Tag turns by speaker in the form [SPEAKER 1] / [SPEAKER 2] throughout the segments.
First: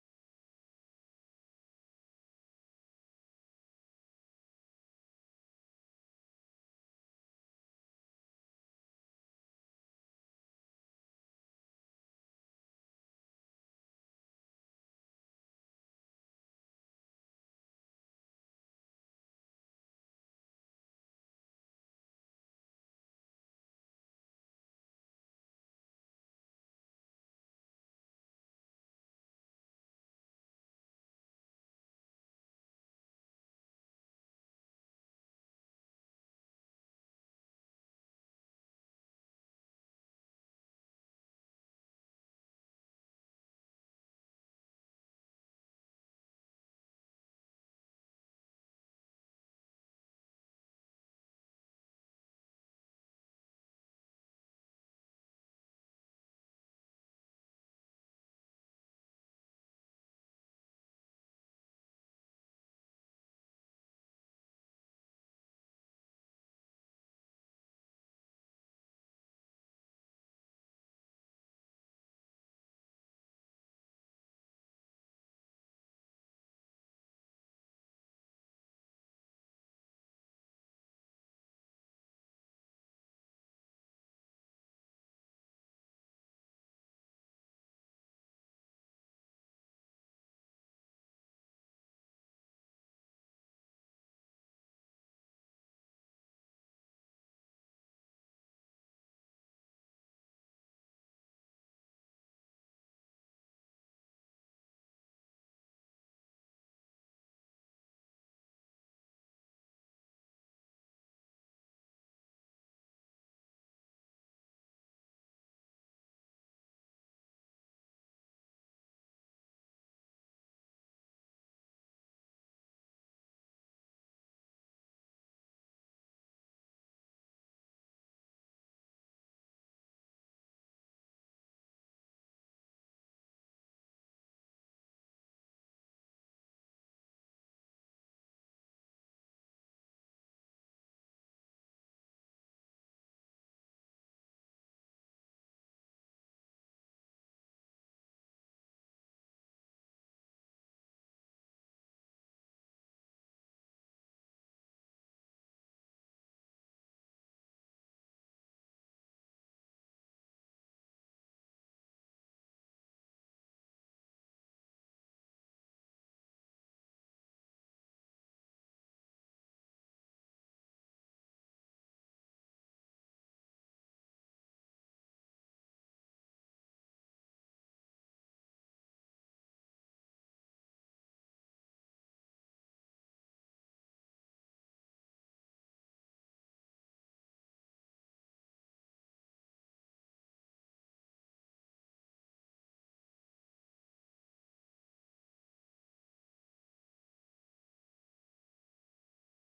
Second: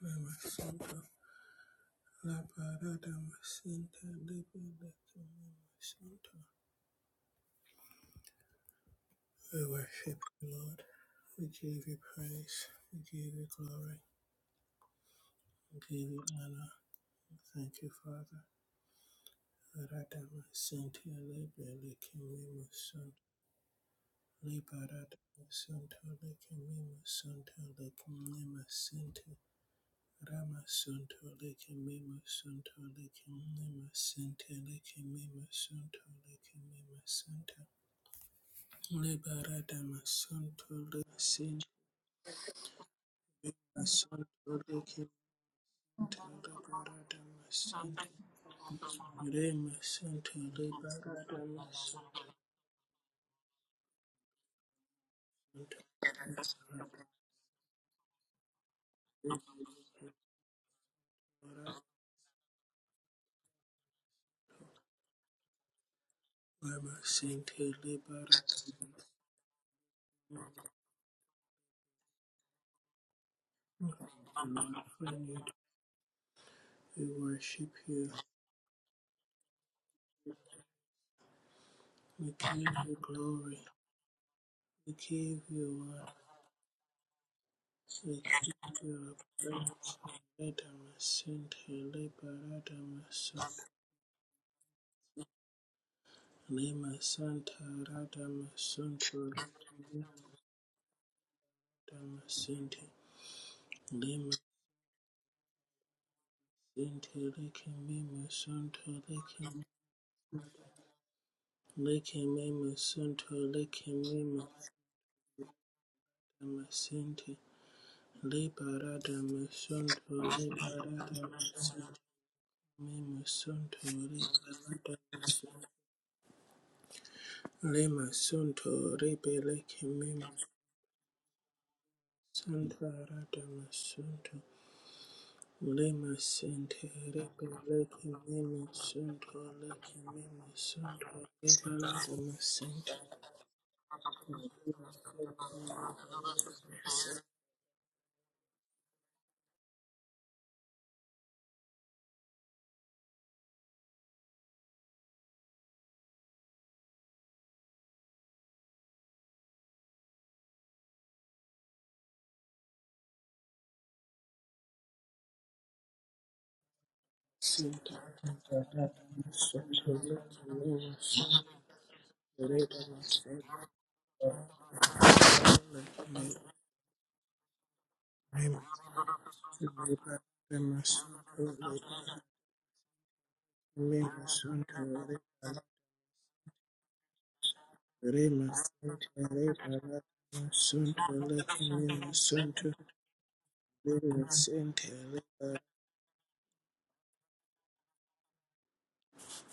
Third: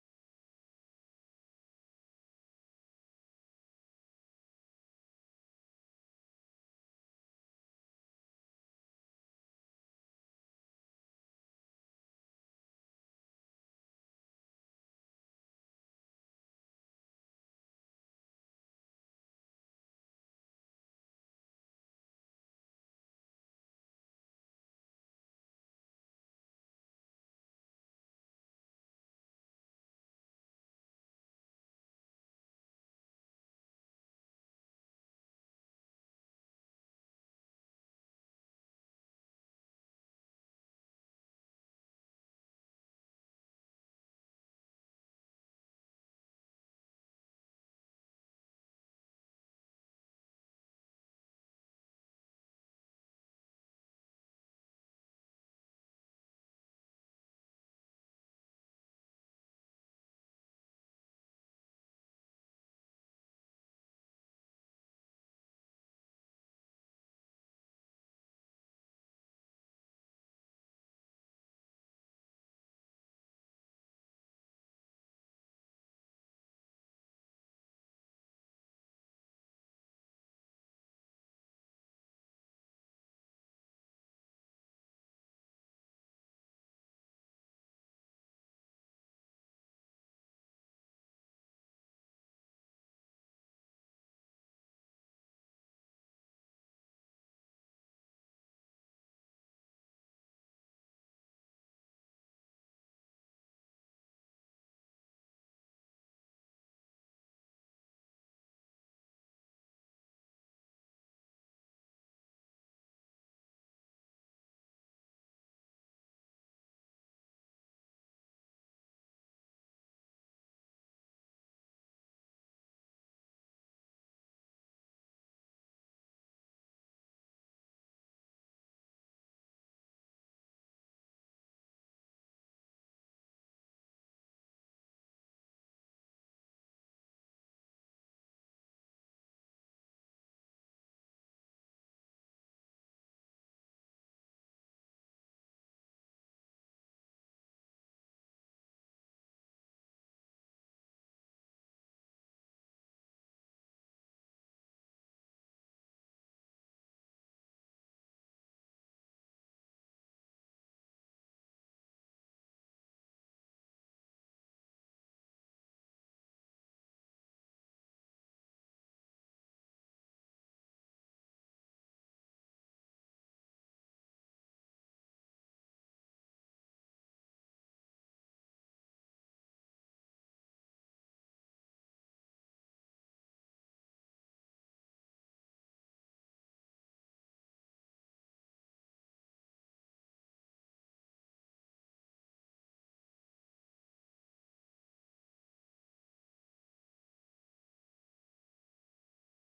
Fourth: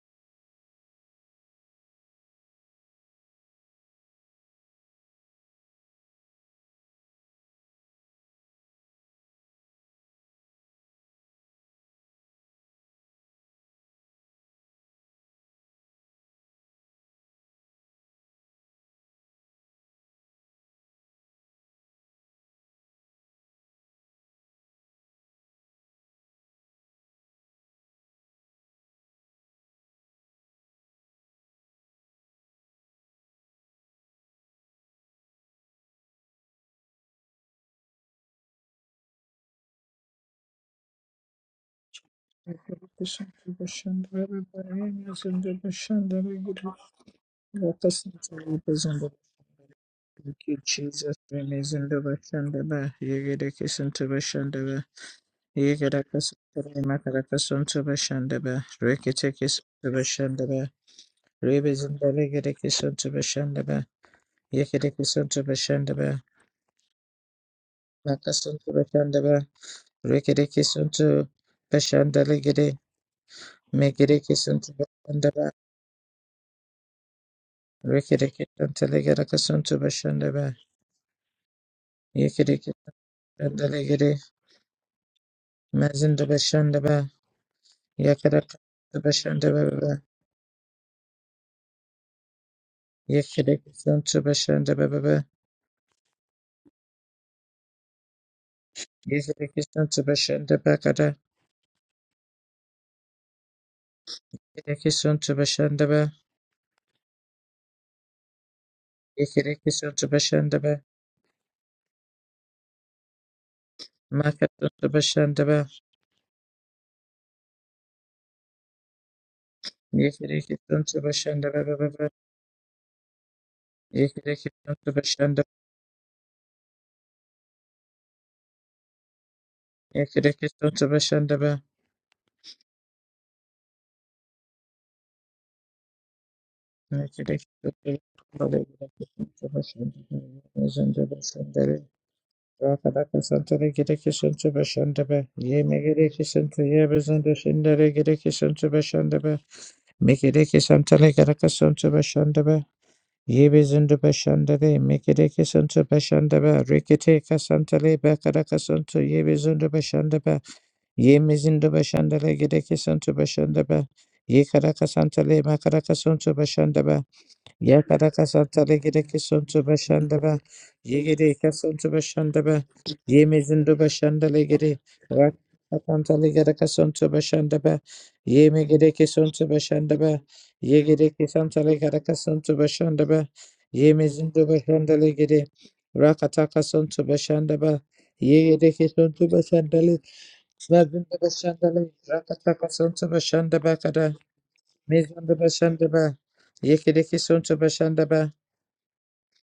[SPEAKER 1] Masanta la parada masanta libera masanta. We worship you, Lord. We give you praise. We give you glory. We give you honor. We Thank you, Father. Parada masanta libera masanta. Libera masanta libera masanta libera masanta. Rama Sunto Lake Mima Sunto Lake Mima Sente Lake Mima Sunto Lake Mima Liberata masanto remasente
[SPEAKER 2] Thank you,
[SPEAKER 1] masanto rekinta liberata masanto remasente
[SPEAKER 2] Jesus.
[SPEAKER 1] liberata
[SPEAKER 2] Amazing
[SPEAKER 1] masanto
[SPEAKER 2] Bashandaba. Yegedekisan to Bashandaba. Yegedakas to Makarakasan to Bashandaba. Rekitekis to Bashandaba. Rebis and the Legedekisan to Bashandaba. Yegedekisan to Bashandaba.
[SPEAKER 1] remasente
[SPEAKER 2] Makasan to
[SPEAKER 1] liberata
[SPEAKER 2] Bashandaba. Rekidekisan to Bashandalegede. Megedekisan to Bashandaba.
[SPEAKER 1] masanto we worship you
[SPEAKER 2] Rikidikidam telegedakasun to Bashandaba,
[SPEAKER 1] we
[SPEAKER 2] Yikidikidam
[SPEAKER 1] give you glory
[SPEAKER 2] Delegede,
[SPEAKER 1] we give you honor
[SPEAKER 2] Mazin to Bashandaba,
[SPEAKER 1] we
[SPEAKER 2] Yakadaka
[SPEAKER 1] give
[SPEAKER 2] to
[SPEAKER 1] you praise
[SPEAKER 2] Bashandaba,
[SPEAKER 1] liberata masanto liberata masanto
[SPEAKER 2] Yikidikisun to Bashandaba,
[SPEAKER 1] Lema Santa Radama Suntura
[SPEAKER 2] Yikidikisun to Bashandabakada,
[SPEAKER 1] Radama Sinti Lema
[SPEAKER 2] Yikidikisun to Bashandaba,
[SPEAKER 1] Sinti Lake Mima Sunto
[SPEAKER 2] Yikidikisun to Bashandaba,
[SPEAKER 1] Lake Lake Mima Sunto Lake Mima
[SPEAKER 2] Makatun to Bashandaba,
[SPEAKER 1] Radama Sinti Leba Radama Sunto Leba
[SPEAKER 2] Yikidikisun to
[SPEAKER 1] Radama
[SPEAKER 2] Bashandaba, Yikidikisun
[SPEAKER 1] Sinti Mima Sunto Leba
[SPEAKER 2] to
[SPEAKER 1] Radama
[SPEAKER 2] Bashandaba,
[SPEAKER 1] Sinti Lema Sunto Rebe Lake Mima
[SPEAKER 2] Yikidikisun to Bashandaba,
[SPEAKER 1] Santa Radama Lima Center, Lima Lake, Lima Center, Lake, Lima Center, Lima Lima Center,
[SPEAKER 2] Ye karaka santale makaraka suntu bashandaba
[SPEAKER 1] Center,
[SPEAKER 2] Yakarakasantale
[SPEAKER 1] Lima
[SPEAKER 2] gerekesuntu
[SPEAKER 1] Center, Lake,
[SPEAKER 2] başandaba.
[SPEAKER 1] Lima
[SPEAKER 2] Yegere
[SPEAKER 1] Center,
[SPEAKER 2] kasuntu
[SPEAKER 1] Lima Center,
[SPEAKER 2] başandaba.
[SPEAKER 1] Lake, Lima
[SPEAKER 2] Yemezindu başandale gere. Rakatantale gerekasuntu başandaba.
[SPEAKER 1] Center,
[SPEAKER 2] Yeme gerekesuntu
[SPEAKER 1] Lima Center, Lake,
[SPEAKER 2] başandaba.
[SPEAKER 1] Lima
[SPEAKER 2] Yegere
[SPEAKER 1] Center, Lima Center,
[SPEAKER 2] kesantale
[SPEAKER 1] Lake,
[SPEAKER 2] gerekasuntu başandaba.
[SPEAKER 1] Lima Center, Lake, Lima
[SPEAKER 2] Yemezindu
[SPEAKER 1] Center,
[SPEAKER 2] başandale gere. Rakatakasuntu başandaba. Yegere
[SPEAKER 1] Lima
[SPEAKER 2] kesuntu başandale. Mazindu başandale. Rakatakasuntu başandaba kada.
[SPEAKER 1] Center, Lake,
[SPEAKER 2] Mezindu başandaba. Yekere kesuntu başandaba.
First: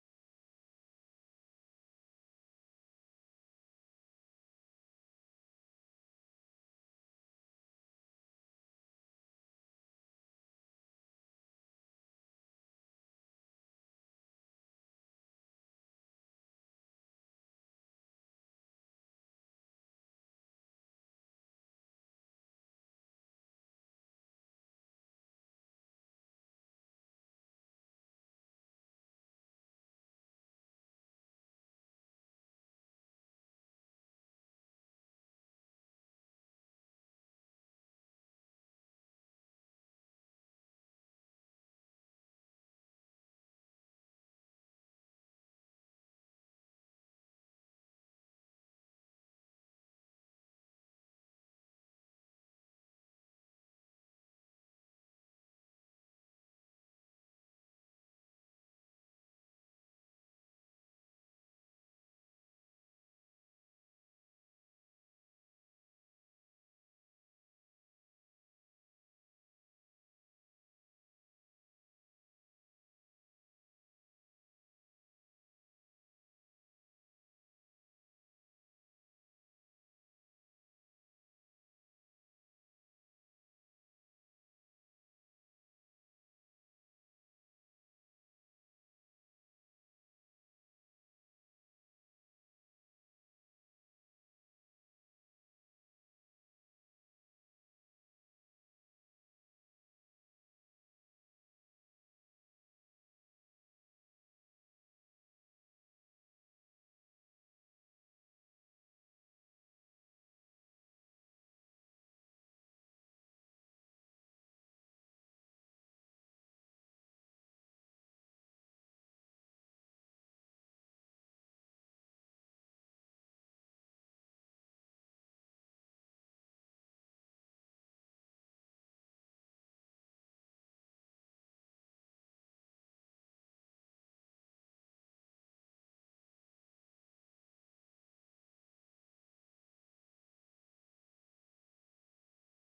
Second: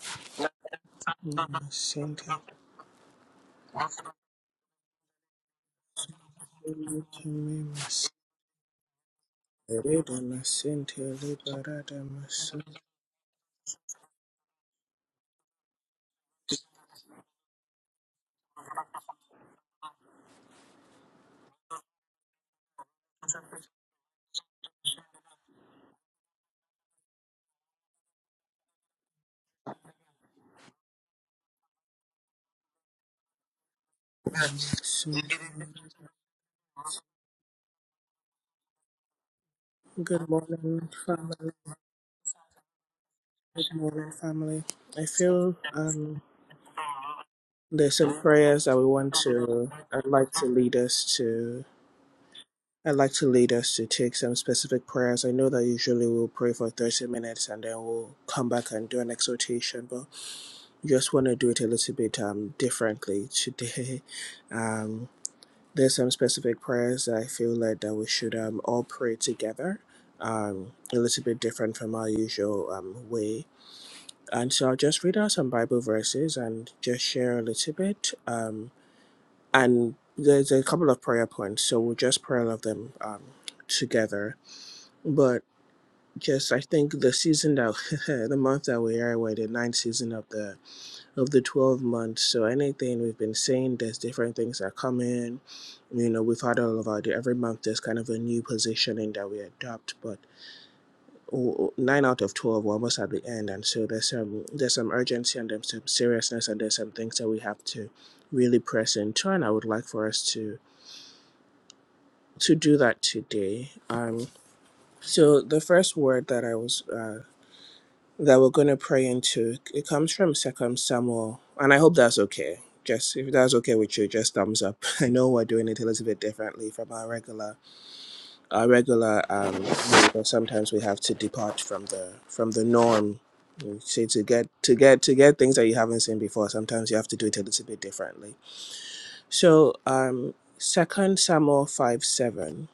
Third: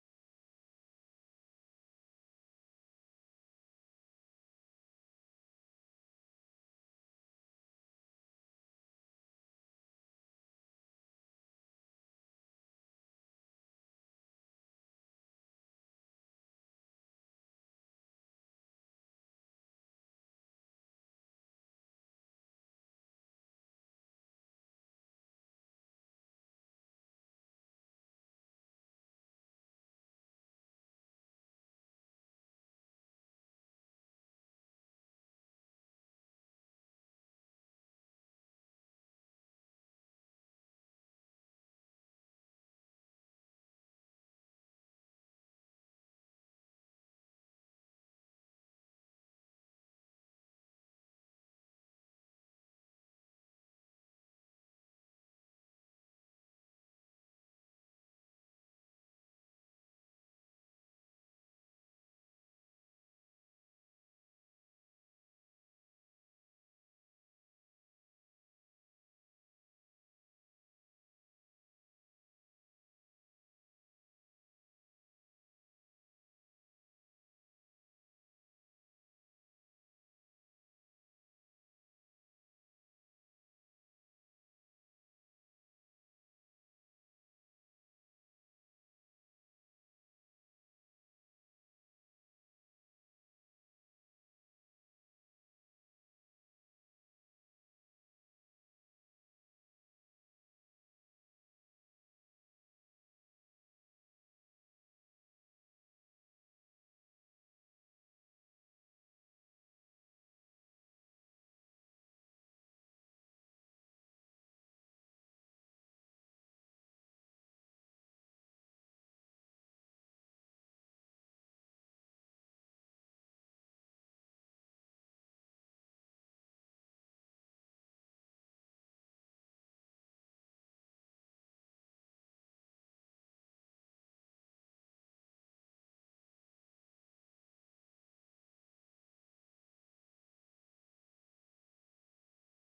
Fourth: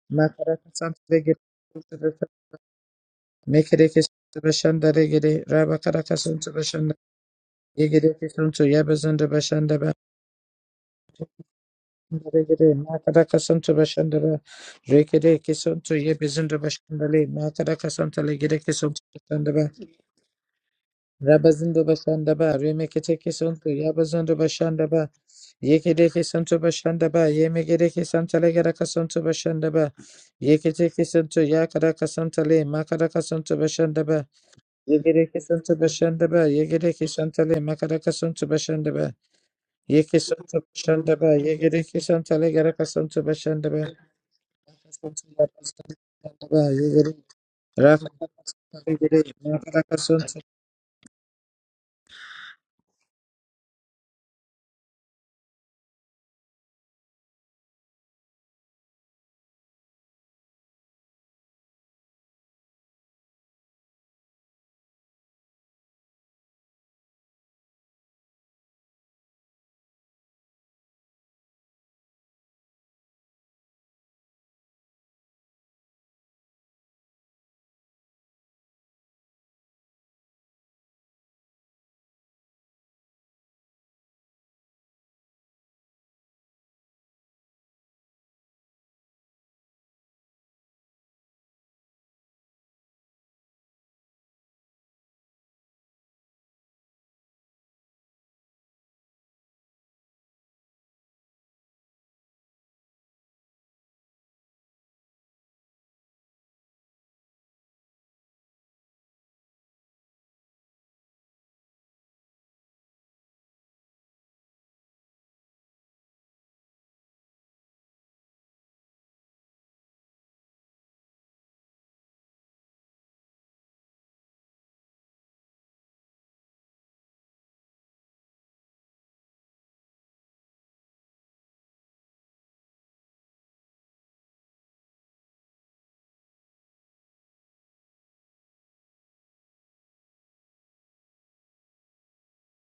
[SPEAKER 2] Makaraka Santa Regede
[SPEAKER 1] Lima Center.
[SPEAKER 2] Mekereke Santa Bashanda Regede Rabakaraka Santa Bashanda
[SPEAKER 1] Mimas,
[SPEAKER 2] Yegereke Santa Yabazanda Bashanda Ba
[SPEAKER 1] Reda Masente, Liberata Masu,
[SPEAKER 2] Regede Makaraka Santa Bashanda Ba Rekereke Santa Yabazanda Bashanda Le Makaraka Santa Legereke Santa Bashanda Ba Rabazanda Bashanda Ba Remeketeke Santa Yabazanda Bashanda Ba Yekereke Santa Bashanda Ba Yemegereke Santa Legeraka Santa Bashanda Ba Yeketeke Santa Yakaraka Santa Le Makaraka Santa Bashanda Ba Yegere kesinti başında be, yegere kesintili, makara kesinti başında be, ye
[SPEAKER 1] Good
[SPEAKER 2] kesinti
[SPEAKER 1] morning,
[SPEAKER 2] başında be,
[SPEAKER 1] family.
[SPEAKER 2] yegere kesintili, gere kesinti başında
[SPEAKER 1] Good
[SPEAKER 2] be,
[SPEAKER 1] morning, family. I feel um,
[SPEAKER 2] yegere
[SPEAKER 1] there's
[SPEAKER 2] rafa
[SPEAKER 1] some prayers that we want
[SPEAKER 2] yegere
[SPEAKER 1] to.
[SPEAKER 2] makara
[SPEAKER 1] I'd like
[SPEAKER 2] kesinti
[SPEAKER 1] to lead us to. I'd like to lead us to take some specific prayers. I know that usually we'll pray for 30 minutes and then we'll come back and do an exhortation, but just want to do it a little bit um, differently today. Um, there's some specific prayers that I feel like that we should um, all pray together, um, a little bit different from our usual um, way. And so I'll just read out some Bible verses and just share a little bit. Um, and there's a couple of prayer points, so we'll just pray all of them um, together. But just I think the season that the month that we are, we're in the ninth season of the of the 12 months. So anything we've been seeing, there's different things that come in. You know, we've had all of our, every month there's kind of a new positioning that we adopt, but nine out of 12 were almost at the end. And so there's some, there's some urgency and there's some seriousness and there's some things that we have to really press into. And I would like for us to, to do that today. Um, so the first word that I was, uh, that we're going to pray into. It comes from Second Samuel, and I hope that's okay. Just if that's okay with you, just thumbs up. I know we're doing it a little bit differently from our regular, our regular. Um, you know, sometimes we have to depart from the from the norm. You See, to get to get to get things that you haven't seen before, sometimes you have to do it a little bit differently. So, um, Second Samuel five seven.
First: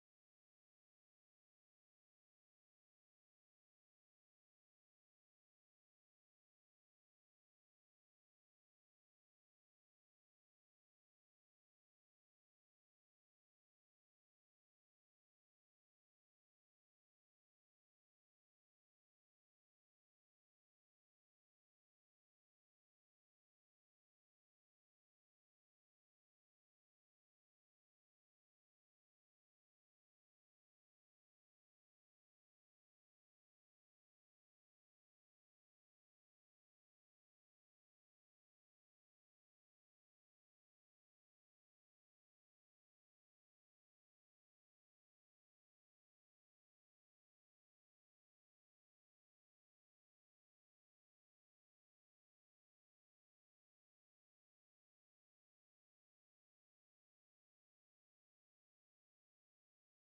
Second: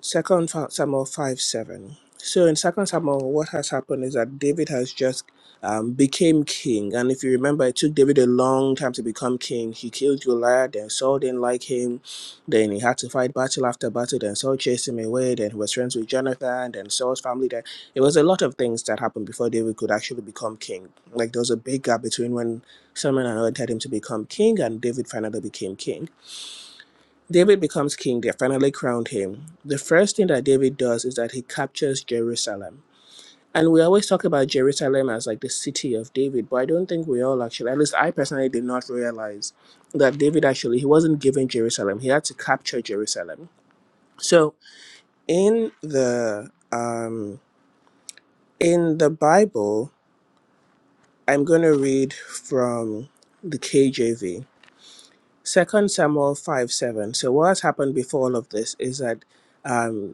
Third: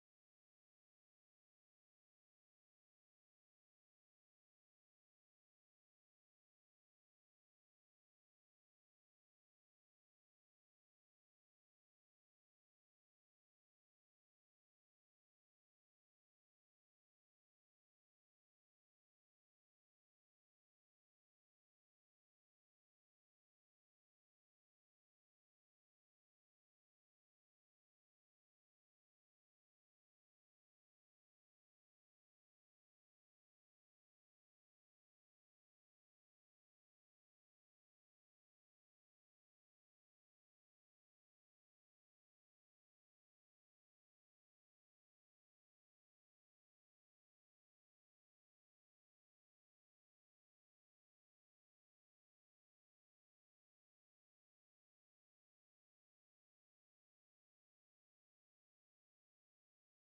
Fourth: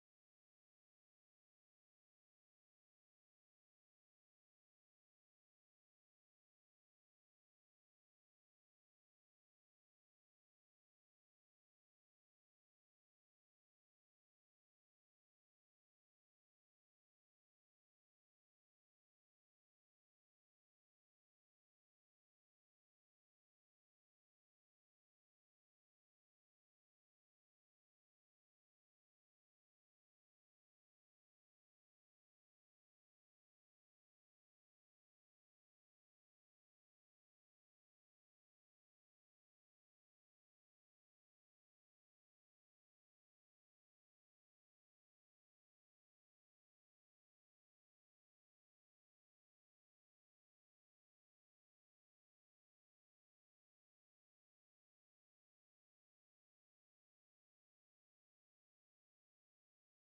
[SPEAKER 1] Second Samuel five seven. So in Second Samuel, what has happened is that David has just um, became king, and if you remember, it took David a long time to become king. He killed Goliath, then Saul didn't like him, then he had to fight battle after battle. Then Saul chased him away. Then he was friends with Jonathan, then Saul's family. Then it was a lot of things that happened before David could actually become king. Like there was a big gap between when Solomon anointed him to become king and David finally became king. David becomes king, they finally crowned him. The first thing that David does is that he captures Jerusalem. And we always talk about Jerusalem as like the city of David, but I don't think we all actually, at least I personally did not realize that David actually, he wasn't given Jerusalem. He had to capture Jerusalem. So in the, um, in the Bible, I'm going to read from the KJV, Second Samuel 5, 7. So what has happened before all of this is that um,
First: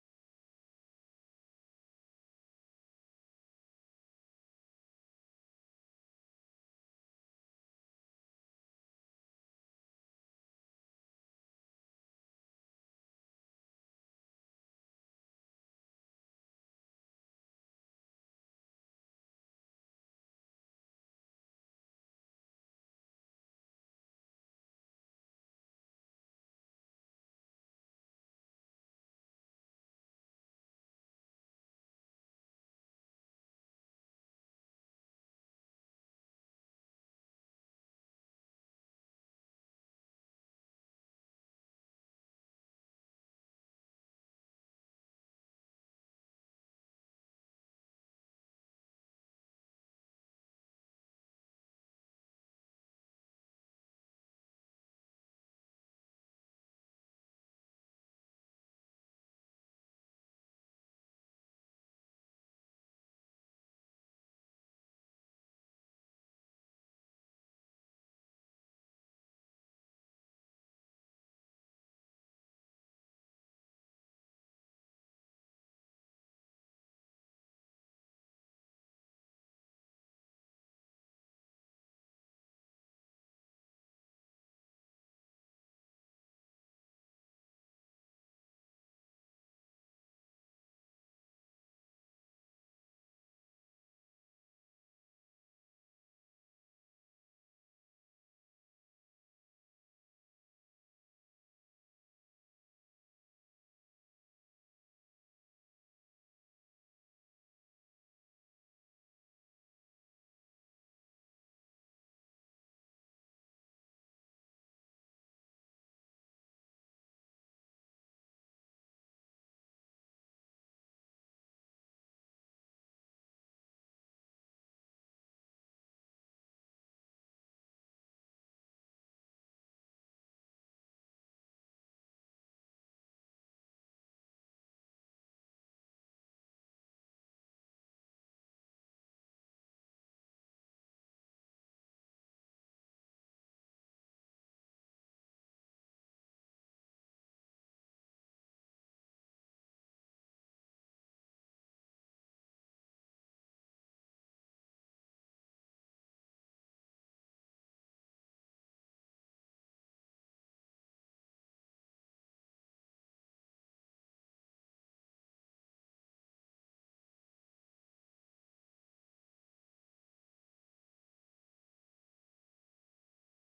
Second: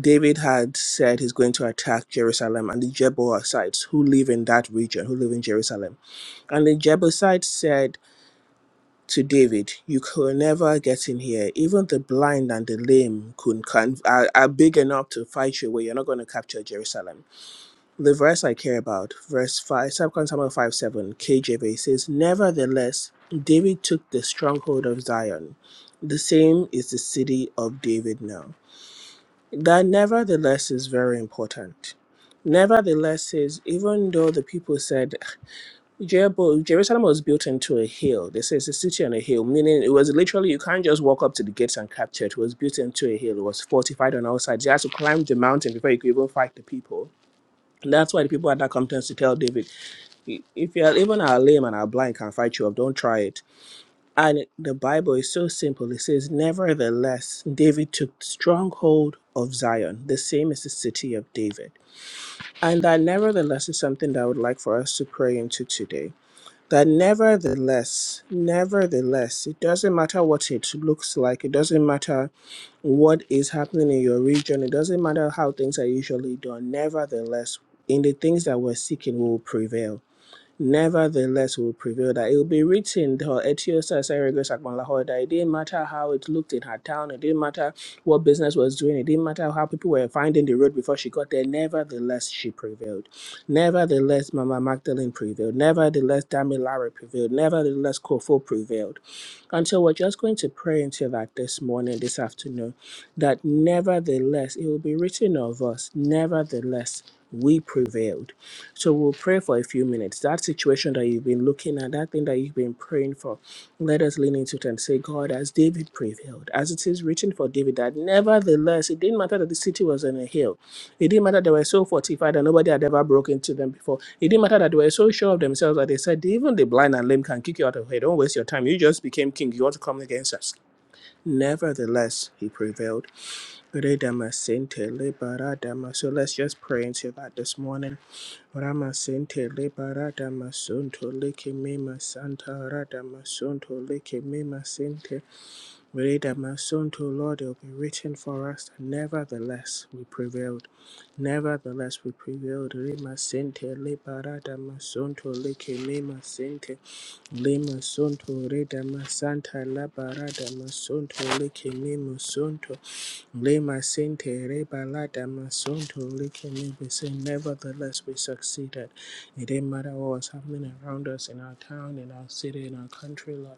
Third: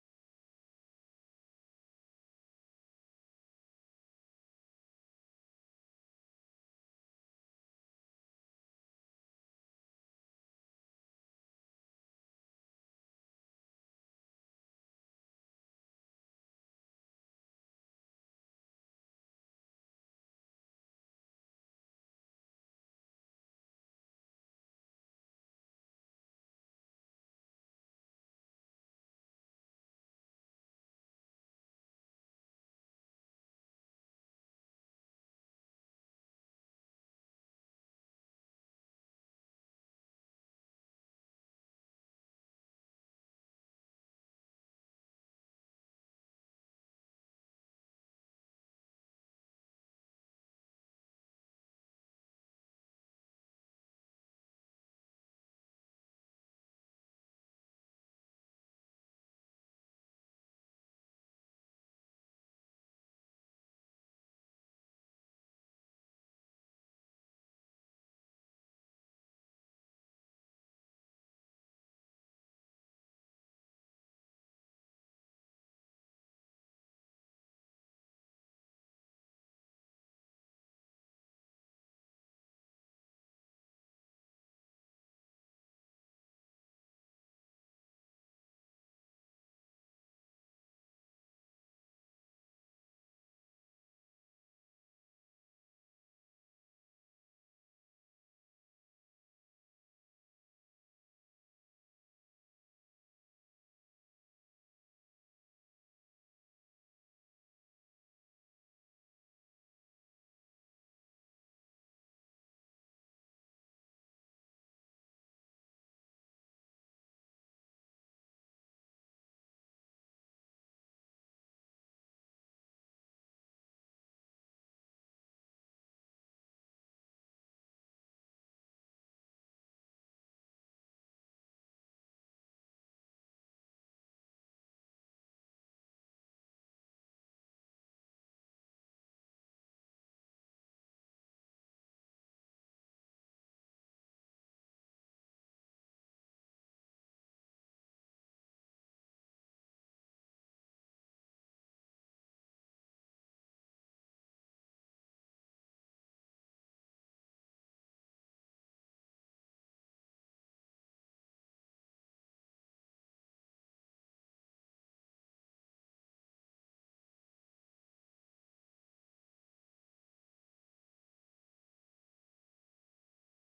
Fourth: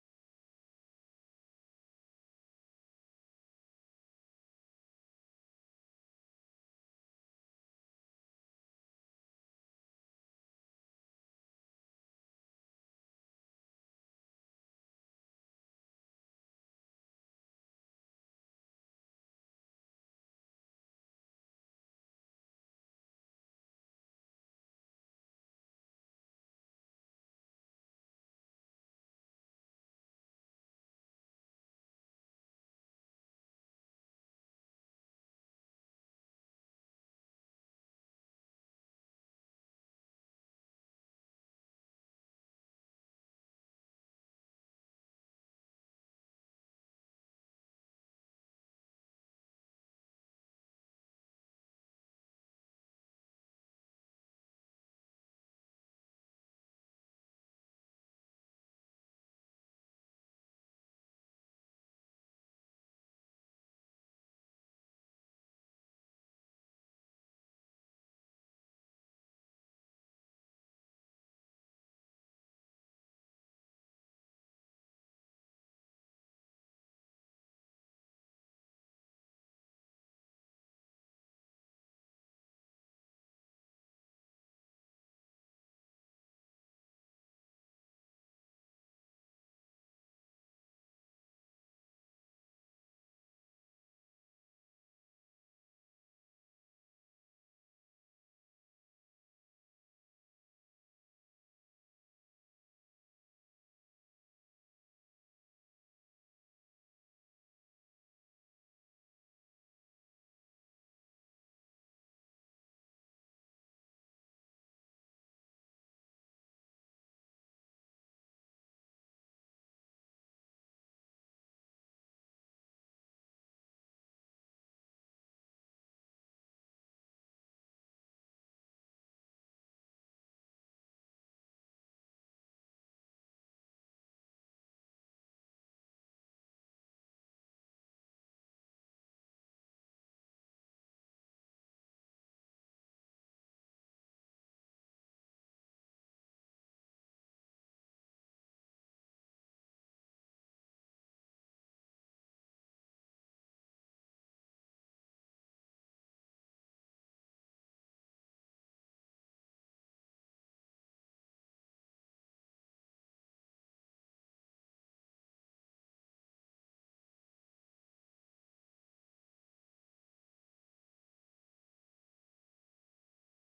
[SPEAKER 1] David had said he's going to attack Jerusalem and the Jebusites who live in that region, who live in Jerusalem. And the Jebusites said to David, You could never get in here. Even the blind and the lame could, can, are, are big enough to fight you, where you're not going to capture Jerusalem. The verse I care about, verse 5, Second Samuel 5 7, KJV says, Nevertheless, David took the stronghold of Zion. The same is the city of David now. That nevertheless is very important. Nevertheless, is even though the people said Jericho- Jerusalem was built into a hill, they say it's a city on a hill, meaning it was literally you can't just walk up to the gates and capture it. It was built into a hill, it was fortified on all sides. You had to climb the mountain before you could even fight the people. And that's why the people had that confidence to tell David, if you're even our lame and our blind can fight you up, don't try it. And the Bible is so simple. It says, Nevertheless, David took strong hold of Zion. The same as the city of David. And that nevertheless is something that I would like for us to pray into today. That nevertheless, nevertheless, it doesn't matter what it looks like, it doesn't matter what is happening in your region, it doesn't matter how things are usually done. Nevertheless, in the things that we're seeking, we will prevail nevertheless will prevail. That it will be written, her Etiosa Seregos Akbanlaho, that it didn't matter how it looked in her town, it didn't matter what business was doing, it didn't matter how people were finding the road before she got there, nevertheless she prevailed. Nevertheless, Mama Magdalene prevailed. Nevertheless, Damilare prevailed. Nevertheless, Kofo prevailed. And so we're just going to pray into that this morning, this afternoon, that nevertheless, it will be written of us, nevertheless, we prevailed so we'll pray for a few minutes. That situation that you've been looking at, that thing that you've been praying for, let us lean into it and say, God, as David prevailed, as it is written for David, that nevertheless, it didn't matter that the city was on a hill. It didn't matter they were so fortified that nobody had ever broken into them before. It didn't matter that they were so sure of themselves that they said, even the blind and lame can kick you out of here. Don't waste your time. You just became king. You want to come against us. Nevertheless, he prevailed. So let's just pray into that this morning. Ramasente Lebarada Masonto Leke Mema Santa Rada Masonto Leke Mema Sente Reda Masonto Lord it will be written for us nevertheless we prevailed nevertheless we prevailed Rema Sente Lebarada Masonto Leke Mema Sente Lema Sonto Reda Masanta Labarada Masonto Leke Mema Sonto Le masente reba lada masonto likene we say nevertheless we succeeded. It didn't matter what was happening around us in our town, in our city, in our country, Lord.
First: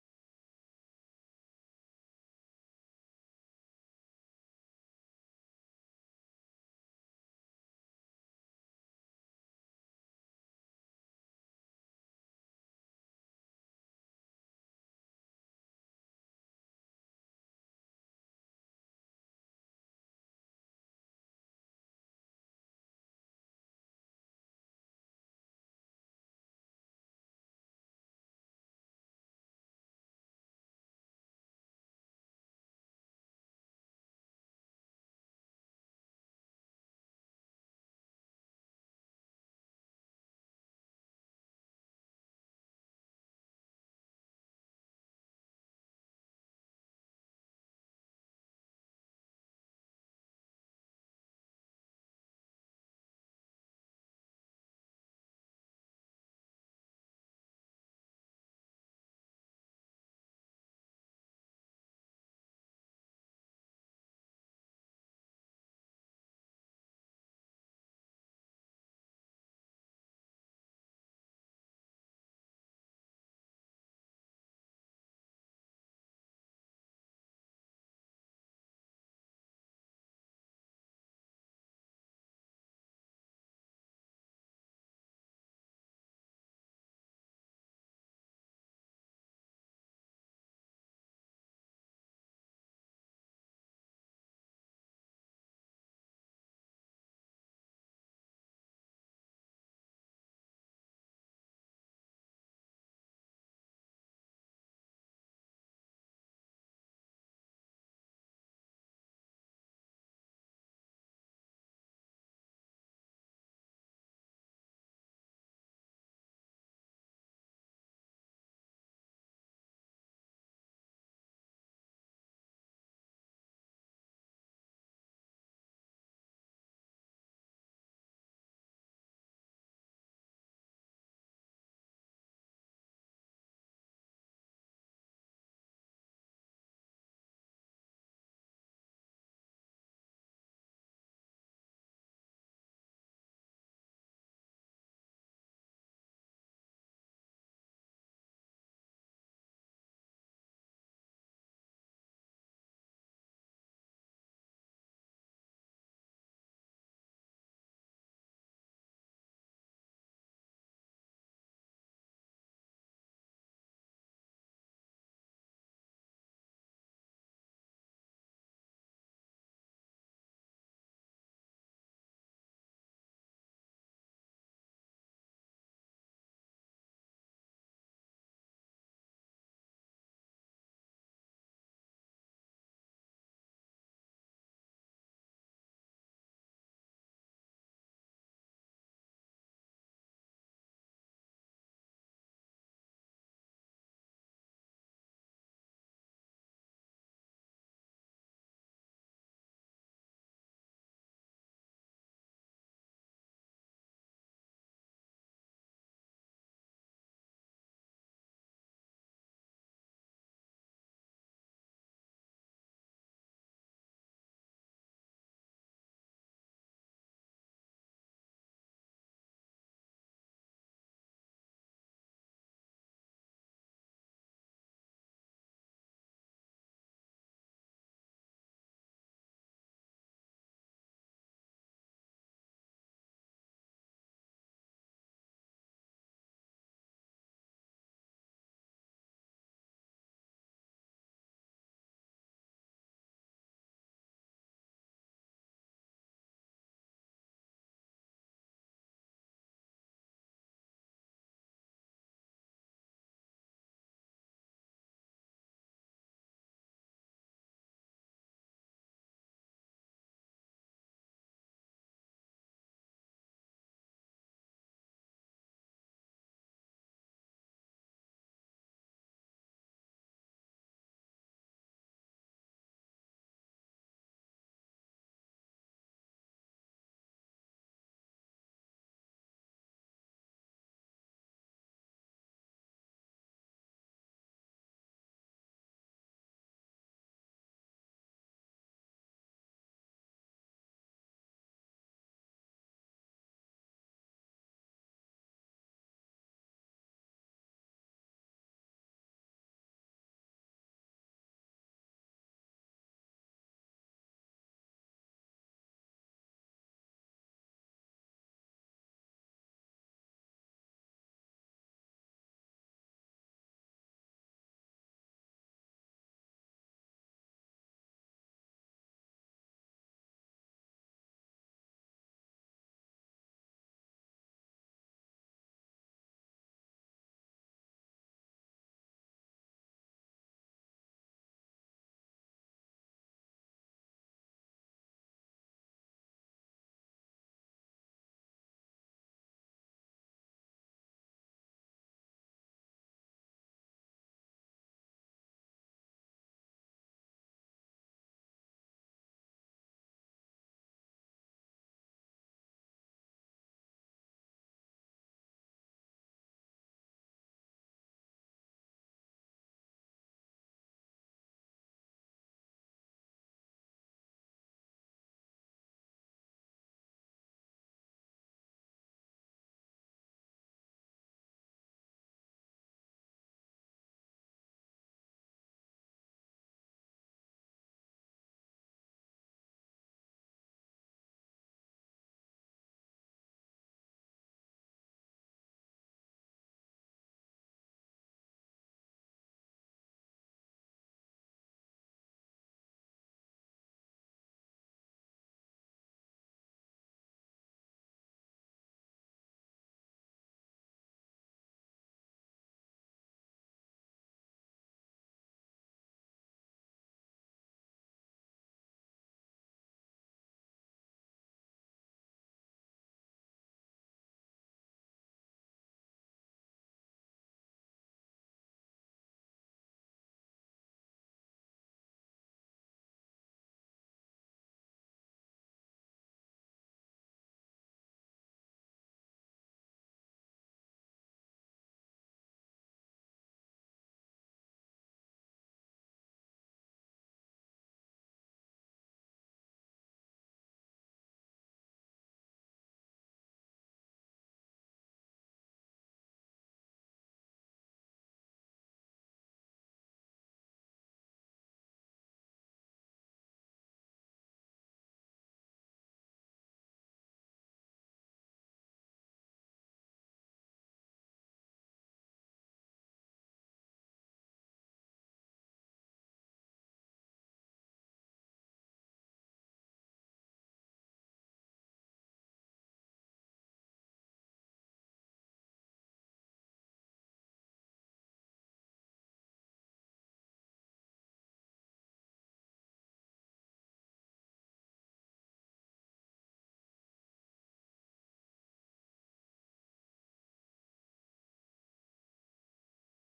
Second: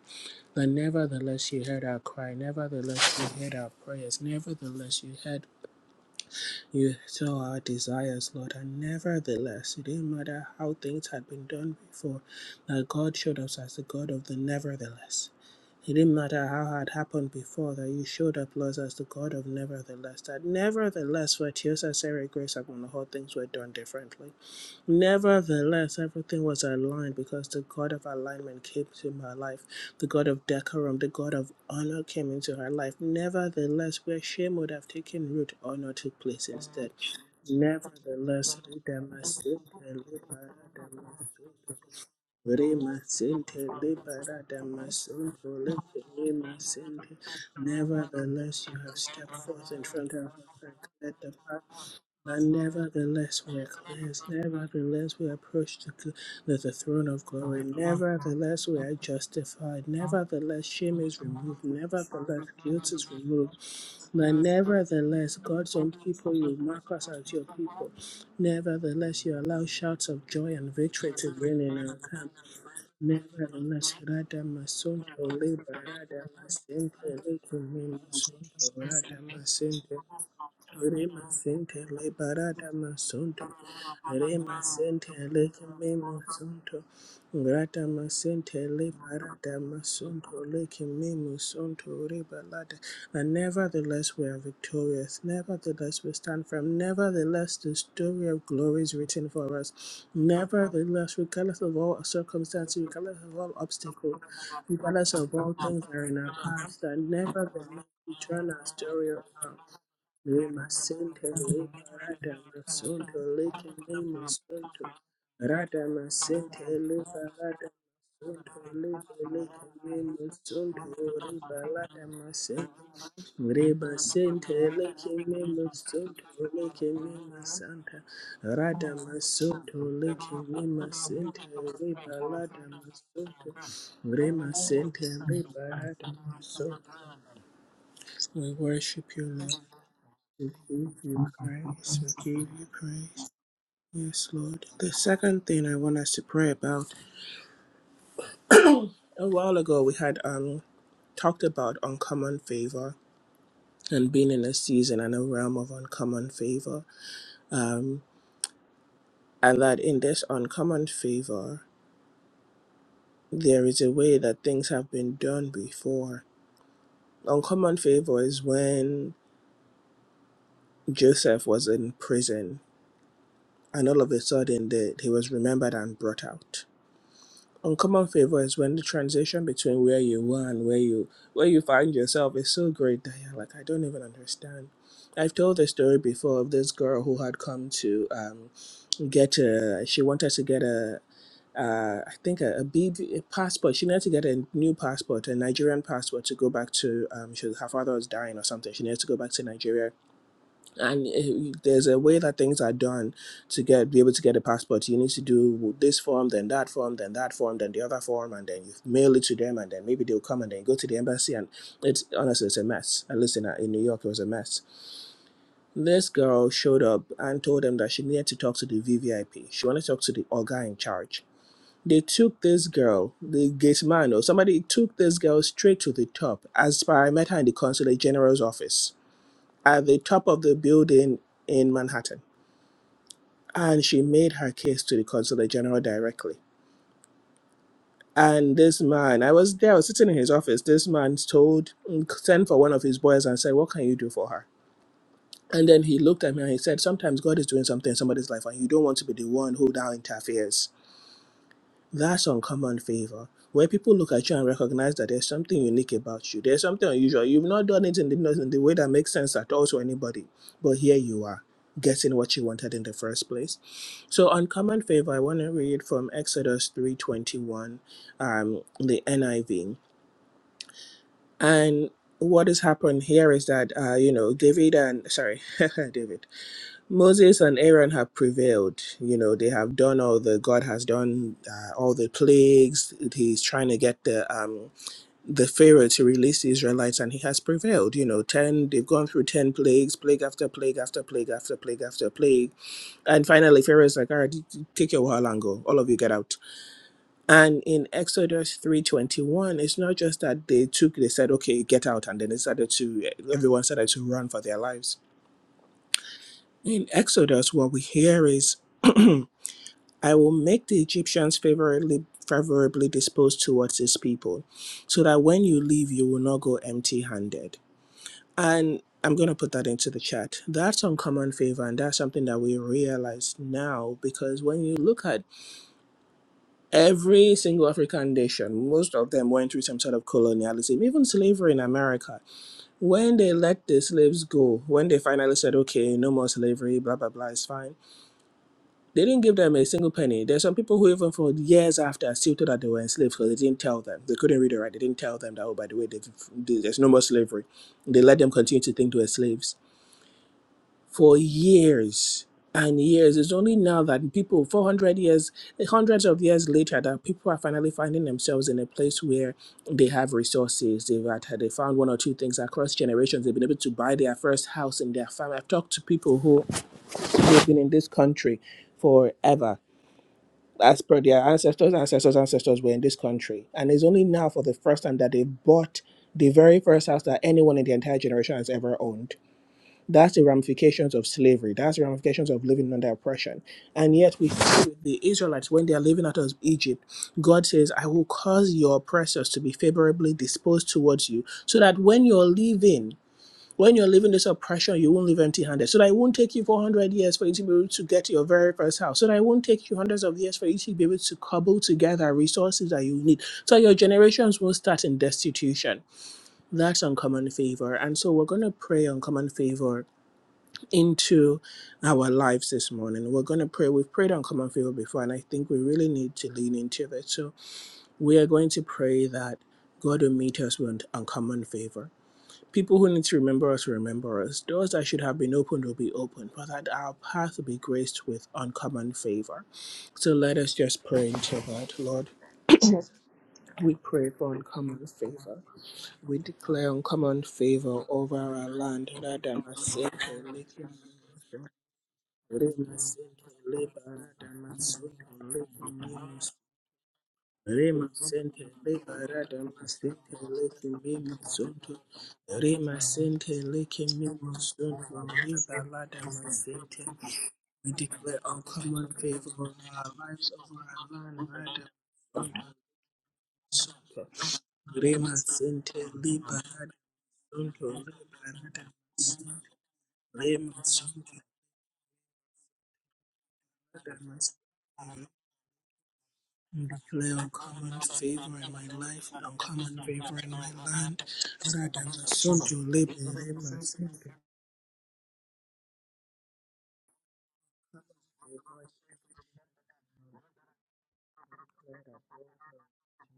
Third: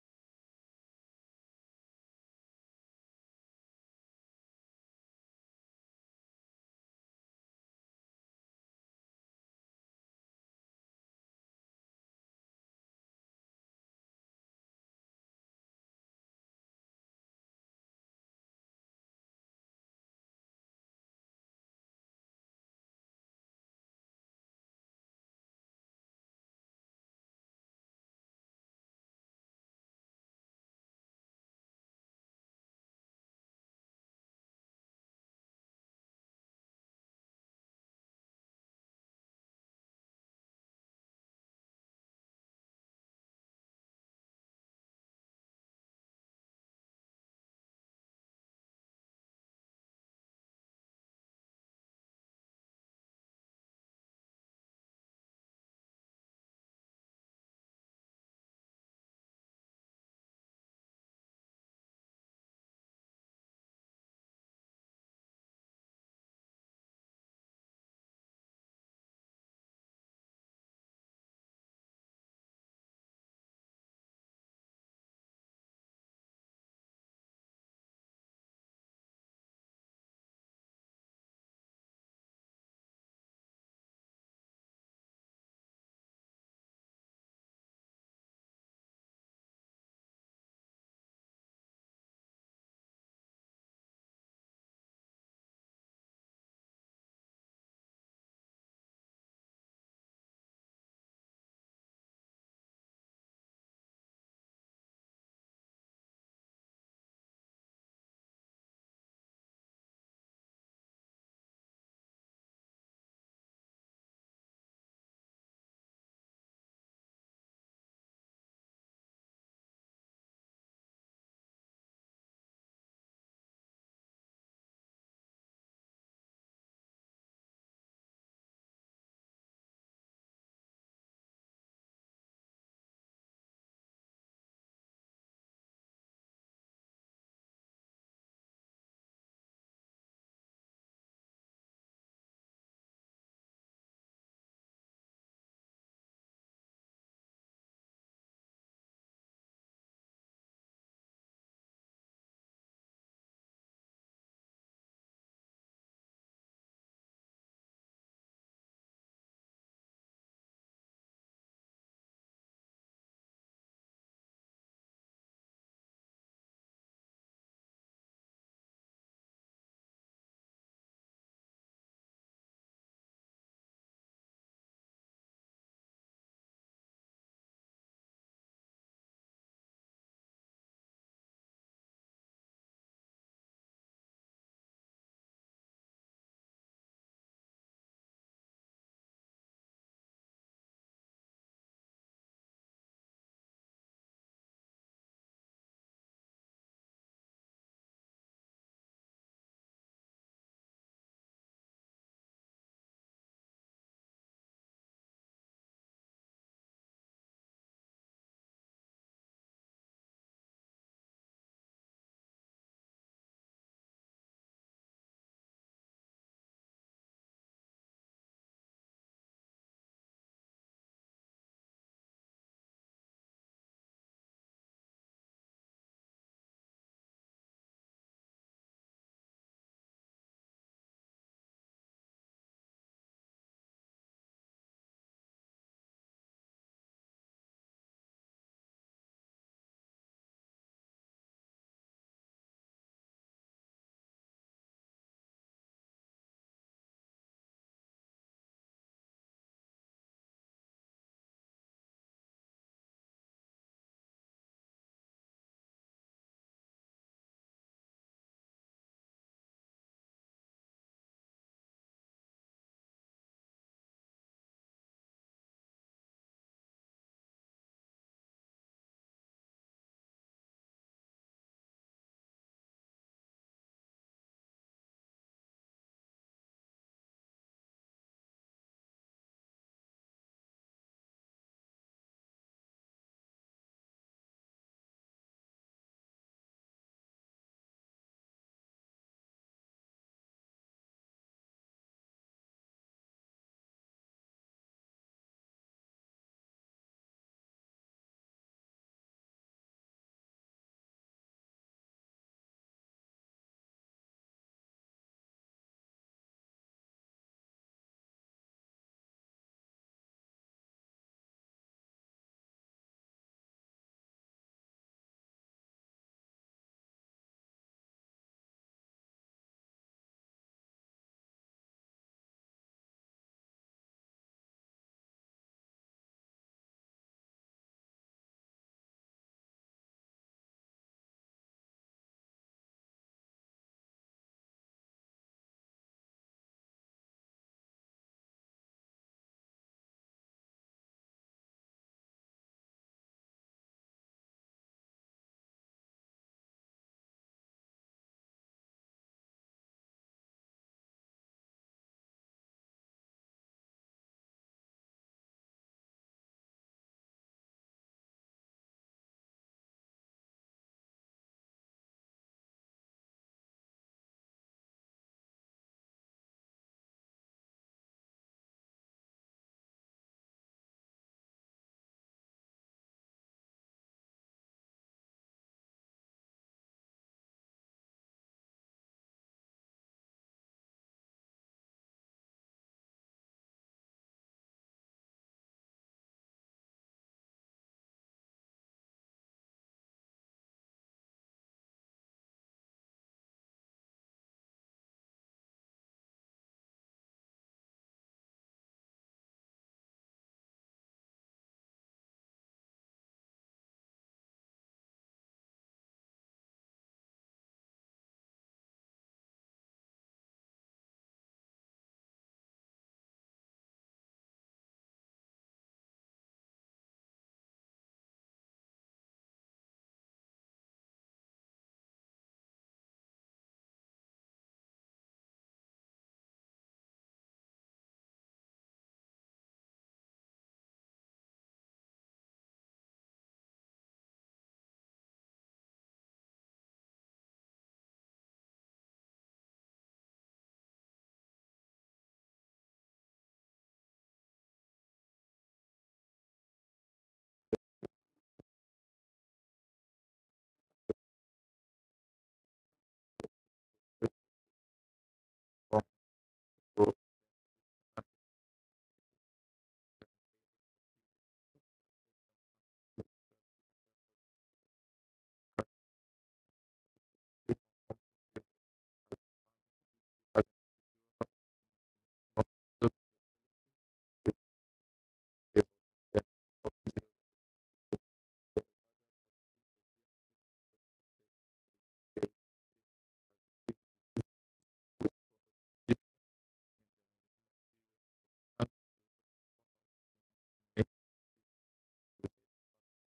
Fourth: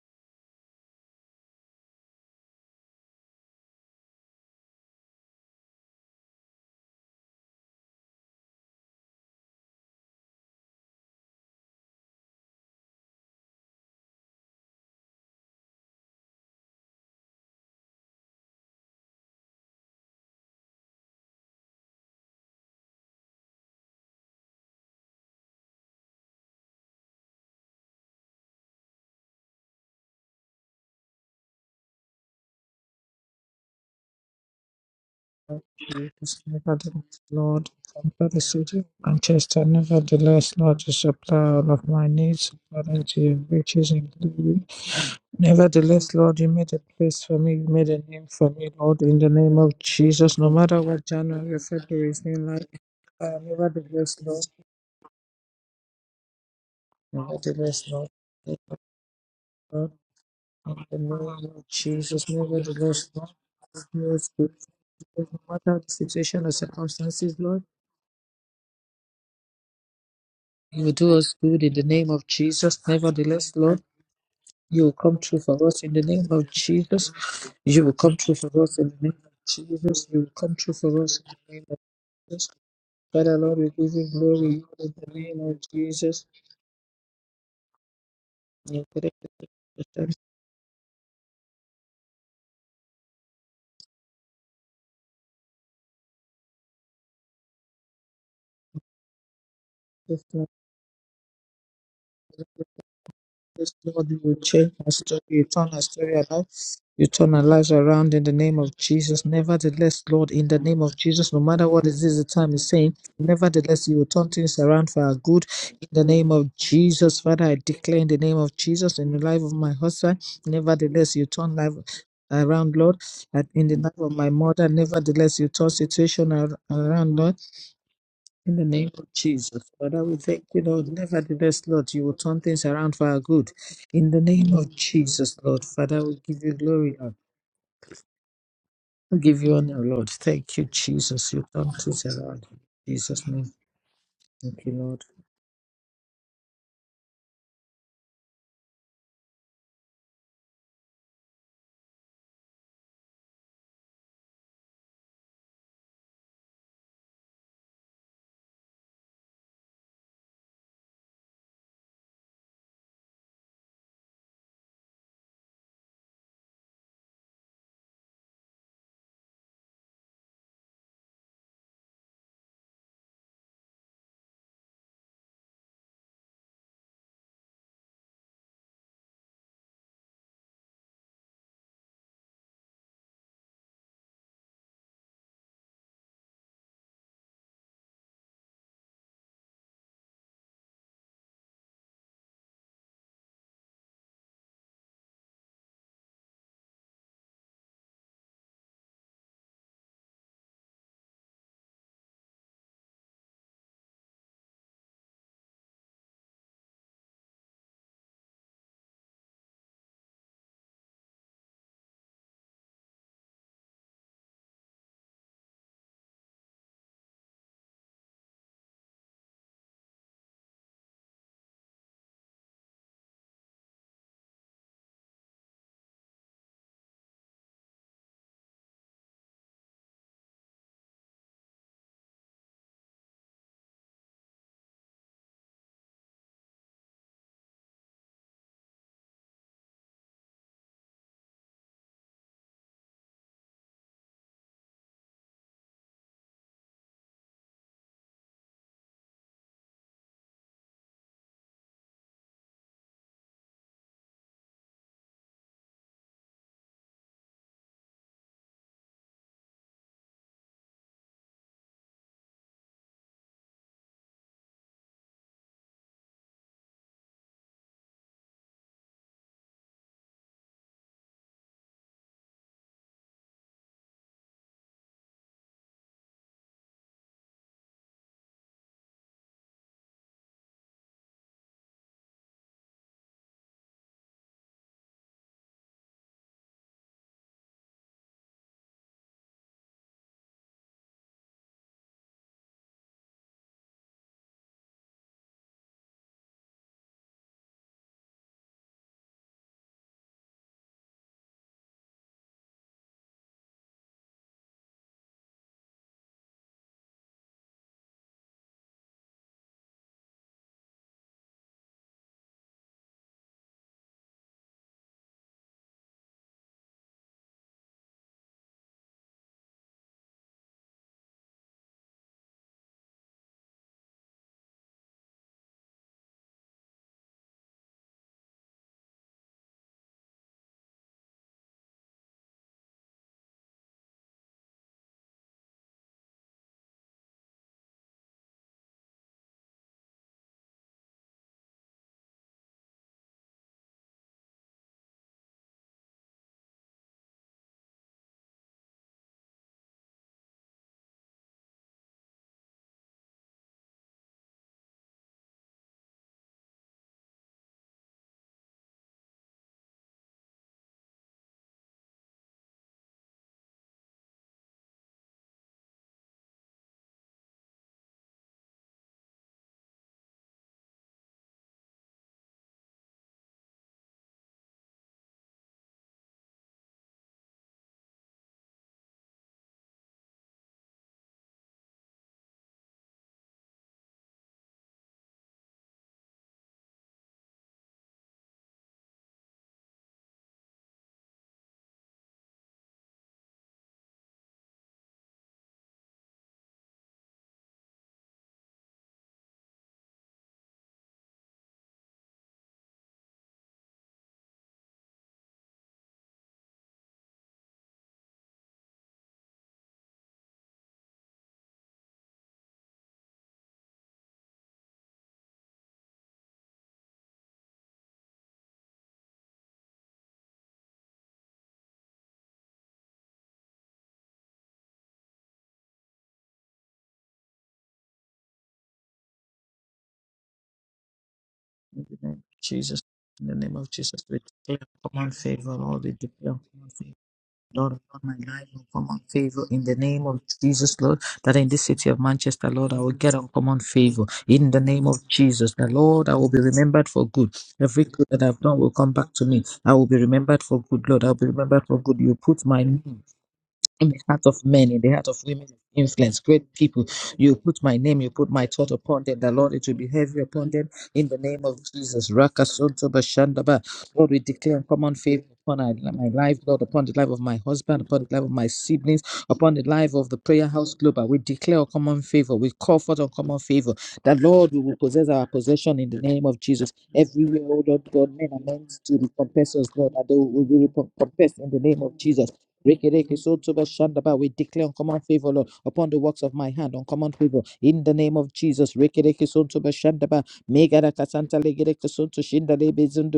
[SPEAKER 1] But nevertheless you heard our cry, nevertheless you heard our prayers, nevertheless you heard you saw our desires, Lord, and nevertheless it didn't matter how things had been done before, that God showed us as the God of the nevertheless. It didn't matter how had happened before that you showed up, Lord, as the God of nevertheless. That nevertheless, for Tiosa Sarah Grace upon the whole things were done differently. Nevertheless, everything was aligned because the God of alignment came to my life. The God of decorum, the God of honor came into her life. Nevertheless, where shame would have taken root, honor took place instead.
[SPEAKER 2] Lord, for the
[SPEAKER 1] Nevertheless,
[SPEAKER 2] city of Manchester, nevertheless, Lord, you supply all of my needs
[SPEAKER 1] Rima
[SPEAKER 2] according to your
[SPEAKER 1] Sente
[SPEAKER 2] riches in glory
[SPEAKER 1] Liberata Masonto Lepe
[SPEAKER 2] Nevertheless, Lord, you
[SPEAKER 1] Rima
[SPEAKER 2] made a
[SPEAKER 1] Sente.
[SPEAKER 2] place for me. You made a name for
[SPEAKER 1] Nevertheless,
[SPEAKER 2] me,
[SPEAKER 1] you have
[SPEAKER 2] Lord, in the
[SPEAKER 1] stepped
[SPEAKER 2] name
[SPEAKER 1] forth
[SPEAKER 2] of
[SPEAKER 1] in front of us
[SPEAKER 2] Jesus. No
[SPEAKER 1] and
[SPEAKER 2] matter what
[SPEAKER 1] cleared the
[SPEAKER 2] January or
[SPEAKER 1] path.
[SPEAKER 2] February is
[SPEAKER 1] But
[SPEAKER 2] in life, uh,
[SPEAKER 1] nevertheless, we are
[SPEAKER 2] nevertheless,
[SPEAKER 1] cleansed.
[SPEAKER 2] Lord,
[SPEAKER 1] Nevertheless, we approach the, cl- the, the throne of glory.
[SPEAKER 2] nevertheless, Lord,
[SPEAKER 1] Nevertheless, we
[SPEAKER 2] nevertheless,
[SPEAKER 1] are justified.
[SPEAKER 2] Lord,
[SPEAKER 1] Nevertheless, shame
[SPEAKER 2] in the
[SPEAKER 1] is
[SPEAKER 2] name
[SPEAKER 1] removed.
[SPEAKER 2] of Jesus,
[SPEAKER 1] Nevertheless, guilt is
[SPEAKER 2] nevertheless, Lord,
[SPEAKER 1] removed.
[SPEAKER 2] you do us
[SPEAKER 1] But
[SPEAKER 2] good. No
[SPEAKER 1] nevertheless, God's
[SPEAKER 2] matter
[SPEAKER 1] own
[SPEAKER 2] the
[SPEAKER 1] people,
[SPEAKER 2] situation or
[SPEAKER 1] you mark us as
[SPEAKER 2] circumstances,
[SPEAKER 1] your
[SPEAKER 2] Lord,
[SPEAKER 1] people. Nevertheless, you allow shouts of joy and
[SPEAKER 2] you will
[SPEAKER 1] victory
[SPEAKER 2] do
[SPEAKER 1] to
[SPEAKER 2] us
[SPEAKER 1] ring
[SPEAKER 2] good in the
[SPEAKER 1] in our
[SPEAKER 2] name of
[SPEAKER 1] camp.
[SPEAKER 2] Jesus. Nevertheless, Lord,
[SPEAKER 1] Nevertheless, Rada
[SPEAKER 2] you will come
[SPEAKER 1] Masonto
[SPEAKER 2] true
[SPEAKER 1] Liba
[SPEAKER 2] for us in the
[SPEAKER 1] Rada
[SPEAKER 2] name of
[SPEAKER 1] Masente
[SPEAKER 2] Jesus. You will
[SPEAKER 1] Lekumi
[SPEAKER 2] come true for
[SPEAKER 1] Masonto
[SPEAKER 2] us in the name
[SPEAKER 1] Rada
[SPEAKER 2] of
[SPEAKER 1] Masente
[SPEAKER 2] Jesus. You will come true for us
[SPEAKER 1] Rema
[SPEAKER 2] in the name of
[SPEAKER 1] Sente Liba
[SPEAKER 2] Jesus.
[SPEAKER 1] Rada
[SPEAKER 2] Father
[SPEAKER 1] Masonto
[SPEAKER 2] Lord, we give you
[SPEAKER 1] Rema
[SPEAKER 2] glory in
[SPEAKER 1] Sente
[SPEAKER 2] the name of
[SPEAKER 1] Lekumi
[SPEAKER 2] Jesus.
[SPEAKER 1] Masonto Grata masente
[SPEAKER 2] you
[SPEAKER 1] le
[SPEAKER 2] pray that
[SPEAKER 1] barada masonto le kimimo sonto re balada. And nevertheless we are victorious. Nevertheless we stand firm. Nevertheless the story of glory is written for us.
[SPEAKER 2] the strength of the
[SPEAKER 1] Nevertheless, regardless of all circumstances, regardless of all
[SPEAKER 2] Lord, Lord, you
[SPEAKER 1] obstacles,
[SPEAKER 2] will change our
[SPEAKER 1] regardless
[SPEAKER 2] story,
[SPEAKER 1] of
[SPEAKER 2] you
[SPEAKER 1] all
[SPEAKER 2] turn our
[SPEAKER 1] things that are
[SPEAKER 2] story
[SPEAKER 1] in our
[SPEAKER 2] around,
[SPEAKER 1] past, that
[SPEAKER 2] you turn our lives
[SPEAKER 1] nevertheless
[SPEAKER 2] around
[SPEAKER 1] we
[SPEAKER 2] in the
[SPEAKER 1] turn
[SPEAKER 2] name
[SPEAKER 1] our
[SPEAKER 2] of
[SPEAKER 1] story
[SPEAKER 2] Jesus.
[SPEAKER 1] around.
[SPEAKER 2] Nevertheless, Lord, in the
[SPEAKER 1] Lima
[SPEAKER 2] name of Jesus,
[SPEAKER 1] Sente
[SPEAKER 2] no
[SPEAKER 1] Lima
[SPEAKER 2] matter what it is the
[SPEAKER 1] Rada
[SPEAKER 2] time is saying,
[SPEAKER 1] Masunto Lika
[SPEAKER 2] nevertheless, you will
[SPEAKER 1] Lima
[SPEAKER 2] turn things
[SPEAKER 1] Sunto
[SPEAKER 2] around for our good
[SPEAKER 1] Rada
[SPEAKER 2] in the name of
[SPEAKER 1] Masente
[SPEAKER 2] Jesus.
[SPEAKER 1] Lima
[SPEAKER 2] Father, I
[SPEAKER 1] Rada
[SPEAKER 2] declare in the name of
[SPEAKER 1] Masunto
[SPEAKER 2] Jesus in
[SPEAKER 1] Lika
[SPEAKER 2] the life of
[SPEAKER 1] Lika
[SPEAKER 2] my husband,
[SPEAKER 1] Lima Sunto
[SPEAKER 2] nevertheless, you turn
[SPEAKER 1] Riba
[SPEAKER 2] life
[SPEAKER 1] Rada
[SPEAKER 2] around,
[SPEAKER 1] Masente
[SPEAKER 2] Lord, and in the life
[SPEAKER 1] Riba
[SPEAKER 2] of my
[SPEAKER 1] Sente
[SPEAKER 2] mother,
[SPEAKER 1] Lika
[SPEAKER 2] nevertheless, you
[SPEAKER 1] Lima
[SPEAKER 2] turn
[SPEAKER 1] Sunto
[SPEAKER 2] situation ar-
[SPEAKER 1] Lika
[SPEAKER 2] around, Lord.
[SPEAKER 1] Lima Santa
[SPEAKER 2] In the name
[SPEAKER 1] Rada
[SPEAKER 2] of Jesus,
[SPEAKER 1] Masunto
[SPEAKER 2] Father, we
[SPEAKER 1] Lika
[SPEAKER 2] thank you, Lord.
[SPEAKER 1] Lima Sente
[SPEAKER 2] Nevertheless, Lord, you
[SPEAKER 1] Riba
[SPEAKER 2] will turn things
[SPEAKER 1] Rada
[SPEAKER 2] around for our
[SPEAKER 1] Masunto
[SPEAKER 2] good. In the
[SPEAKER 1] Rima
[SPEAKER 2] name of
[SPEAKER 1] Sente
[SPEAKER 2] Jesus, Lord,
[SPEAKER 1] Riba
[SPEAKER 2] Father,
[SPEAKER 1] Rada
[SPEAKER 2] we give you
[SPEAKER 1] Masunto
[SPEAKER 2] glory. Lord.
[SPEAKER 1] We worship
[SPEAKER 2] We
[SPEAKER 1] you
[SPEAKER 2] give
[SPEAKER 1] Lord
[SPEAKER 2] you honor, Lord.
[SPEAKER 1] we
[SPEAKER 2] Thank you,
[SPEAKER 1] give you
[SPEAKER 2] Jesus. You turn
[SPEAKER 1] praise.
[SPEAKER 2] things
[SPEAKER 1] We
[SPEAKER 2] around.
[SPEAKER 1] give
[SPEAKER 2] In
[SPEAKER 1] you
[SPEAKER 2] Jesus'
[SPEAKER 1] praise.
[SPEAKER 2] name.
[SPEAKER 1] Yes, Lord.
[SPEAKER 2] Thank you,
[SPEAKER 1] The
[SPEAKER 2] Lord.
[SPEAKER 1] second thing I want us to pray about a while ago, we had um talked about uncommon favor and being in a season and a realm of uncommon favor. Um, and that in this uncommon favor, there is a way that things have been done before. Uncommon favor is when Joseph was in prison and all of a sudden the, he was remembered and brought out Uncommon favor is when the transition between where you were and where you where you find yourself is so great that you're like, I don't even understand. I've told the story before of this girl who had come to um, get a. She wanted to get a. Uh, I think a, a B V a passport. She needed to get a new passport, a Nigerian passport, to go back to. Um, she, her father was dying or something. She needed to go back to Nigeria and it, there's a way that things are done to get be able to get a passport. You need to do this form, then that form, then that form, then the other form, and then you mail it to them, and then maybe they'll come and then go to the embassy. And it's honestly it's a mess. At least in, in New York, it was a mess. This girl showed up and told them that she needed to talk to the VVIP. She wanted to talk to the Oga in charge. They took this girl, the gate man or somebody took this girl straight to the top. As per I met her in the consulate general's office at the top of the building in Manhattan and she made her case to the consular general directly. And this man, I was there, I was sitting in his office. This man told, sent for one of his boys and said, What can you do for her? And then he looked at me and he said, Sometimes God is doing something in somebody's life and you don't want to be the one who now interferes. That's uncommon favor. Where people look at you and recognize that there's something unique about you, there's something unusual. You've not done it in the, in the way that makes sense at all to anybody, but here you are, getting what you wanted in the first place So on common favor, I want to read from Exodus 3:21, um, the NIV. And what has happened here is that uh, you know, David and sorry, David. Moses and Aaron have prevailed. You know, they have done all the God has done uh, all the plagues. He's trying to get the um the Pharaoh to release the Israelites and he has prevailed. You know, 10 they've gone through 10 plagues, plague after plague after plague after plague after plague and finally, Pharaoh is like, all right, take your while and go. All of you get out. And in Exodus 3.21, it's not just that they took, they said, okay, get out. And then they started to, everyone started to run for their lives. In Exodus, what we hear is, I will make the Egyptians favorably, favorably disposed towards this people, so that when you leave, you will not go empty handed. And I'm going to put that into the chat. That's uncommon favor, and that's something that we realize now because when you look at Every single African nation, most of them went through some sort of colonialism, even slavery in America. When they let the slaves go, when they finally said, okay, no more slavery, blah, blah, blah, it's fine, they didn't give them a single penny. There's some people who, even for years after, still thought that they were enslaved because they didn't tell them. They couldn't read or write. They didn't tell them that, oh, by the way, they've, there's no more slavery. They let them continue to think they were slaves for years and years. It's only now that people, 400 years, hundreds of years later, that people are finally finding themselves in a place where they have resources. They've had, they found one or two things across generations. They've been able to buy their first house in their family. I've talked to people who have been in this country forever. As per their ancestors, ancestors, ancestors were in this country. And it's only now for the first time that they bought the very first house that anyone in the entire generation has ever owned that's the ramifications of slavery. That's the ramifications of living under oppression. And yet, we see with the Israelites, when they are living out of Egypt, God says, I will cause your oppressors to be favorably disposed towards you, so that when you're leaving, when you're leaving this oppression, you won't leave empty handed. So that it won't take you 400 years for you to be able to get to your very first house. So that it won't take you hundreds of years for you to be able to cobble together resources that you need. So your generations won't start in destitution. That's uncommon favor. And so we're going to pray uncommon favor into our lives this morning. We're going to pray. We've prayed on common favor before, and I think we really need to lean into that. So we are going to pray that God will meet us with uncommon favor. People who need to remember us remember us. Doors that should have been opened will be opened, but that our path will be graced with uncommon favor. So let us just pray into that,
[SPEAKER 2] In the
[SPEAKER 1] Lord.
[SPEAKER 2] name of Jesus. In the name of
[SPEAKER 1] We
[SPEAKER 2] Jesus,
[SPEAKER 1] pray
[SPEAKER 2] we
[SPEAKER 1] for
[SPEAKER 2] declare
[SPEAKER 1] uncommon
[SPEAKER 2] common
[SPEAKER 1] favor.
[SPEAKER 2] favor, Lord. We
[SPEAKER 1] We
[SPEAKER 2] declare common
[SPEAKER 1] declare
[SPEAKER 2] favor.
[SPEAKER 1] uncommon
[SPEAKER 2] Lord,
[SPEAKER 1] favor
[SPEAKER 2] upon
[SPEAKER 1] over
[SPEAKER 2] my life,
[SPEAKER 1] our land.
[SPEAKER 2] uncommon
[SPEAKER 1] Lord, and
[SPEAKER 2] favor
[SPEAKER 1] our
[SPEAKER 2] in the name of Jesus, Lord, that in this city of Manchester, Lord,
[SPEAKER 1] Rema
[SPEAKER 2] I will get
[SPEAKER 1] sente
[SPEAKER 2] uncommon favor
[SPEAKER 1] liberata
[SPEAKER 2] in the name of
[SPEAKER 1] masunto
[SPEAKER 2] Jesus. The Lord, I
[SPEAKER 1] lekiminus.
[SPEAKER 2] will be remembered for good. Every
[SPEAKER 1] Rema
[SPEAKER 2] good that I've
[SPEAKER 1] sente
[SPEAKER 2] done will come back to
[SPEAKER 1] liberata
[SPEAKER 2] me. I will be
[SPEAKER 1] masente
[SPEAKER 2] remembered for good, Lord. I'll
[SPEAKER 1] lekiminus
[SPEAKER 2] be remembered
[SPEAKER 1] sunto.
[SPEAKER 2] for good. You put my
[SPEAKER 1] Rema
[SPEAKER 2] name
[SPEAKER 1] sente
[SPEAKER 2] in the heart of
[SPEAKER 1] lekiminus
[SPEAKER 2] men, in the
[SPEAKER 1] sunto
[SPEAKER 2] heart of women of
[SPEAKER 1] liberata
[SPEAKER 2] influence, great
[SPEAKER 1] masente.
[SPEAKER 2] people. You put
[SPEAKER 1] We
[SPEAKER 2] my name, you
[SPEAKER 1] declare
[SPEAKER 2] put my thought
[SPEAKER 1] uncommon
[SPEAKER 2] upon them. The
[SPEAKER 1] favor over
[SPEAKER 2] Lord, it will be
[SPEAKER 1] our
[SPEAKER 2] heavy
[SPEAKER 1] lives,
[SPEAKER 2] upon
[SPEAKER 1] over
[SPEAKER 2] them
[SPEAKER 1] our
[SPEAKER 2] in the
[SPEAKER 1] land,
[SPEAKER 2] name of
[SPEAKER 1] matter,
[SPEAKER 2] Jesus. Rakasonto Bashandaba.
[SPEAKER 1] sunto
[SPEAKER 2] Lord, we
[SPEAKER 1] sunto.
[SPEAKER 2] declare common
[SPEAKER 1] Rema
[SPEAKER 2] favor upon our-
[SPEAKER 1] sente
[SPEAKER 2] my life, Lord,
[SPEAKER 1] liberata
[SPEAKER 2] upon the life of my
[SPEAKER 1] sunto
[SPEAKER 2] husband, upon the life of my
[SPEAKER 1] liberata
[SPEAKER 2] siblings,
[SPEAKER 1] masente.
[SPEAKER 2] upon the life of the prayer
[SPEAKER 1] Rema
[SPEAKER 2] house global.
[SPEAKER 1] sunto
[SPEAKER 2] We declare common favor. We call forth common favor.
[SPEAKER 1] liberata
[SPEAKER 2] That Lord, we will
[SPEAKER 1] masente.
[SPEAKER 2] possess our possession in the name of Jesus.
[SPEAKER 1] Declare
[SPEAKER 2] Everywhere, oh
[SPEAKER 1] uncommon
[SPEAKER 2] Lord God, men
[SPEAKER 1] favor
[SPEAKER 2] are
[SPEAKER 1] in my
[SPEAKER 2] meant to
[SPEAKER 1] life,
[SPEAKER 2] recompense us,
[SPEAKER 1] uncommon
[SPEAKER 2] Lord, that they
[SPEAKER 1] favor in
[SPEAKER 2] will
[SPEAKER 1] my
[SPEAKER 2] be
[SPEAKER 1] land,
[SPEAKER 2] recompensed in the
[SPEAKER 1] rather
[SPEAKER 2] name
[SPEAKER 1] than
[SPEAKER 2] of
[SPEAKER 1] the
[SPEAKER 2] Jesus.
[SPEAKER 1] son to labor,
[SPEAKER 2] Rikiriki soto
[SPEAKER 1] labor,
[SPEAKER 2] bashandaba. We declare uncommon favor, Lord, upon the works of my hand, uncommon favor. In the name of Jesus, Rikiriki soto bashandaba. Megara kasanta legere kasonto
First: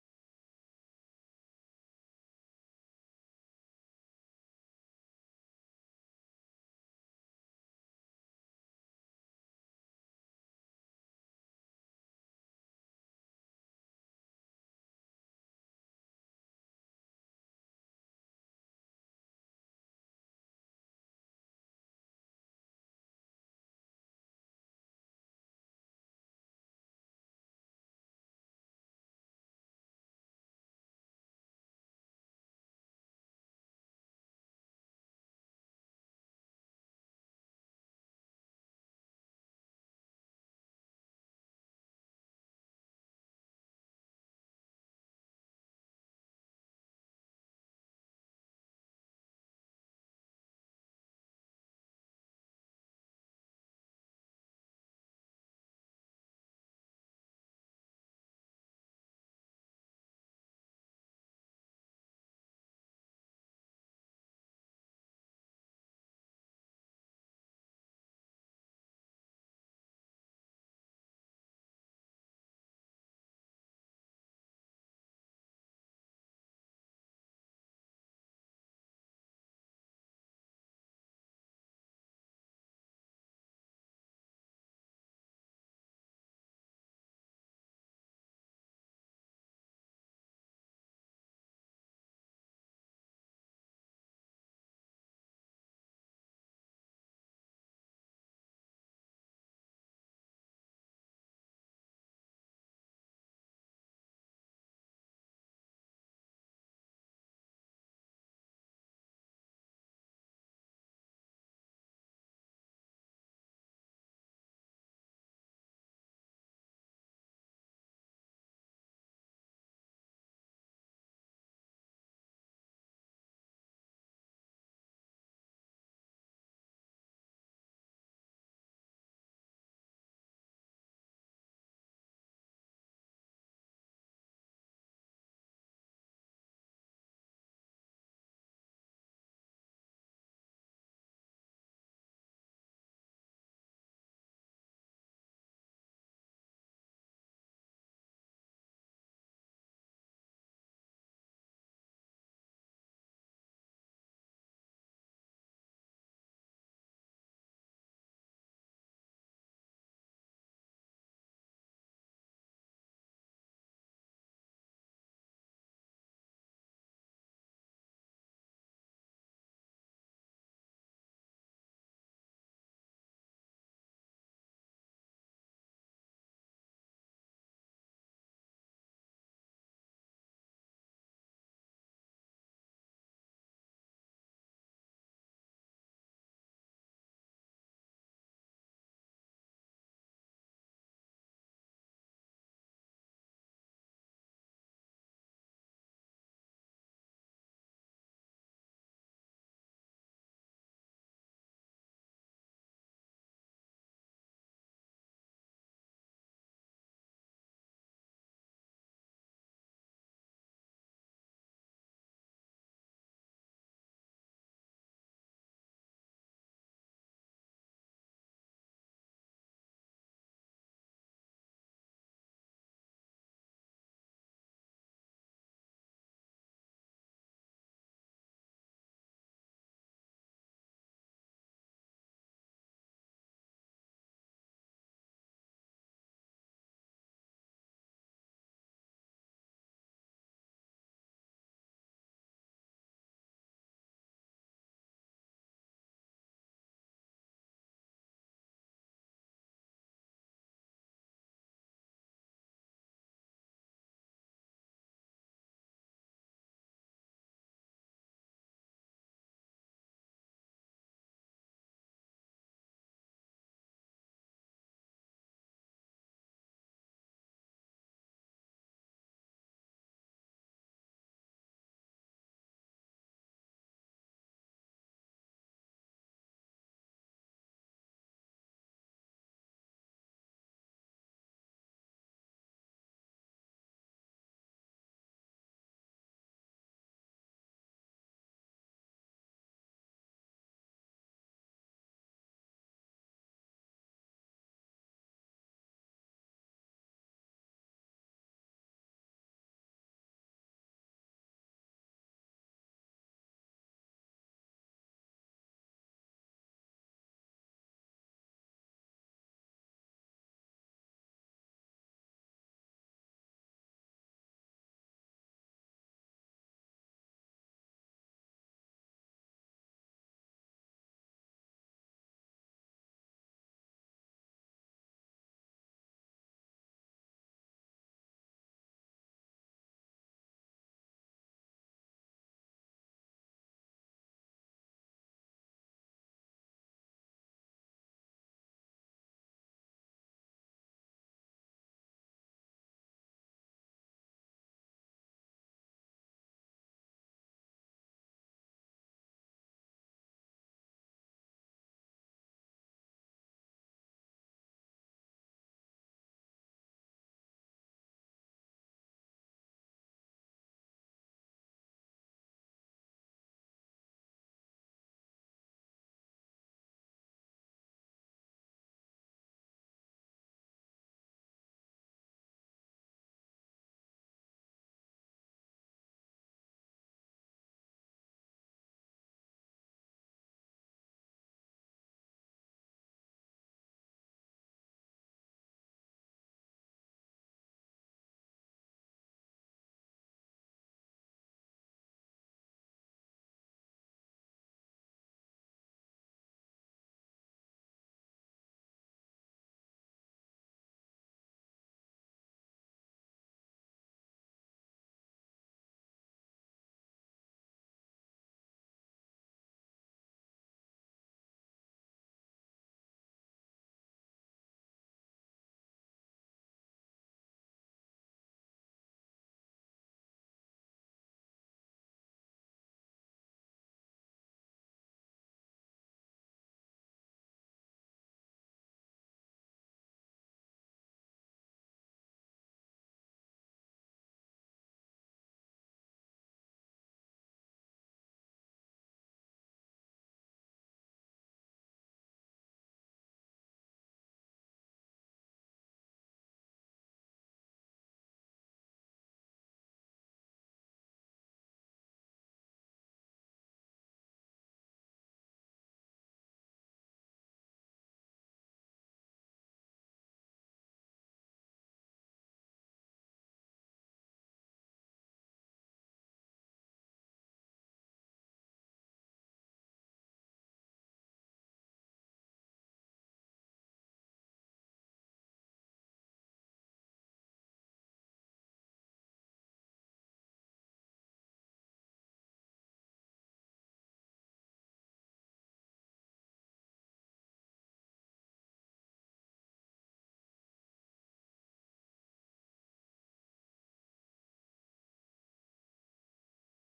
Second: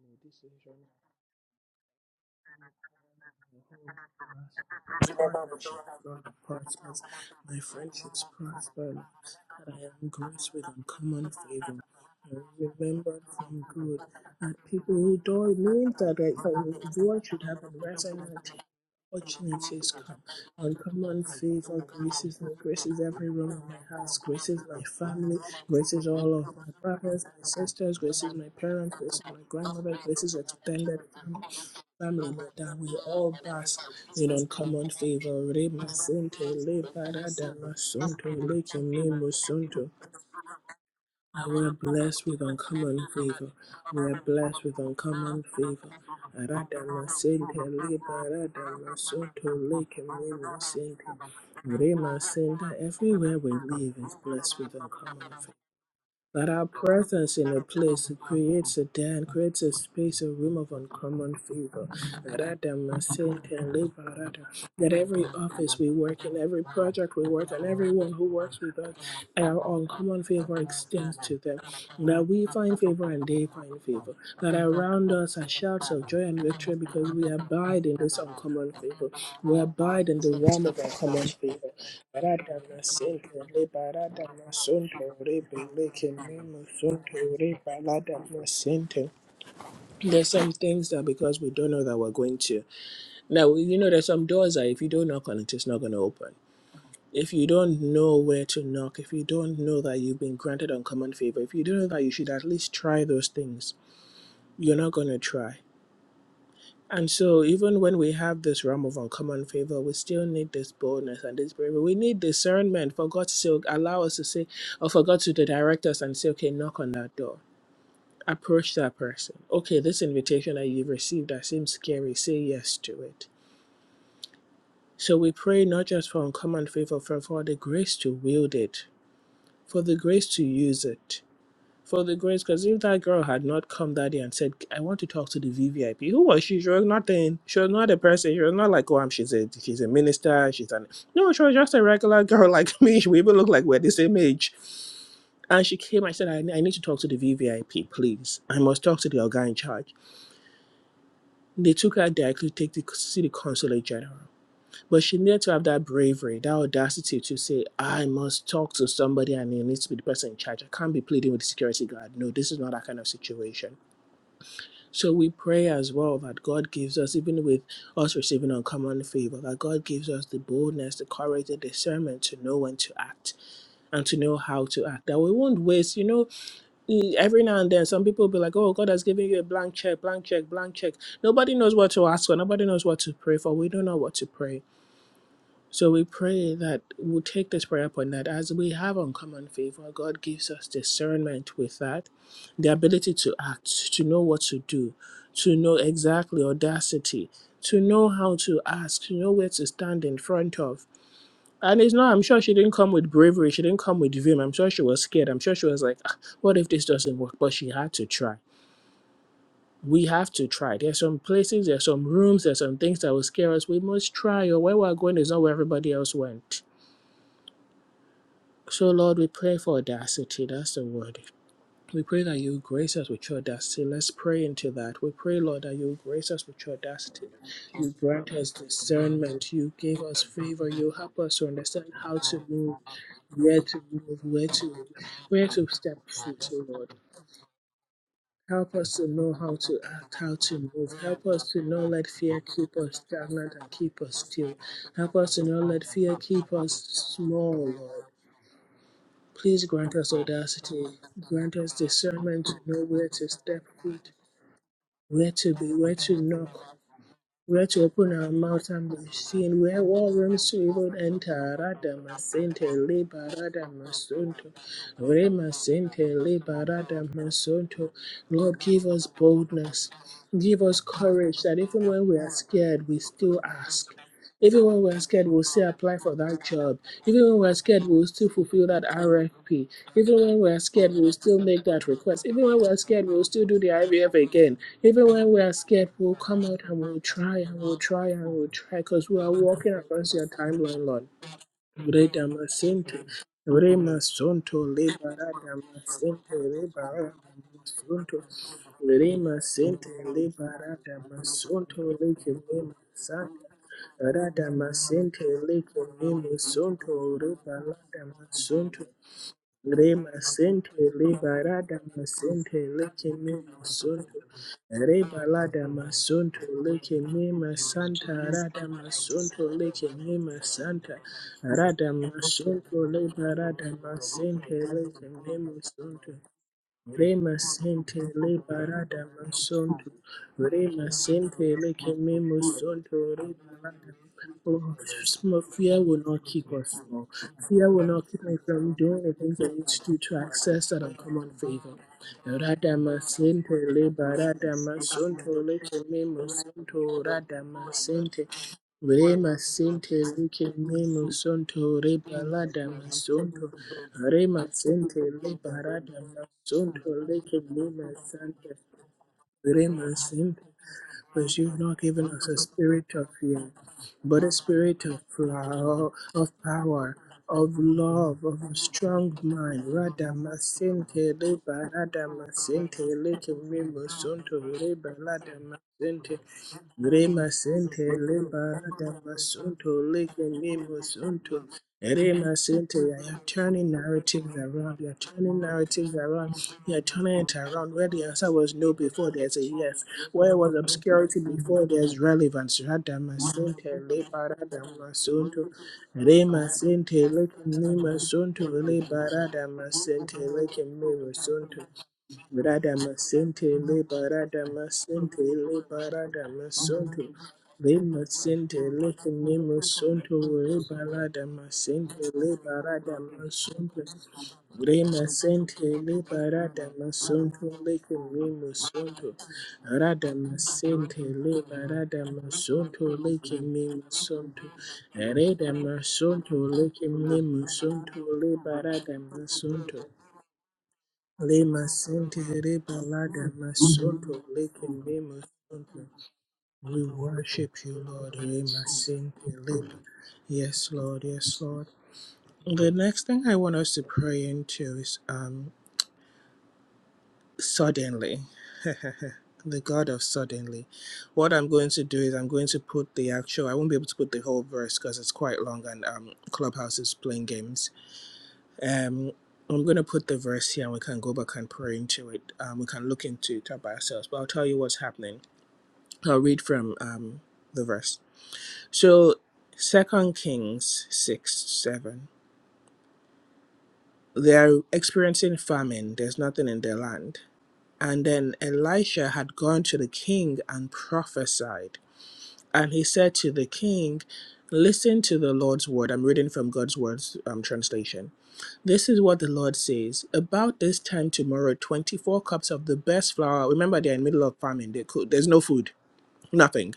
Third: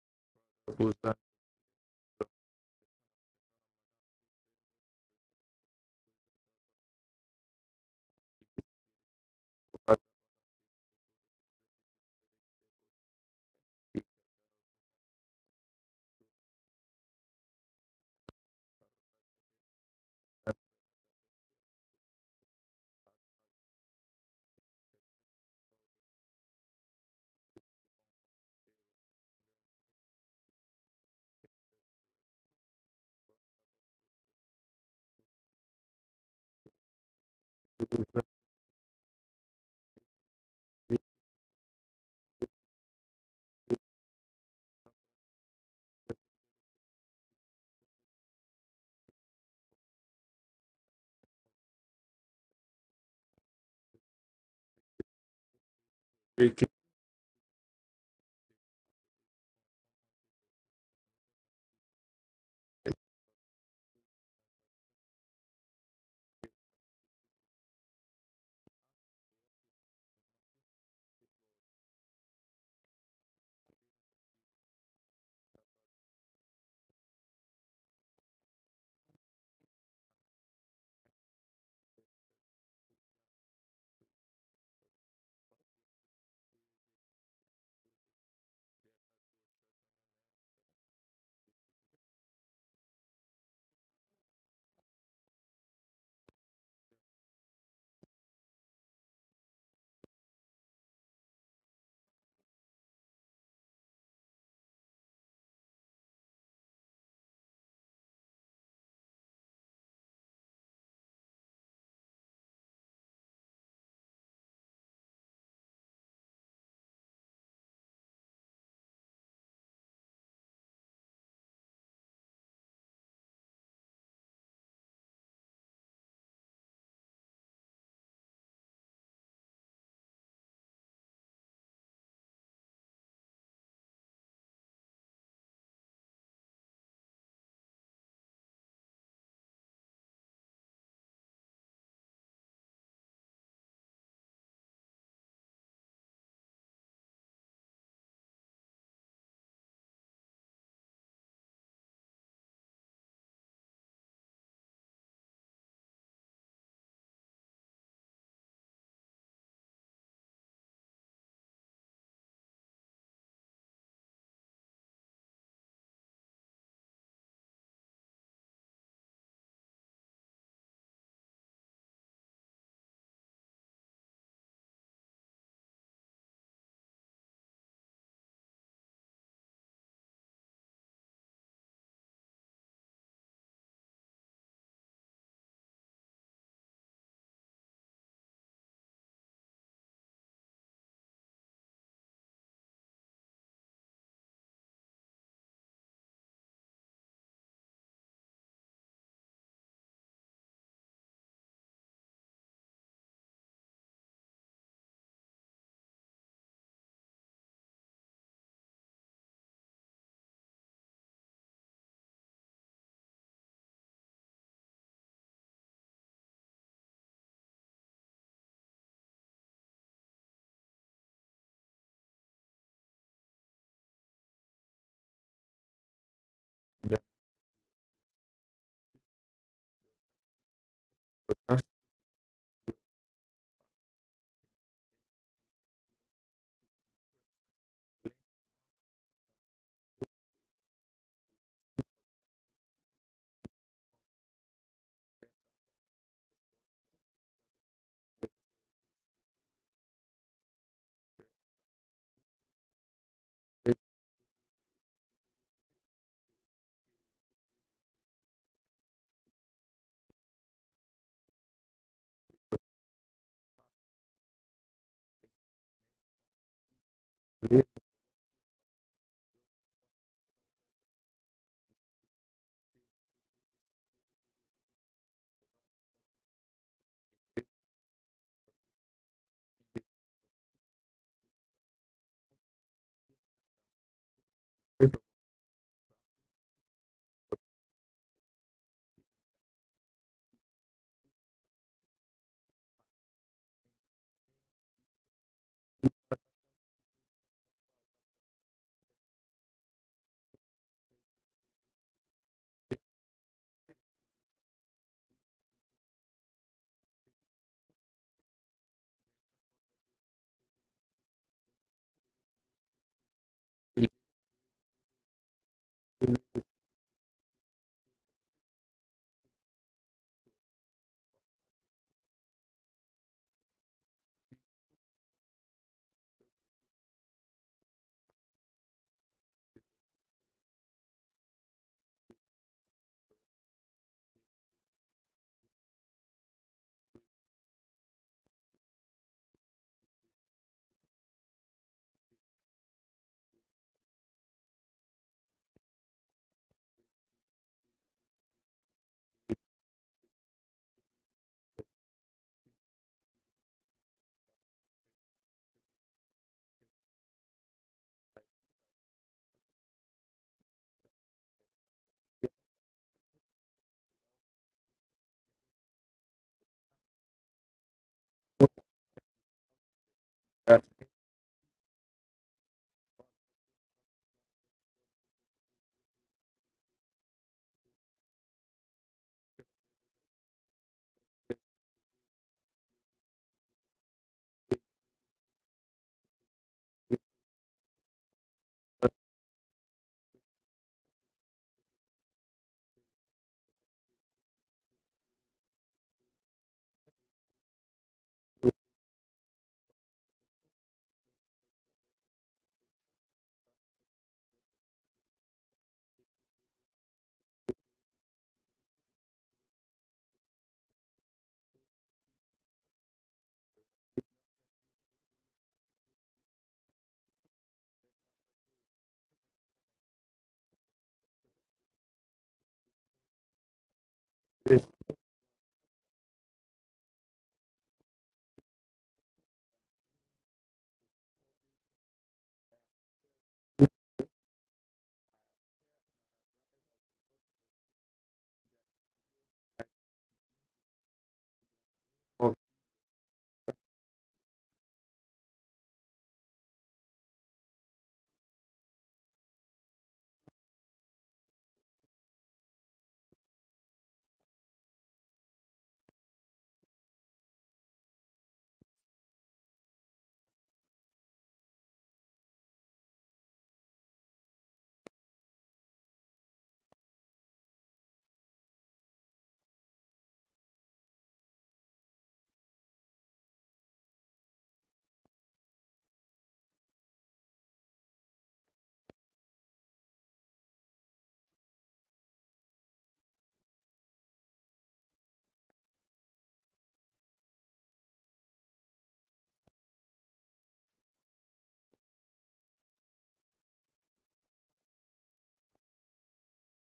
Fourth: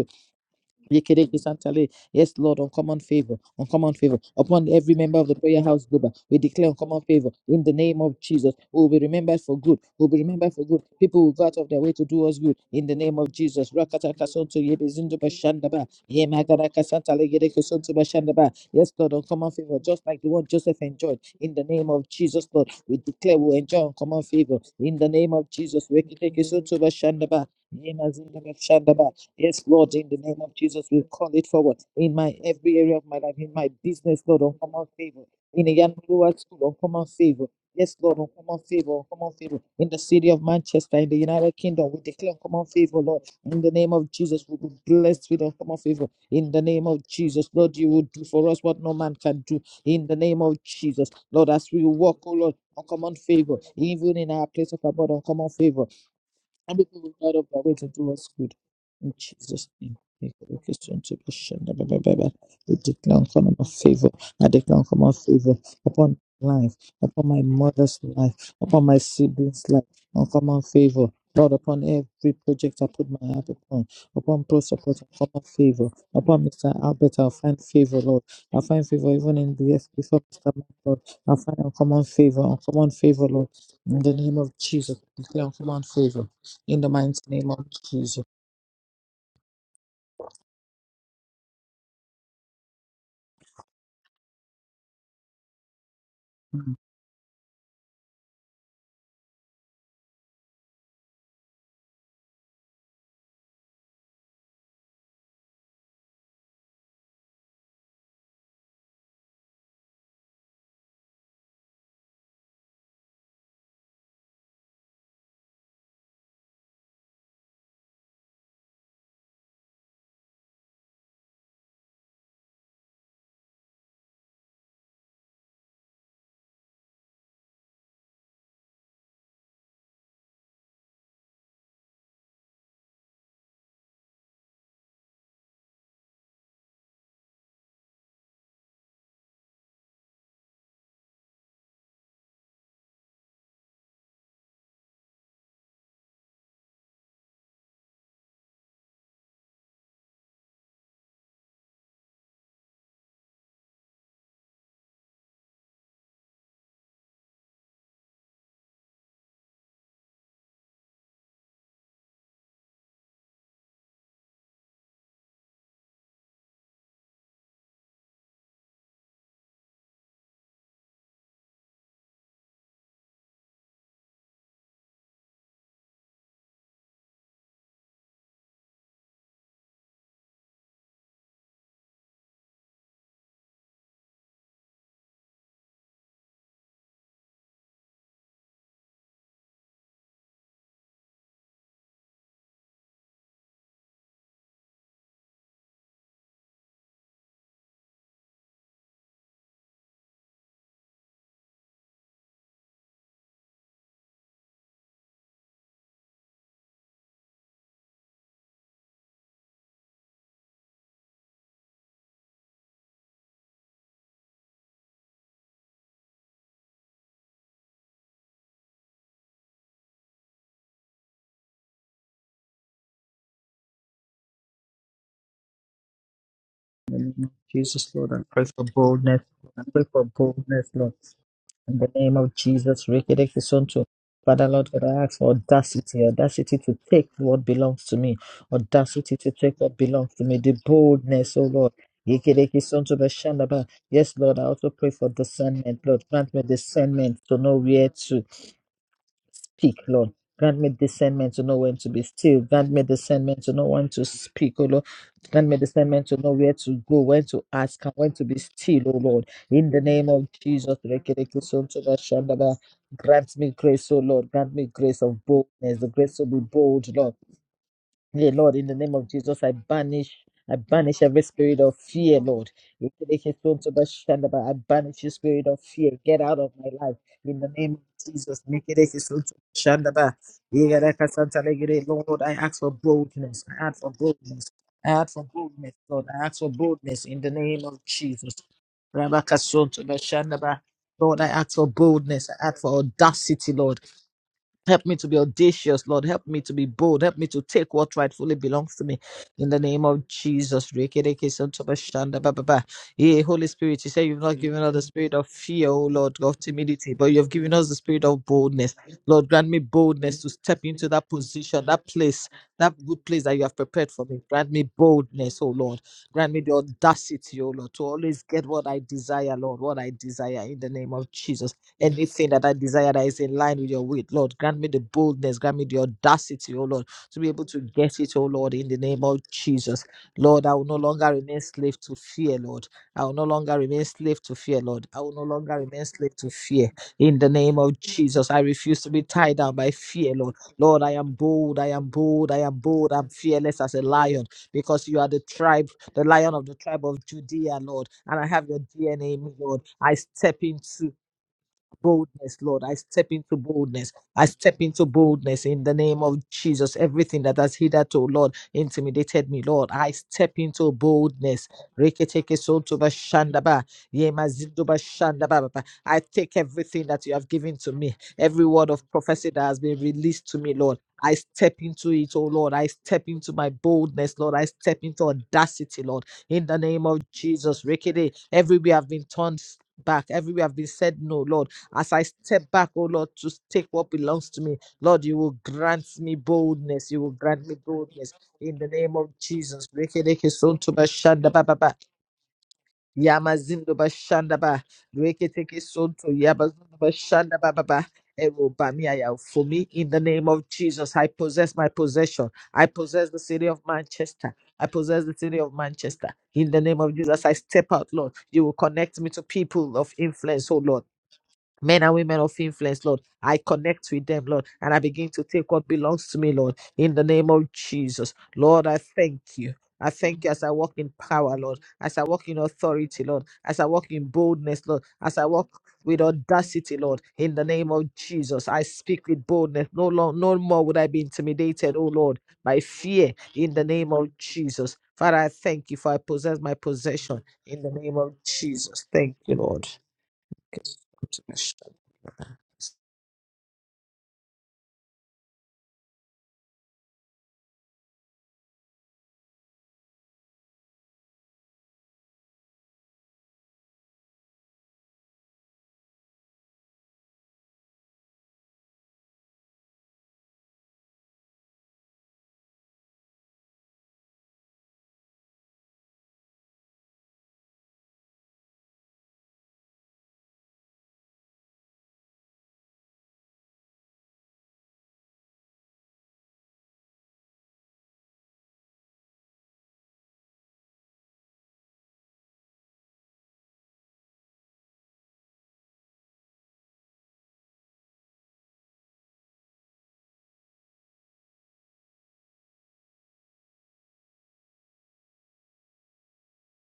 [SPEAKER 2] Yekereke Santale. Yes, Lord, uncommon favor, uncommon favor upon every
[SPEAKER 1] My
[SPEAKER 2] member of the prayer house group.
[SPEAKER 1] God
[SPEAKER 2] We declare uncommon
[SPEAKER 1] prospers.
[SPEAKER 2] favor
[SPEAKER 1] My
[SPEAKER 2] in the name of
[SPEAKER 1] friendships
[SPEAKER 2] Jesus. We will be
[SPEAKER 1] prosper.
[SPEAKER 2] remembered for
[SPEAKER 1] That I
[SPEAKER 2] good. We will
[SPEAKER 1] am
[SPEAKER 2] be remembered
[SPEAKER 1] graced
[SPEAKER 2] for
[SPEAKER 1] with
[SPEAKER 2] good. People
[SPEAKER 1] uncommon
[SPEAKER 2] will go out of their
[SPEAKER 1] favor.
[SPEAKER 2] way to do
[SPEAKER 1] I
[SPEAKER 2] us
[SPEAKER 1] am
[SPEAKER 2] good in the name
[SPEAKER 1] remembered
[SPEAKER 2] of
[SPEAKER 1] from
[SPEAKER 2] Jesus.
[SPEAKER 1] good.
[SPEAKER 2] Rakataka
[SPEAKER 1] That
[SPEAKER 2] Sonto Yebe
[SPEAKER 1] people
[SPEAKER 2] Zindo
[SPEAKER 1] who don't
[SPEAKER 2] Bashandaba.
[SPEAKER 1] mean that I,
[SPEAKER 2] Yemagaraka
[SPEAKER 1] that what
[SPEAKER 2] Santale
[SPEAKER 1] should
[SPEAKER 2] Yereke
[SPEAKER 1] happen,
[SPEAKER 2] Sonto Bashandaba.
[SPEAKER 1] resonant
[SPEAKER 2] Yes, Lord, uncommon favor,
[SPEAKER 1] opportunities
[SPEAKER 2] just like
[SPEAKER 1] come.
[SPEAKER 2] the one Joseph enjoyed
[SPEAKER 1] Uncommon
[SPEAKER 2] in the
[SPEAKER 1] favor
[SPEAKER 2] name of
[SPEAKER 1] graces
[SPEAKER 2] Jesus,
[SPEAKER 1] me,
[SPEAKER 2] Lord. We
[SPEAKER 1] graces every
[SPEAKER 2] declare we
[SPEAKER 1] room in
[SPEAKER 2] enjoy
[SPEAKER 1] my house,
[SPEAKER 2] uncommon favor
[SPEAKER 1] graces my
[SPEAKER 2] in the name
[SPEAKER 1] family,
[SPEAKER 2] of Jesus.
[SPEAKER 1] graces all
[SPEAKER 2] Rekiteke
[SPEAKER 1] of my
[SPEAKER 2] Sonto
[SPEAKER 1] brothers, my
[SPEAKER 2] Bashandaba.
[SPEAKER 1] sisters,
[SPEAKER 2] Yema
[SPEAKER 1] graces
[SPEAKER 2] Zindo
[SPEAKER 1] my parents,
[SPEAKER 2] Bashandaba.
[SPEAKER 1] graces my
[SPEAKER 2] Yes, Lord,
[SPEAKER 1] grandmother,
[SPEAKER 2] in the
[SPEAKER 1] graces
[SPEAKER 2] name of Jesus,
[SPEAKER 1] extended
[SPEAKER 2] we call it
[SPEAKER 1] family
[SPEAKER 2] forward in
[SPEAKER 1] family,
[SPEAKER 2] my
[SPEAKER 1] that
[SPEAKER 2] every
[SPEAKER 1] we
[SPEAKER 2] area of my life,
[SPEAKER 1] all
[SPEAKER 2] in my
[SPEAKER 1] bask
[SPEAKER 2] business,
[SPEAKER 1] in
[SPEAKER 2] Lord, uncommon
[SPEAKER 1] uncommon
[SPEAKER 2] favor,
[SPEAKER 1] favor.
[SPEAKER 2] in a
[SPEAKER 1] Rema
[SPEAKER 2] young school,
[SPEAKER 1] Sente, Le
[SPEAKER 2] uncommon favor.
[SPEAKER 1] Parada
[SPEAKER 2] Yes, Lord,
[SPEAKER 1] Masunto,
[SPEAKER 2] uncommon
[SPEAKER 1] Leke
[SPEAKER 2] favor,
[SPEAKER 1] Nemo
[SPEAKER 2] uncommon favor. In
[SPEAKER 1] Sunto.
[SPEAKER 2] the city of Manchester, in the United
[SPEAKER 1] We are
[SPEAKER 2] Kingdom, we
[SPEAKER 1] blessed
[SPEAKER 2] declare
[SPEAKER 1] with
[SPEAKER 2] uncommon
[SPEAKER 1] uncommon
[SPEAKER 2] favor, Lord.
[SPEAKER 1] favor.
[SPEAKER 2] In the name
[SPEAKER 1] We
[SPEAKER 2] of
[SPEAKER 1] are
[SPEAKER 2] Jesus, we
[SPEAKER 1] blessed
[SPEAKER 2] will be
[SPEAKER 1] with
[SPEAKER 2] blessed
[SPEAKER 1] uncommon
[SPEAKER 2] with uncommon
[SPEAKER 1] favor.
[SPEAKER 2] favor. In the
[SPEAKER 1] Arada
[SPEAKER 2] name of Jesus,
[SPEAKER 1] Masente,
[SPEAKER 2] Lord, you
[SPEAKER 1] Le
[SPEAKER 2] will do for us
[SPEAKER 1] Parada
[SPEAKER 2] what no man can
[SPEAKER 1] Masunto,
[SPEAKER 2] do.
[SPEAKER 1] Leke
[SPEAKER 2] In the name
[SPEAKER 1] Nemo
[SPEAKER 2] of
[SPEAKER 1] Sente.
[SPEAKER 2] Jesus, Lord, as we
[SPEAKER 1] Rema
[SPEAKER 2] walk, oh Lord,
[SPEAKER 1] Sente,
[SPEAKER 2] uncommon
[SPEAKER 1] everywhere we
[SPEAKER 2] favor,
[SPEAKER 1] live is
[SPEAKER 2] even in our
[SPEAKER 1] blessed
[SPEAKER 2] place
[SPEAKER 1] with
[SPEAKER 2] of abode,
[SPEAKER 1] uncommon favor.
[SPEAKER 2] uncommon favor.
[SPEAKER 1] That
[SPEAKER 3] Thank
[SPEAKER 1] our
[SPEAKER 2] Everything we thought
[SPEAKER 1] presence
[SPEAKER 2] of
[SPEAKER 1] in a
[SPEAKER 2] that way to do
[SPEAKER 1] place
[SPEAKER 2] us good.
[SPEAKER 1] creates a
[SPEAKER 2] In
[SPEAKER 1] den, creates
[SPEAKER 2] Jesus'
[SPEAKER 1] a
[SPEAKER 2] name.
[SPEAKER 1] space, a
[SPEAKER 2] We call
[SPEAKER 1] room
[SPEAKER 2] it
[SPEAKER 1] of
[SPEAKER 2] Christian to be
[SPEAKER 1] uncommon
[SPEAKER 2] shown. Ba,
[SPEAKER 1] favor.
[SPEAKER 2] ba, ba,
[SPEAKER 1] Rada
[SPEAKER 2] We declare uncommon
[SPEAKER 1] masente
[SPEAKER 2] favor.
[SPEAKER 1] lebarada.
[SPEAKER 2] I declare
[SPEAKER 1] That
[SPEAKER 2] uncommon
[SPEAKER 1] every
[SPEAKER 2] favor
[SPEAKER 1] office we
[SPEAKER 2] upon
[SPEAKER 1] work in, every
[SPEAKER 2] life,
[SPEAKER 1] project
[SPEAKER 2] upon
[SPEAKER 1] we
[SPEAKER 2] my
[SPEAKER 1] work on,
[SPEAKER 2] mother's
[SPEAKER 1] everyone who
[SPEAKER 2] life,
[SPEAKER 1] works with
[SPEAKER 2] upon
[SPEAKER 1] us
[SPEAKER 2] my
[SPEAKER 1] and
[SPEAKER 2] siblings'
[SPEAKER 1] our
[SPEAKER 2] life.
[SPEAKER 1] uncommon favor
[SPEAKER 2] Uncommon favor.
[SPEAKER 1] extends to
[SPEAKER 2] Lord,
[SPEAKER 1] them,
[SPEAKER 2] upon
[SPEAKER 1] that
[SPEAKER 2] every
[SPEAKER 1] we find
[SPEAKER 2] project I put
[SPEAKER 1] favor and
[SPEAKER 2] my hand
[SPEAKER 1] they find
[SPEAKER 2] upon,
[SPEAKER 1] favor,
[SPEAKER 2] upon
[SPEAKER 1] that
[SPEAKER 2] pro support,
[SPEAKER 1] around us
[SPEAKER 2] uncommon
[SPEAKER 1] are
[SPEAKER 2] favor,
[SPEAKER 1] shouts of joy and
[SPEAKER 2] upon Mr.
[SPEAKER 1] victory because
[SPEAKER 2] Albert,
[SPEAKER 1] we
[SPEAKER 2] I'll find
[SPEAKER 1] abide in
[SPEAKER 2] favor,
[SPEAKER 1] this
[SPEAKER 2] Lord. I'll
[SPEAKER 1] uncommon
[SPEAKER 2] find
[SPEAKER 1] favor.
[SPEAKER 2] favor even in
[SPEAKER 1] We
[SPEAKER 2] the earth
[SPEAKER 1] abide in
[SPEAKER 2] before
[SPEAKER 1] the
[SPEAKER 2] Mr.
[SPEAKER 1] realm
[SPEAKER 2] Mark,
[SPEAKER 1] of
[SPEAKER 2] Lord.
[SPEAKER 1] uncommon
[SPEAKER 2] I'll find
[SPEAKER 1] favor.
[SPEAKER 2] uncommon favor, uncommon favor, Lord. In the name of Jesus, declare uncommon favor. In the mighty name of Jesus.
[SPEAKER 1] There's some things that because we don't know that we're going to. Now, you know, there's some doors that if you don't knock on it, it's not going to open
[SPEAKER 2] In
[SPEAKER 1] if you don't know where to knock, if you don't know that you've been granted uncommon favor, if you don't know that you should at least try those things, you're not going to try. And so, even when we have this realm of uncommon favor, we still need this boldness and this bravery. We need discernment. For God's sake, allow us to say, or for God to direct us and say, okay, knock on that door. Approach that person. Okay, this invitation that you've received that seems scary, say yes to it. So we pray not just for uncommon favor, but for the grace to wield it for the grace to use it. For the grace, because if that girl had not come that day and said, I want to talk to the VVIP, who was she? She was nothing. She was not a person. She was not like, oh, I'm, she's, a, she's a minister. She's an. No, she was just a regular girl like me. We even look like we're the same age. And she came and said, I, I need to talk to the VVIP, please. I must talk to the guy in charge. They took her directly to take the, see the consulate general. But she needed to have that bravery, that audacity to say, I must talk to somebody and it needs to be the person in charge. I can't be pleading with the security guard. No, this is not that kind of situation. So we pray as well that God gives us, even with us receiving uncommon favor, that God gives us the boldness, the courage, the discernment to know when to act and to know how to act. That we won't waste, you know, eh, every now and then some people will be like, oh, God has given you a blank check, blank check, blank check. Nobody knows what to ask for. Nobody knows what to pray for. We don't know what to pray so we pray that we'll take this prayer point that as we have uncommon favor, God gives us discernment with that, the ability to act, to know what to do, to know exactly audacity, to know how to ask, to know where to stand in front of. And it's not, I'm sure she didn't come with bravery, she didn't come with vim. I'm sure she was scared. I'm sure she was like, "Ah, what if this doesn't work? But she had to try. We have to try. There's some places, there's some rooms, there's some things that will scare us. We must try, or where we're going is not where everybody else went So, Lord, we pray for audacity. That's the word. We pray that you grace us with your audacity. Let's pray into that. We pray, Lord, that you grace us with your
[SPEAKER 2] the name
[SPEAKER 1] audacity.
[SPEAKER 2] of Jesus,
[SPEAKER 1] You
[SPEAKER 2] Lord, I
[SPEAKER 1] grant
[SPEAKER 2] pray
[SPEAKER 1] us
[SPEAKER 2] for boldness.
[SPEAKER 1] discernment.
[SPEAKER 2] I
[SPEAKER 1] You
[SPEAKER 2] pray
[SPEAKER 1] give
[SPEAKER 2] for
[SPEAKER 1] us favor.
[SPEAKER 2] boldness,
[SPEAKER 1] You
[SPEAKER 2] Lord.
[SPEAKER 1] help us to
[SPEAKER 2] In the
[SPEAKER 1] understand
[SPEAKER 2] name
[SPEAKER 1] how
[SPEAKER 2] of
[SPEAKER 1] to move,
[SPEAKER 2] Jesus, Rikedek
[SPEAKER 1] where to
[SPEAKER 2] Sonto.
[SPEAKER 1] move,
[SPEAKER 2] Father,
[SPEAKER 1] where
[SPEAKER 2] Lord, God,
[SPEAKER 1] to
[SPEAKER 2] I ask for
[SPEAKER 1] where to step
[SPEAKER 2] audacity,
[SPEAKER 1] foot,
[SPEAKER 2] audacity
[SPEAKER 1] O
[SPEAKER 2] to
[SPEAKER 1] Lord.
[SPEAKER 2] take what belongs to me,
[SPEAKER 1] Help us to
[SPEAKER 2] audacity to
[SPEAKER 1] know
[SPEAKER 2] take
[SPEAKER 1] how
[SPEAKER 2] what
[SPEAKER 1] to
[SPEAKER 2] belongs
[SPEAKER 1] act,
[SPEAKER 2] to
[SPEAKER 1] how
[SPEAKER 2] me, the
[SPEAKER 1] to move. Help
[SPEAKER 2] boldness, oh
[SPEAKER 1] us to
[SPEAKER 2] Lord.
[SPEAKER 1] not let fear
[SPEAKER 2] Yekedeke
[SPEAKER 1] keep
[SPEAKER 2] Sonto
[SPEAKER 1] us stagnant and keep
[SPEAKER 2] Yes,
[SPEAKER 1] us
[SPEAKER 2] Lord, I
[SPEAKER 1] still.
[SPEAKER 2] also pray for
[SPEAKER 1] Help us to not
[SPEAKER 2] discernment,
[SPEAKER 1] let
[SPEAKER 2] Lord.
[SPEAKER 1] fear
[SPEAKER 2] Grant me
[SPEAKER 1] keep us
[SPEAKER 2] discernment to know
[SPEAKER 1] small,
[SPEAKER 2] where
[SPEAKER 1] Lord.
[SPEAKER 2] to.
[SPEAKER 1] Please
[SPEAKER 2] speak,
[SPEAKER 1] grant
[SPEAKER 2] Lord.
[SPEAKER 1] us
[SPEAKER 2] Grant me
[SPEAKER 1] audacity,
[SPEAKER 2] discernment to
[SPEAKER 1] grant
[SPEAKER 2] know
[SPEAKER 1] us
[SPEAKER 2] when to be still.
[SPEAKER 1] discernment to
[SPEAKER 2] Grant me
[SPEAKER 1] know where to
[SPEAKER 2] discernment to
[SPEAKER 1] step
[SPEAKER 2] know when to
[SPEAKER 1] foot,
[SPEAKER 2] speak, O Lord.
[SPEAKER 1] where
[SPEAKER 2] Grant
[SPEAKER 1] to
[SPEAKER 2] me
[SPEAKER 1] be, where
[SPEAKER 2] discernment to
[SPEAKER 1] to
[SPEAKER 2] know where
[SPEAKER 1] knock,
[SPEAKER 2] to go, when to
[SPEAKER 1] we are
[SPEAKER 2] ask,
[SPEAKER 1] to
[SPEAKER 2] and
[SPEAKER 1] open
[SPEAKER 2] when to
[SPEAKER 1] our
[SPEAKER 2] be
[SPEAKER 1] mouth
[SPEAKER 2] still,
[SPEAKER 1] and
[SPEAKER 2] O
[SPEAKER 1] be
[SPEAKER 2] Lord.
[SPEAKER 1] seen.
[SPEAKER 2] In the
[SPEAKER 1] Where
[SPEAKER 2] name
[SPEAKER 1] war
[SPEAKER 2] of
[SPEAKER 1] rooms to
[SPEAKER 2] Jesus,
[SPEAKER 1] even enter. Radama
[SPEAKER 2] Rekerekisonsobashandaba.
[SPEAKER 1] sente liba
[SPEAKER 2] grant me grace,
[SPEAKER 1] radama
[SPEAKER 2] O Lord.
[SPEAKER 1] sunto.
[SPEAKER 2] Grant me grace of
[SPEAKER 1] Rema
[SPEAKER 2] boldness, the
[SPEAKER 1] sente
[SPEAKER 2] grace to be
[SPEAKER 1] liba
[SPEAKER 2] bold, Lord.
[SPEAKER 1] radama sunto.
[SPEAKER 2] Yeah, Lord,
[SPEAKER 1] Lord,
[SPEAKER 2] in the
[SPEAKER 1] give
[SPEAKER 2] name
[SPEAKER 1] us
[SPEAKER 2] of Jesus, I
[SPEAKER 1] boldness.
[SPEAKER 2] banish, I
[SPEAKER 1] Give us
[SPEAKER 2] banish every
[SPEAKER 1] courage that
[SPEAKER 2] spirit of
[SPEAKER 1] even when we
[SPEAKER 2] fear,
[SPEAKER 1] are
[SPEAKER 2] Lord.
[SPEAKER 1] scared, we still ask.
[SPEAKER 2] Yekedekesonsobashandaba, I
[SPEAKER 1] Even when we're
[SPEAKER 2] banish your
[SPEAKER 1] scared, we'll
[SPEAKER 2] spirit of
[SPEAKER 1] still
[SPEAKER 2] fear.
[SPEAKER 1] apply for
[SPEAKER 2] Get
[SPEAKER 1] that
[SPEAKER 2] out of my
[SPEAKER 1] job.
[SPEAKER 2] life.
[SPEAKER 1] Even when
[SPEAKER 2] In the
[SPEAKER 1] we're
[SPEAKER 2] name of
[SPEAKER 1] scared, we'll still
[SPEAKER 2] Jesus.
[SPEAKER 1] fulfill that RFP. Even
[SPEAKER 2] Yekedekesonsobashandaba,
[SPEAKER 1] when we're scared, we'll still make that
[SPEAKER 2] yekedekasantalegede. Lord,
[SPEAKER 1] request.
[SPEAKER 2] I
[SPEAKER 1] Even when
[SPEAKER 2] ask for
[SPEAKER 1] we're scared, we'll still
[SPEAKER 2] boldness.
[SPEAKER 1] do
[SPEAKER 2] I
[SPEAKER 1] the
[SPEAKER 2] ask for
[SPEAKER 1] IVF
[SPEAKER 2] boldness.
[SPEAKER 1] again.
[SPEAKER 2] I
[SPEAKER 1] Even
[SPEAKER 2] ask for
[SPEAKER 1] when we are
[SPEAKER 2] boldness,
[SPEAKER 1] scared,
[SPEAKER 2] Lord.
[SPEAKER 1] we'll
[SPEAKER 2] I ask
[SPEAKER 1] come
[SPEAKER 2] for
[SPEAKER 1] out and we'll
[SPEAKER 2] boldness in the
[SPEAKER 1] try and
[SPEAKER 2] name
[SPEAKER 1] we'll
[SPEAKER 2] of
[SPEAKER 1] try and
[SPEAKER 2] Jesus.
[SPEAKER 1] we'll try because we are walking across your
[SPEAKER 2] Rabakasonsobashandaba.
[SPEAKER 1] timeline, Lord.
[SPEAKER 2] Lord, I ask for
[SPEAKER 1] Reda
[SPEAKER 2] boldness. I ask for
[SPEAKER 1] masente,
[SPEAKER 2] audacity,
[SPEAKER 1] re
[SPEAKER 2] Lord.
[SPEAKER 1] masonto,
[SPEAKER 2] Help me to be
[SPEAKER 1] lebara
[SPEAKER 2] audacious, Lord. Help
[SPEAKER 1] masente,
[SPEAKER 2] me to be bold.
[SPEAKER 1] lebara
[SPEAKER 2] Help me to take what
[SPEAKER 1] masonto,
[SPEAKER 2] rightfully belongs to me.
[SPEAKER 1] re
[SPEAKER 2] In the name
[SPEAKER 1] masente,
[SPEAKER 2] of Jesus.
[SPEAKER 1] lebara
[SPEAKER 2] Rekereke santoba
[SPEAKER 1] masonto,
[SPEAKER 2] shanda ba
[SPEAKER 1] leke
[SPEAKER 2] ba ba.
[SPEAKER 1] me
[SPEAKER 2] Yeah,
[SPEAKER 1] masanta,
[SPEAKER 2] Holy Spirit, you say you've not
[SPEAKER 1] rada
[SPEAKER 2] given us the spirit
[SPEAKER 1] masente,
[SPEAKER 2] of fear,
[SPEAKER 1] leke
[SPEAKER 2] oh
[SPEAKER 1] me
[SPEAKER 2] Lord, of timidity, but
[SPEAKER 1] masonto,
[SPEAKER 2] you've given us the
[SPEAKER 1] rebala
[SPEAKER 2] spirit of boldness.
[SPEAKER 1] masonto,
[SPEAKER 2] Lord, grant me
[SPEAKER 1] Rema
[SPEAKER 2] boldness to step
[SPEAKER 1] sente
[SPEAKER 2] into that position,
[SPEAKER 1] liberada
[SPEAKER 2] that place,
[SPEAKER 1] masente
[SPEAKER 2] that good
[SPEAKER 1] leke
[SPEAKER 2] place
[SPEAKER 1] me
[SPEAKER 2] that you have prepared for
[SPEAKER 1] masonto
[SPEAKER 2] me. Grant me
[SPEAKER 1] reba
[SPEAKER 2] boldness, oh
[SPEAKER 1] lada
[SPEAKER 2] Lord. Grant me
[SPEAKER 1] masonto
[SPEAKER 2] the
[SPEAKER 1] leke me
[SPEAKER 2] audacity, oh Lord, to
[SPEAKER 1] masanta
[SPEAKER 2] always get what
[SPEAKER 1] rada
[SPEAKER 2] I desire,
[SPEAKER 1] masonto
[SPEAKER 2] Lord, what
[SPEAKER 1] leke
[SPEAKER 2] I
[SPEAKER 1] me
[SPEAKER 2] desire in the name
[SPEAKER 1] masanta
[SPEAKER 2] of Jesus.
[SPEAKER 1] rada
[SPEAKER 2] Anything that I
[SPEAKER 1] masonto
[SPEAKER 2] desire that is in line
[SPEAKER 1] liberada
[SPEAKER 2] with your will, Lord,
[SPEAKER 1] masente
[SPEAKER 2] grant me the
[SPEAKER 1] leke me
[SPEAKER 2] boldness, grant me the
[SPEAKER 1] masonto
[SPEAKER 2] audacity, oh Lord, to be
[SPEAKER 1] Rema
[SPEAKER 2] able to
[SPEAKER 1] sente
[SPEAKER 2] get it, oh
[SPEAKER 1] le
[SPEAKER 2] Lord, in the name
[SPEAKER 1] parada
[SPEAKER 2] of Jesus.
[SPEAKER 1] masonto.
[SPEAKER 2] Lord, I will no
[SPEAKER 1] Rema
[SPEAKER 2] longer remain
[SPEAKER 1] sente le
[SPEAKER 2] slave to fear,
[SPEAKER 1] kememo
[SPEAKER 2] Lord.
[SPEAKER 1] sonto.
[SPEAKER 2] I will no
[SPEAKER 1] Re
[SPEAKER 2] longer remain
[SPEAKER 1] parada.
[SPEAKER 2] slave to fear,
[SPEAKER 1] Oh,
[SPEAKER 2] Lord. I will no
[SPEAKER 1] sm-
[SPEAKER 2] longer
[SPEAKER 1] fear
[SPEAKER 2] remain
[SPEAKER 1] will
[SPEAKER 2] slave
[SPEAKER 1] not
[SPEAKER 2] to
[SPEAKER 1] keep
[SPEAKER 2] fear.
[SPEAKER 1] us. Lord.
[SPEAKER 2] In the name
[SPEAKER 1] Fear
[SPEAKER 2] of
[SPEAKER 1] will not keep
[SPEAKER 2] Jesus,
[SPEAKER 1] me
[SPEAKER 2] I
[SPEAKER 1] from
[SPEAKER 2] refuse to
[SPEAKER 1] doing
[SPEAKER 2] be
[SPEAKER 1] the
[SPEAKER 2] tied
[SPEAKER 1] things I
[SPEAKER 2] down
[SPEAKER 1] need
[SPEAKER 2] by
[SPEAKER 1] to do
[SPEAKER 2] fear,
[SPEAKER 1] to
[SPEAKER 2] Lord.
[SPEAKER 1] access that
[SPEAKER 2] Lord, I am
[SPEAKER 1] uncommon
[SPEAKER 2] bold, I
[SPEAKER 1] favor.
[SPEAKER 2] am bold, I am
[SPEAKER 1] Rada
[SPEAKER 2] bold, I'm
[SPEAKER 1] masente
[SPEAKER 2] fearless as a
[SPEAKER 1] le
[SPEAKER 2] lion
[SPEAKER 1] barada
[SPEAKER 2] because you are the
[SPEAKER 1] masonto le
[SPEAKER 2] tribe, the
[SPEAKER 1] kememo
[SPEAKER 2] lion of the tribe
[SPEAKER 1] sonto.
[SPEAKER 2] of
[SPEAKER 1] Rada
[SPEAKER 2] Judea, Lord. And
[SPEAKER 1] masente.
[SPEAKER 2] I have your DNA in
[SPEAKER 1] Rema
[SPEAKER 2] me, Lord. I
[SPEAKER 1] sente
[SPEAKER 2] step
[SPEAKER 1] leke
[SPEAKER 2] into,
[SPEAKER 1] memo sonto reba
[SPEAKER 2] boldness, Lord.
[SPEAKER 1] lada
[SPEAKER 2] I step into
[SPEAKER 1] masonto
[SPEAKER 2] boldness. I
[SPEAKER 1] rema
[SPEAKER 2] step into
[SPEAKER 1] sente
[SPEAKER 2] boldness
[SPEAKER 1] leba
[SPEAKER 2] in the
[SPEAKER 1] rada
[SPEAKER 2] name of Jesus.
[SPEAKER 1] masonto
[SPEAKER 2] Everything that
[SPEAKER 1] leke
[SPEAKER 2] has
[SPEAKER 1] mema
[SPEAKER 2] hitherto, Lord,
[SPEAKER 1] santa
[SPEAKER 2] intimidated me, Lord. I
[SPEAKER 1] rema
[SPEAKER 2] step into
[SPEAKER 1] because
[SPEAKER 2] boldness.
[SPEAKER 1] you've not given us a
[SPEAKER 2] Reketeke soto
[SPEAKER 1] spirit of fear,
[SPEAKER 2] bashandaba,
[SPEAKER 1] but a
[SPEAKER 2] yemazindo
[SPEAKER 1] spirit of
[SPEAKER 2] bashandaba baba.
[SPEAKER 1] power,
[SPEAKER 2] I
[SPEAKER 1] of
[SPEAKER 2] take everything
[SPEAKER 1] power,
[SPEAKER 2] that you have given
[SPEAKER 1] of
[SPEAKER 2] to me,
[SPEAKER 1] love, of
[SPEAKER 2] every
[SPEAKER 1] a
[SPEAKER 2] word of
[SPEAKER 1] strong
[SPEAKER 2] prophecy that has
[SPEAKER 1] mind.
[SPEAKER 2] been released to me, Lord. I
[SPEAKER 1] Radamasente
[SPEAKER 2] step
[SPEAKER 1] leba,
[SPEAKER 2] into it, oh Lord. I
[SPEAKER 1] radamasente
[SPEAKER 2] step into
[SPEAKER 1] leke
[SPEAKER 2] my
[SPEAKER 1] mimo
[SPEAKER 2] boldness, Lord.
[SPEAKER 1] sunto
[SPEAKER 2] I step
[SPEAKER 1] leba,
[SPEAKER 2] into audacity, Lord.
[SPEAKER 1] radamasente
[SPEAKER 2] In the name of
[SPEAKER 1] lema
[SPEAKER 2] Jesus, Rekete,
[SPEAKER 1] leba,
[SPEAKER 2] everywhere I've been turned
[SPEAKER 1] radamasento
[SPEAKER 2] back,
[SPEAKER 1] leke
[SPEAKER 2] everywhere I've been said no, Lord.
[SPEAKER 1] mimo
[SPEAKER 2] As I
[SPEAKER 1] Erema
[SPEAKER 2] step back,
[SPEAKER 1] Sente,
[SPEAKER 2] oh Lord,
[SPEAKER 1] you're
[SPEAKER 2] to take
[SPEAKER 1] turning
[SPEAKER 2] what belongs
[SPEAKER 1] narratives
[SPEAKER 2] to me,
[SPEAKER 1] around. You're
[SPEAKER 2] Lord, you will
[SPEAKER 1] turning
[SPEAKER 2] grant
[SPEAKER 1] narratives
[SPEAKER 2] me
[SPEAKER 1] around. You're
[SPEAKER 2] boldness. You will
[SPEAKER 1] turning it
[SPEAKER 2] grant me
[SPEAKER 1] around. Where the
[SPEAKER 2] boldness
[SPEAKER 1] answer was
[SPEAKER 2] in the
[SPEAKER 1] no
[SPEAKER 2] name of
[SPEAKER 1] before, there's a
[SPEAKER 2] Jesus.
[SPEAKER 1] yes.
[SPEAKER 2] Rekereke
[SPEAKER 1] Where was
[SPEAKER 2] sonto
[SPEAKER 1] obscurity
[SPEAKER 2] bashanda ba ba
[SPEAKER 1] before,
[SPEAKER 2] ba.
[SPEAKER 1] there's relevance. Radama
[SPEAKER 2] Yamazindo
[SPEAKER 1] Sente,
[SPEAKER 2] bashanda ba.
[SPEAKER 1] Lebaradama Sunto.
[SPEAKER 2] Reketeke sonto
[SPEAKER 1] Rema
[SPEAKER 2] yabazindo
[SPEAKER 1] Sente,
[SPEAKER 2] bashanda
[SPEAKER 1] Lekim
[SPEAKER 2] ba ba ba.
[SPEAKER 1] Nima Sunto,
[SPEAKER 2] Ero ba mi aya. For me,
[SPEAKER 1] Lebaradama
[SPEAKER 2] in the
[SPEAKER 1] Sente,
[SPEAKER 2] name of
[SPEAKER 1] Lekim
[SPEAKER 2] Jesus, I
[SPEAKER 1] Miro
[SPEAKER 2] possess
[SPEAKER 1] Sunto,
[SPEAKER 2] my possession. I possess the
[SPEAKER 1] Radamasente
[SPEAKER 2] city of Manchester. I possess the
[SPEAKER 1] lebaradamasente
[SPEAKER 2] city of Manchester. In the name of
[SPEAKER 1] lebaradamasunto
[SPEAKER 2] Jesus, I step out, Lord. You will
[SPEAKER 1] lemasente
[SPEAKER 2] connect me to people of
[SPEAKER 1] lekinemosunto
[SPEAKER 2] influence, oh Lord men and
[SPEAKER 1] lebaradamasente
[SPEAKER 2] women of influence, Lord. I
[SPEAKER 1] lebaradamasunto
[SPEAKER 2] connect with them, Lord, and I begin to take
[SPEAKER 1] lemasente
[SPEAKER 2] what belongs to me, Lord, in the name
[SPEAKER 1] lebaradamasonto
[SPEAKER 2] of Jesus. Lord, I
[SPEAKER 1] lekinemosunto
[SPEAKER 2] thank you. I thank you as I walk in
[SPEAKER 1] radamasente
[SPEAKER 2] power, Lord, as I walk in
[SPEAKER 1] lebaradamasonto
[SPEAKER 2] authority, Lord, as I walk in
[SPEAKER 1] lekinemosunto
[SPEAKER 2] boldness, Lord, as I walk with
[SPEAKER 1] redamasonto
[SPEAKER 2] audacity, Lord, in the name of
[SPEAKER 1] lekinemosunto
[SPEAKER 2] Jesus. I speak with boldness.
[SPEAKER 1] lebaradamasonto
[SPEAKER 2] No, lo- no more would I be
[SPEAKER 1] Lima
[SPEAKER 2] intimidated, oh
[SPEAKER 1] Sinti
[SPEAKER 2] Lord, by
[SPEAKER 1] Riba
[SPEAKER 2] fear,
[SPEAKER 1] Lada
[SPEAKER 2] in the name of
[SPEAKER 1] Masoto Lake
[SPEAKER 2] Jesus. Father,
[SPEAKER 1] Lima
[SPEAKER 2] I thank you
[SPEAKER 1] Sonto.
[SPEAKER 2] for I possess my
[SPEAKER 1] We
[SPEAKER 2] possession
[SPEAKER 1] worship
[SPEAKER 2] in the
[SPEAKER 1] you,
[SPEAKER 2] name
[SPEAKER 1] Lord.
[SPEAKER 2] of
[SPEAKER 1] Lima
[SPEAKER 2] Jesus. Thank
[SPEAKER 1] Sinti
[SPEAKER 2] you, Lord.
[SPEAKER 1] Riba. Yes, Lord. Yes, Lord. The next thing I want us to pray into is um suddenly. the God of suddenly. What I'm going to do is I'm going to put the actual. I won't be able to put the whole verse because it's quite long and um Clubhouse is playing games Um, I'm going to put the verse here and we can go back and pray into it. Um, we can look into it up by ourselves, but I'll tell you what's happening. I'll read from um, the verse. So, Second Kings 6 7. They're experiencing famine, there's nothing in their land. And then Elisha had gone to the king and prophesied. And he said to the king, Listen to the Lord's word. I'm reading from God's words um, translation. This is what the Lord says. About this time tomorrow, 24 cups of the best flour. Remember, they're in the middle of farming. They could, there's no food, nothing.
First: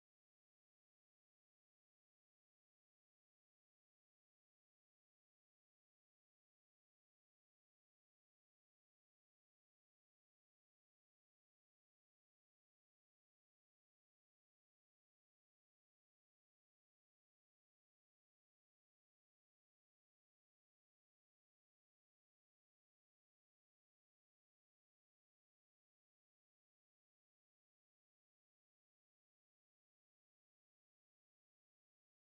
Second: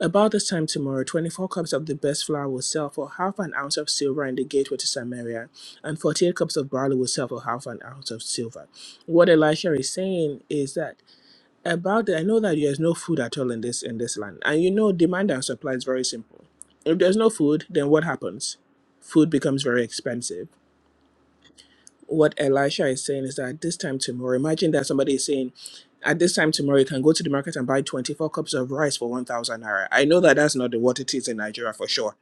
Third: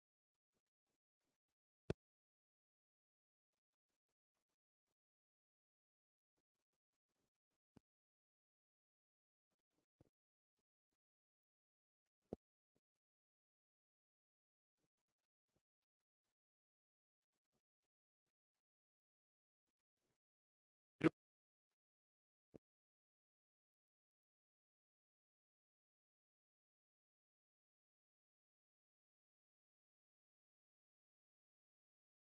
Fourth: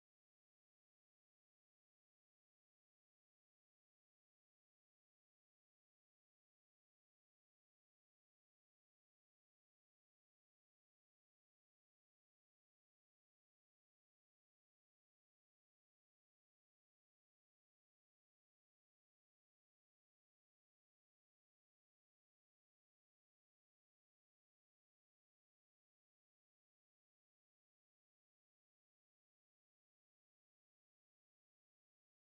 [SPEAKER 1] About this time tomorrow, 24 cups of the best flour will sell for half an ounce of silver in the gateway to Samaria, and 48 cups of barley will sell for half an ounce of silver. What Elisha is saying is that about the, I know that there's no food at all in this in this land, and you know demand and supply is very simple. If there's no food, then what happens? Food becomes very expensive what Elisha is saying is that at this time tomorrow, imagine that somebody is saying, at this time tomorrow, you can go to the market and buy 24 cups of rice for 1,000 naira. I know that that's not the what it is in Nigeria for sure.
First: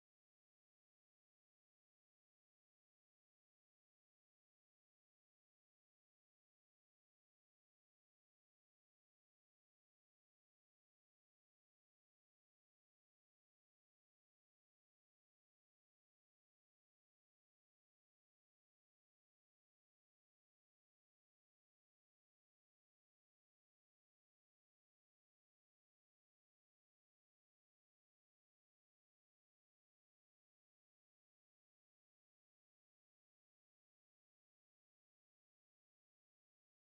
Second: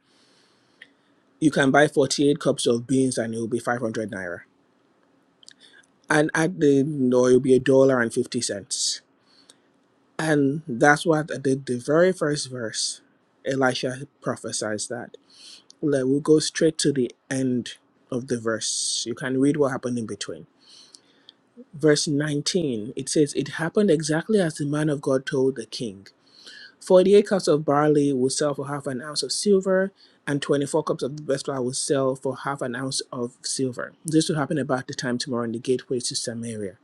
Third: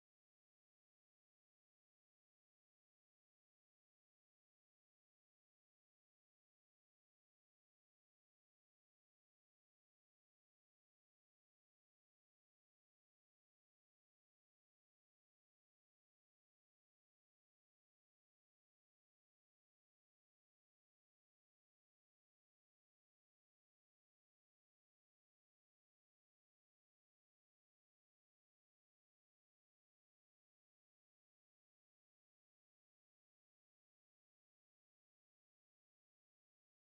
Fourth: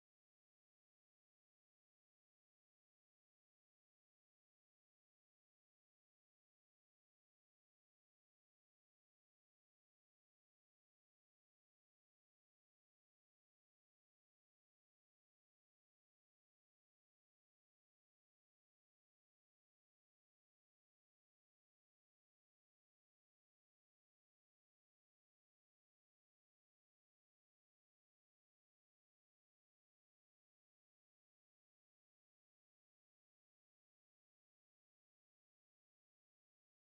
[SPEAKER 1] You can buy 48 cups of beans and it will be 500 naira. And at the, no, it will be a dollar and 50 cents. And that's what the, the very first verse, Elisha prophesies that. Like, we'll go straight to the end of the verse. You can read what happened in between. verse 19, it says, It happened exactly as the man of God told the king. 48 cups of barley will sell for half an ounce of silver, and 24 cups of the best flour will sell for half an ounce of silver. This will happen about the time tomorrow in the gateway to Samaria.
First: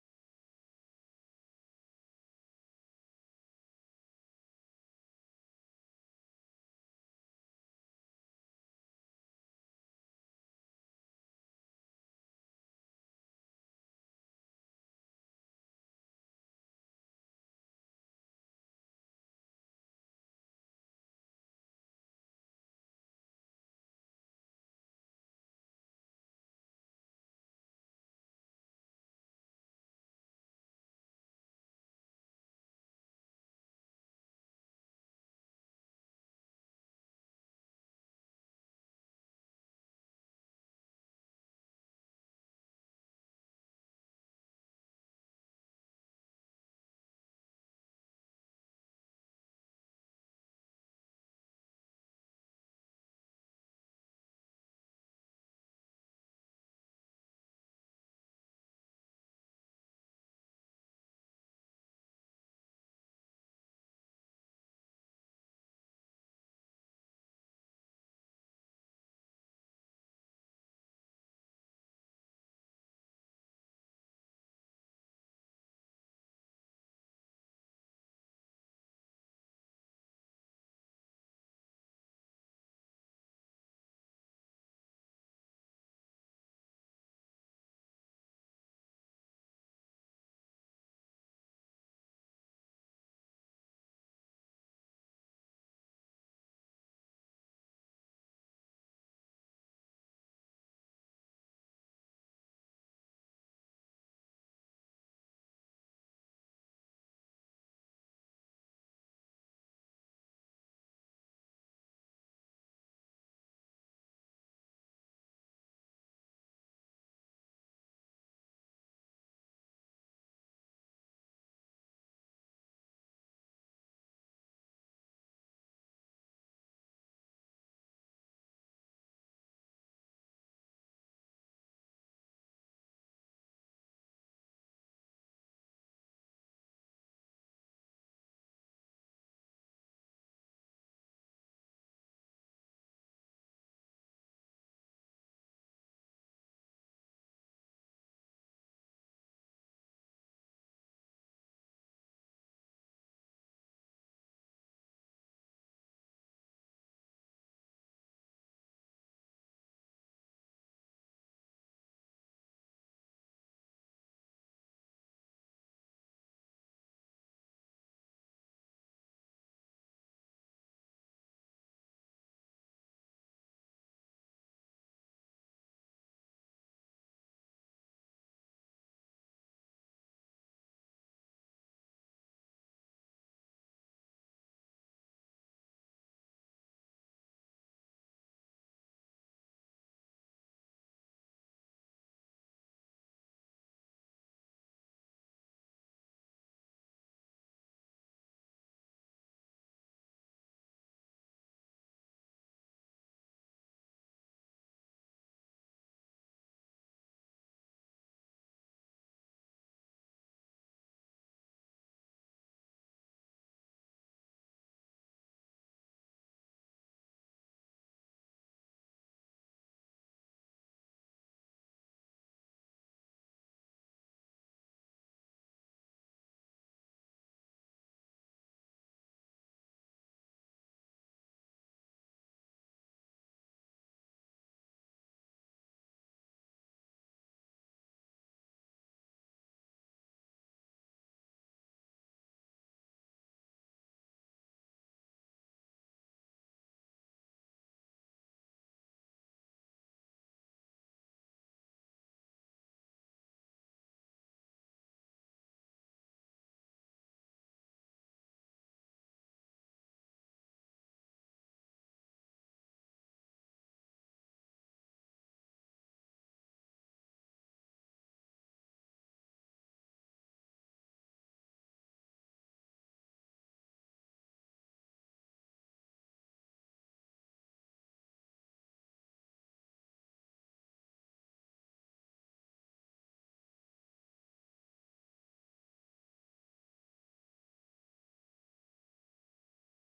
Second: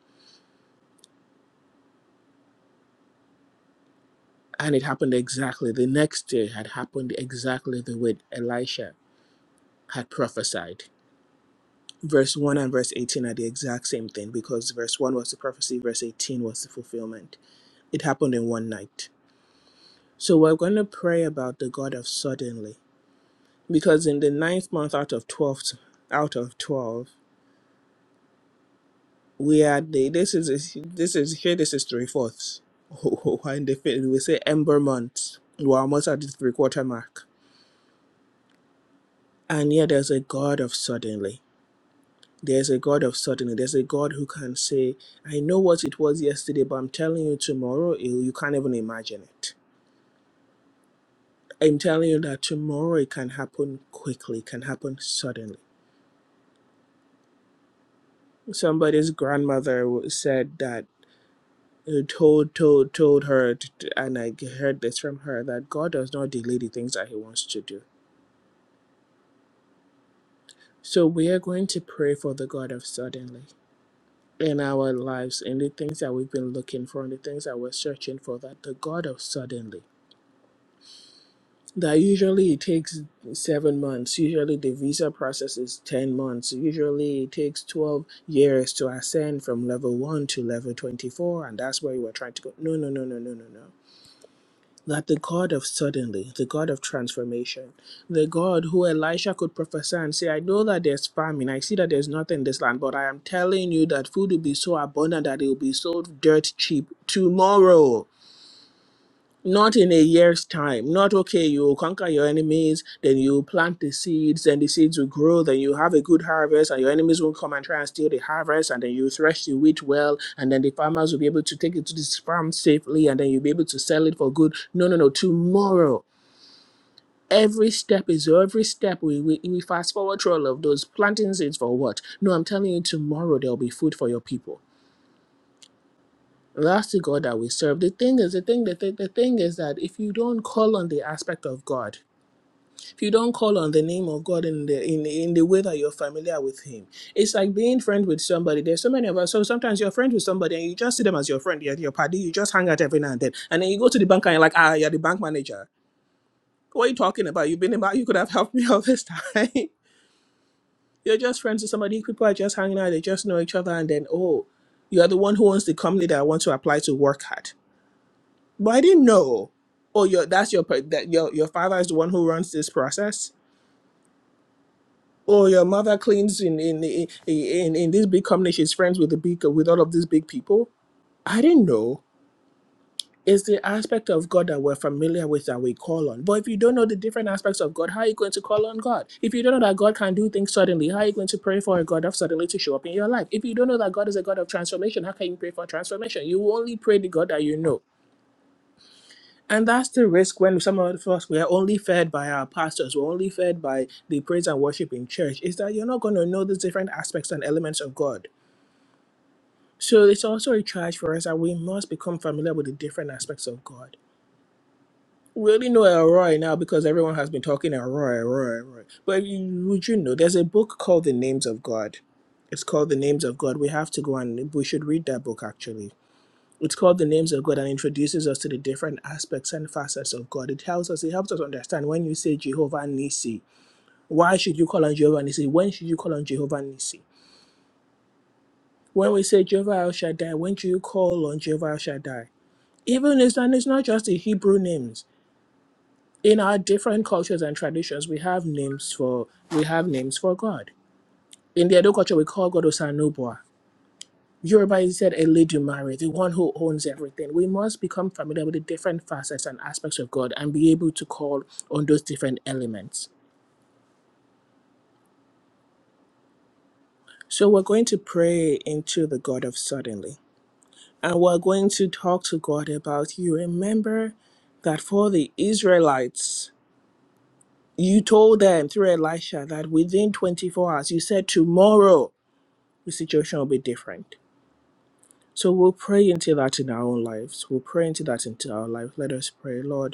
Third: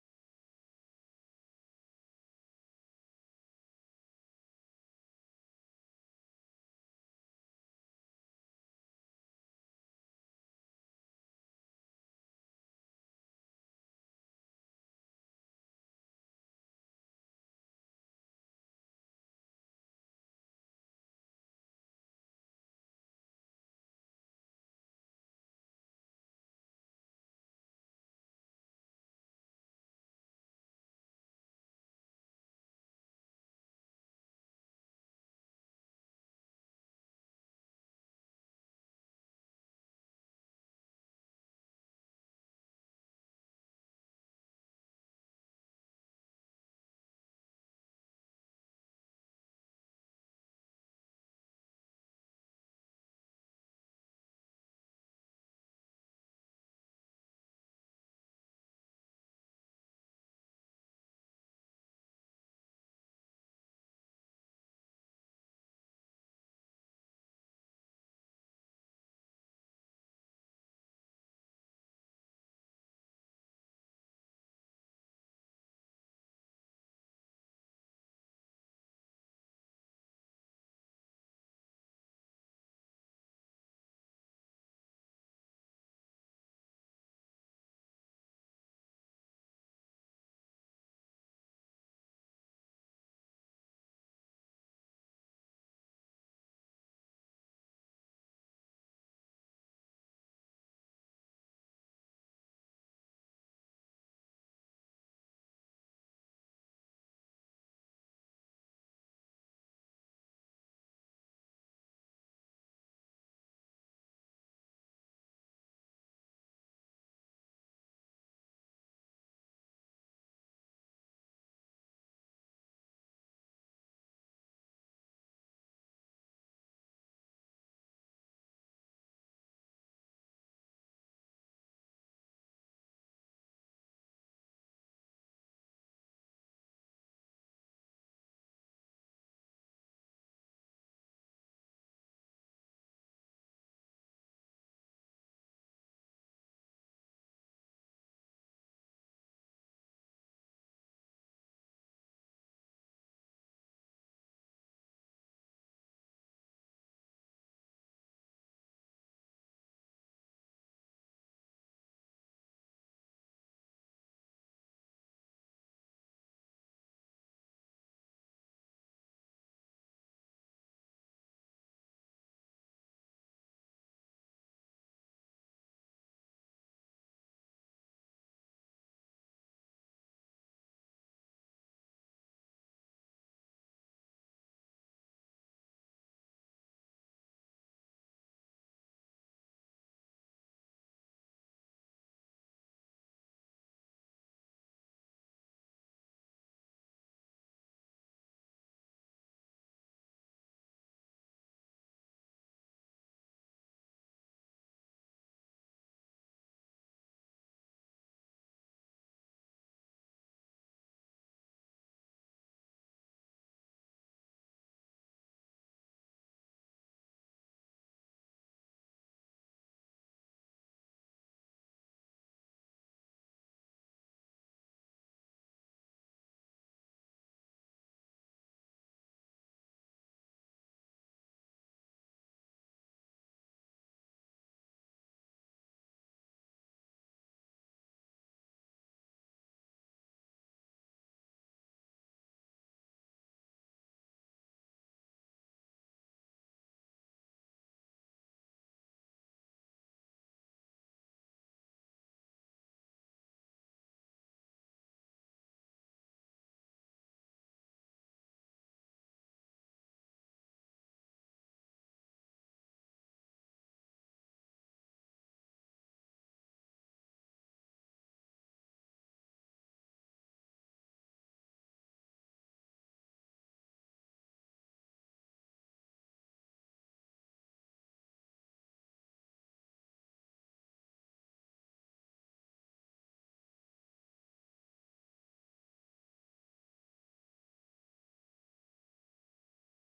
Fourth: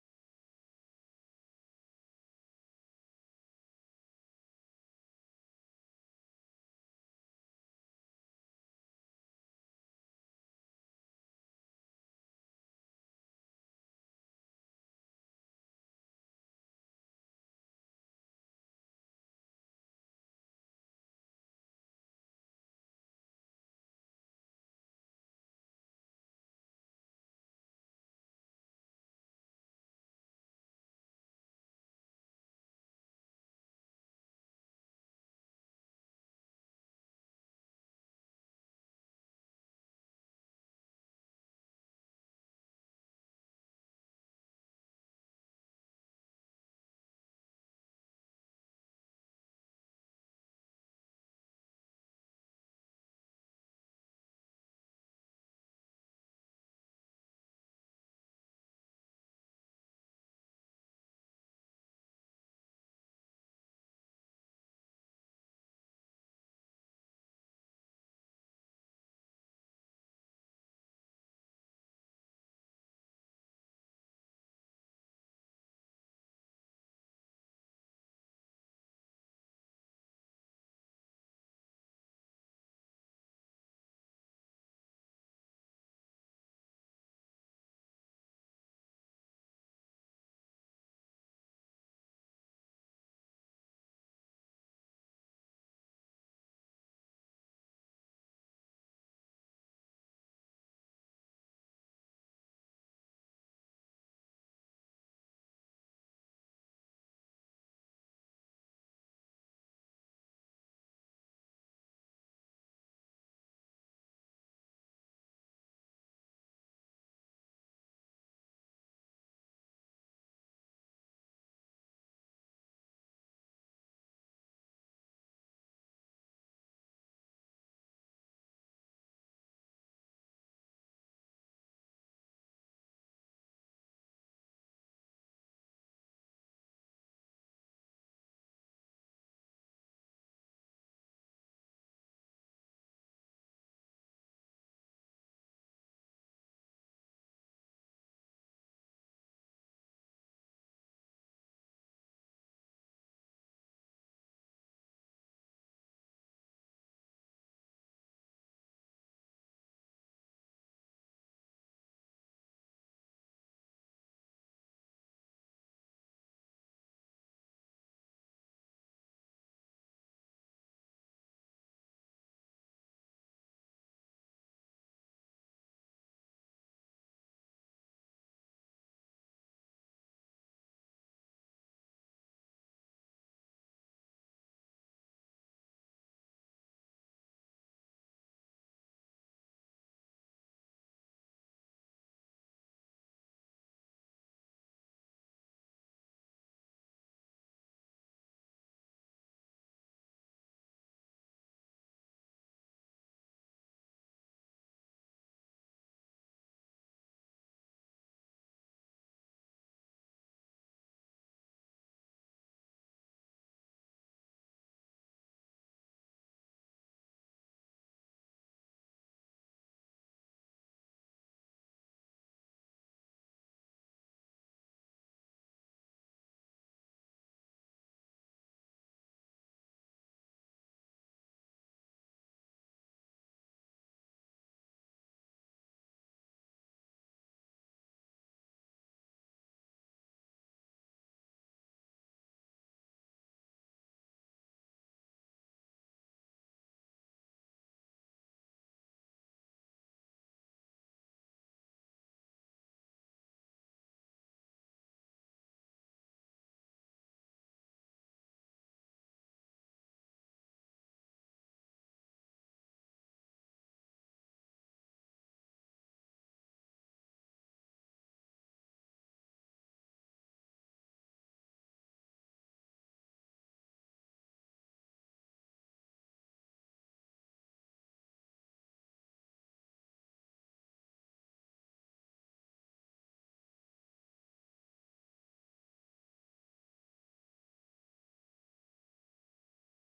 [SPEAKER 1] And it happened exactly. The next day had happened exactly the way Elisha had prophesied. Verse 1 and verse 18 are the exact same thing because verse 1 was the prophecy, verse 18 was the fulfillment. It happened in one night. So we're going to pray about the God of suddenly, because in the ninth month out of twelve, out of twelve, we are the this is this is here. This is three fourths. and the fifth, we say ember months. We're almost at the three quarter mark, and yet there's a God of suddenly. There's a God of suddenly. There's a God who can say, "I know what it was yesterday, but I'm telling you, tomorrow you you can't even imagine it." I'm telling you that tomorrow it can happen quickly, it can happen suddenly. somebody's grandmother said that uh, told told told her and I heard this from her that god does not delay the things that he wants to do so we are going to pray for the god of suddenly in our lives in the things that we've been looking for and the things that we're searching for that the god of suddenly that usually it takes seven months usually the visa process is 10 months usually it takes 12 years to ascend from level 1 to level 24 and that's where you were trying to go no no no no no no no that the God of suddenly, the God of transformation, the God who Elisha could prophesy and say, I know that there's famine, I see that there's nothing in this land, but I am telling you that food will be so abundant that it will be sold dirt cheap tomorrow not in a year's time not okay you conquer your enemies then you plant the seeds then the seeds will grow then you have a good harvest and your enemies won't come and try and steal the harvest and then you thresh the wheat well and then the farmers will be able to take it to the farm safely and then you'll be able to sell it for good no no no tomorrow Every step is every step. We, we, we fast forward through all of those planting seeds for what? No, I'm telling you, tomorrow there'll be food for your people. That's the God that we serve. The thing is, the thing, the, thing- the thing is that if you don't call on the aspect of God, if you don't call on the name of God in the in, in the way that you're familiar with Him, it's like being friends with somebody. There's so many of us. So sometimes you're friends with somebody and you just see them as your friend, you're your party, you just hang out every now and then. And then you go to the bank and you're like, ah, you're the bank manager. What are you talking about? You've been about you could have helped me all this time. you're just friends with somebody, people are just hanging out, they just know each other, and then oh, you are the one who owns the company that I want to apply to work at. But I didn't know. Oh, your that's your per- that your your father is the one who runs this process Oh, your mother cleans in in in in, in this big company. She's friends with the big with all of these big people. I didn't know. It's the aspect of God that we're familiar with that we call on. But if you don't know the different aspects of God, how are you going to call on God? If you don't know that God can do things suddenly, how are you going to pray for a God of suddenly to show up in your life? If you don't know that God is a God of transformation, how can you pray for transformation? You only pray the God that you know. And that's the risk when some of us we are only fed by our pastors, we're only fed by the praise and worship in church, is that you're not going to know the different aspects and elements of God. So it's also a charge for us that we must become familiar with the different aspects of God. We only know Elroy now because everyone has been talking Elroy, Elroy, Elroy. But you, would you know, there's a book called The Names of God. It's called The Names of God. We have to go and we should read that book actually it's called the names of God and introduces us to the different aspects and facets of God. It tells us, it helps us understand when you say Jehovah Nisi, why should you call on Jehovah Nisi? When should you call on Jehovah Nisi? When we say Jehovah El Shaddai, when do you call on Jehovah El Shaddai? Even it's and it's not just the Hebrew names. In our different cultures and traditions, we have names for we have names for God. In the Edo culture, we call God Osanubwa. Yoruba said Eledumare, the one who owns everything. We must become familiar with the different facets and aspects of God and be able to call on those different elements. So we're going to pray into the God of suddenly. And we're going to talk to God about you. Remember that for the Israelites, you told them through Elisha that within 24 hours, you said tomorrow the situation will be different. So we'll pray into that in our own lives. We'll pray into that into our life. Let us pray, Lord.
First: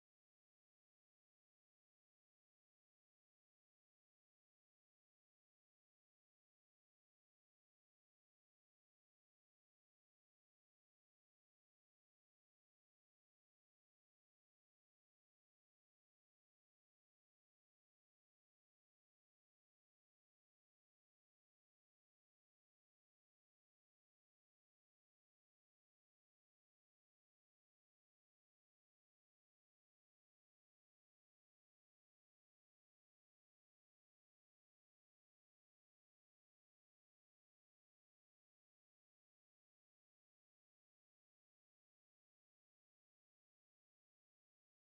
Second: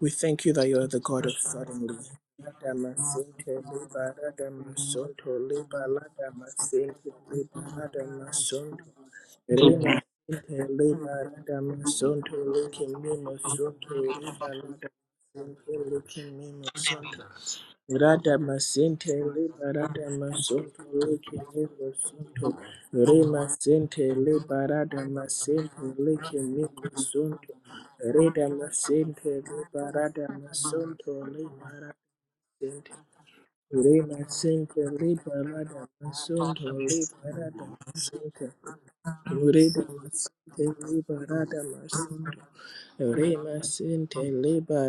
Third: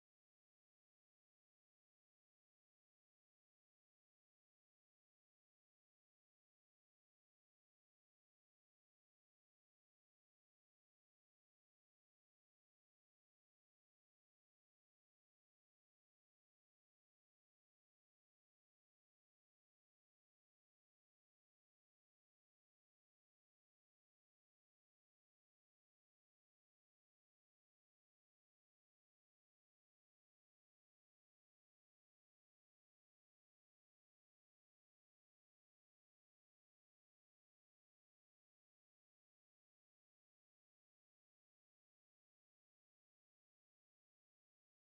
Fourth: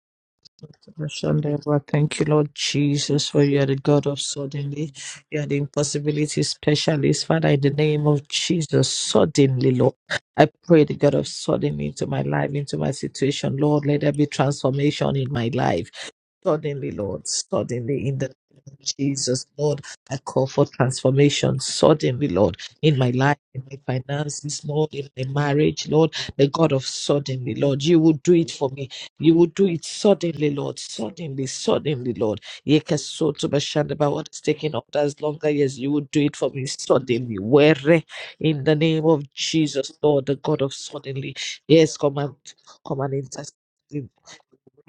[SPEAKER 1] We thank you that you are the God of
[SPEAKER 2] Ashandeva,
[SPEAKER 1] suddenly.
[SPEAKER 2] Thank you, Lord Jesus, for
[SPEAKER 1] Adamasinte
[SPEAKER 2] you are the God
[SPEAKER 1] liba
[SPEAKER 2] of suddenly.
[SPEAKER 1] radamasunto
[SPEAKER 2] You are the
[SPEAKER 1] liba
[SPEAKER 2] impossibility
[SPEAKER 1] ladamasinte
[SPEAKER 2] specialist. Father,
[SPEAKER 1] liba
[SPEAKER 2] in the name of
[SPEAKER 1] radamasunto
[SPEAKER 2] Jesus, suddenly, Lord.
[SPEAKER 1] lima
[SPEAKER 2] I
[SPEAKER 1] sinte
[SPEAKER 2] pray the God
[SPEAKER 1] liba
[SPEAKER 2] of suddenly into my
[SPEAKER 1] radamasunto
[SPEAKER 2] life, into my
[SPEAKER 1] likimimo
[SPEAKER 2] situation. Lord,
[SPEAKER 1] sunto
[SPEAKER 2] let there be
[SPEAKER 1] liba
[SPEAKER 2] transformation in my
[SPEAKER 1] ladamasinte
[SPEAKER 2] life.
[SPEAKER 1] likimimo
[SPEAKER 2] Suddenly,
[SPEAKER 1] sunto
[SPEAKER 2] Lord, suddenly in the
[SPEAKER 1] Rada
[SPEAKER 2] name of
[SPEAKER 1] Masente
[SPEAKER 2] Jesus, Lord,
[SPEAKER 1] Liberada
[SPEAKER 2] I call for
[SPEAKER 1] Masonto Lake
[SPEAKER 2] transformation.
[SPEAKER 1] Nivo
[SPEAKER 2] Suddenly, Lord,
[SPEAKER 1] Sonto
[SPEAKER 2] in my life,
[SPEAKER 1] Rema
[SPEAKER 2] in my
[SPEAKER 1] Sente
[SPEAKER 2] finances, Lord,
[SPEAKER 1] Liberada
[SPEAKER 2] in my marriage,
[SPEAKER 1] Masente
[SPEAKER 2] Lord,
[SPEAKER 1] Lake
[SPEAKER 2] the God of
[SPEAKER 1] Nivo Sonto
[SPEAKER 2] suddenly, Lord, you will do
[SPEAKER 1] Reda
[SPEAKER 2] it for me. You
[SPEAKER 1] Masente
[SPEAKER 2] will do it
[SPEAKER 1] Liberada
[SPEAKER 2] suddenly, Lord,
[SPEAKER 1] Masonto
[SPEAKER 2] suddenly,
[SPEAKER 1] Liberada
[SPEAKER 2] suddenly, Lord.
[SPEAKER 1] Sente
[SPEAKER 2] Yekesotobashandaba,
[SPEAKER 1] Rema
[SPEAKER 2] What is taking
[SPEAKER 1] Sente
[SPEAKER 2] others longer? Yes,
[SPEAKER 1] Liberada
[SPEAKER 2] you will do it for me
[SPEAKER 1] Masonto
[SPEAKER 2] suddenly.
[SPEAKER 1] Liberada
[SPEAKER 2] Where
[SPEAKER 1] Masente
[SPEAKER 2] in the name of
[SPEAKER 1] Reda
[SPEAKER 2] Jesus, Lord, the God
[SPEAKER 1] Masente
[SPEAKER 2] of suddenly.
[SPEAKER 1] Liberada
[SPEAKER 2] Yes, come and
[SPEAKER 1] Masonto
[SPEAKER 2] come and
[SPEAKER 1] Rema
[SPEAKER 2] intercede
[SPEAKER 1] Sente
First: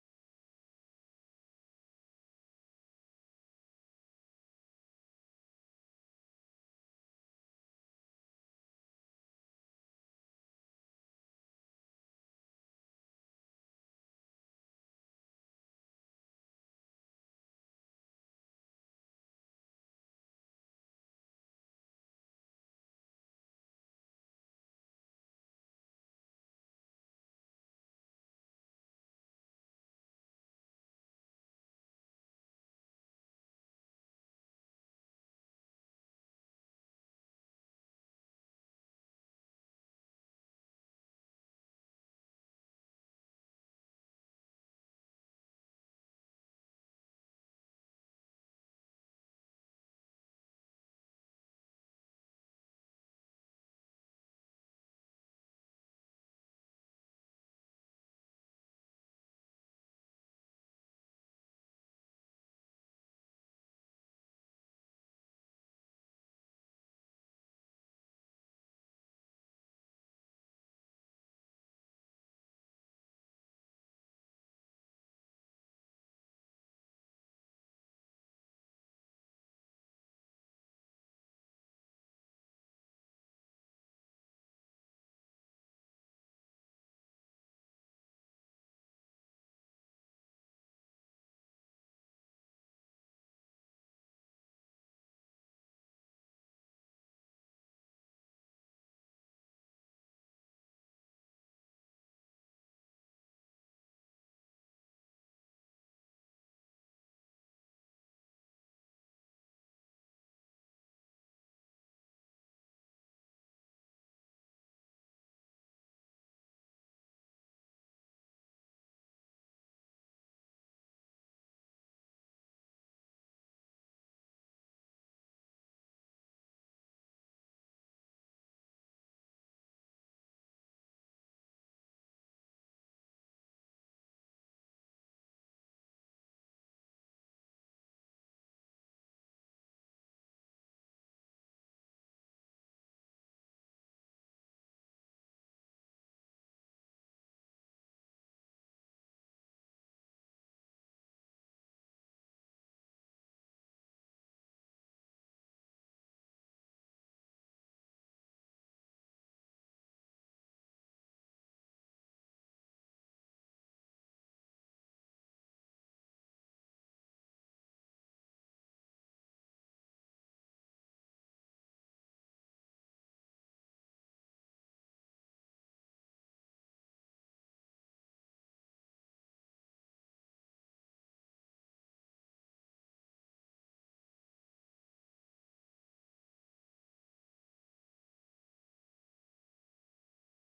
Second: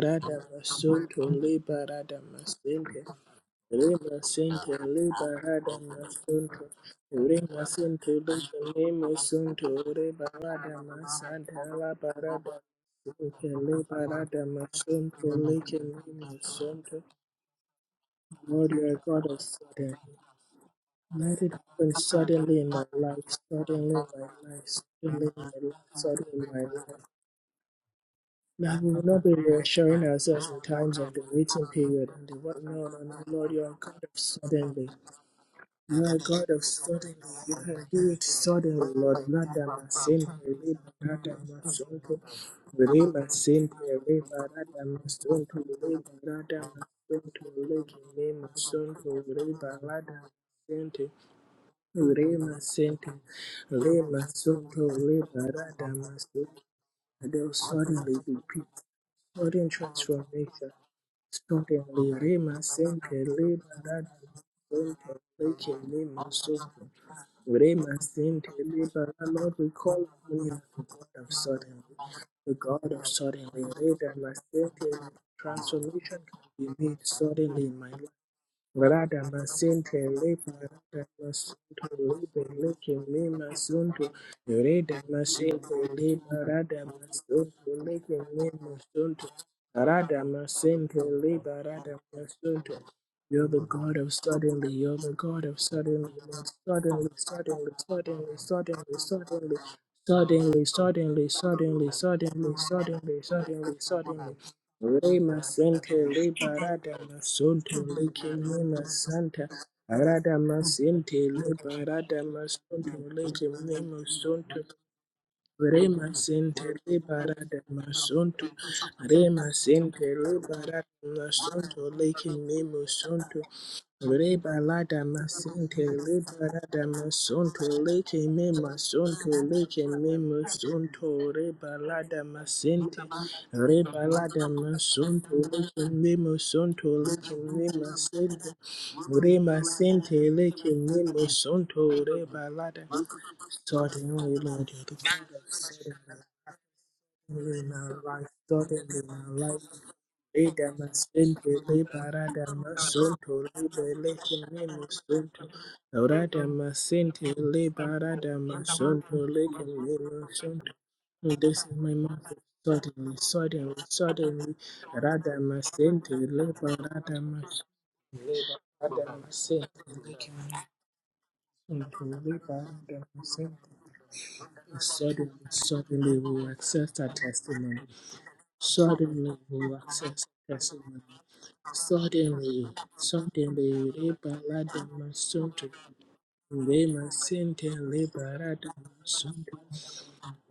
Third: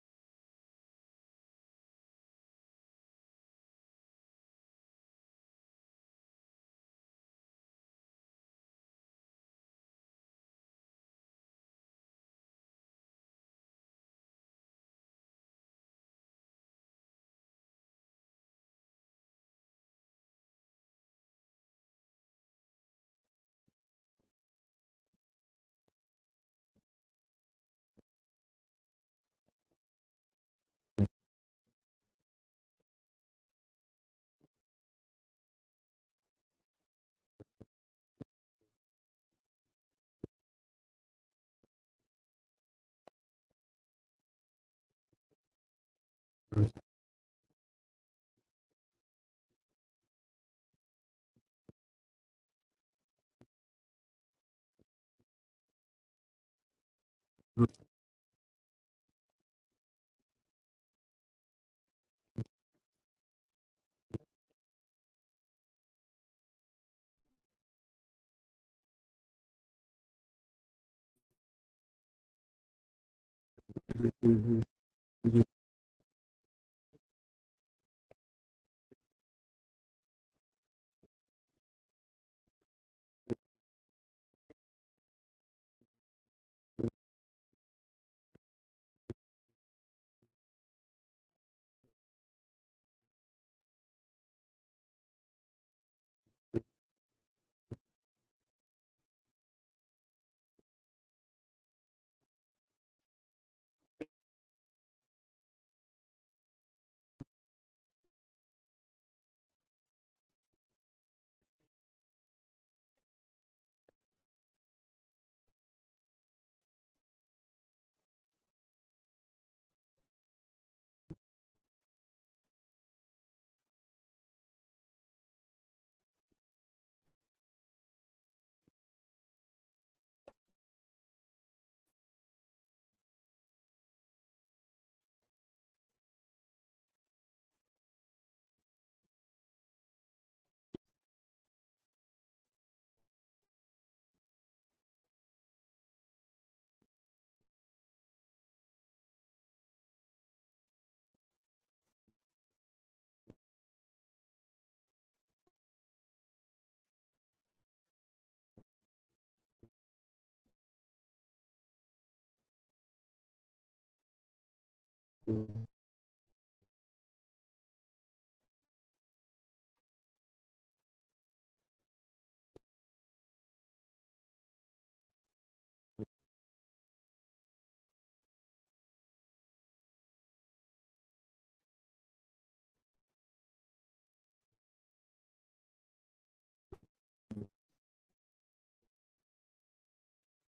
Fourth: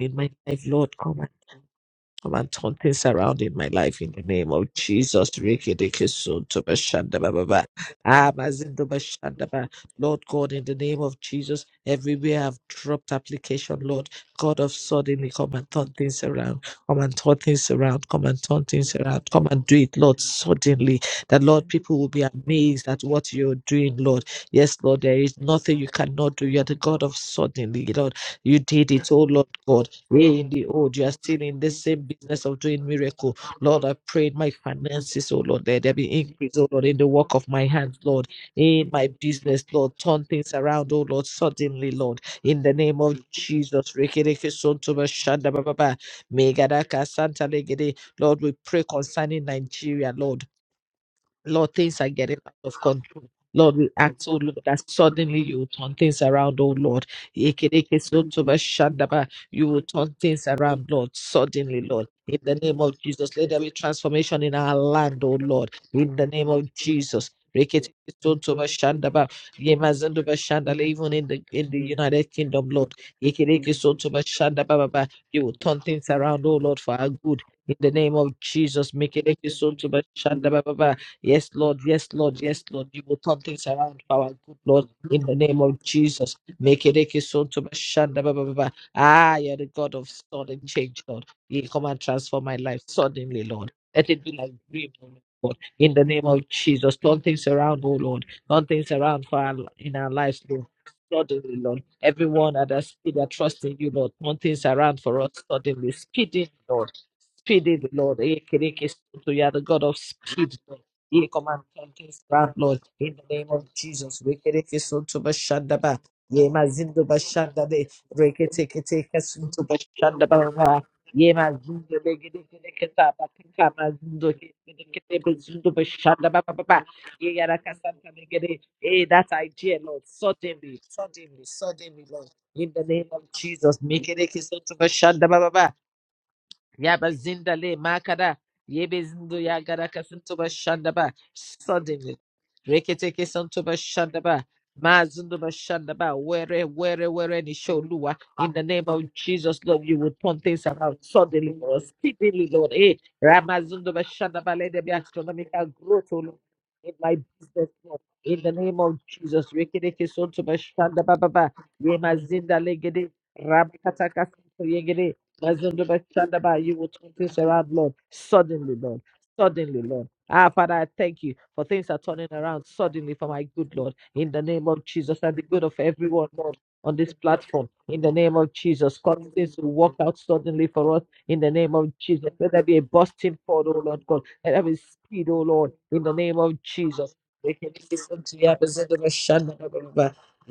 [SPEAKER 2] in my life, Lord. Come
[SPEAKER 1] Masonto Liberada
[SPEAKER 2] Come and turn
[SPEAKER 1] Masente
[SPEAKER 2] things around in my life in
[SPEAKER 1] Rima
[SPEAKER 2] the name
[SPEAKER 1] Sinti
[SPEAKER 2] of
[SPEAKER 1] Liba
[SPEAKER 2] Jesus.
[SPEAKER 1] Adam
[SPEAKER 2] Rikidikisun to
[SPEAKER 1] Masunto
[SPEAKER 2] Bashanda ba ba
[SPEAKER 1] Rima
[SPEAKER 2] ba.
[SPEAKER 1] Sinti
[SPEAKER 2] Ah,
[SPEAKER 1] Liba
[SPEAKER 2] Mazindo
[SPEAKER 1] Nemo
[SPEAKER 2] Bashanda
[SPEAKER 1] Sunto
[SPEAKER 2] ba. Lord
[SPEAKER 1] Riba
[SPEAKER 2] God, in the
[SPEAKER 1] Adam
[SPEAKER 2] name of Jesus,
[SPEAKER 1] Masanta Laba
[SPEAKER 2] everywhere
[SPEAKER 1] Rada
[SPEAKER 2] I've dropped
[SPEAKER 1] Sinti
[SPEAKER 2] application,
[SPEAKER 1] Liba
[SPEAKER 2] Lord,
[SPEAKER 1] Adam
[SPEAKER 2] God of
[SPEAKER 1] Masunto
[SPEAKER 2] suddenly come and
[SPEAKER 1] Lika
[SPEAKER 2] turn things
[SPEAKER 1] Nemo
[SPEAKER 2] around. Come
[SPEAKER 1] Sunto
[SPEAKER 2] and turn things around. Come and turn things
[SPEAKER 1] Warrior God
[SPEAKER 2] around.
[SPEAKER 1] of
[SPEAKER 2] Come and do
[SPEAKER 1] Sudden
[SPEAKER 2] it, Lord, suddenly.
[SPEAKER 1] Let
[SPEAKER 2] That,
[SPEAKER 1] it
[SPEAKER 2] Lord,
[SPEAKER 1] happen
[SPEAKER 2] people will be
[SPEAKER 1] suddenly in my
[SPEAKER 2] amazed at
[SPEAKER 1] life,
[SPEAKER 2] what you're
[SPEAKER 1] suddenly in
[SPEAKER 2] doing,
[SPEAKER 1] my
[SPEAKER 2] Lord. Yes,
[SPEAKER 1] life,
[SPEAKER 2] Lord, there
[SPEAKER 1] suddenly in
[SPEAKER 2] is
[SPEAKER 1] my life,
[SPEAKER 2] nothing you cannot
[SPEAKER 1] suddenly
[SPEAKER 2] do.
[SPEAKER 1] in my
[SPEAKER 2] You're the
[SPEAKER 1] life.
[SPEAKER 2] God of suddenly, Lord. You
[SPEAKER 1] Now we
[SPEAKER 2] did
[SPEAKER 1] will
[SPEAKER 2] it,
[SPEAKER 1] not
[SPEAKER 2] oh
[SPEAKER 1] be
[SPEAKER 2] Lord God.
[SPEAKER 1] reassuring
[SPEAKER 2] Hey,
[SPEAKER 1] ourselves
[SPEAKER 2] in
[SPEAKER 1] in
[SPEAKER 2] the old,
[SPEAKER 1] times
[SPEAKER 2] you are
[SPEAKER 1] of the
[SPEAKER 2] still in
[SPEAKER 1] waiting
[SPEAKER 2] the same
[SPEAKER 1] period and the
[SPEAKER 2] business of
[SPEAKER 1] what
[SPEAKER 2] doing
[SPEAKER 1] no no no
[SPEAKER 2] miracle.
[SPEAKER 1] Lord you are
[SPEAKER 2] Lord, I
[SPEAKER 1] God of
[SPEAKER 2] prayed my
[SPEAKER 1] suddenly
[SPEAKER 2] finances, oh Lord, there, there be
[SPEAKER 1] Lord God
[SPEAKER 2] increase,
[SPEAKER 1] of
[SPEAKER 2] oh Lord, in the
[SPEAKER 1] suddenly,
[SPEAKER 2] work of
[SPEAKER 1] you
[SPEAKER 2] my
[SPEAKER 1] can
[SPEAKER 2] hands,
[SPEAKER 1] do it
[SPEAKER 2] Lord, in
[SPEAKER 1] suddenly,
[SPEAKER 2] my
[SPEAKER 1] Lord.
[SPEAKER 2] business,
[SPEAKER 1] Nada
[SPEAKER 2] Lord, turn
[SPEAKER 1] masin,
[SPEAKER 2] things
[SPEAKER 1] reba,
[SPEAKER 2] around, oh Lord,
[SPEAKER 1] nada
[SPEAKER 2] suddenly,
[SPEAKER 1] masonto,
[SPEAKER 2] Lord, in the name of
[SPEAKER 1] reba sin,
[SPEAKER 2] Jesus.
[SPEAKER 1] reba,
[SPEAKER 2] Rekereke
[SPEAKER 1] nada
[SPEAKER 2] sontoba shanda ba,
[SPEAKER 1] masonto,
[SPEAKER 2] ba ba.
[SPEAKER 1] reba, nada
[SPEAKER 2] megadaka
[SPEAKER 1] masonto,
[SPEAKER 2] santa
[SPEAKER 1] leki,
[SPEAKER 2] legede.
[SPEAKER 1] me
[SPEAKER 2] Lord, we pray
[SPEAKER 1] masonto,
[SPEAKER 2] concerning
[SPEAKER 1] reba,
[SPEAKER 2] Nigeria,
[SPEAKER 1] nada
[SPEAKER 2] Lord.
[SPEAKER 1] masente,
[SPEAKER 2] Lord, things are getting out
[SPEAKER 1] rema
[SPEAKER 2] of
[SPEAKER 1] sente,
[SPEAKER 2] control. Lord, we
[SPEAKER 1] rema
[SPEAKER 2] ask, oh Lord,
[SPEAKER 1] sonto,
[SPEAKER 2] that
[SPEAKER 1] reba,
[SPEAKER 2] suddenly you will
[SPEAKER 1] nada
[SPEAKER 2] turn things around,
[SPEAKER 1] masonto.
[SPEAKER 2] oh Lord.
[SPEAKER 1] They'll suddenly be people,
[SPEAKER 2] Ekerekesotobashandaba.
[SPEAKER 1] sudden
[SPEAKER 2] You will turn things
[SPEAKER 1] transformation,
[SPEAKER 2] around, Lord, suddenly,
[SPEAKER 1] Suddenly,
[SPEAKER 2] Lord. In
[SPEAKER 1] Rima
[SPEAKER 2] the name of
[SPEAKER 1] Senke
[SPEAKER 2] Jesus, let there be
[SPEAKER 1] Liberador
[SPEAKER 2] transformation in our land, oh Lord. In the name of Jesus.
[SPEAKER 1] Rima Senke Libera,
[SPEAKER 2] Reketekesotobashandaba.
[SPEAKER 1] Lord, we call on you,
[SPEAKER 2] Yemazendobashandale,
[SPEAKER 1] the
[SPEAKER 2] Even
[SPEAKER 1] God
[SPEAKER 2] in
[SPEAKER 1] of
[SPEAKER 2] the in the
[SPEAKER 1] suddenly,
[SPEAKER 2] United
[SPEAKER 1] the
[SPEAKER 2] Kingdom,
[SPEAKER 1] God
[SPEAKER 2] Lord.
[SPEAKER 1] of suddenly, Rima
[SPEAKER 3] you.
[SPEAKER 1] Senke,
[SPEAKER 2] Ekerekesotobashandababa. You will turn things
[SPEAKER 1] transformation
[SPEAKER 2] around,
[SPEAKER 1] can
[SPEAKER 2] oh
[SPEAKER 1] be
[SPEAKER 2] Lord, for
[SPEAKER 1] made
[SPEAKER 2] our good.
[SPEAKER 1] suddenly
[SPEAKER 2] In
[SPEAKER 1] in my
[SPEAKER 2] the
[SPEAKER 1] life.
[SPEAKER 2] name of Jesus, make
[SPEAKER 1] Rada
[SPEAKER 2] it a soul to
[SPEAKER 1] masente lepa
[SPEAKER 2] Bashandaba.
[SPEAKER 1] rada
[SPEAKER 2] Yes, Lord.
[SPEAKER 1] masunto
[SPEAKER 2] Yes, Lord.
[SPEAKER 1] lepe
[SPEAKER 2] Yes, Lord.
[SPEAKER 1] leke
[SPEAKER 2] You will
[SPEAKER 1] le
[SPEAKER 2] turn things around
[SPEAKER 1] masunto
[SPEAKER 2] for our good, Lord.
[SPEAKER 1] rada
[SPEAKER 2] In the name
[SPEAKER 1] masente
[SPEAKER 2] of Jesus.
[SPEAKER 1] lepa rada
[SPEAKER 2] Make it a it so to
[SPEAKER 1] masunto leke
[SPEAKER 2] Bashanda. ba, ba,
[SPEAKER 1] le
[SPEAKER 2] ba, ba.
[SPEAKER 1] masunto
[SPEAKER 2] Ah, you're the God of
[SPEAKER 1] rada
[SPEAKER 2] sudden
[SPEAKER 1] masente
[SPEAKER 2] change, Lord.
[SPEAKER 1] lepa
[SPEAKER 2] You come
[SPEAKER 1] rada
[SPEAKER 2] and transform my
[SPEAKER 1] masunto
[SPEAKER 2] life suddenly,
[SPEAKER 1] You're the
[SPEAKER 2] Lord.
[SPEAKER 1] God
[SPEAKER 2] Let
[SPEAKER 1] of
[SPEAKER 2] it be like
[SPEAKER 1] suddenly,
[SPEAKER 2] dream,
[SPEAKER 1] you're
[SPEAKER 2] oh
[SPEAKER 1] the God
[SPEAKER 2] Lord.
[SPEAKER 1] of
[SPEAKER 2] In the
[SPEAKER 1] suddenly,
[SPEAKER 2] name of
[SPEAKER 1] Lord.
[SPEAKER 2] Jesus.
[SPEAKER 1] suddenly,
[SPEAKER 2] Turn things
[SPEAKER 1] suddenly,
[SPEAKER 2] around, oh Lord.
[SPEAKER 1] suddenly,
[SPEAKER 2] Turn things
[SPEAKER 1] suddenly,
[SPEAKER 2] around for
[SPEAKER 1] suddenly,
[SPEAKER 2] our, in our lives, Lord.
[SPEAKER 1] suddenly, suddenly,
[SPEAKER 2] Suddenly, Lord.
[SPEAKER 1] suddenly, suddenly,
[SPEAKER 2] Everyone that has
[SPEAKER 1] suddenly,
[SPEAKER 2] that trust
[SPEAKER 1] suddenly,
[SPEAKER 2] in you, Lord.
[SPEAKER 1] suddenly.
[SPEAKER 2] Turn things around for us
[SPEAKER 1] Lima
[SPEAKER 2] suddenly.
[SPEAKER 1] Santa
[SPEAKER 2] Speedily, Lord
[SPEAKER 1] Liberada Masonto
[SPEAKER 2] Speedy, Lord.
[SPEAKER 1] Lekimina
[SPEAKER 2] Ekerekes to you
[SPEAKER 1] Santa
[SPEAKER 2] are the God of
[SPEAKER 1] Arada
[SPEAKER 2] speed, Lord.
[SPEAKER 1] Masente
[SPEAKER 2] Ye command
[SPEAKER 1] Liberada
[SPEAKER 2] conquest ground, Lord.
[SPEAKER 1] Masonto
[SPEAKER 2] In the name of
[SPEAKER 1] Lekimina
[SPEAKER 2] Jesus.
[SPEAKER 1] Sonto
[SPEAKER 2] Ekerekes to Bashandaba.
[SPEAKER 1] Rema
[SPEAKER 2] Ye
[SPEAKER 1] sente
[SPEAKER 2] mazindo
[SPEAKER 1] lebara de
[SPEAKER 2] Bashandabe.
[SPEAKER 1] masonto,
[SPEAKER 2] Reketeketekes
[SPEAKER 1] rema
[SPEAKER 2] to
[SPEAKER 1] sente lebara
[SPEAKER 2] Bashandaba. Ye
[SPEAKER 1] masonto,
[SPEAKER 2] mazindo
[SPEAKER 1] leke nemo
[SPEAKER 2] Begedekedeketa.
[SPEAKER 1] sonto,
[SPEAKER 2] Bakinka mazindo
[SPEAKER 1] reba lada
[SPEAKER 2] Kedekete Bezindo
[SPEAKER 1] masente
[SPEAKER 2] Bashandaba.
[SPEAKER 1] lebara de
[SPEAKER 2] Papa. Ye
[SPEAKER 1] masonto,
[SPEAKER 2] Yarakasanta
[SPEAKER 1] leke me
[SPEAKER 2] Begede. Hey,
[SPEAKER 1] masonto,
[SPEAKER 2] that idea,
[SPEAKER 1] leke
[SPEAKER 2] Lord.
[SPEAKER 1] nemo
[SPEAKER 2] Suddenly,
[SPEAKER 1] sonto,
[SPEAKER 2] suddenly,
[SPEAKER 1] reba
[SPEAKER 2] suddenly,
[SPEAKER 1] lada
[SPEAKER 2] Lord. In the
[SPEAKER 1] masente,
[SPEAKER 2] name of Jesus.
[SPEAKER 1] reba
[SPEAKER 2] Mekerekes
[SPEAKER 1] lada
[SPEAKER 2] to
[SPEAKER 1] masonto,
[SPEAKER 2] Bashandaba.
[SPEAKER 1] leke nemo sonto, leke
[SPEAKER 2] Yabazinda
[SPEAKER 1] me
[SPEAKER 2] le makada
[SPEAKER 1] masente,
[SPEAKER 2] yebezindu
[SPEAKER 1] rema
[SPEAKER 2] yagara
[SPEAKER 1] sente
[SPEAKER 2] kasuntuba
[SPEAKER 1] leke
[SPEAKER 2] shandaba
[SPEAKER 1] nemo sonto,
[SPEAKER 2] suddenly
[SPEAKER 1] reba lada.
[SPEAKER 2] reketeke santuba
[SPEAKER 1] Lord, you know, you
[SPEAKER 2] shandaba
[SPEAKER 1] the King of
[SPEAKER 2] mazunduba
[SPEAKER 1] Sodom.
[SPEAKER 2] shandaba where where where ni
[SPEAKER 1] in
[SPEAKER 2] show
[SPEAKER 1] our
[SPEAKER 2] Lua
[SPEAKER 1] life,
[SPEAKER 2] in the
[SPEAKER 1] Lord,
[SPEAKER 2] name of
[SPEAKER 1] in our
[SPEAKER 2] Jesus
[SPEAKER 1] life.
[SPEAKER 2] Lord you will turn things
[SPEAKER 1] Reda
[SPEAKER 2] around
[SPEAKER 1] masente
[SPEAKER 2] suddenly
[SPEAKER 1] le
[SPEAKER 2] Lord
[SPEAKER 1] parada
[SPEAKER 2] speedily Lord eh
[SPEAKER 1] masonto le
[SPEAKER 2] ramazunduba
[SPEAKER 1] belete
[SPEAKER 2] shandaba
[SPEAKER 1] le
[SPEAKER 2] let there be astronomical growth oh Lord
[SPEAKER 1] Rada
[SPEAKER 2] in my
[SPEAKER 1] masente le
[SPEAKER 2] business Lord
[SPEAKER 1] parada
[SPEAKER 2] in the name of
[SPEAKER 1] masonto le
[SPEAKER 2] Jesus
[SPEAKER 1] kele
[SPEAKER 2] reketeke santuba shandaba baba
[SPEAKER 1] This is my mouth.
[SPEAKER 2] yemazinda legede
[SPEAKER 1] Suddenly, suddenly,
[SPEAKER 2] rabkataka
[SPEAKER 1] suddenly. Rada
[SPEAKER 2] Mazunda
[SPEAKER 1] masente
[SPEAKER 2] Bashanda
[SPEAKER 1] le
[SPEAKER 2] Ba, You will turn
[SPEAKER 1] parada
[SPEAKER 2] things
[SPEAKER 1] masonto.
[SPEAKER 2] around, Lord.
[SPEAKER 1] Le
[SPEAKER 2] Suddenly, Lord.
[SPEAKER 1] parada
[SPEAKER 2] Suddenly,
[SPEAKER 1] masente
[SPEAKER 2] Lord.
[SPEAKER 1] le kele
[SPEAKER 2] Ah, Father, I thank you for things are
[SPEAKER 1] masonto.
[SPEAKER 2] turning
[SPEAKER 1] Le
[SPEAKER 2] around
[SPEAKER 1] parada
[SPEAKER 2] suddenly for my
[SPEAKER 1] masente.
[SPEAKER 2] good Lord. In the name of Jesus
[SPEAKER 1] Suddenly,
[SPEAKER 2] and the good of
[SPEAKER 1] suddenly
[SPEAKER 2] everyone,
[SPEAKER 1] we will
[SPEAKER 2] Lord, on
[SPEAKER 1] accept our
[SPEAKER 2] this platform.
[SPEAKER 1] testimony.
[SPEAKER 2] In the name of Jesus, cause
[SPEAKER 1] Suddenly
[SPEAKER 2] things
[SPEAKER 1] we
[SPEAKER 2] to
[SPEAKER 1] will
[SPEAKER 2] work out
[SPEAKER 1] accept our
[SPEAKER 2] suddenly for
[SPEAKER 1] testimony.
[SPEAKER 2] us. In the name of Jesus, let there
[SPEAKER 1] Suddenly,
[SPEAKER 2] be a busting
[SPEAKER 1] suddenly,
[SPEAKER 2] forward, oh Lord God.
[SPEAKER 1] Reba
[SPEAKER 2] Let there be
[SPEAKER 1] Lada
[SPEAKER 2] speed, oh
[SPEAKER 1] Masunto,
[SPEAKER 2] Lord. In the name of
[SPEAKER 1] Rema
[SPEAKER 2] Jesus. We
[SPEAKER 1] Sinte
[SPEAKER 2] can listen
[SPEAKER 1] Reba
[SPEAKER 2] to you.
[SPEAKER 1] Lada
[SPEAKER 2] Mazunda
[SPEAKER 1] Masunto.
[SPEAKER 2] Bashanda Ba Ba Ba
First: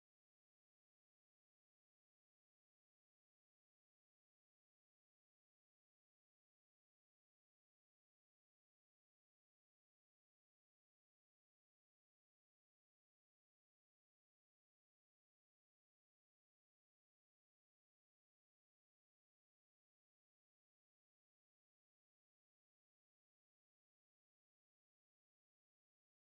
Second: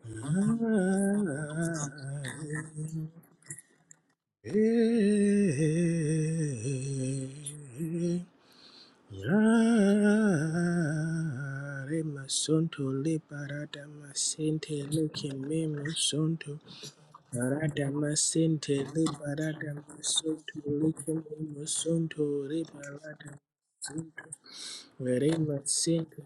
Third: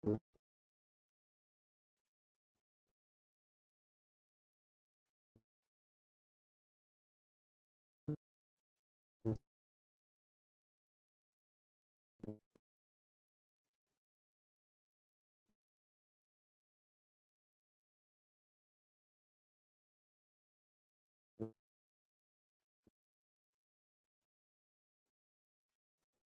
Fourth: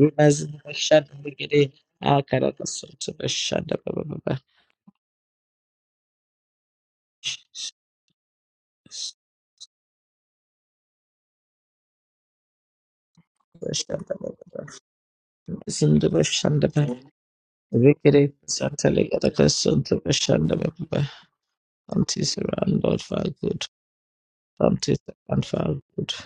[SPEAKER 1] Ah,
[SPEAKER 2] Bashanda Ba Ah, Karakasutu Bashanda Ba Ba
[SPEAKER 1] eh, ah, Rema Sunto Reba Lada Masinte Leke me,
[SPEAKER 2] Zindaba
[SPEAKER 1] Sunto.
[SPEAKER 2] Shandaba Rikiri
[SPEAKER 1] Paradamasinti
[SPEAKER 2] Santali Yadaka Sundaba
[SPEAKER 1] liberadamasunto
[SPEAKER 2] Shandaba
[SPEAKER 1] licum imusunto
[SPEAKER 2] Aunties around Lord for our good.
[SPEAKER 1] liberadamasunto
[SPEAKER 2] Aunties around for our good.
[SPEAKER 1] verimasinti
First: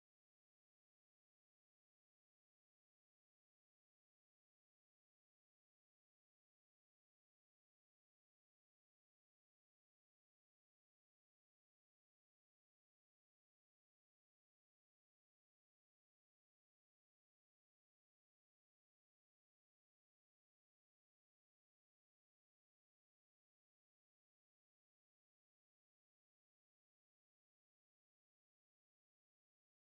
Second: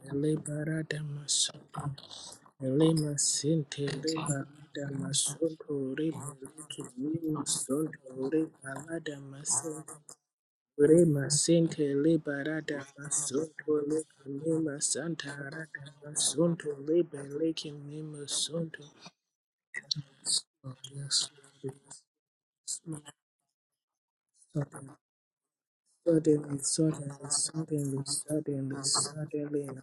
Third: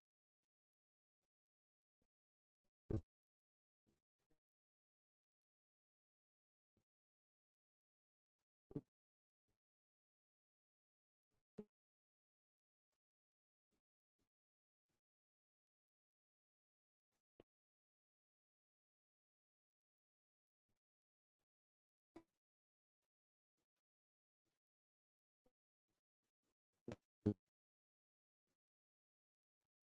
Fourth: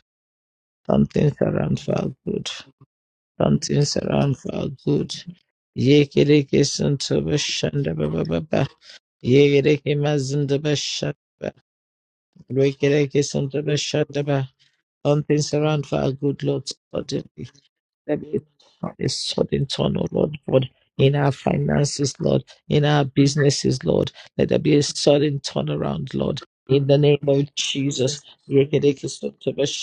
[SPEAKER 2] Aunties around for
[SPEAKER 1] liberadamasunto
[SPEAKER 2] our good.
[SPEAKER 1] verimasinti
[SPEAKER 2] Aunties around for our good.
[SPEAKER 1] liberadamasunto
[SPEAKER 2] Yekiriki
[SPEAKER 1] liberadicum
[SPEAKER 2] Sundaba
[SPEAKER 1] imusunto
[SPEAKER 2] Shandaba Baba Yekiriki
[SPEAKER 1] liberadamasunto
[SPEAKER 2] Mazindaba Shandaba
[SPEAKER 1] verimasinti
[SPEAKER 2] Rikiriki
[SPEAKER 1] liberadamasunto
[SPEAKER 2] Sundaba
[SPEAKER 1] licum
[SPEAKER 2] Shandaba
[SPEAKER 1] imusanta
[SPEAKER 2] Aunties around for our good
[SPEAKER 1] radamasunto
[SPEAKER 2] Lord. Spotted.
[SPEAKER 1] liberadicum
[SPEAKER 2] Let it
[SPEAKER 1] imusunto
[SPEAKER 2] turn, a sudden turn, oh Lord God,
[SPEAKER 1] Oh,
[SPEAKER 2] in
[SPEAKER 1] yes.
[SPEAKER 2] our
[SPEAKER 1] Yes.
[SPEAKER 2] finances, Lord, in our businesses, Lord. Let there be a
[SPEAKER 1] Suddenly,
[SPEAKER 2] sudden turnaround, Lord.
[SPEAKER 1] suddenly,
[SPEAKER 2] In the
[SPEAKER 1] suddenly,
[SPEAKER 2] name of
[SPEAKER 1] suddenly,
[SPEAKER 2] Jesus.
[SPEAKER 1] suddenly suddenly,
[SPEAKER 2] Yes,
[SPEAKER 1] in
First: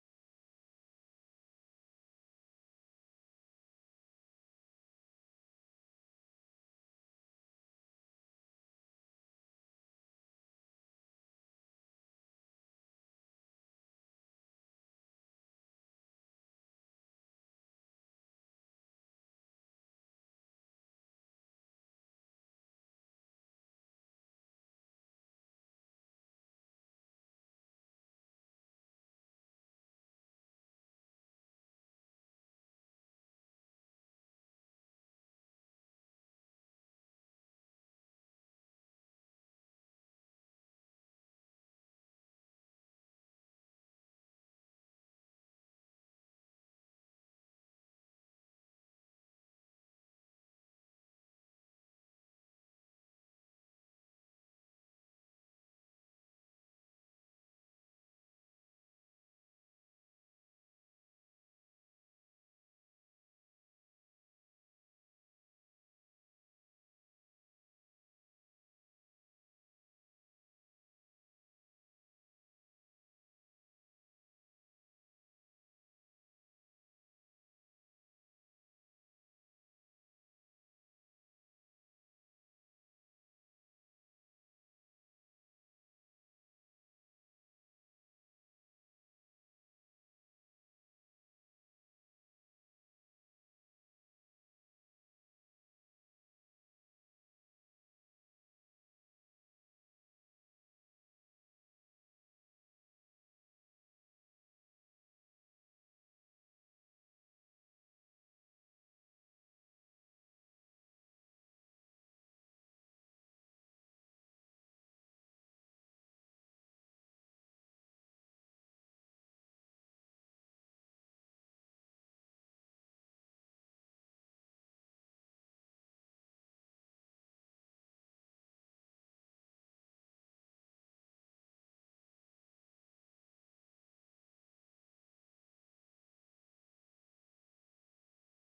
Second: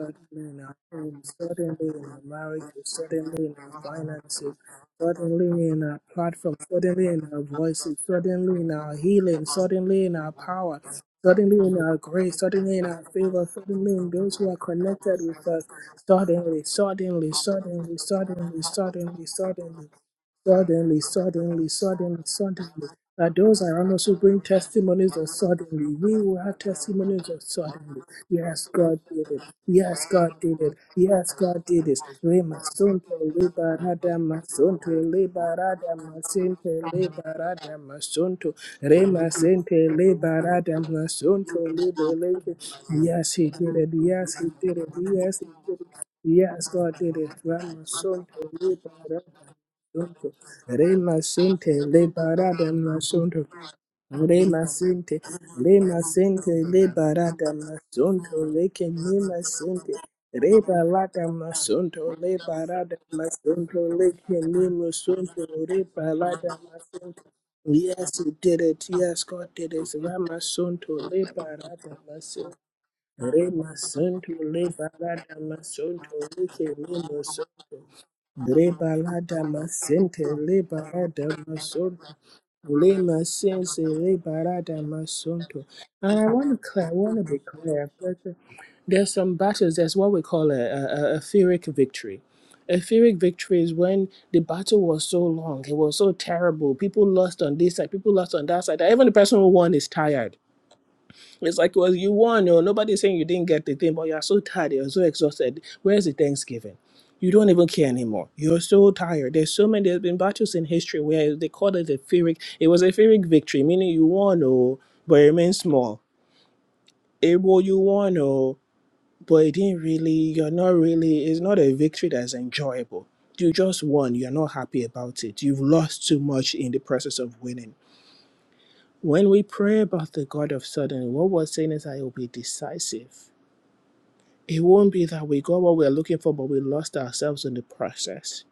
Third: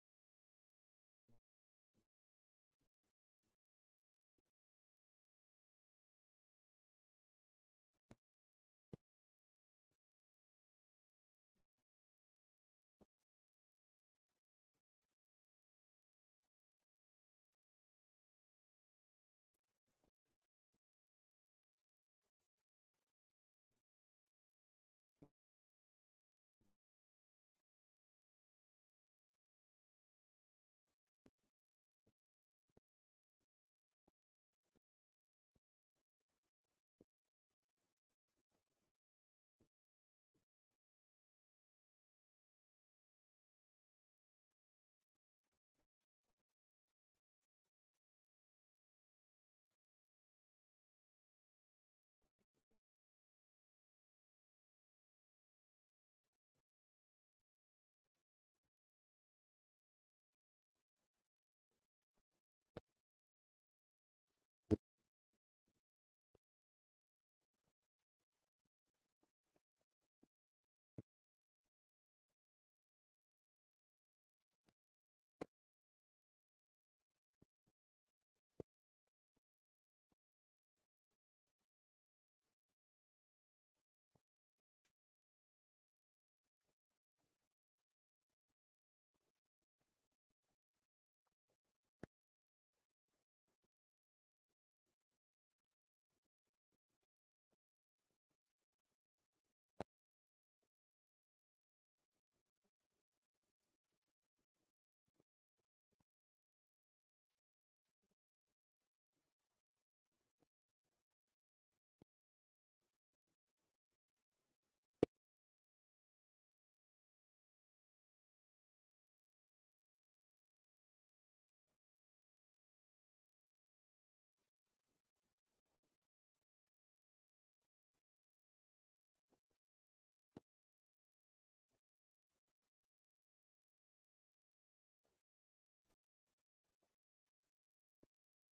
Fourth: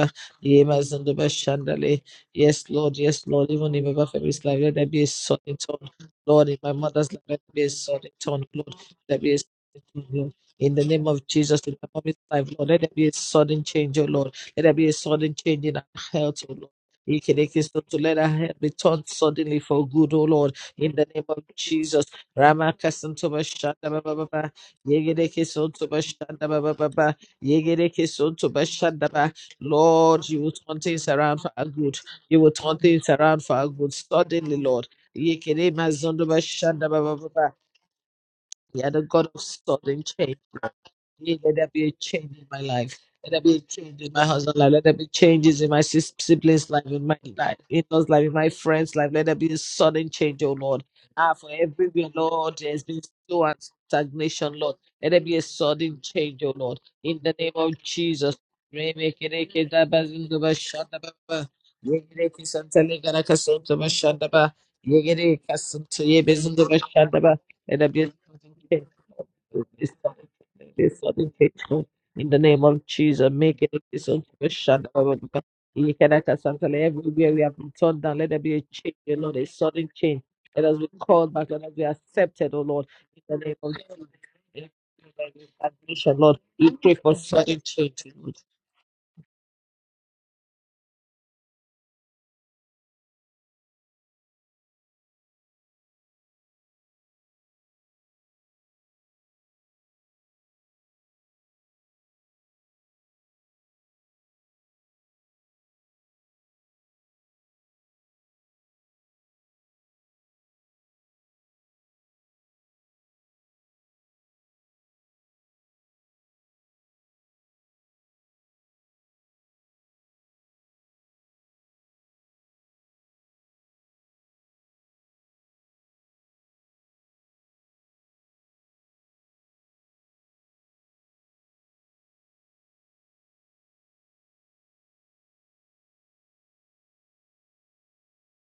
[SPEAKER 1] our suddenly in our home, suddenly in our marriage,
[SPEAKER 2] Lord, yes,
[SPEAKER 1] suddenly
[SPEAKER 2] Lord.
[SPEAKER 1] in
[SPEAKER 2] Even
[SPEAKER 1] our
[SPEAKER 2] in my family's
[SPEAKER 1] finances,
[SPEAKER 2] life, let there be a sudden
[SPEAKER 1] suddenly in
[SPEAKER 2] turn.
[SPEAKER 1] our
[SPEAKER 2] Lord,
[SPEAKER 1] platform,
[SPEAKER 2] in my
[SPEAKER 1] suddenly
[SPEAKER 2] mother's
[SPEAKER 1] in
[SPEAKER 2] life, let
[SPEAKER 1] our
[SPEAKER 2] there be a
[SPEAKER 1] voices,
[SPEAKER 2] sudden turn,
[SPEAKER 1] suddenly in
[SPEAKER 2] Lord.
[SPEAKER 1] our
[SPEAKER 2] Let there be a
[SPEAKER 1] healing,
[SPEAKER 2] sudden turn,
[SPEAKER 1] suddenly in our
[SPEAKER 2] Lord. In
[SPEAKER 1] power,
[SPEAKER 2] the name of
[SPEAKER 1] suddenly
[SPEAKER 2] Jesus,
[SPEAKER 1] in
[SPEAKER 2] in my
[SPEAKER 1] our
[SPEAKER 2] mommy's
[SPEAKER 1] grace,
[SPEAKER 2] life, Lord,
[SPEAKER 1] suddenly
[SPEAKER 2] let
[SPEAKER 1] in
[SPEAKER 2] there
[SPEAKER 1] our
[SPEAKER 2] be a
[SPEAKER 1] favor,
[SPEAKER 2] sudden
[SPEAKER 1] suddenly
[SPEAKER 2] change, oh
[SPEAKER 1] in
[SPEAKER 2] Lord.
[SPEAKER 1] those who are
[SPEAKER 2] Let there be a
[SPEAKER 1] connected
[SPEAKER 2] sudden
[SPEAKER 1] with us,
[SPEAKER 2] change in our health, oh
[SPEAKER 1] suddenly,
[SPEAKER 2] Lord.
[SPEAKER 1] suddenly,
[SPEAKER 2] To
[SPEAKER 1] suddenly,
[SPEAKER 2] let our head
[SPEAKER 1] suddenly,
[SPEAKER 2] be turned
[SPEAKER 1] suddenly,
[SPEAKER 2] suddenly for
[SPEAKER 1] suddenly.
[SPEAKER 2] good, O Lord, in
[SPEAKER 1] Suddenly,
[SPEAKER 2] the name of
[SPEAKER 1] suddenly,
[SPEAKER 2] Jesus.
[SPEAKER 1] suddenly,
[SPEAKER 2] Rama
[SPEAKER 1] suddenly. That
[SPEAKER 2] Ramakasantoba
[SPEAKER 1] those around
[SPEAKER 2] Shanda
[SPEAKER 1] us who bring
[SPEAKER 2] Baba,
[SPEAKER 1] testimonies of suddenly.
[SPEAKER 2] Yegedekisantoba
[SPEAKER 1] We will
[SPEAKER 2] Shanda
[SPEAKER 1] have
[SPEAKER 2] Baba,
[SPEAKER 1] testimonies of suddenly.
[SPEAKER 2] Yegedekisantoba
[SPEAKER 1] Yes, God
[SPEAKER 2] Shanda
[SPEAKER 1] did
[SPEAKER 2] Baba.
[SPEAKER 1] it. Yes,
[SPEAKER 2] Lord,
[SPEAKER 1] God
[SPEAKER 2] you will
[SPEAKER 1] did it.
[SPEAKER 2] turn things
[SPEAKER 1] Yes,
[SPEAKER 2] around for
[SPEAKER 1] God
[SPEAKER 2] our
[SPEAKER 1] did it.
[SPEAKER 2] good. You will turn things
[SPEAKER 1] Remasunto
[SPEAKER 2] around for our good
[SPEAKER 1] liberada
[SPEAKER 2] suddenly,
[SPEAKER 1] masunto
[SPEAKER 2] Lord. Yekere
[SPEAKER 1] liberada
[SPEAKER 2] Mazondoba
[SPEAKER 1] masente
[SPEAKER 2] Shanda Baba. Baba.
[SPEAKER 1] liberada masunto.
[SPEAKER 2] You are the God of
[SPEAKER 1] Remasente
[SPEAKER 2] sudden change.
[SPEAKER 1] liberada
[SPEAKER 2] Yeah, Let there
[SPEAKER 1] masunto
[SPEAKER 2] be a change in
[SPEAKER 1] liberada.
[SPEAKER 2] my life. Let
[SPEAKER 1] Yes,
[SPEAKER 2] there
[SPEAKER 1] he
[SPEAKER 2] be a
[SPEAKER 1] did it.
[SPEAKER 2] change in my
[SPEAKER 1] Yes, he
[SPEAKER 2] husband's life.
[SPEAKER 1] did
[SPEAKER 2] Let
[SPEAKER 1] it.
[SPEAKER 2] there be
[SPEAKER 1] Yes, he
[SPEAKER 2] changes in my
[SPEAKER 1] did it.
[SPEAKER 2] sis-
[SPEAKER 1] Yes,
[SPEAKER 2] siblings' life,
[SPEAKER 1] God
[SPEAKER 2] in my
[SPEAKER 1] did it.
[SPEAKER 2] life, in those
[SPEAKER 1] Ramasunto
[SPEAKER 2] life, in my friends' life. Let there be
[SPEAKER 1] liberada.
[SPEAKER 2] a sudden change, oh Lord.
[SPEAKER 1] Rema
[SPEAKER 2] Ah, for
[SPEAKER 1] sente le
[SPEAKER 2] everywhere, Lord,
[SPEAKER 1] barada
[SPEAKER 2] there's been
[SPEAKER 1] masonto.
[SPEAKER 2] slow and stagnation,
[SPEAKER 1] Rema
[SPEAKER 2] Lord. Let
[SPEAKER 1] sente
[SPEAKER 2] there be a
[SPEAKER 1] rema
[SPEAKER 2] sudden change, oh
[SPEAKER 1] sente
[SPEAKER 2] Lord.
[SPEAKER 1] le
[SPEAKER 2] In the
[SPEAKER 1] barada
[SPEAKER 2] name of
[SPEAKER 1] masonto
[SPEAKER 2] Jesus.
[SPEAKER 1] leke rema sente re barada
[SPEAKER 2] Remekerekedabazindobashandababa.
[SPEAKER 1] masonto le barada masonto leke
[SPEAKER 2] Yegerekesantelegarakasantobashandaba.
[SPEAKER 1] rema sonto re barada masonto.
[SPEAKER 2] Yegerekasanteyebezindobashandaba. Let there be a
[SPEAKER 1] Yes, he
[SPEAKER 2] sudden
[SPEAKER 1] did it. Yes, God did it.
[SPEAKER 2] change
[SPEAKER 1] Rama Santo
[SPEAKER 2] this
[SPEAKER 1] le
[SPEAKER 2] fornication
[SPEAKER 1] barada
[SPEAKER 2] in the
[SPEAKER 1] masonto.
[SPEAKER 2] name of Jesus. Make
[SPEAKER 1] Rema
[SPEAKER 2] it this
[SPEAKER 1] santo le
[SPEAKER 2] operation.
[SPEAKER 1] barada
[SPEAKER 2] Everywhere we
[SPEAKER 1] masonto leke rema
[SPEAKER 2] have been
[SPEAKER 1] sonto.
[SPEAKER 2] turned down, let there be a change, oh Lord,
[SPEAKER 1] Rebalada
[SPEAKER 2] a sudden
[SPEAKER 1] masente,
[SPEAKER 2] change. Let us be
[SPEAKER 1] rebalada
[SPEAKER 2] called back, let us be
[SPEAKER 1] masonto,
[SPEAKER 2] accepted, oh Lord, in
[SPEAKER 1] lema
[SPEAKER 2] the name of
[SPEAKER 1] sense,
[SPEAKER 2] Jesus.
[SPEAKER 1] rebalada masonto.
[SPEAKER 2] Admission,
[SPEAKER 1] And I
[SPEAKER 2] Lord,
[SPEAKER 1] want to
[SPEAKER 2] we
[SPEAKER 1] clear, I
[SPEAKER 2] pray for
[SPEAKER 1] want to be
[SPEAKER 2] sudden
[SPEAKER 1] clear.
[SPEAKER 2] change,
[SPEAKER 1] but
[SPEAKER 2] Lord.
[SPEAKER 1] There's some battles. That's what we call a, a, a Pyrrhic victory. A Pyrrhic victory is when the battle was so long, it was so terrible. People lost on this side, people lost on that side. Even the person who won is tired it's like, well, you won, or nobody's saying you didn't get the thing, but you're so tired, you're so exhausted. Where's the Thanksgiving? You don't even care anymore. You're so tired. There's so many. There's been battles in history where they called it a Pyrrhic. It was a Pyrrhic victory, meaning you won, oh, but it remains small. It well, you won, oh, but it didn't really. You're not really. It's not a victory that's enjoyable. You just won. You're not happy about it. You've lost too much in the process of winning. When we pray about the God of sudden, what we're saying is, I will be decisive. It won't be that we got what we're looking for, but we lost ourselves in the process.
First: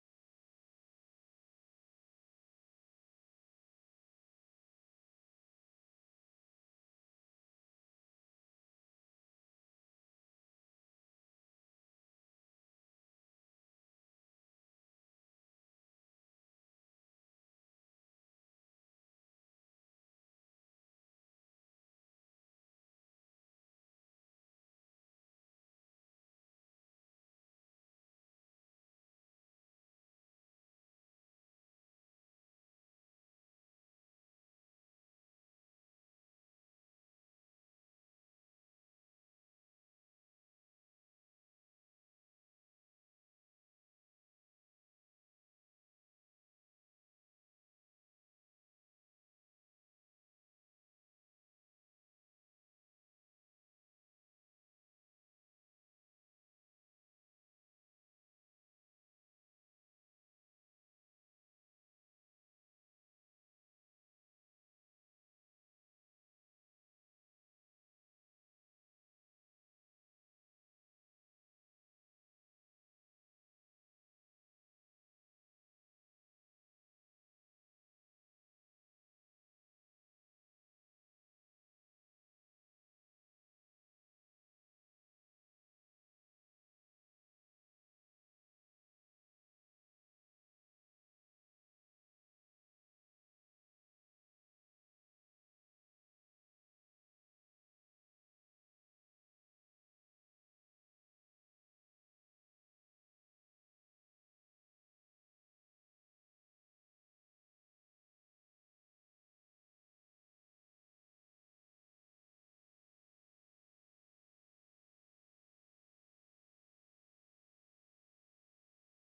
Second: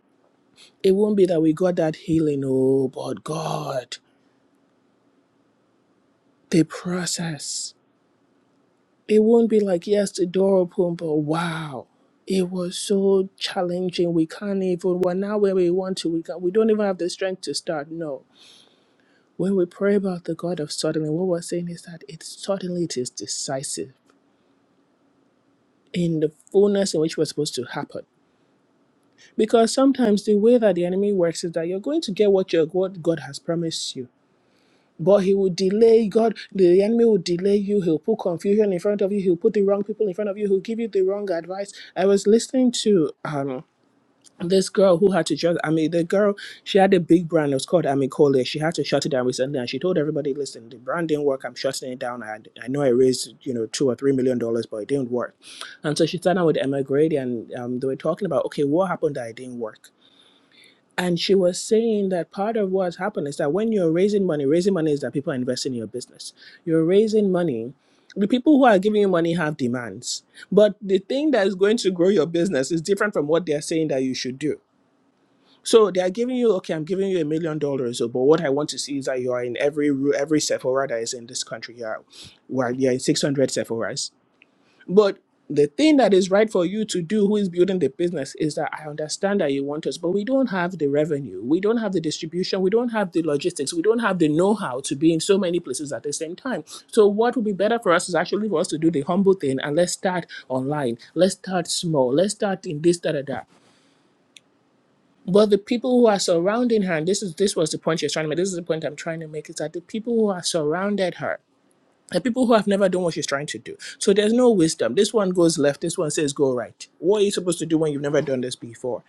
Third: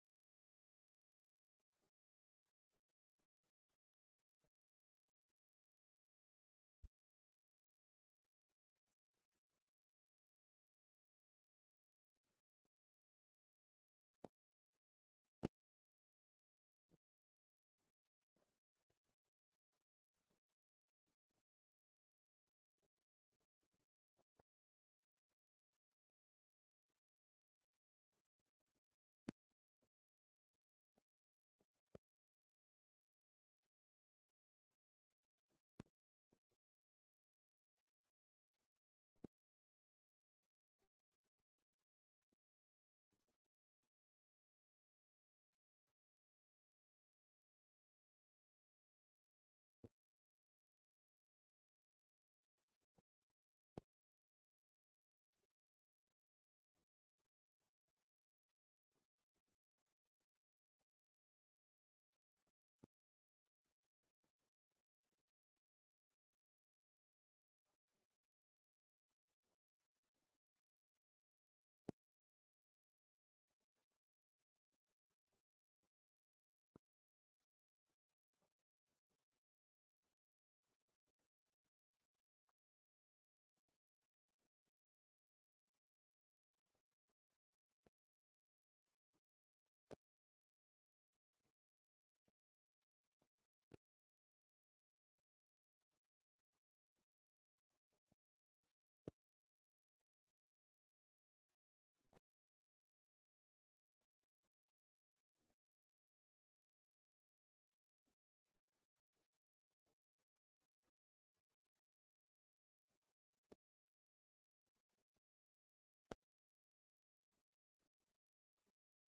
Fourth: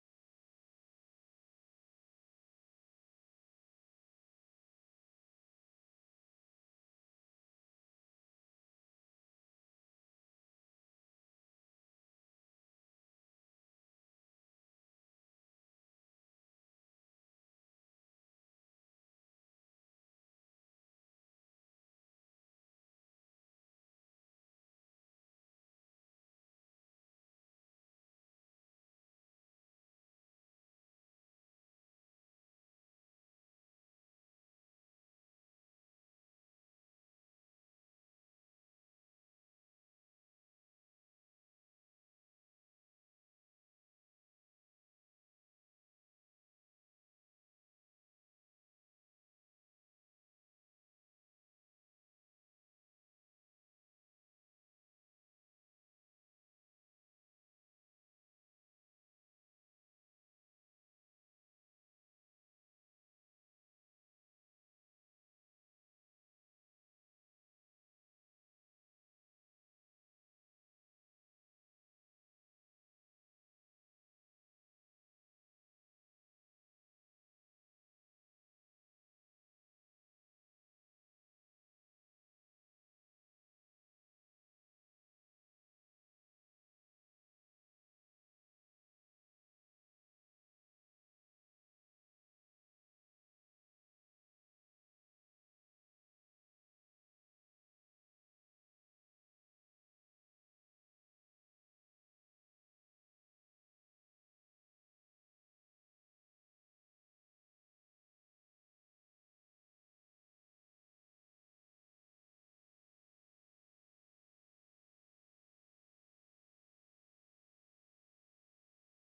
[SPEAKER 1] It won't be that we got that healing, oh, but God, the process. It won't be like, yes, the door opened, but wow, it was so challenging. We can't even, we're not where we want to. We, can, we don't even have the strength to start. No. When we pray about the God of suddenly, what we're saying is that it suddenly it is decisive in the fullness in which we're supposed to happen. Because sometimes the way that the enemy works is that you're going to get what your what God has promised you. But he will delay God, the enemy will delay you, he'll put confusion in front of you, he'll put the wrong people in front of you, he'll give you the wrong advice. I was listening to um this girl who had to just I mean the girl she had a big brand, it was called Amicole. She had to shut it down recently and she told everybody, listen, the brand didn't work, I'm shutting it down. I, I know I raised, you know, two or three million dollars, but it didn't work. And so she sat down with Emma Grady and um, they were talking about okay, what happened that it didn't work? And she was saying that part of what's happened is that when you're raising money, raising money is that people are investing in your business. You're raising money. The people who are giving you money have demands. But the thing that is going to grow your business is different from what they're saying that you should do. So they are giving you, okay, I'm giving you a million dollars, oh, but what I want to see is that you are in every ru- every Sephora that is in this country here. Well, you're in 600 Sephoras but the thing that is right for you to do, who is building the business, is that I understand that you want us, but we don't have the revenue, we don't have the distribution, we don't have the logistics, we don't have the know how to be in so many places at the same time. So, what would be better for us is actually for us to do the humble thing and let's start online, let's start small, let's start in this, da da da. But the people who are surrounding her, and this is this was the point she was trying to make, this is the point I'm trying to make, is that the people who are surrounded her and people who have never done what she's trying to do. So there's no wisdom. This one goes left, this one says go right. What are you supposed to do when you've never done this before?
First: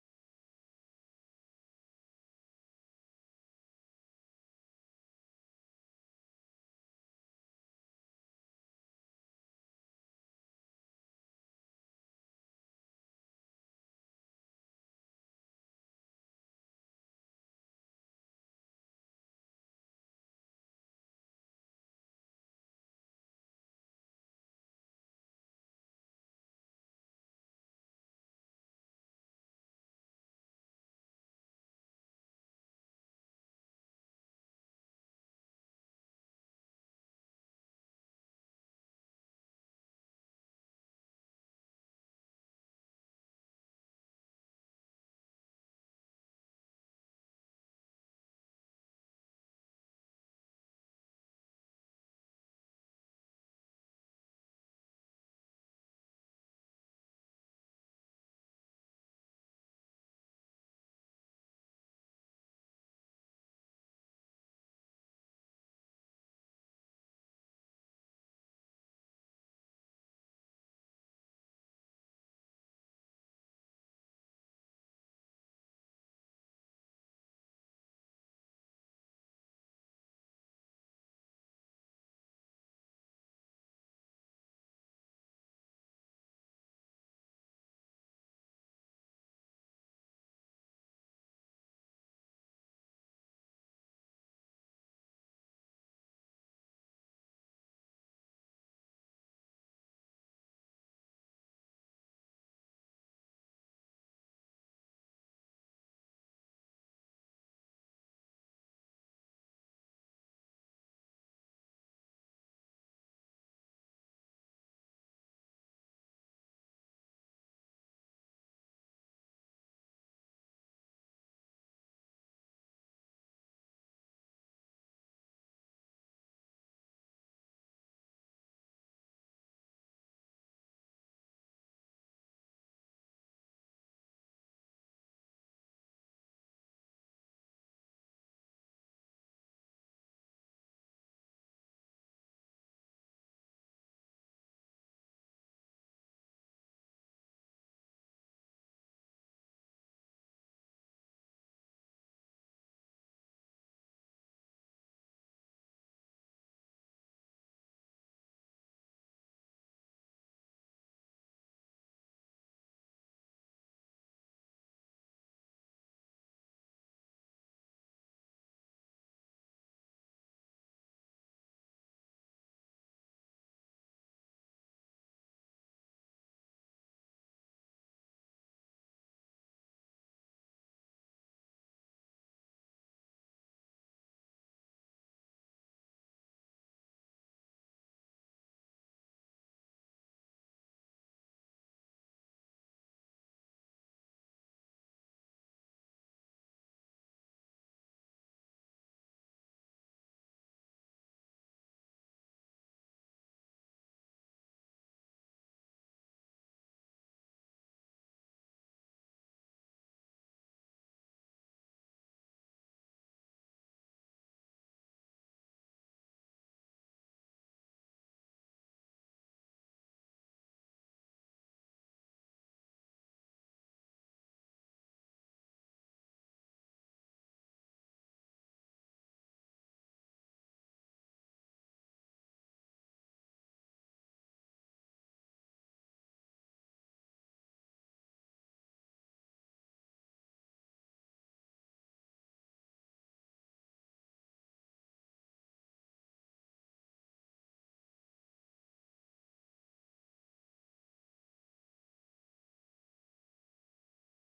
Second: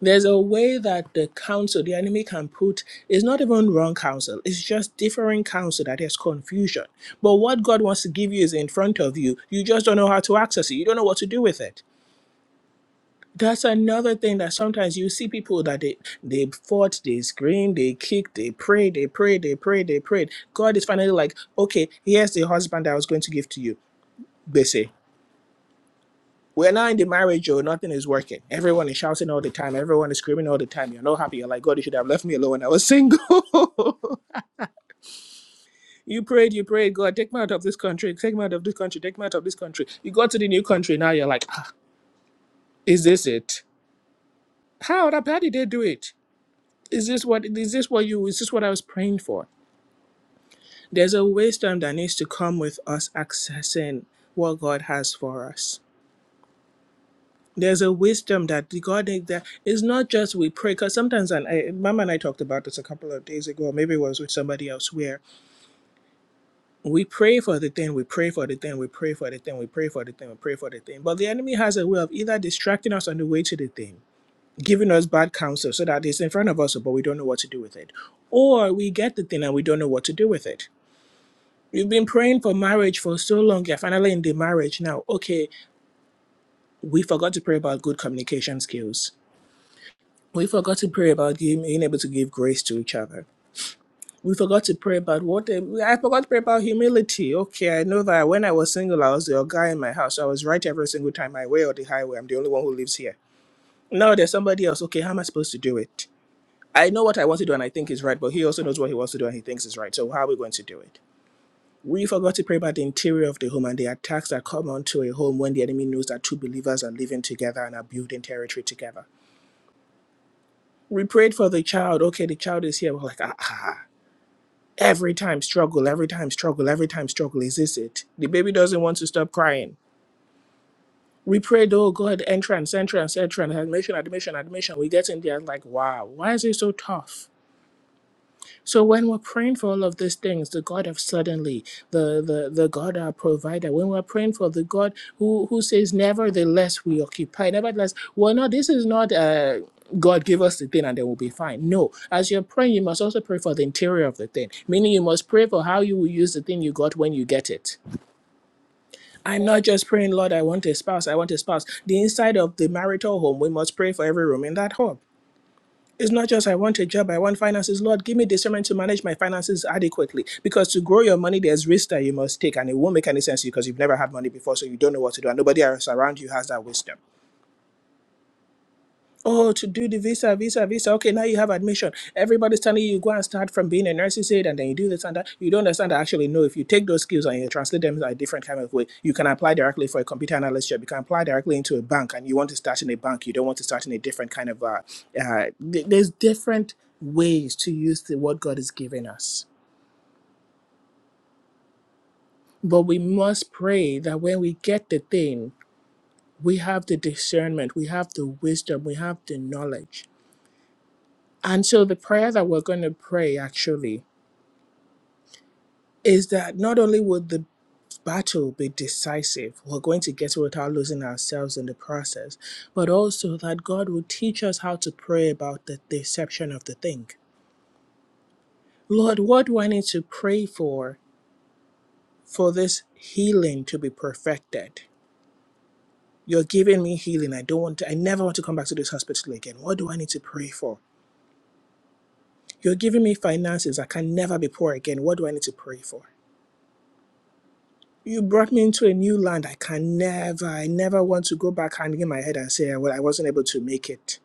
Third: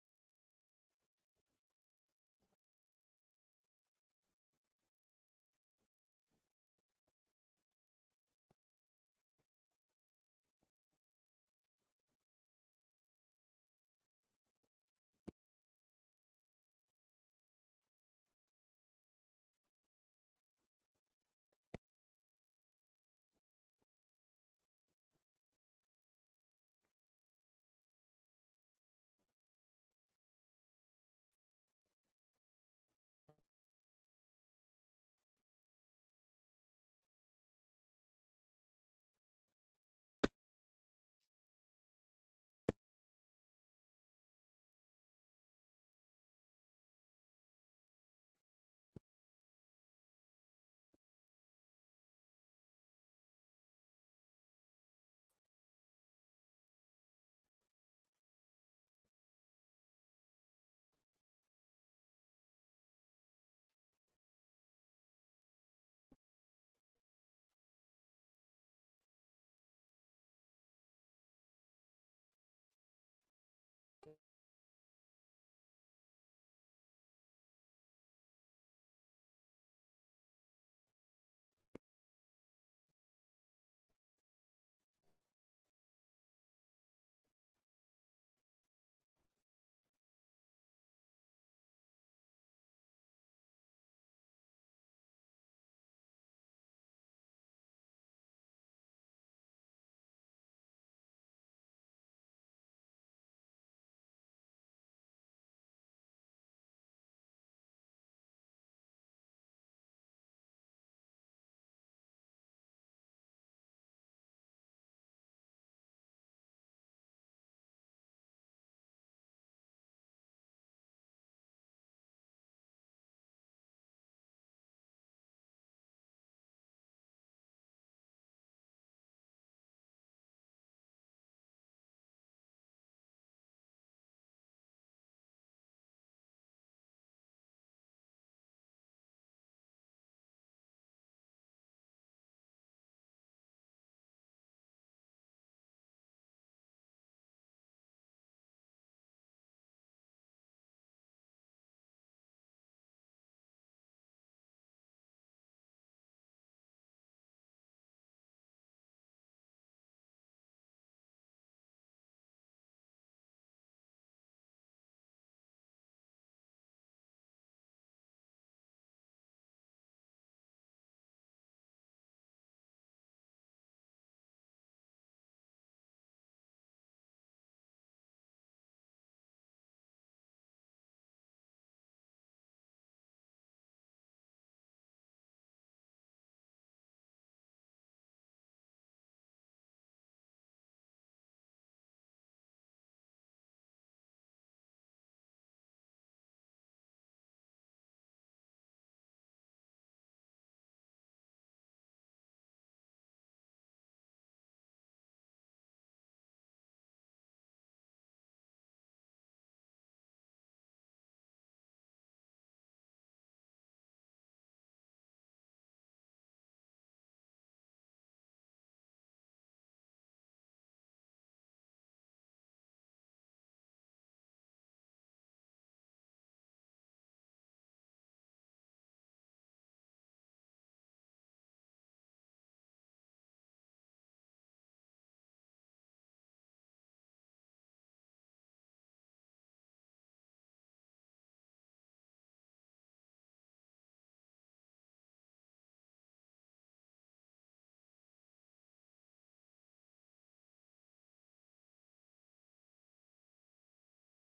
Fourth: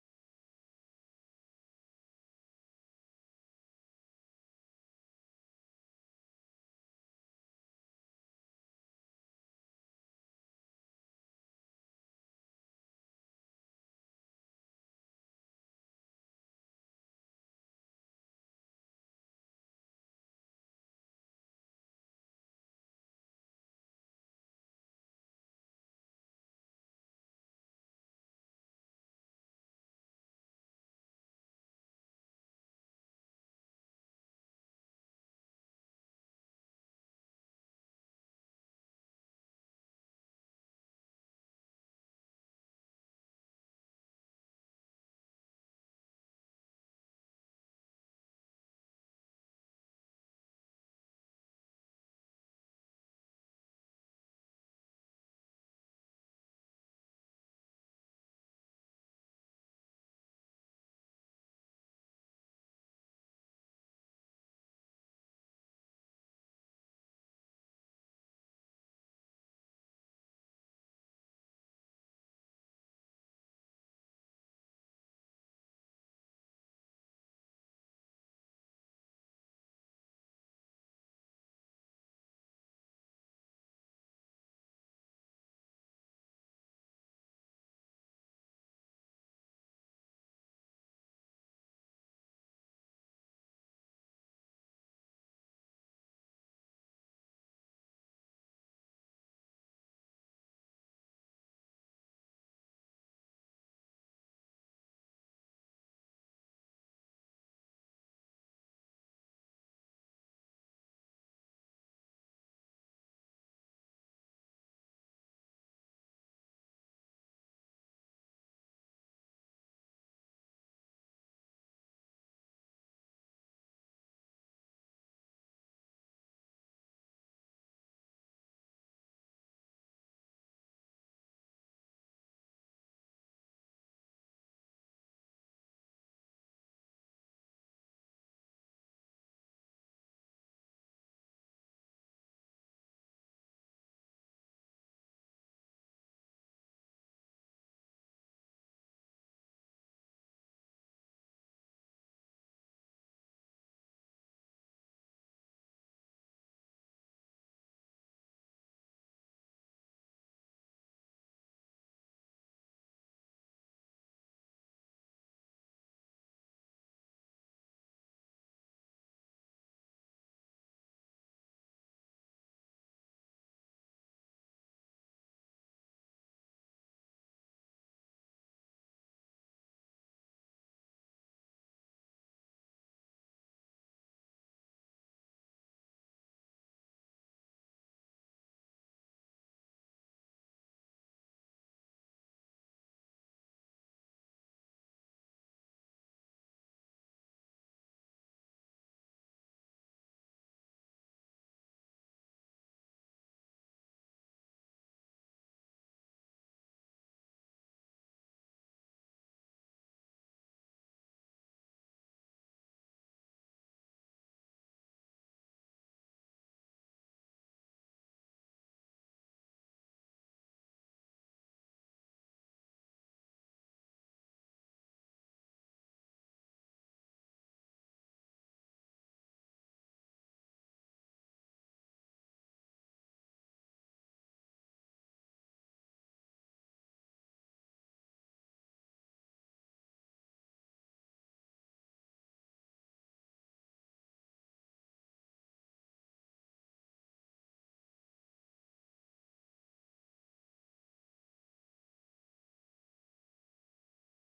[SPEAKER 1] There's a way that the counsel, the enemy can put, is not even wrong counsel, it's just differing counsel that has confusion. But what God wants to give you is in front of you. You just don't know how to access it, you don't know what to do with it. That's another thing that sometimes you see people that they they fought, they screamed, they kicked, they prayed, they prayed, they prayed, they prayed. God is finally like, okay, here's the husband that I was going to give to you They say, We're not in the marriage, or nothing is working. Everyone is shouting all the time. Everyone is screaming all the time. You're not happy. You're like, God, you should have left me alone when I was single. you prayed, you prayed, God, take me out of this country. Take me out of this country. Take me out of this country. You got to the new country. Now you're like, ah, Is this it? How? the- How did they do it? Is this what is this what you is this what I was praying for? There's a wisdom that needs to come with us accessing what God has for us. there's a wisdom that the God that is not just we pray because sometimes and I, Mama and I talked about this a couple of days ago, maybe it was with somebody else where we pray for the thing, we pray for the thing, we pray for the thing, we pray for the thing, we pray for the thing. But the enemy has a way of either distracting us on the way to the thing, giving us bad counsel so that it's in front of us, but we don't know what to do with it, or we get the thing and we don't know what to do with it. We've been praying for marriage for so long. You're finally in the marriage now. Okay, we forgot to pray about good communication skills We forgot to pray about him being able to give grace to each other. We forgot to pray about what I forgot to pray about humility. Okay, I know that when I was single, I was the guy in my house. So I was right every single time, my way or the highway. I'm the only one who lives here. Now there's somebody else. Okay, how am I supposed to do it? I know what I want to do and I think is right, but he also knows what he wants to do and he thinks is right. So how are we going to do it? We forgot to pray about the interior of the home and the attacks that come onto a home when the enemy knows that two believers are living together and are building territory together we prayed for the child. Okay, the child is here. We're like, ah, ah, Every time struggle, every time struggle, every time struggle. Is this it? The baby doesn't want to stop crying. We prayed, oh God, entrance, entrance, entrance, admission, admission, admission. We get in there like, wow, why is it so tough? So when we're praying for all of these things, the God of suddenly, the the, the God our provider, when we're praying for the God who who says, nevertheless we occupy, nevertheless, well, no, this is not uh, God give us the thing and then we'll be fine. No, as you're praying, you must also pray for the interior of the thing, meaning you must pray for how you will use the thing you got when you get it. I'm not just praying, Lord, I want a spouse, I want a spouse. The inside of the marital home, we must pray for every room in that home. It's not just I want a job, I want finances. Lord, give me discernment to manage my finances adequately. Because to grow your money, there's risk that you must take, and it won't make any sense to you because you've never had money before, so you don't know what to do, and nobody else around you has that wisdom. Oh, to do the visa, visa, visa. Okay, now you have admission. Everybody's telling you, you go and start from being a nurse's aide and then you do this and that. You don't understand that actually, no, if you take those skills and you translate them in a different kind of way, you can apply directly for a computer analyst job. You can apply directly into a bank and you want to start in a bank. You don't want to start in a different kind of, uh, uh, th- there's different ways to use the, what God has given us. But we must pray that when we get the thing, we have the discernment, we have the wisdom, we have the knowledge And so the prayer that we're going to pray actually is that not only would the battle be decisive, we're going to get it without losing ourselves in the process, but also that God will teach us how to pray about the deception of the thing. Lord, what do I need to pray for for this healing to be perfected? You're giving me healing. I don't want to, I never want to come back to this hospital again. What do I need to pray for? You're giving me finances. I can never be poor again. What do I need to pray for? you brought me into a new land. I can never, I never want to go back hanging my head and say, well, I wasn't able to make it.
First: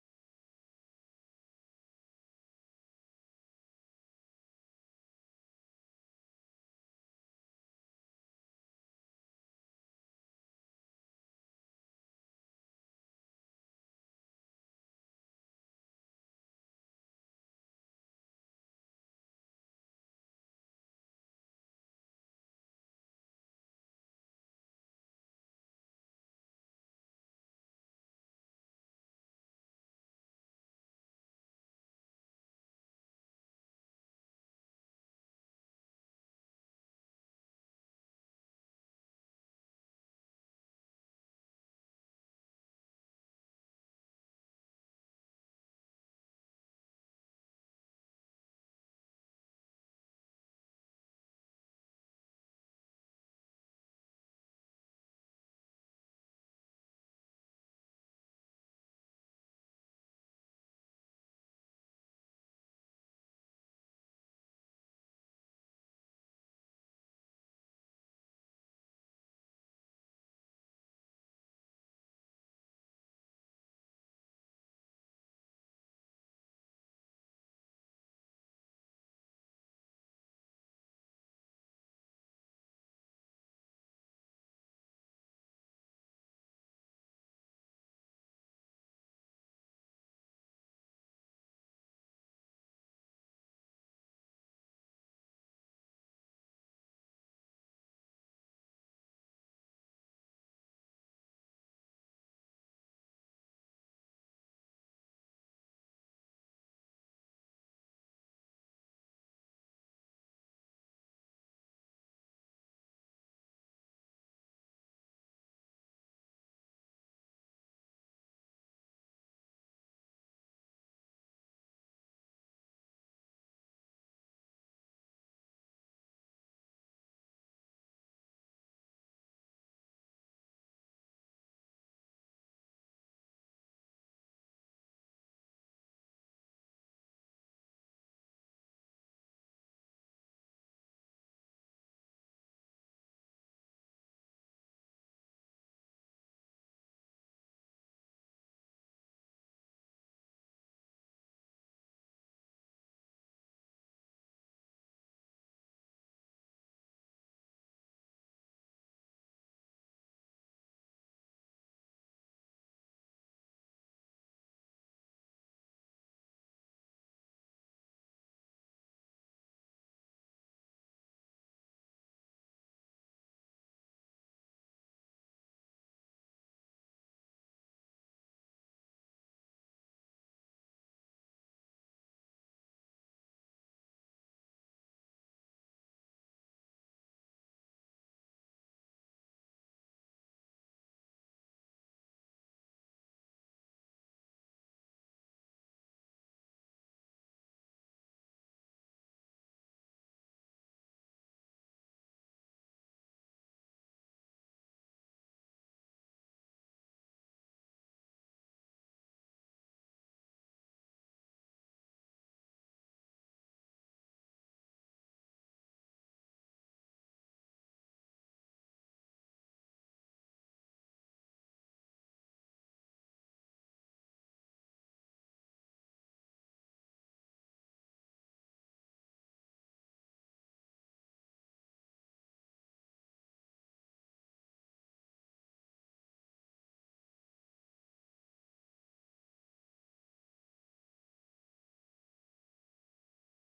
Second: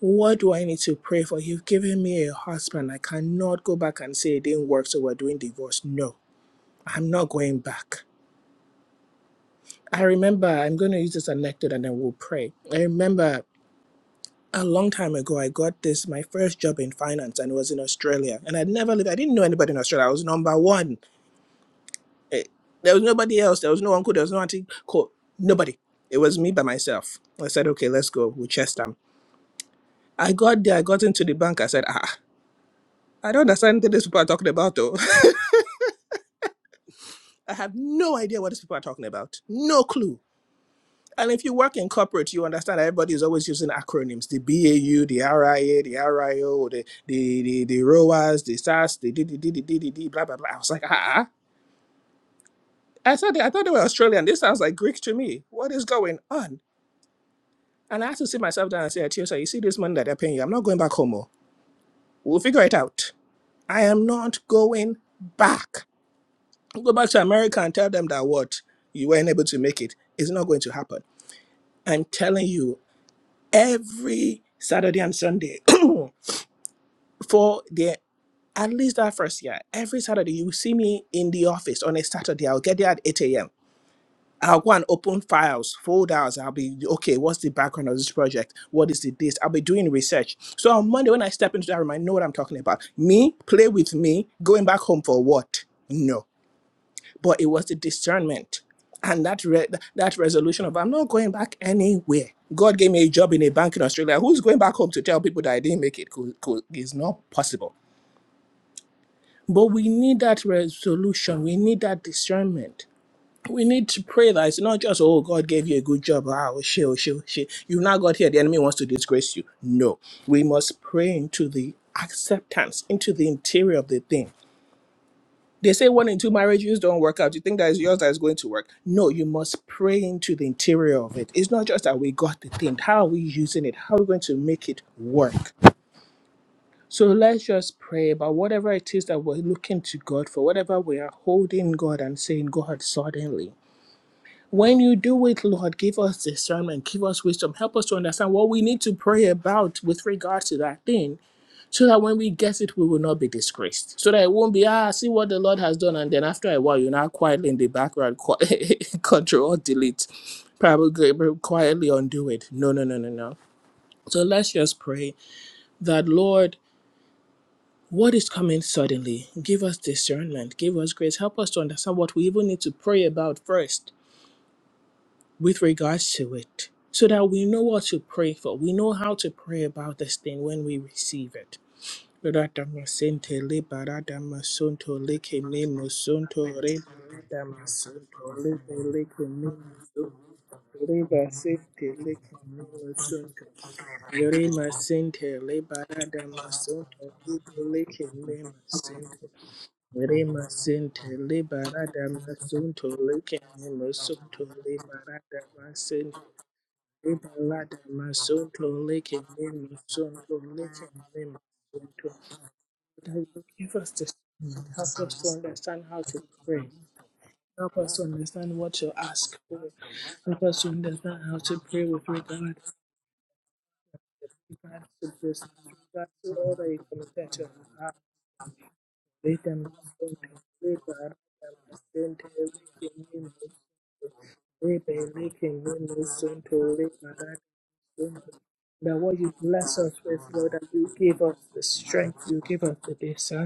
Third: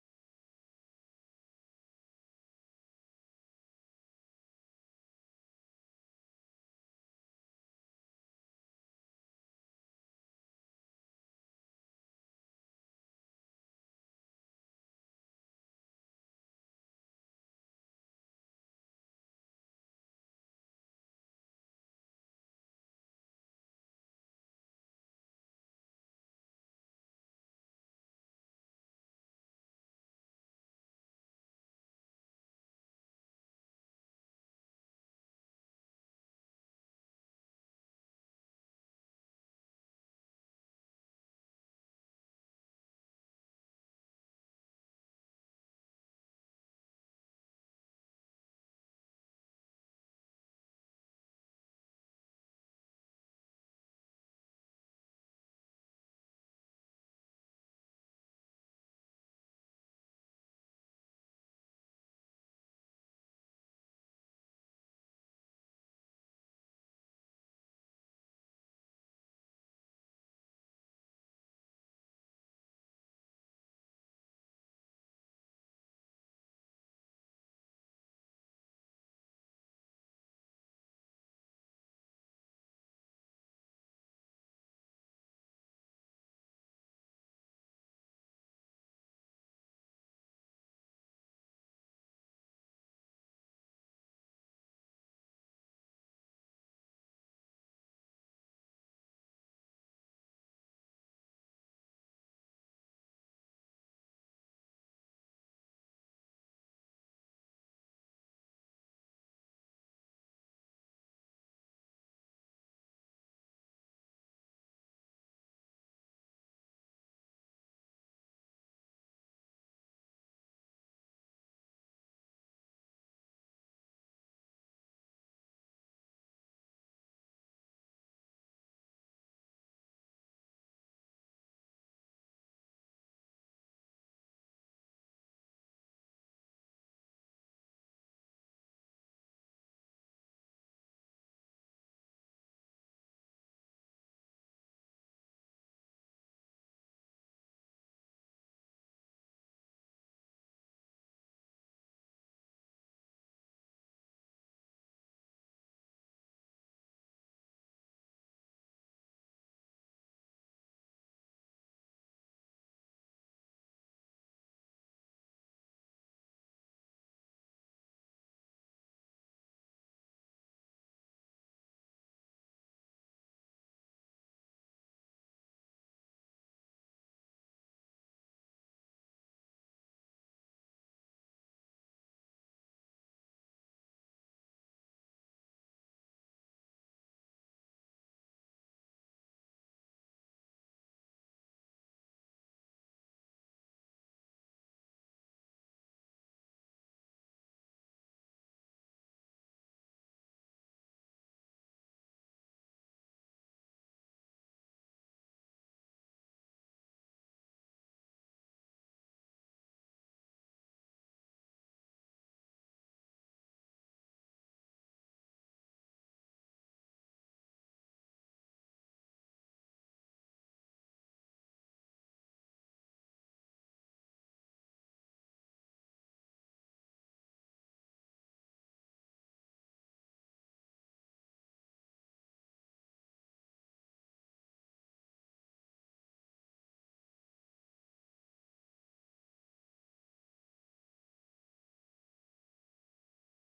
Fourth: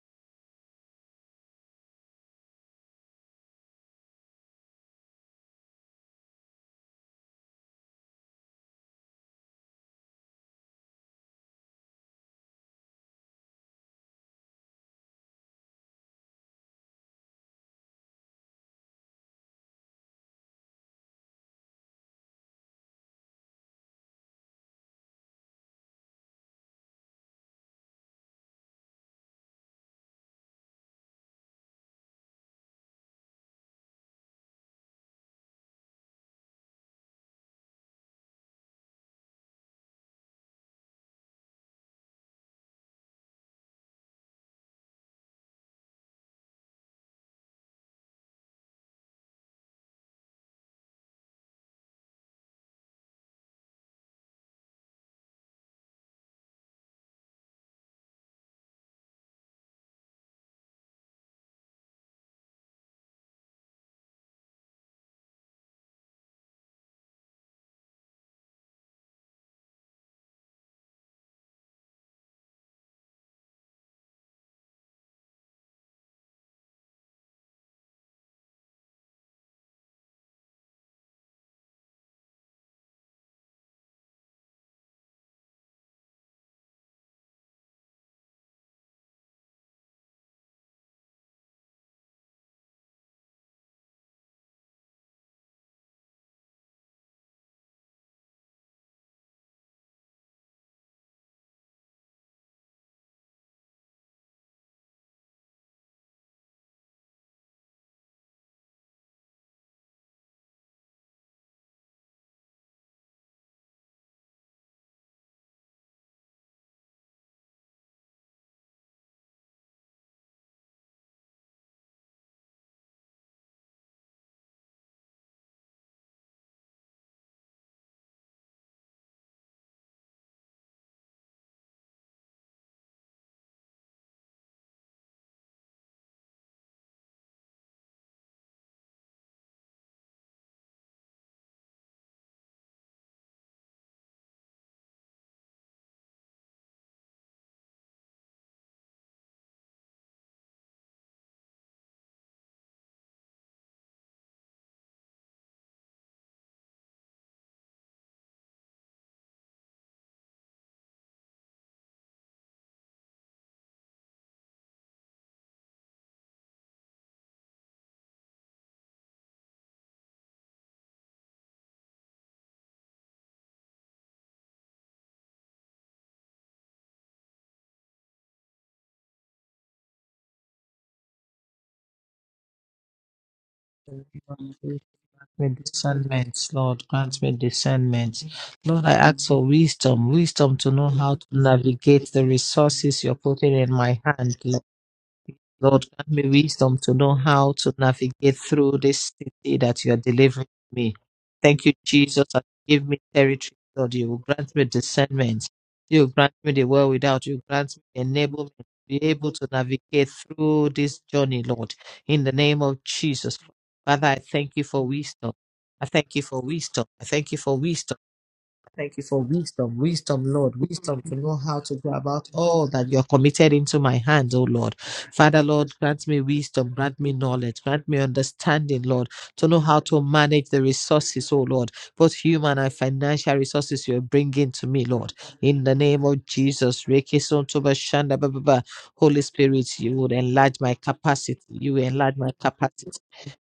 [SPEAKER 1] What do I need to pray for? You've given me a husband. I cannot go back and say it didn't work, so we're doing divorce. No, I'm not going back. I remember, I'm going to use this anecdote and then we'll pray. I remember a long time ago, I got this, my first job in finance, and it was in Australia. And I'd never lived, I didn't know anybody in Australia. I was number one Eh, there was nobody else. There was no uncle. There was no auntie. Cool. Nobody. It was me by myself. I said, okay, let's go. We chest I got there. I got into the bank. I said, ah, I don't understand what these people are talking about, though. I have no idea what these people are talking about. No clue. And if you work in corporate, you understand that everybody is always using acronyms: the BAU, the RIA, the RIO, the the the, the ROAS, the SAS, the DDDDDD, blah blah blah. I was like, ah. I said, I thought they were Australian. This sounds like Greek to me. What is going on? And I had to sit myself down and say, Atiosa, you see this money that they're paying you? I'm not going back home. oh. We'll figure it out. I am not going back. I'll go back to America and tell them that what you weren't able to make it. It's not going to happen. I'm telling you, every Saturday and Sunday for the at least that first year, every Saturday you see me in the office on a Saturday. I'll get there at 8 a.m. I'll go and open files, folders. I'll be okay. What's the background of this project? What is the this? I'll be doing research. So on Monday, when I step into that room, I know what I'm talking about. Me, play with me, going back home for what? No. But it was the discernment and that re- that resolution of I'm not going back anywhere. God gave me a job in a bank in Australia. Who's going back home to tell people that I didn't make it? Cool, cool. It's not possible. But we need that resolution. We need that discernment we need to pray that it's not just, oh, God gave you a good job. Ah, oh, shit, oh, shit, oh, shit. You've now got here. The enemy wants to disgrace you. No. We must pray into the acceptance, into the interior of the thing. They say one in two marriages don't work out. You think that is yours that is going to work. No, you must pray into the interior of it. It's not just that we got the thing. How are we using it? How are we going to make it work? So let's just pray about whatever it is that we're looking to God for, whatever we are holding God and saying, God, suddenly. When you do it, Lord, give us discernment, give us wisdom, help us to understand what we need to pray about with regard to that thing, so that when we get it, we will not be disgraced. So that it won't be, ah, see what the Lord has done, and then after a while, you're not quietly in the background, control or delete, probably quietly undo it. No, no, no, no, no. So let's just pray that, Lord, what is coming suddenly? Give us discernment, give us grace, help us to understand what we even need to pray about first with regards to it so that we know what to pray for. We know how to pray about this thing when we receive it. Radhamasente
[SPEAKER 2] Grant
[SPEAKER 1] lebaradamasunto
[SPEAKER 2] me discernment,
[SPEAKER 1] lekenemosunto
[SPEAKER 2] Lord. Grant me discernment.
[SPEAKER 1] rebaradamasunto
[SPEAKER 2] Lord, I ask for wisdom,
[SPEAKER 1] lebelekenemosunto
[SPEAKER 2] wisdom to know how to
[SPEAKER 1] rebasente
[SPEAKER 2] navigate the resources you're
[SPEAKER 1] lekenemosunto
[SPEAKER 2] putting in my hand,
[SPEAKER 1] remasente
[SPEAKER 2] Lord, grant me wisdom to
[SPEAKER 1] lebaradamasunto
[SPEAKER 2] know how to navigate through this
[SPEAKER 1] lebelekenemosunto
[SPEAKER 2] city that you are delivering
[SPEAKER 1] Rema
[SPEAKER 2] me.
[SPEAKER 1] sente
[SPEAKER 2] Thank you,
[SPEAKER 1] liberada
[SPEAKER 2] Jesus, that you
[SPEAKER 1] masunto
[SPEAKER 2] give me territory,
[SPEAKER 1] lekene
[SPEAKER 2] Lord. You will
[SPEAKER 1] masunto
[SPEAKER 2] grant me
[SPEAKER 1] liberada
[SPEAKER 2] discernment. You will
[SPEAKER 1] masente
[SPEAKER 2] grant me the world without. You will grant
[SPEAKER 1] liberada
[SPEAKER 2] me enablement
[SPEAKER 1] masunto
[SPEAKER 2] to be
[SPEAKER 1] lekene
[SPEAKER 2] able to navigate
[SPEAKER 1] masunto
[SPEAKER 2] through this
[SPEAKER 1] lekene
[SPEAKER 2] journey, Lord.
[SPEAKER 1] masunto.
[SPEAKER 2] In the name of
[SPEAKER 1] That
[SPEAKER 2] Jesus.
[SPEAKER 1] you give us
[SPEAKER 2] Father,
[SPEAKER 1] this.
[SPEAKER 2] I thank you for
[SPEAKER 1] Help us to
[SPEAKER 2] wisdom.
[SPEAKER 1] understand
[SPEAKER 2] I
[SPEAKER 1] how
[SPEAKER 2] thank you
[SPEAKER 1] to
[SPEAKER 2] for
[SPEAKER 1] pray.
[SPEAKER 2] wisdom. I thank you for
[SPEAKER 1] Help
[SPEAKER 2] wisdom.
[SPEAKER 1] us to understand what to
[SPEAKER 2] Thank you for
[SPEAKER 1] ask for.
[SPEAKER 2] wisdom, wisdom,
[SPEAKER 1] Help
[SPEAKER 2] Lord,
[SPEAKER 1] us to
[SPEAKER 2] wisdom to
[SPEAKER 1] understand how
[SPEAKER 2] know
[SPEAKER 1] to
[SPEAKER 2] how to
[SPEAKER 1] pray
[SPEAKER 2] go
[SPEAKER 1] with
[SPEAKER 2] about
[SPEAKER 1] regard
[SPEAKER 2] all
[SPEAKER 1] to,
[SPEAKER 2] that you're committed into my hands, oh Lord.
[SPEAKER 1] regard to this,
[SPEAKER 2] Father, Lord, grant
[SPEAKER 1] regard
[SPEAKER 2] me
[SPEAKER 1] to all that
[SPEAKER 2] wisdom,
[SPEAKER 1] you
[SPEAKER 2] grant me
[SPEAKER 1] committed to
[SPEAKER 2] knowledge, grant
[SPEAKER 1] us.
[SPEAKER 2] me understanding, Lord, to
[SPEAKER 1] Leta
[SPEAKER 2] know how to
[SPEAKER 1] masenta
[SPEAKER 2] manage the
[SPEAKER 1] masenta
[SPEAKER 2] resources, oh Lord, both
[SPEAKER 1] masenta
[SPEAKER 2] human and financial resources you're bringing to me,
[SPEAKER 1] leta
[SPEAKER 2] Lord.
[SPEAKER 1] leaking
[SPEAKER 2] In the name of
[SPEAKER 1] masenta
[SPEAKER 2] Jesus,
[SPEAKER 1] leta masenta.
[SPEAKER 2] Rekisun Toba Shanda Ba Ba
[SPEAKER 1] That
[SPEAKER 2] Ba.
[SPEAKER 1] That what
[SPEAKER 2] Holy
[SPEAKER 1] you
[SPEAKER 2] Spirit,
[SPEAKER 1] bless us
[SPEAKER 2] you would
[SPEAKER 1] with, Lord,
[SPEAKER 2] enlarge
[SPEAKER 1] that
[SPEAKER 2] my
[SPEAKER 1] you give us
[SPEAKER 2] capacity,
[SPEAKER 1] the
[SPEAKER 2] you enlarge
[SPEAKER 1] strength,
[SPEAKER 2] my
[SPEAKER 1] you give us
[SPEAKER 2] capacity,
[SPEAKER 1] the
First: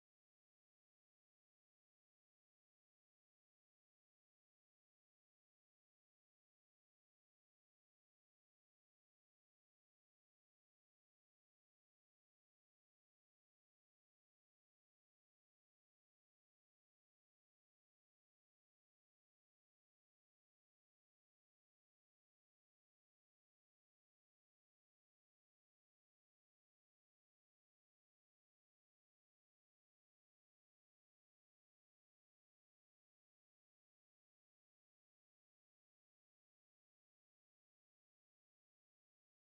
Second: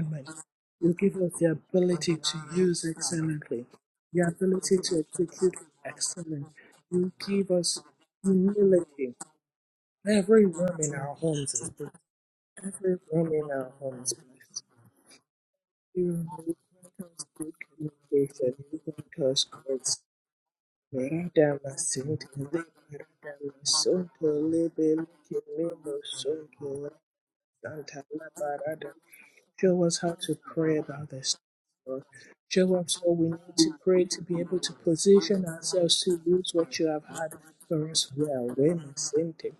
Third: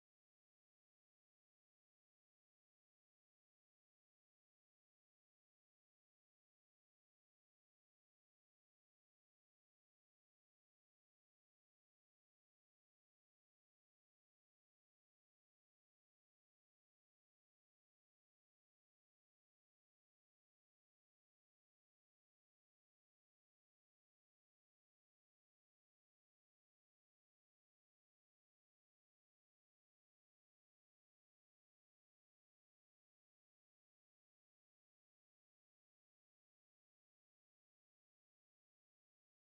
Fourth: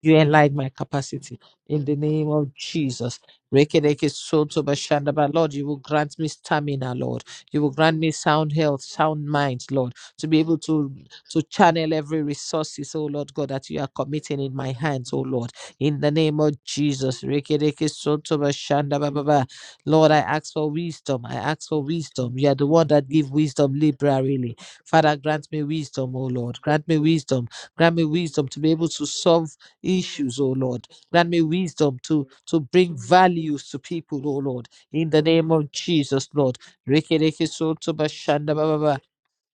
[SPEAKER 2] you enlarge my
[SPEAKER 1] you give us
[SPEAKER 2] capacity.
[SPEAKER 1] the
[SPEAKER 2] In the
[SPEAKER 1] ability
[SPEAKER 2] name
[SPEAKER 1] to
[SPEAKER 2] of
[SPEAKER 1] use
[SPEAKER 2] Jesus.
[SPEAKER 1] excellently,
[SPEAKER 2] Rekereke
[SPEAKER 1] the
[SPEAKER 2] soto
[SPEAKER 1] ability to
[SPEAKER 2] bashanda ba.
[SPEAKER 1] execute
[SPEAKER 2] Lord, you
[SPEAKER 1] with
[SPEAKER 2] will grant me
[SPEAKER 1] excellence.
[SPEAKER 2] stamina,
[SPEAKER 1] You
[SPEAKER 2] Lord.
[SPEAKER 1] give
[SPEAKER 2] You will
[SPEAKER 1] us
[SPEAKER 2] grant me sound health,
[SPEAKER 1] humility.
[SPEAKER 2] sound mind, Lord, to be
[SPEAKER 1] Every
[SPEAKER 2] able
[SPEAKER 1] room
[SPEAKER 2] to
[SPEAKER 1] in our
[SPEAKER 2] to
[SPEAKER 1] homes is
[SPEAKER 2] channel
[SPEAKER 1] blessed.
[SPEAKER 2] every resources,
[SPEAKER 1] Every
[SPEAKER 2] oh
[SPEAKER 1] room
[SPEAKER 2] Lord God,
[SPEAKER 1] in
[SPEAKER 2] that
[SPEAKER 1] our
[SPEAKER 2] you are
[SPEAKER 1] homes is
[SPEAKER 2] committing
[SPEAKER 1] blessed.
[SPEAKER 2] in my hands, oh Lord. In the
[SPEAKER 1] You
[SPEAKER 2] name of
[SPEAKER 1] grant
[SPEAKER 2] Jesus.
[SPEAKER 1] us good
[SPEAKER 2] Rekereke soto
[SPEAKER 1] communication. You
[SPEAKER 2] bashanda ba ba
[SPEAKER 1] grant us
[SPEAKER 2] ba.
[SPEAKER 1] grace.
[SPEAKER 2] Lord, I ask for wisdom. I ask
[SPEAKER 1] Radama
[SPEAKER 2] for
[SPEAKER 1] Sinti
[SPEAKER 2] wisdom. You are the one that give
[SPEAKER 1] Liberadama
[SPEAKER 2] wisdom
[SPEAKER 1] Sunto
[SPEAKER 2] liberally.
[SPEAKER 1] Libe
[SPEAKER 2] Father, grant me
[SPEAKER 1] Kimimo
[SPEAKER 2] wisdom, oh Lord. Grant
[SPEAKER 1] Sunto
[SPEAKER 2] me wisdom. Grant
[SPEAKER 1] Santa
[SPEAKER 2] me wisdom to be able
[SPEAKER 1] Labarada.
[SPEAKER 2] to solve
[SPEAKER 1] Show us how to
[SPEAKER 2] issues, oh
[SPEAKER 1] pray
[SPEAKER 2] Lord
[SPEAKER 1] about
[SPEAKER 2] Grant
[SPEAKER 1] this.
[SPEAKER 2] me wisdom
[SPEAKER 1] Lord.
[SPEAKER 2] to, to
[SPEAKER 1] Show
[SPEAKER 2] bring
[SPEAKER 1] us what we need
[SPEAKER 2] values
[SPEAKER 1] to
[SPEAKER 2] to
[SPEAKER 1] pray to
[SPEAKER 2] people, oh
[SPEAKER 1] be able
[SPEAKER 2] Lord,
[SPEAKER 1] to
[SPEAKER 2] in the
[SPEAKER 1] position
[SPEAKER 2] name of
[SPEAKER 1] ourselves to
[SPEAKER 2] Jesus,
[SPEAKER 1] use
[SPEAKER 2] Lord.
[SPEAKER 1] what you have
[SPEAKER 2] Rikki,
[SPEAKER 1] had
[SPEAKER 2] rikki,
[SPEAKER 1] for
[SPEAKER 2] soto,
[SPEAKER 1] us well.
[SPEAKER 2] bashanda, ba,
[SPEAKER 1] Rema Sinti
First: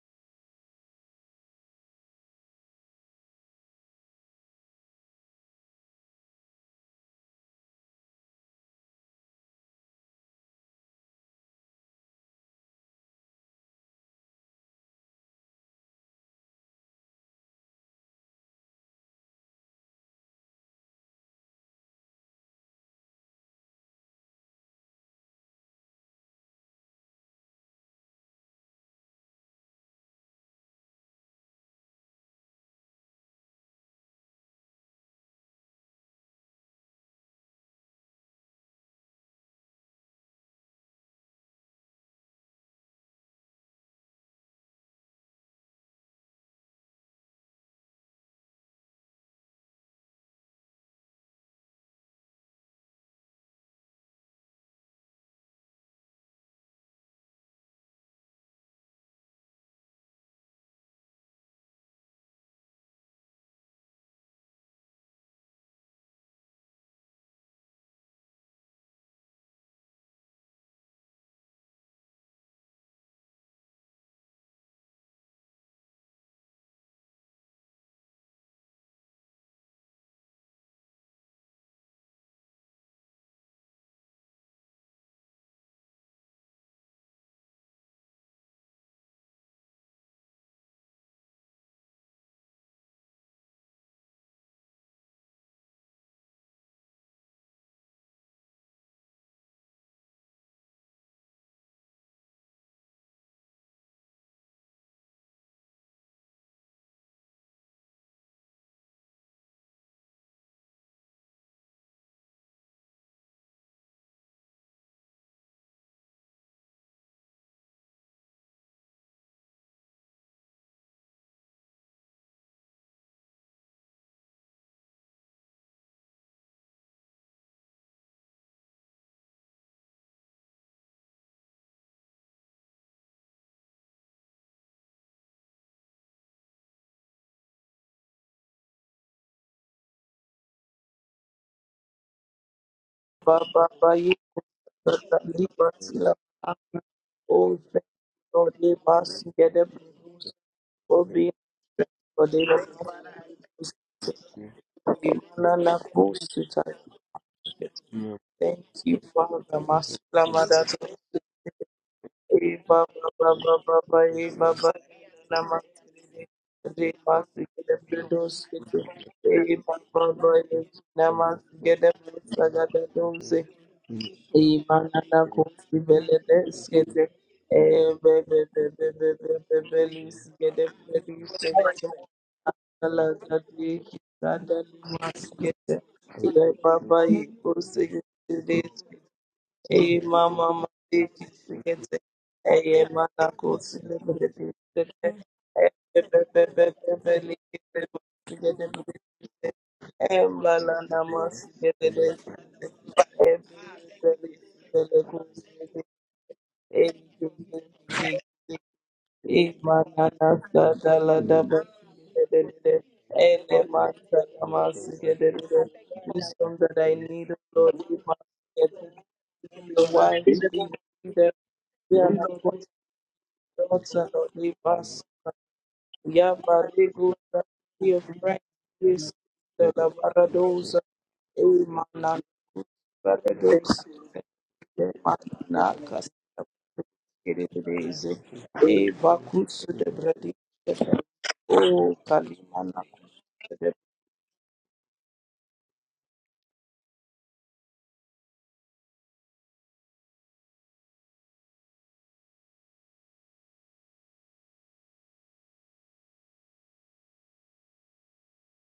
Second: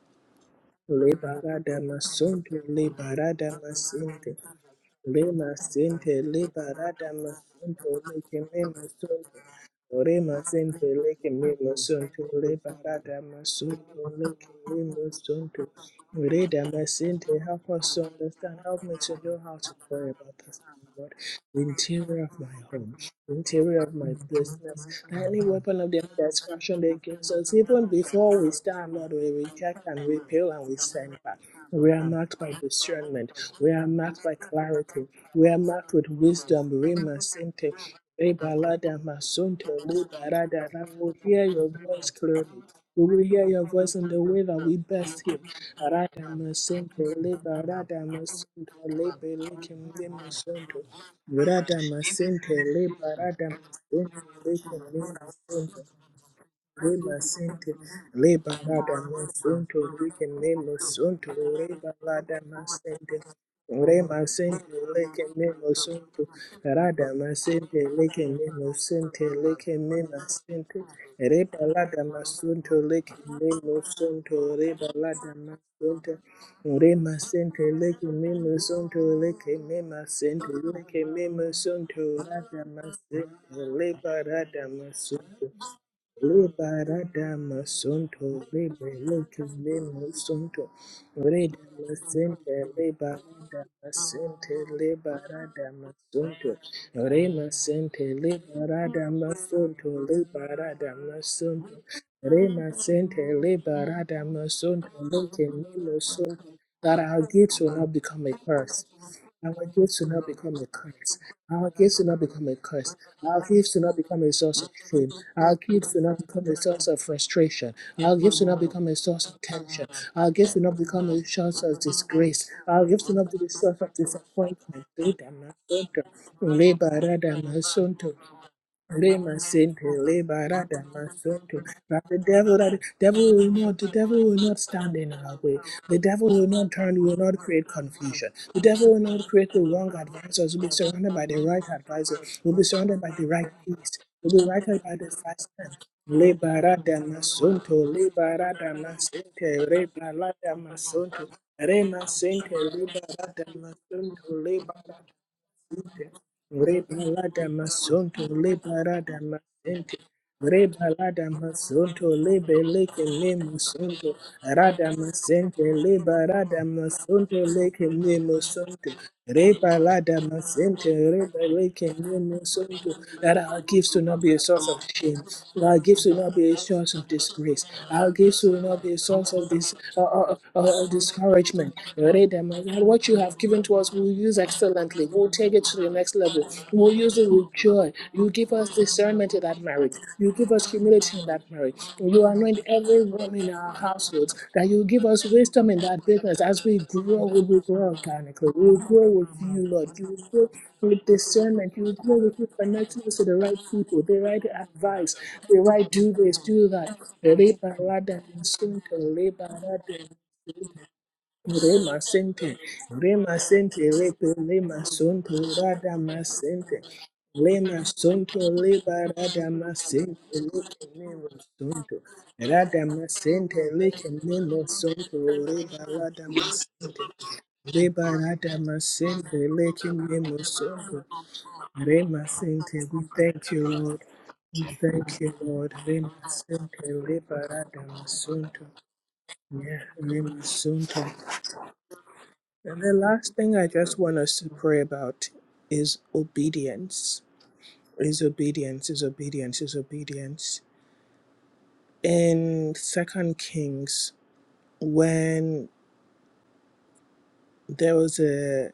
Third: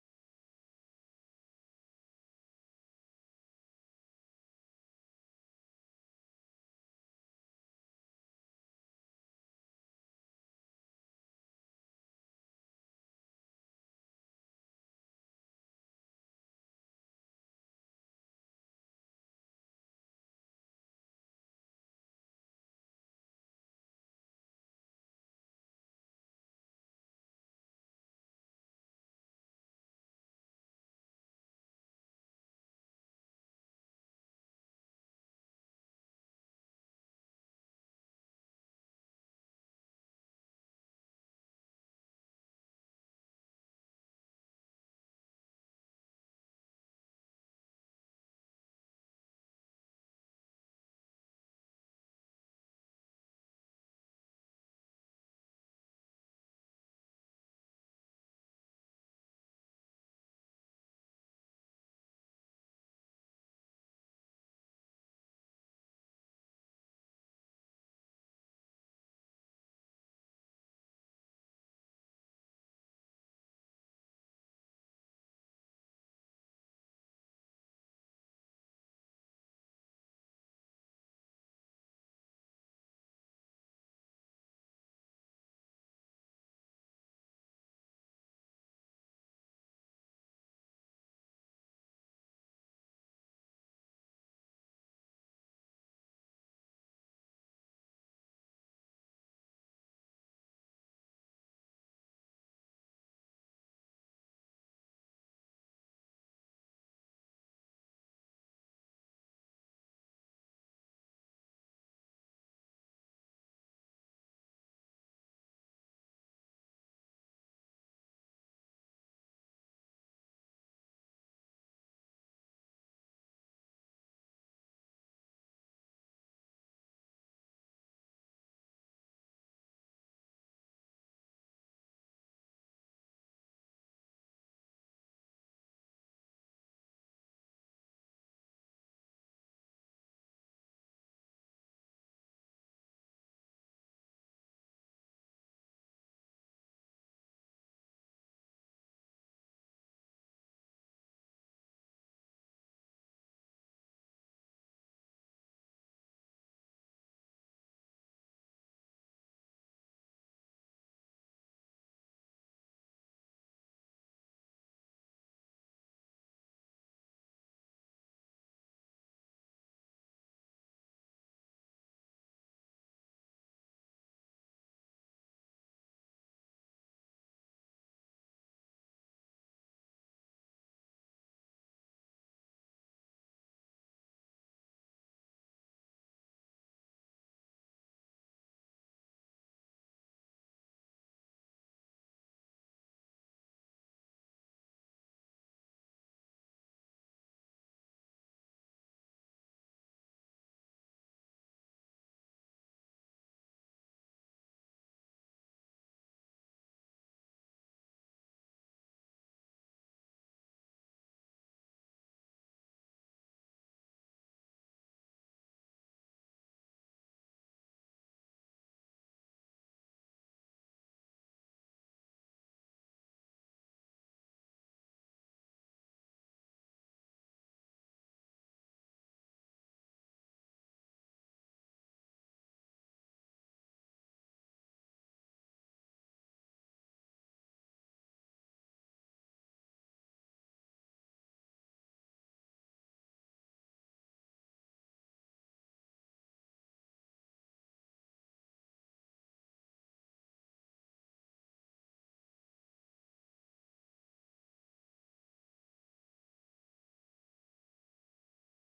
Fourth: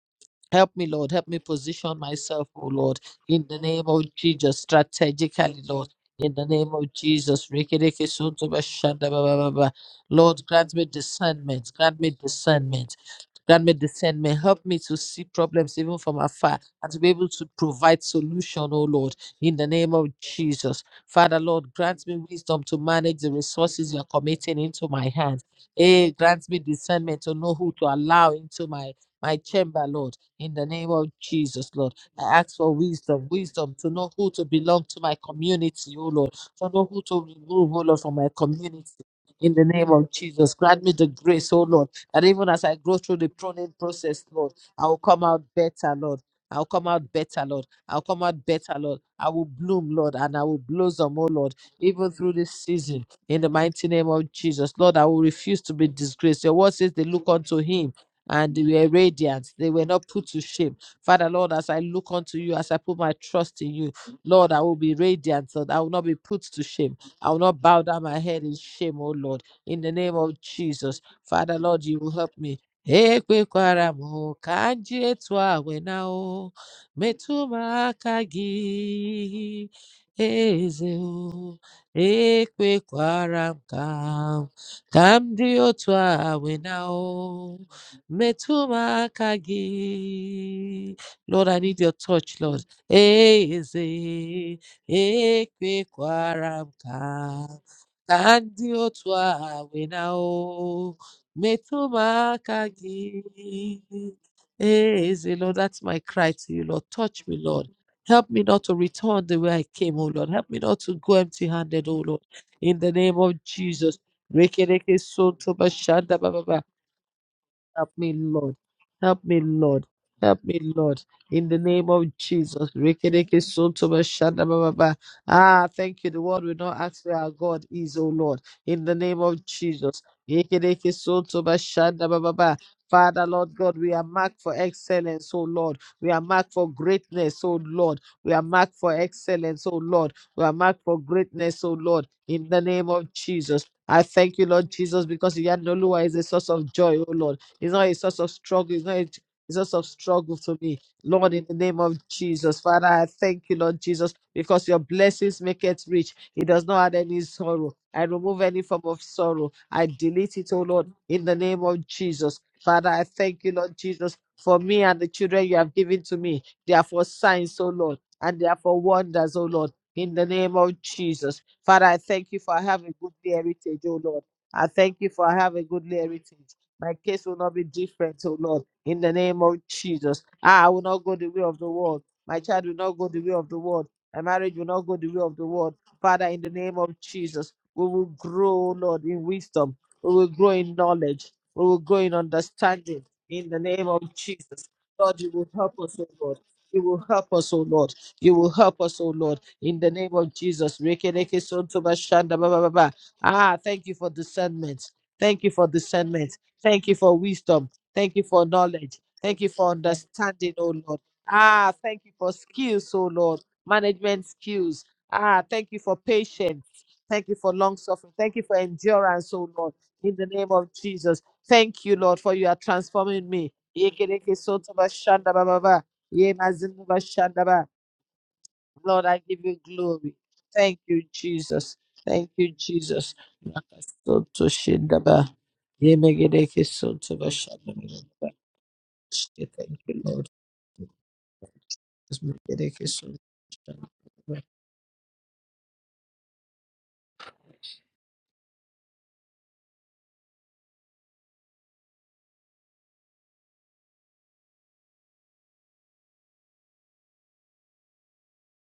[SPEAKER 2] Help me, Lord. Help me position
[SPEAKER 1] Liberadama
[SPEAKER 2] myself,
[SPEAKER 1] Sunto
[SPEAKER 2] oh Lord, in the
[SPEAKER 1] Liberadama
[SPEAKER 2] name of
[SPEAKER 1] Sinti
[SPEAKER 2] Jesus,
[SPEAKER 1] Lema
[SPEAKER 2] strategically, Lord.
[SPEAKER 1] sente
[SPEAKER 2] In the name of
[SPEAKER 1] liberada
[SPEAKER 2] Jesus,
[SPEAKER 1] masunto
[SPEAKER 2] Rikidiki
[SPEAKER 1] leke
[SPEAKER 2] Suntuba
[SPEAKER 1] lema
[SPEAKER 2] bashanda, ba ba
[SPEAKER 1] sunto.
[SPEAKER 2] ba ba. Lord,
[SPEAKER 1] Lema
[SPEAKER 2] grant
[SPEAKER 1] sente
[SPEAKER 2] me
[SPEAKER 1] leke
[SPEAKER 2] discernment,
[SPEAKER 1] lema
[SPEAKER 2] grant me
[SPEAKER 1] sunto
[SPEAKER 2] discernment,
[SPEAKER 1] liberada
[SPEAKER 2] grant me
[SPEAKER 1] masunto
[SPEAKER 2] discernment.
[SPEAKER 1] leke
[SPEAKER 2] Help me to
[SPEAKER 1] lema
[SPEAKER 2] see
[SPEAKER 1] sunto.
[SPEAKER 2] problems even from afar
[SPEAKER 1] Reda
[SPEAKER 2] and to be
[SPEAKER 1] masente,
[SPEAKER 2] able to
[SPEAKER 1] help us
[SPEAKER 2] provide
[SPEAKER 1] to understand,
[SPEAKER 2] solution,
[SPEAKER 1] help
[SPEAKER 2] oh
[SPEAKER 1] me
[SPEAKER 2] Lord,
[SPEAKER 1] to know
[SPEAKER 2] in
[SPEAKER 1] how
[SPEAKER 2] the
[SPEAKER 1] to
[SPEAKER 2] name of
[SPEAKER 1] pray about this,
[SPEAKER 2] Jesus.
[SPEAKER 1] Lord.
[SPEAKER 2] Father,
[SPEAKER 1] The
[SPEAKER 2] Lord, grant me
[SPEAKER 1] interior of my
[SPEAKER 2] wisdom to
[SPEAKER 1] home,
[SPEAKER 2] manage the
[SPEAKER 1] the interior
[SPEAKER 2] resources
[SPEAKER 1] of
[SPEAKER 2] you are
[SPEAKER 1] my
[SPEAKER 2] committing into
[SPEAKER 1] business,
[SPEAKER 2] my
[SPEAKER 1] any
[SPEAKER 2] hands.
[SPEAKER 1] weapon of the
[SPEAKER 2] Eh,
[SPEAKER 1] enemy that's
[SPEAKER 2] grant me
[SPEAKER 1] fashioned
[SPEAKER 2] discernment
[SPEAKER 1] against
[SPEAKER 2] to
[SPEAKER 1] us,
[SPEAKER 2] know who
[SPEAKER 1] even
[SPEAKER 2] to allow
[SPEAKER 1] before we
[SPEAKER 2] into
[SPEAKER 1] stand,
[SPEAKER 2] my,
[SPEAKER 1] Lord, we
[SPEAKER 2] my chamber,
[SPEAKER 1] reject and
[SPEAKER 2] Lord
[SPEAKER 1] repel
[SPEAKER 2] in the
[SPEAKER 1] and we
[SPEAKER 2] name of
[SPEAKER 1] send back.
[SPEAKER 2] Jesus,
[SPEAKER 1] We
[SPEAKER 2] Lord.
[SPEAKER 1] are marked
[SPEAKER 2] I
[SPEAKER 1] by
[SPEAKER 2] ask for wisdom,
[SPEAKER 1] discernment. We
[SPEAKER 2] wisdom
[SPEAKER 1] are
[SPEAKER 2] to know
[SPEAKER 1] marked
[SPEAKER 2] who
[SPEAKER 1] by
[SPEAKER 2] to belong to
[SPEAKER 1] clarity.
[SPEAKER 2] my
[SPEAKER 1] We are marked
[SPEAKER 2] community, oh
[SPEAKER 1] with
[SPEAKER 2] Lord, to
[SPEAKER 1] wisdom.
[SPEAKER 2] know who
[SPEAKER 1] Rima
[SPEAKER 2] to
[SPEAKER 1] sente.
[SPEAKER 2] remove, oh Lord, from my
[SPEAKER 1] Rebalada
[SPEAKER 2] community. In the
[SPEAKER 1] masunto.
[SPEAKER 2] name of Jesus,
[SPEAKER 1] Libarada.
[SPEAKER 2] grant me
[SPEAKER 1] We
[SPEAKER 2] the
[SPEAKER 1] will hear
[SPEAKER 2] grace, oh
[SPEAKER 1] your
[SPEAKER 2] Lord,
[SPEAKER 1] voice
[SPEAKER 2] that even
[SPEAKER 1] clearly.
[SPEAKER 2] as I go
[SPEAKER 1] We
[SPEAKER 2] through
[SPEAKER 1] will
[SPEAKER 2] the
[SPEAKER 1] hear your
[SPEAKER 2] pruning
[SPEAKER 1] voice in the
[SPEAKER 2] process,
[SPEAKER 1] way
[SPEAKER 2] Lord,
[SPEAKER 1] that we
[SPEAKER 2] I will
[SPEAKER 1] best
[SPEAKER 2] come
[SPEAKER 1] hear.
[SPEAKER 2] out better,
[SPEAKER 1] Rada
[SPEAKER 2] Lord. I'll come
[SPEAKER 1] masente.
[SPEAKER 2] out better, Lord. I'll
[SPEAKER 1] Libarada
[SPEAKER 2] come out better,
[SPEAKER 1] masunto.
[SPEAKER 2] Lord. I will bloom,
[SPEAKER 1] Libelikim
[SPEAKER 2] Lord, and I will
[SPEAKER 1] limasunto.
[SPEAKER 2] blossom, oh Lord,
[SPEAKER 1] Rada
[SPEAKER 2] even through this
[SPEAKER 1] masente.
[SPEAKER 2] season. In the
[SPEAKER 1] Libarada
[SPEAKER 2] mighty name
[SPEAKER 1] masunto.
[SPEAKER 2] of Jesus, Lord, I
[SPEAKER 1] Likim
[SPEAKER 2] will refuse to be
[SPEAKER 1] masunto.
[SPEAKER 2] disgraced. Your word says they
[SPEAKER 1] Leba
[SPEAKER 2] look unto
[SPEAKER 1] sente,
[SPEAKER 2] him
[SPEAKER 1] leba
[SPEAKER 2] and they were
[SPEAKER 1] lada
[SPEAKER 2] radiant. They
[SPEAKER 1] masunto,
[SPEAKER 2] were not
[SPEAKER 1] rike
[SPEAKER 2] put to
[SPEAKER 1] me
[SPEAKER 2] shame. Father,
[SPEAKER 1] masunto,
[SPEAKER 2] Lord, as I
[SPEAKER 1] leba
[SPEAKER 2] look unto
[SPEAKER 1] lada
[SPEAKER 2] you, as I put my
[SPEAKER 1] masente,
[SPEAKER 2] trust in you,
[SPEAKER 1] rema
[SPEAKER 2] Lord, I
[SPEAKER 1] sente,
[SPEAKER 2] will be
[SPEAKER 1] leke me
[SPEAKER 2] radiant, Lord. I will not be
[SPEAKER 1] masunto,
[SPEAKER 2] put to shame.
[SPEAKER 1] rada
[SPEAKER 2] I will not
[SPEAKER 1] masente,
[SPEAKER 2] bow down my
[SPEAKER 1] leke
[SPEAKER 2] head
[SPEAKER 1] me
[SPEAKER 2] in shame, oh
[SPEAKER 1] masente,
[SPEAKER 2] Lord.
[SPEAKER 1] leke
[SPEAKER 2] In the
[SPEAKER 1] me
[SPEAKER 2] name of
[SPEAKER 1] masente,
[SPEAKER 2] Jesus, Father,
[SPEAKER 1] reba
[SPEAKER 2] Lord, you
[SPEAKER 1] lada
[SPEAKER 2] will help me.
[SPEAKER 1] masunto, leke me
[SPEAKER 2] Ekwekwara m
[SPEAKER 1] masunto,
[SPEAKER 2] ka m
[SPEAKER 1] reba
[SPEAKER 2] ji
[SPEAKER 1] lada
[SPEAKER 2] etu a na
[SPEAKER 1] masunto,
[SPEAKER 2] o,
[SPEAKER 1] rema
[SPEAKER 2] metụ m
[SPEAKER 1] sente, leke
[SPEAKER 2] aka
[SPEAKER 1] me masunto, leke
[SPEAKER 2] gị,
[SPEAKER 1] me masente,
[SPEAKER 2] eze
[SPEAKER 1] leke me
[SPEAKER 2] o.
[SPEAKER 1] masunto, rada masente,
[SPEAKER 2] Ekwekwara m
[SPEAKER 1] leba
[SPEAKER 2] ka m
[SPEAKER 1] rada
[SPEAKER 2] ka m
[SPEAKER 1] masunto.
[SPEAKER 2] dị otu a na
[SPEAKER 1] Liberada
[SPEAKER 2] o
[SPEAKER 1] Masunto, Libre
[SPEAKER 2] metuma
[SPEAKER 1] Lucas Lima Sunto,
[SPEAKER 2] akagi. Lord,
[SPEAKER 1] Reda
[SPEAKER 2] I need your touch,
[SPEAKER 1] Masente,
[SPEAKER 2] Lord.
[SPEAKER 1] Liberada Masente,
[SPEAKER 2] Eze,
[SPEAKER 1] Liberada
[SPEAKER 2] ekwe
[SPEAKER 1] Masunto, Rema
[SPEAKER 2] kwaramka,
[SPEAKER 1] Sente,
[SPEAKER 2] kandi
[SPEAKER 1] Liberada
[SPEAKER 2] otu awe
[SPEAKER 1] Masunto, Liberada
[SPEAKER 2] o,
[SPEAKER 1] Masunto,
[SPEAKER 2] metuma
[SPEAKER 1] Rema sente
[SPEAKER 2] akagi.
[SPEAKER 1] leba rada masonte
[SPEAKER 2] Eze,
[SPEAKER 1] leke
[SPEAKER 2] Lord, that's
[SPEAKER 1] nilo
[SPEAKER 2] my cry
[SPEAKER 1] sonte.
[SPEAKER 2] to you, Lord.
[SPEAKER 1] That our
[SPEAKER 2] Touch me,
[SPEAKER 1] gifts
[SPEAKER 2] Lord.
[SPEAKER 1] will not become
[SPEAKER 2] Help
[SPEAKER 1] a
[SPEAKER 2] me not to
[SPEAKER 1] curse.
[SPEAKER 2] return the way I
[SPEAKER 1] Our
[SPEAKER 2] came,
[SPEAKER 1] gifts
[SPEAKER 2] oh
[SPEAKER 1] will not
[SPEAKER 2] Lord. Help
[SPEAKER 1] become
[SPEAKER 2] me
[SPEAKER 1] a
[SPEAKER 2] not to go
[SPEAKER 1] curse.
[SPEAKER 2] empty
[SPEAKER 1] Our
[SPEAKER 2] handed,
[SPEAKER 1] gifts
[SPEAKER 2] oh
[SPEAKER 1] will not
[SPEAKER 2] Lord.
[SPEAKER 1] become a
[SPEAKER 2] In the
[SPEAKER 1] curse.
[SPEAKER 2] name
[SPEAKER 1] Our
[SPEAKER 2] of
[SPEAKER 1] gifts will not
[SPEAKER 2] Jesus.
[SPEAKER 1] become a source of
[SPEAKER 2] Rekereke
[SPEAKER 1] shame.
[SPEAKER 2] sonto
[SPEAKER 1] Our gifts will not
[SPEAKER 2] bashanda
[SPEAKER 1] become
[SPEAKER 2] baba.
[SPEAKER 1] a source of frustration.
[SPEAKER 2] Help me,
[SPEAKER 1] Our gifts will
[SPEAKER 2] Lord.
[SPEAKER 1] not become a
[SPEAKER 2] Help
[SPEAKER 1] source of
[SPEAKER 2] me, Lord.
[SPEAKER 1] tension. Our
[SPEAKER 2] Help
[SPEAKER 1] gifts
[SPEAKER 2] me,
[SPEAKER 1] will not
[SPEAKER 2] Lord.
[SPEAKER 1] become a
[SPEAKER 2] In the
[SPEAKER 1] source of
[SPEAKER 2] name of
[SPEAKER 1] disgrace.
[SPEAKER 2] Jesus.
[SPEAKER 1] Our gifts will not
[SPEAKER 2] Rekereke
[SPEAKER 1] be a source
[SPEAKER 2] soto
[SPEAKER 1] of
[SPEAKER 2] ba shanda ba ba
[SPEAKER 1] disappointment.
[SPEAKER 2] ba.
[SPEAKER 1] Rada
[SPEAKER 2] Ah,
[SPEAKER 1] masonte.
[SPEAKER 2] thank you. The word will not
[SPEAKER 1] Leba
[SPEAKER 2] ask where our
[SPEAKER 1] rada
[SPEAKER 2] God
[SPEAKER 1] mason
[SPEAKER 2] is, O
[SPEAKER 1] to.
[SPEAKER 2] Lord. In the name
[SPEAKER 1] Lima
[SPEAKER 2] of
[SPEAKER 1] Sinti,
[SPEAKER 2] Jesus.
[SPEAKER 1] Liba Rada
[SPEAKER 2] Rekereke soto ba
[SPEAKER 1] Masunto. But
[SPEAKER 2] shanda
[SPEAKER 1] the
[SPEAKER 2] ba ba ba.
[SPEAKER 1] devil that
[SPEAKER 2] Father,
[SPEAKER 1] devil will
[SPEAKER 2] Lord God,
[SPEAKER 1] not the
[SPEAKER 2] we are
[SPEAKER 1] devil will
[SPEAKER 2] marked for
[SPEAKER 1] not stand in
[SPEAKER 2] excellence,
[SPEAKER 1] our
[SPEAKER 2] O
[SPEAKER 1] way.
[SPEAKER 2] Lord.
[SPEAKER 1] The
[SPEAKER 2] We are
[SPEAKER 1] devil will
[SPEAKER 2] marked for
[SPEAKER 1] not turn, will not
[SPEAKER 2] greatness, O
[SPEAKER 1] create
[SPEAKER 2] Lord.
[SPEAKER 1] confusion.
[SPEAKER 2] We are
[SPEAKER 1] The
[SPEAKER 2] marked
[SPEAKER 1] devil
[SPEAKER 2] for
[SPEAKER 1] will not create the
[SPEAKER 2] excellence, O
[SPEAKER 1] wrong
[SPEAKER 2] Lord. We are
[SPEAKER 1] advisors. We'll be
[SPEAKER 2] marked for
[SPEAKER 1] surrounded by the right
[SPEAKER 2] greatness, O Lord.
[SPEAKER 1] advisor.
[SPEAKER 2] In
[SPEAKER 1] We'll
[SPEAKER 2] the
[SPEAKER 1] be
[SPEAKER 2] name
[SPEAKER 1] surrounded by
[SPEAKER 2] of
[SPEAKER 1] the right
[SPEAKER 4] Baba
[SPEAKER 2] Jesus.
[SPEAKER 1] peace.
[SPEAKER 2] I
[SPEAKER 4] Bayi
[SPEAKER 2] thank
[SPEAKER 1] We'll
[SPEAKER 2] you,
[SPEAKER 1] be
[SPEAKER 2] Lord
[SPEAKER 1] righted by
[SPEAKER 2] Jesus,
[SPEAKER 1] the
[SPEAKER 2] because
[SPEAKER 1] first
[SPEAKER 4] Libra
[SPEAKER 1] hand.
[SPEAKER 2] Yanolua is a source
[SPEAKER 1] Liba
[SPEAKER 2] of
[SPEAKER 1] Rada
[SPEAKER 2] joy, O Lord.
[SPEAKER 4] Oh
[SPEAKER 2] It's
[SPEAKER 1] Masunto,
[SPEAKER 4] thank
[SPEAKER 2] not a source
[SPEAKER 4] you,
[SPEAKER 2] of
[SPEAKER 1] Liba
[SPEAKER 4] Lord they
[SPEAKER 1] Rada
[SPEAKER 2] struggle. It's not a,
[SPEAKER 4] must
[SPEAKER 2] a
[SPEAKER 4] get a
[SPEAKER 1] Masinte,
[SPEAKER 2] source of
[SPEAKER 1] Reba
[SPEAKER 4] produce
[SPEAKER 2] struggle
[SPEAKER 1] Rada
[SPEAKER 2] to me.
[SPEAKER 4] for
[SPEAKER 1] Masunto.
[SPEAKER 4] being
[SPEAKER 2] Lord, in the name of
[SPEAKER 1] Rema
[SPEAKER 4] for the
[SPEAKER 1] Sinti,
[SPEAKER 2] Jesus, Father,
[SPEAKER 1] Liba
[SPEAKER 2] I
[SPEAKER 1] Rada
[SPEAKER 2] thank you, Lord Jesus,
[SPEAKER 1] Masunto,
[SPEAKER 2] because your
[SPEAKER 1] Liba
[SPEAKER 2] blessings make
[SPEAKER 4] Nana
[SPEAKER 2] it rich. It
[SPEAKER 4] Kusuta.
[SPEAKER 2] does not add any
[SPEAKER 1] Rebalada
[SPEAKER 2] sorrow. I
[SPEAKER 1] masonto
[SPEAKER 2] remove any
[SPEAKER 4] Thank
[SPEAKER 2] form
[SPEAKER 4] you,
[SPEAKER 2] of
[SPEAKER 1] lebarada
[SPEAKER 4] Father
[SPEAKER 2] sorrow. I
[SPEAKER 1] masente
[SPEAKER 4] Masla
[SPEAKER 2] delete it, oh
[SPEAKER 4] Madata.
[SPEAKER 2] Lord, in
[SPEAKER 1] rebalada
[SPEAKER 2] the name of
[SPEAKER 1] masonto
[SPEAKER 2] Jesus.
[SPEAKER 4] Baba
[SPEAKER 2] Father,
[SPEAKER 1] lebeleke
[SPEAKER 2] I
[SPEAKER 1] le
[SPEAKER 2] thank you,
[SPEAKER 4] Baba
[SPEAKER 2] Lord
[SPEAKER 4] Baba
[SPEAKER 2] Jesus,
[SPEAKER 4] eh,
[SPEAKER 2] for
[SPEAKER 4] Baba
[SPEAKER 2] me
[SPEAKER 1] rada
[SPEAKER 2] and the children you
[SPEAKER 4] Nana
[SPEAKER 1] masente
[SPEAKER 2] have given to me.
[SPEAKER 1] lebarada
[SPEAKER 2] They are
[SPEAKER 4] They
[SPEAKER 2] for
[SPEAKER 4] must
[SPEAKER 1] masonto
[SPEAKER 2] signs, oh
[SPEAKER 4] get a
[SPEAKER 1] leke
[SPEAKER 2] Lord,
[SPEAKER 1] le
[SPEAKER 2] and they
[SPEAKER 4] produce.
[SPEAKER 2] are for wonders, oh Lord,
[SPEAKER 4] Baba
[SPEAKER 2] in
[SPEAKER 1] rebalada
[SPEAKER 2] the name
[SPEAKER 4] Bayi
[SPEAKER 2] of
[SPEAKER 1] masente
[SPEAKER 4] Namas
[SPEAKER 2] Jesus.
[SPEAKER 4] get
[SPEAKER 2] Father,
[SPEAKER 1] rebeleke
[SPEAKER 4] a
[SPEAKER 2] I
[SPEAKER 1] le
[SPEAKER 2] thank you for I have a good
[SPEAKER 1] that
[SPEAKER 4] produce.
[SPEAKER 1] our
[SPEAKER 2] heritage,
[SPEAKER 1] gifts
[SPEAKER 2] oh
[SPEAKER 1] will not
[SPEAKER 2] Lord.
[SPEAKER 1] be a
[SPEAKER 2] I
[SPEAKER 1] source of
[SPEAKER 2] thank you
[SPEAKER 4] Imanana
[SPEAKER 1] shame
[SPEAKER 2] for I have a
[SPEAKER 1] our
[SPEAKER 2] good
[SPEAKER 1] gifts
[SPEAKER 4] kutibele
[SPEAKER 1] will not
[SPEAKER 2] heritage.
[SPEAKER 1] be a
[SPEAKER 2] My
[SPEAKER 1] source
[SPEAKER 4] deskete
[SPEAKER 1] of
[SPEAKER 2] case will not
[SPEAKER 4] e
[SPEAKER 1] disgrace
[SPEAKER 2] be
[SPEAKER 1] our
[SPEAKER 4] be
[SPEAKER 2] different, oh
[SPEAKER 4] be
[SPEAKER 1] gifts will
[SPEAKER 4] be
[SPEAKER 2] Lord,
[SPEAKER 1] not
[SPEAKER 4] be
[SPEAKER 1] be a
[SPEAKER 2] in
[SPEAKER 4] be
[SPEAKER 2] the
[SPEAKER 4] be
[SPEAKER 1] source
[SPEAKER 2] name
[SPEAKER 1] of
[SPEAKER 2] of
[SPEAKER 4] be
[SPEAKER 1] this
[SPEAKER 4] be
[SPEAKER 1] uh,
[SPEAKER 2] Jesus.
[SPEAKER 1] uh, uh,
[SPEAKER 2] Ah,
[SPEAKER 4] liskete
[SPEAKER 2] I will
[SPEAKER 1] uh,
[SPEAKER 4] be
[SPEAKER 2] not go the way of the
[SPEAKER 1] discouragement
[SPEAKER 4] liskete
[SPEAKER 2] world. My child will
[SPEAKER 1] Rebalada
[SPEAKER 2] not
[SPEAKER 1] and
[SPEAKER 4] ala
[SPEAKER 1] what
[SPEAKER 2] go
[SPEAKER 1] you
[SPEAKER 2] the way
[SPEAKER 1] have
[SPEAKER 2] of the
[SPEAKER 1] given
[SPEAKER 4] kati
[SPEAKER 1] to
[SPEAKER 2] world.
[SPEAKER 1] us, we'll
[SPEAKER 2] My
[SPEAKER 1] use
[SPEAKER 2] marriage
[SPEAKER 4] kada
[SPEAKER 2] will not go
[SPEAKER 1] excellently.
[SPEAKER 2] the way
[SPEAKER 1] We'll
[SPEAKER 2] of the
[SPEAKER 1] take it
[SPEAKER 2] world.
[SPEAKER 4] limaskete
[SPEAKER 1] to the next
[SPEAKER 2] Father, in
[SPEAKER 4] le
[SPEAKER 1] level.
[SPEAKER 2] the name
[SPEAKER 1] We'll
[SPEAKER 2] of
[SPEAKER 4] baba
[SPEAKER 1] use it with
[SPEAKER 4] iko
[SPEAKER 2] Jesus, we
[SPEAKER 1] joy.
[SPEAKER 2] will
[SPEAKER 1] You
[SPEAKER 2] grow,
[SPEAKER 1] give
[SPEAKER 4] sekete
[SPEAKER 1] us
[SPEAKER 2] oh Lord, in
[SPEAKER 1] discernment in that
[SPEAKER 2] wisdom.
[SPEAKER 1] marriage.
[SPEAKER 4] Eye
[SPEAKER 2] We will
[SPEAKER 1] You
[SPEAKER 4] mama
[SPEAKER 2] grow
[SPEAKER 1] give us
[SPEAKER 2] in
[SPEAKER 4] mande
[SPEAKER 1] humility in
[SPEAKER 2] knowledge.
[SPEAKER 1] that
[SPEAKER 2] We
[SPEAKER 1] marriage.
[SPEAKER 2] will
[SPEAKER 4] kisikete.
[SPEAKER 2] grow in
[SPEAKER 1] You anoint
[SPEAKER 4] Eye
[SPEAKER 2] understanding.
[SPEAKER 4] mana
[SPEAKER 1] everyone
[SPEAKER 2] In
[SPEAKER 1] in
[SPEAKER 2] the
[SPEAKER 1] our
[SPEAKER 2] name
[SPEAKER 4] kusile
[SPEAKER 2] of
[SPEAKER 4] bede
[SPEAKER 1] households. That
[SPEAKER 2] Jesus.
[SPEAKER 1] you give
[SPEAKER 4] kisikete.
[SPEAKER 2] Lord,
[SPEAKER 1] us
[SPEAKER 2] you will
[SPEAKER 1] wisdom
[SPEAKER 4] Eye
[SPEAKER 2] help
[SPEAKER 1] in
[SPEAKER 2] us,
[SPEAKER 1] that
[SPEAKER 2] oh
[SPEAKER 4] bebe
[SPEAKER 2] Lord.
[SPEAKER 1] business.
[SPEAKER 4] bebe
[SPEAKER 1] As we
[SPEAKER 2] You will
[SPEAKER 1] grow,
[SPEAKER 2] help
[SPEAKER 4] beli
[SPEAKER 1] we
[SPEAKER 2] us, oh
[SPEAKER 1] will
[SPEAKER 4] kete
[SPEAKER 2] Lord.
[SPEAKER 1] grow
[SPEAKER 2] You
[SPEAKER 1] organically.
[SPEAKER 2] will
[SPEAKER 4] kisikete
[SPEAKER 1] We will
[SPEAKER 2] help
[SPEAKER 4] bede
[SPEAKER 2] us, oh
[SPEAKER 1] grow with
[SPEAKER 2] Lord.
[SPEAKER 4] kisikete.
[SPEAKER 1] you,
[SPEAKER 2] In
[SPEAKER 1] Lord.
[SPEAKER 2] the
[SPEAKER 1] You
[SPEAKER 2] name
[SPEAKER 4] Eye
[SPEAKER 1] will
[SPEAKER 2] of
[SPEAKER 1] grow
[SPEAKER 4] mbala
[SPEAKER 2] Jesus.
[SPEAKER 1] with
[SPEAKER 4] nama
[SPEAKER 2] Rekeleke
[SPEAKER 1] discernment.
[SPEAKER 2] sonto
[SPEAKER 1] You
[SPEAKER 4] sikete
[SPEAKER 1] will
[SPEAKER 4] de
[SPEAKER 1] grow
[SPEAKER 2] bashanda
[SPEAKER 1] with
[SPEAKER 2] ba
[SPEAKER 1] you
[SPEAKER 2] ba ba ba.
[SPEAKER 1] connecting
[SPEAKER 4] kisikete.
[SPEAKER 1] us to the
[SPEAKER 4] Eye
[SPEAKER 2] Ah,
[SPEAKER 1] right
[SPEAKER 2] thank you
[SPEAKER 1] people,
[SPEAKER 4] bebe
[SPEAKER 2] for
[SPEAKER 1] the
[SPEAKER 4] beli
[SPEAKER 1] right
[SPEAKER 2] discernment.
[SPEAKER 4] bele
[SPEAKER 1] advice,
[SPEAKER 2] Thank you
[SPEAKER 1] the
[SPEAKER 2] for
[SPEAKER 4] kusikete.
[SPEAKER 1] right do
[SPEAKER 2] discernment.
[SPEAKER 1] this, do
[SPEAKER 2] Thank
[SPEAKER 4] Eye
[SPEAKER 2] you
[SPEAKER 1] that.
[SPEAKER 2] for wisdom.
[SPEAKER 1] Labor
[SPEAKER 4] kisikete.
[SPEAKER 2] Thank
[SPEAKER 1] rather
[SPEAKER 2] you
[SPEAKER 1] than
[SPEAKER 2] for
[SPEAKER 1] soon to
[SPEAKER 2] knowledge. Thank
[SPEAKER 1] labor
[SPEAKER 2] you for
[SPEAKER 4] Wisdom
[SPEAKER 1] rather
[SPEAKER 2] understanding, oh Lord.
[SPEAKER 4] that
[SPEAKER 2] Ah,
[SPEAKER 1] Rema
[SPEAKER 2] thank you for
[SPEAKER 1] sente,
[SPEAKER 2] skills, oh
[SPEAKER 1] rema
[SPEAKER 2] Lord.
[SPEAKER 1] sente,
[SPEAKER 2] Management
[SPEAKER 1] repe
[SPEAKER 2] skills.
[SPEAKER 1] lema sonto,
[SPEAKER 2] Ah, thank you for
[SPEAKER 1] rada
[SPEAKER 2] patience.
[SPEAKER 1] masente,
[SPEAKER 4] I
[SPEAKER 2] Thank
[SPEAKER 4] need,
[SPEAKER 2] you for long
[SPEAKER 4] Lord,
[SPEAKER 1] lema
[SPEAKER 4] give
[SPEAKER 2] suffering.
[SPEAKER 4] us
[SPEAKER 2] Thank
[SPEAKER 1] sonto,
[SPEAKER 2] you for
[SPEAKER 4] get
[SPEAKER 1] leba
[SPEAKER 2] endurance, oh
[SPEAKER 1] rada
[SPEAKER 2] Lord.
[SPEAKER 4] your
[SPEAKER 2] In
[SPEAKER 4] wife,
[SPEAKER 2] the
[SPEAKER 1] masente,
[SPEAKER 2] name of
[SPEAKER 1] leke
[SPEAKER 4] give
[SPEAKER 2] Jesus.
[SPEAKER 1] nemo
[SPEAKER 4] them.
[SPEAKER 2] Thank you,
[SPEAKER 4] We
[SPEAKER 1] sonto,
[SPEAKER 4] are
[SPEAKER 2] Lord, for
[SPEAKER 4] not
[SPEAKER 2] you are
[SPEAKER 4] going
[SPEAKER 1] rada
[SPEAKER 2] transforming me.
[SPEAKER 1] masente,
[SPEAKER 4] to daughter,
[SPEAKER 1] leke
[SPEAKER 4] Lord,
[SPEAKER 2] Yekereke
[SPEAKER 4] leave
[SPEAKER 1] nemo
[SPEAKER 2] soto ba
[SPEAKER 4] us.
[SPEAKER 1] sonto,
[SPEAKER 2] shanda ba ba ba.
[SPEAKER 1] reba rada
[SPEAKER 2] Ye
[SPEAKER 1] mas,
[SPEAKER 2] mazin ba
[SPEAKER 4] Yabarigo,
[SPEAKER 2] shanda ba.
[SPEAKER 4] your
[SPEAKER 1] reba
[SPEAKER 4] friend,
[SPEAKER 1] rada
[SPEAKER 2] Lord,
[SPEAKER 4] please,
[SPEAKER 2] I
[SPEAKER 1] masente,
[SPEAKER 2] give you
[SPEAKER 4] the
[SPEAKER 1] leke
[SPEAKER 2] glory.
[SPEAKER 1] nemo
[SPEAKER 4] Labaradosa,
[SPEAKER 2] Thank you,
[SPEAKER 1] sonto,
[SPEAKER 2] Jesus.
[SPEAKER 4] Emana,
[SPEAKER 1] rema
[SPEAKER 2] Thank you,
[SPEAKER 1] sente. We
[SPEAKER 2] Jesus.
[SPEAKER 1] thank you,
[SPEAKER 4] Barados,
[SPEAKER 1] Lord.
[SPEAKER 2] Nakasoto
[SPEAKER 1] We thank
[SPEAKER 2] shindaba.
[SPEAKER 1] you, Lord.
[SPEAKER 4] Manacas.
[SPEAKER 1] Rema
[SPEAKER 2] Yemegedeke
[SPEAKER 1] sente,
[SPEAKER 2] soto
[SPEAKER 1] leba rada
[SPEAKER 4] Kerereze.
[SPEAKER 2] bashandaba.
[SPEAKER 1] masonto,
[SPEAKER 4] Eva Kutsu
[SPEAKER 2] Thank
[SPEAKER 1] yeah,
[SPEAKER 4] de
[SPEAKER 2] you, Lord.
[SPEAKER 4] Bredi.
[SPEAKER 1] rema sonto.
[SPEAKER 4] Oh,
[SPEAKER 1] And
[SPEAKER 4] Kalimana
[SPEAKER 2] Yemegedeke
[SPEAKER 1] the
[SPEAKER 2] soto
[SPEAKER 1] last thing I
[SPEAKER 4] de
[SPEAKER 1] just want us
[SPEAKER 2] bashandaba.
[SPEAKER 1] to pray about is obedience. Is obedience, is obedience, is obedience. In Second Kings, when there was a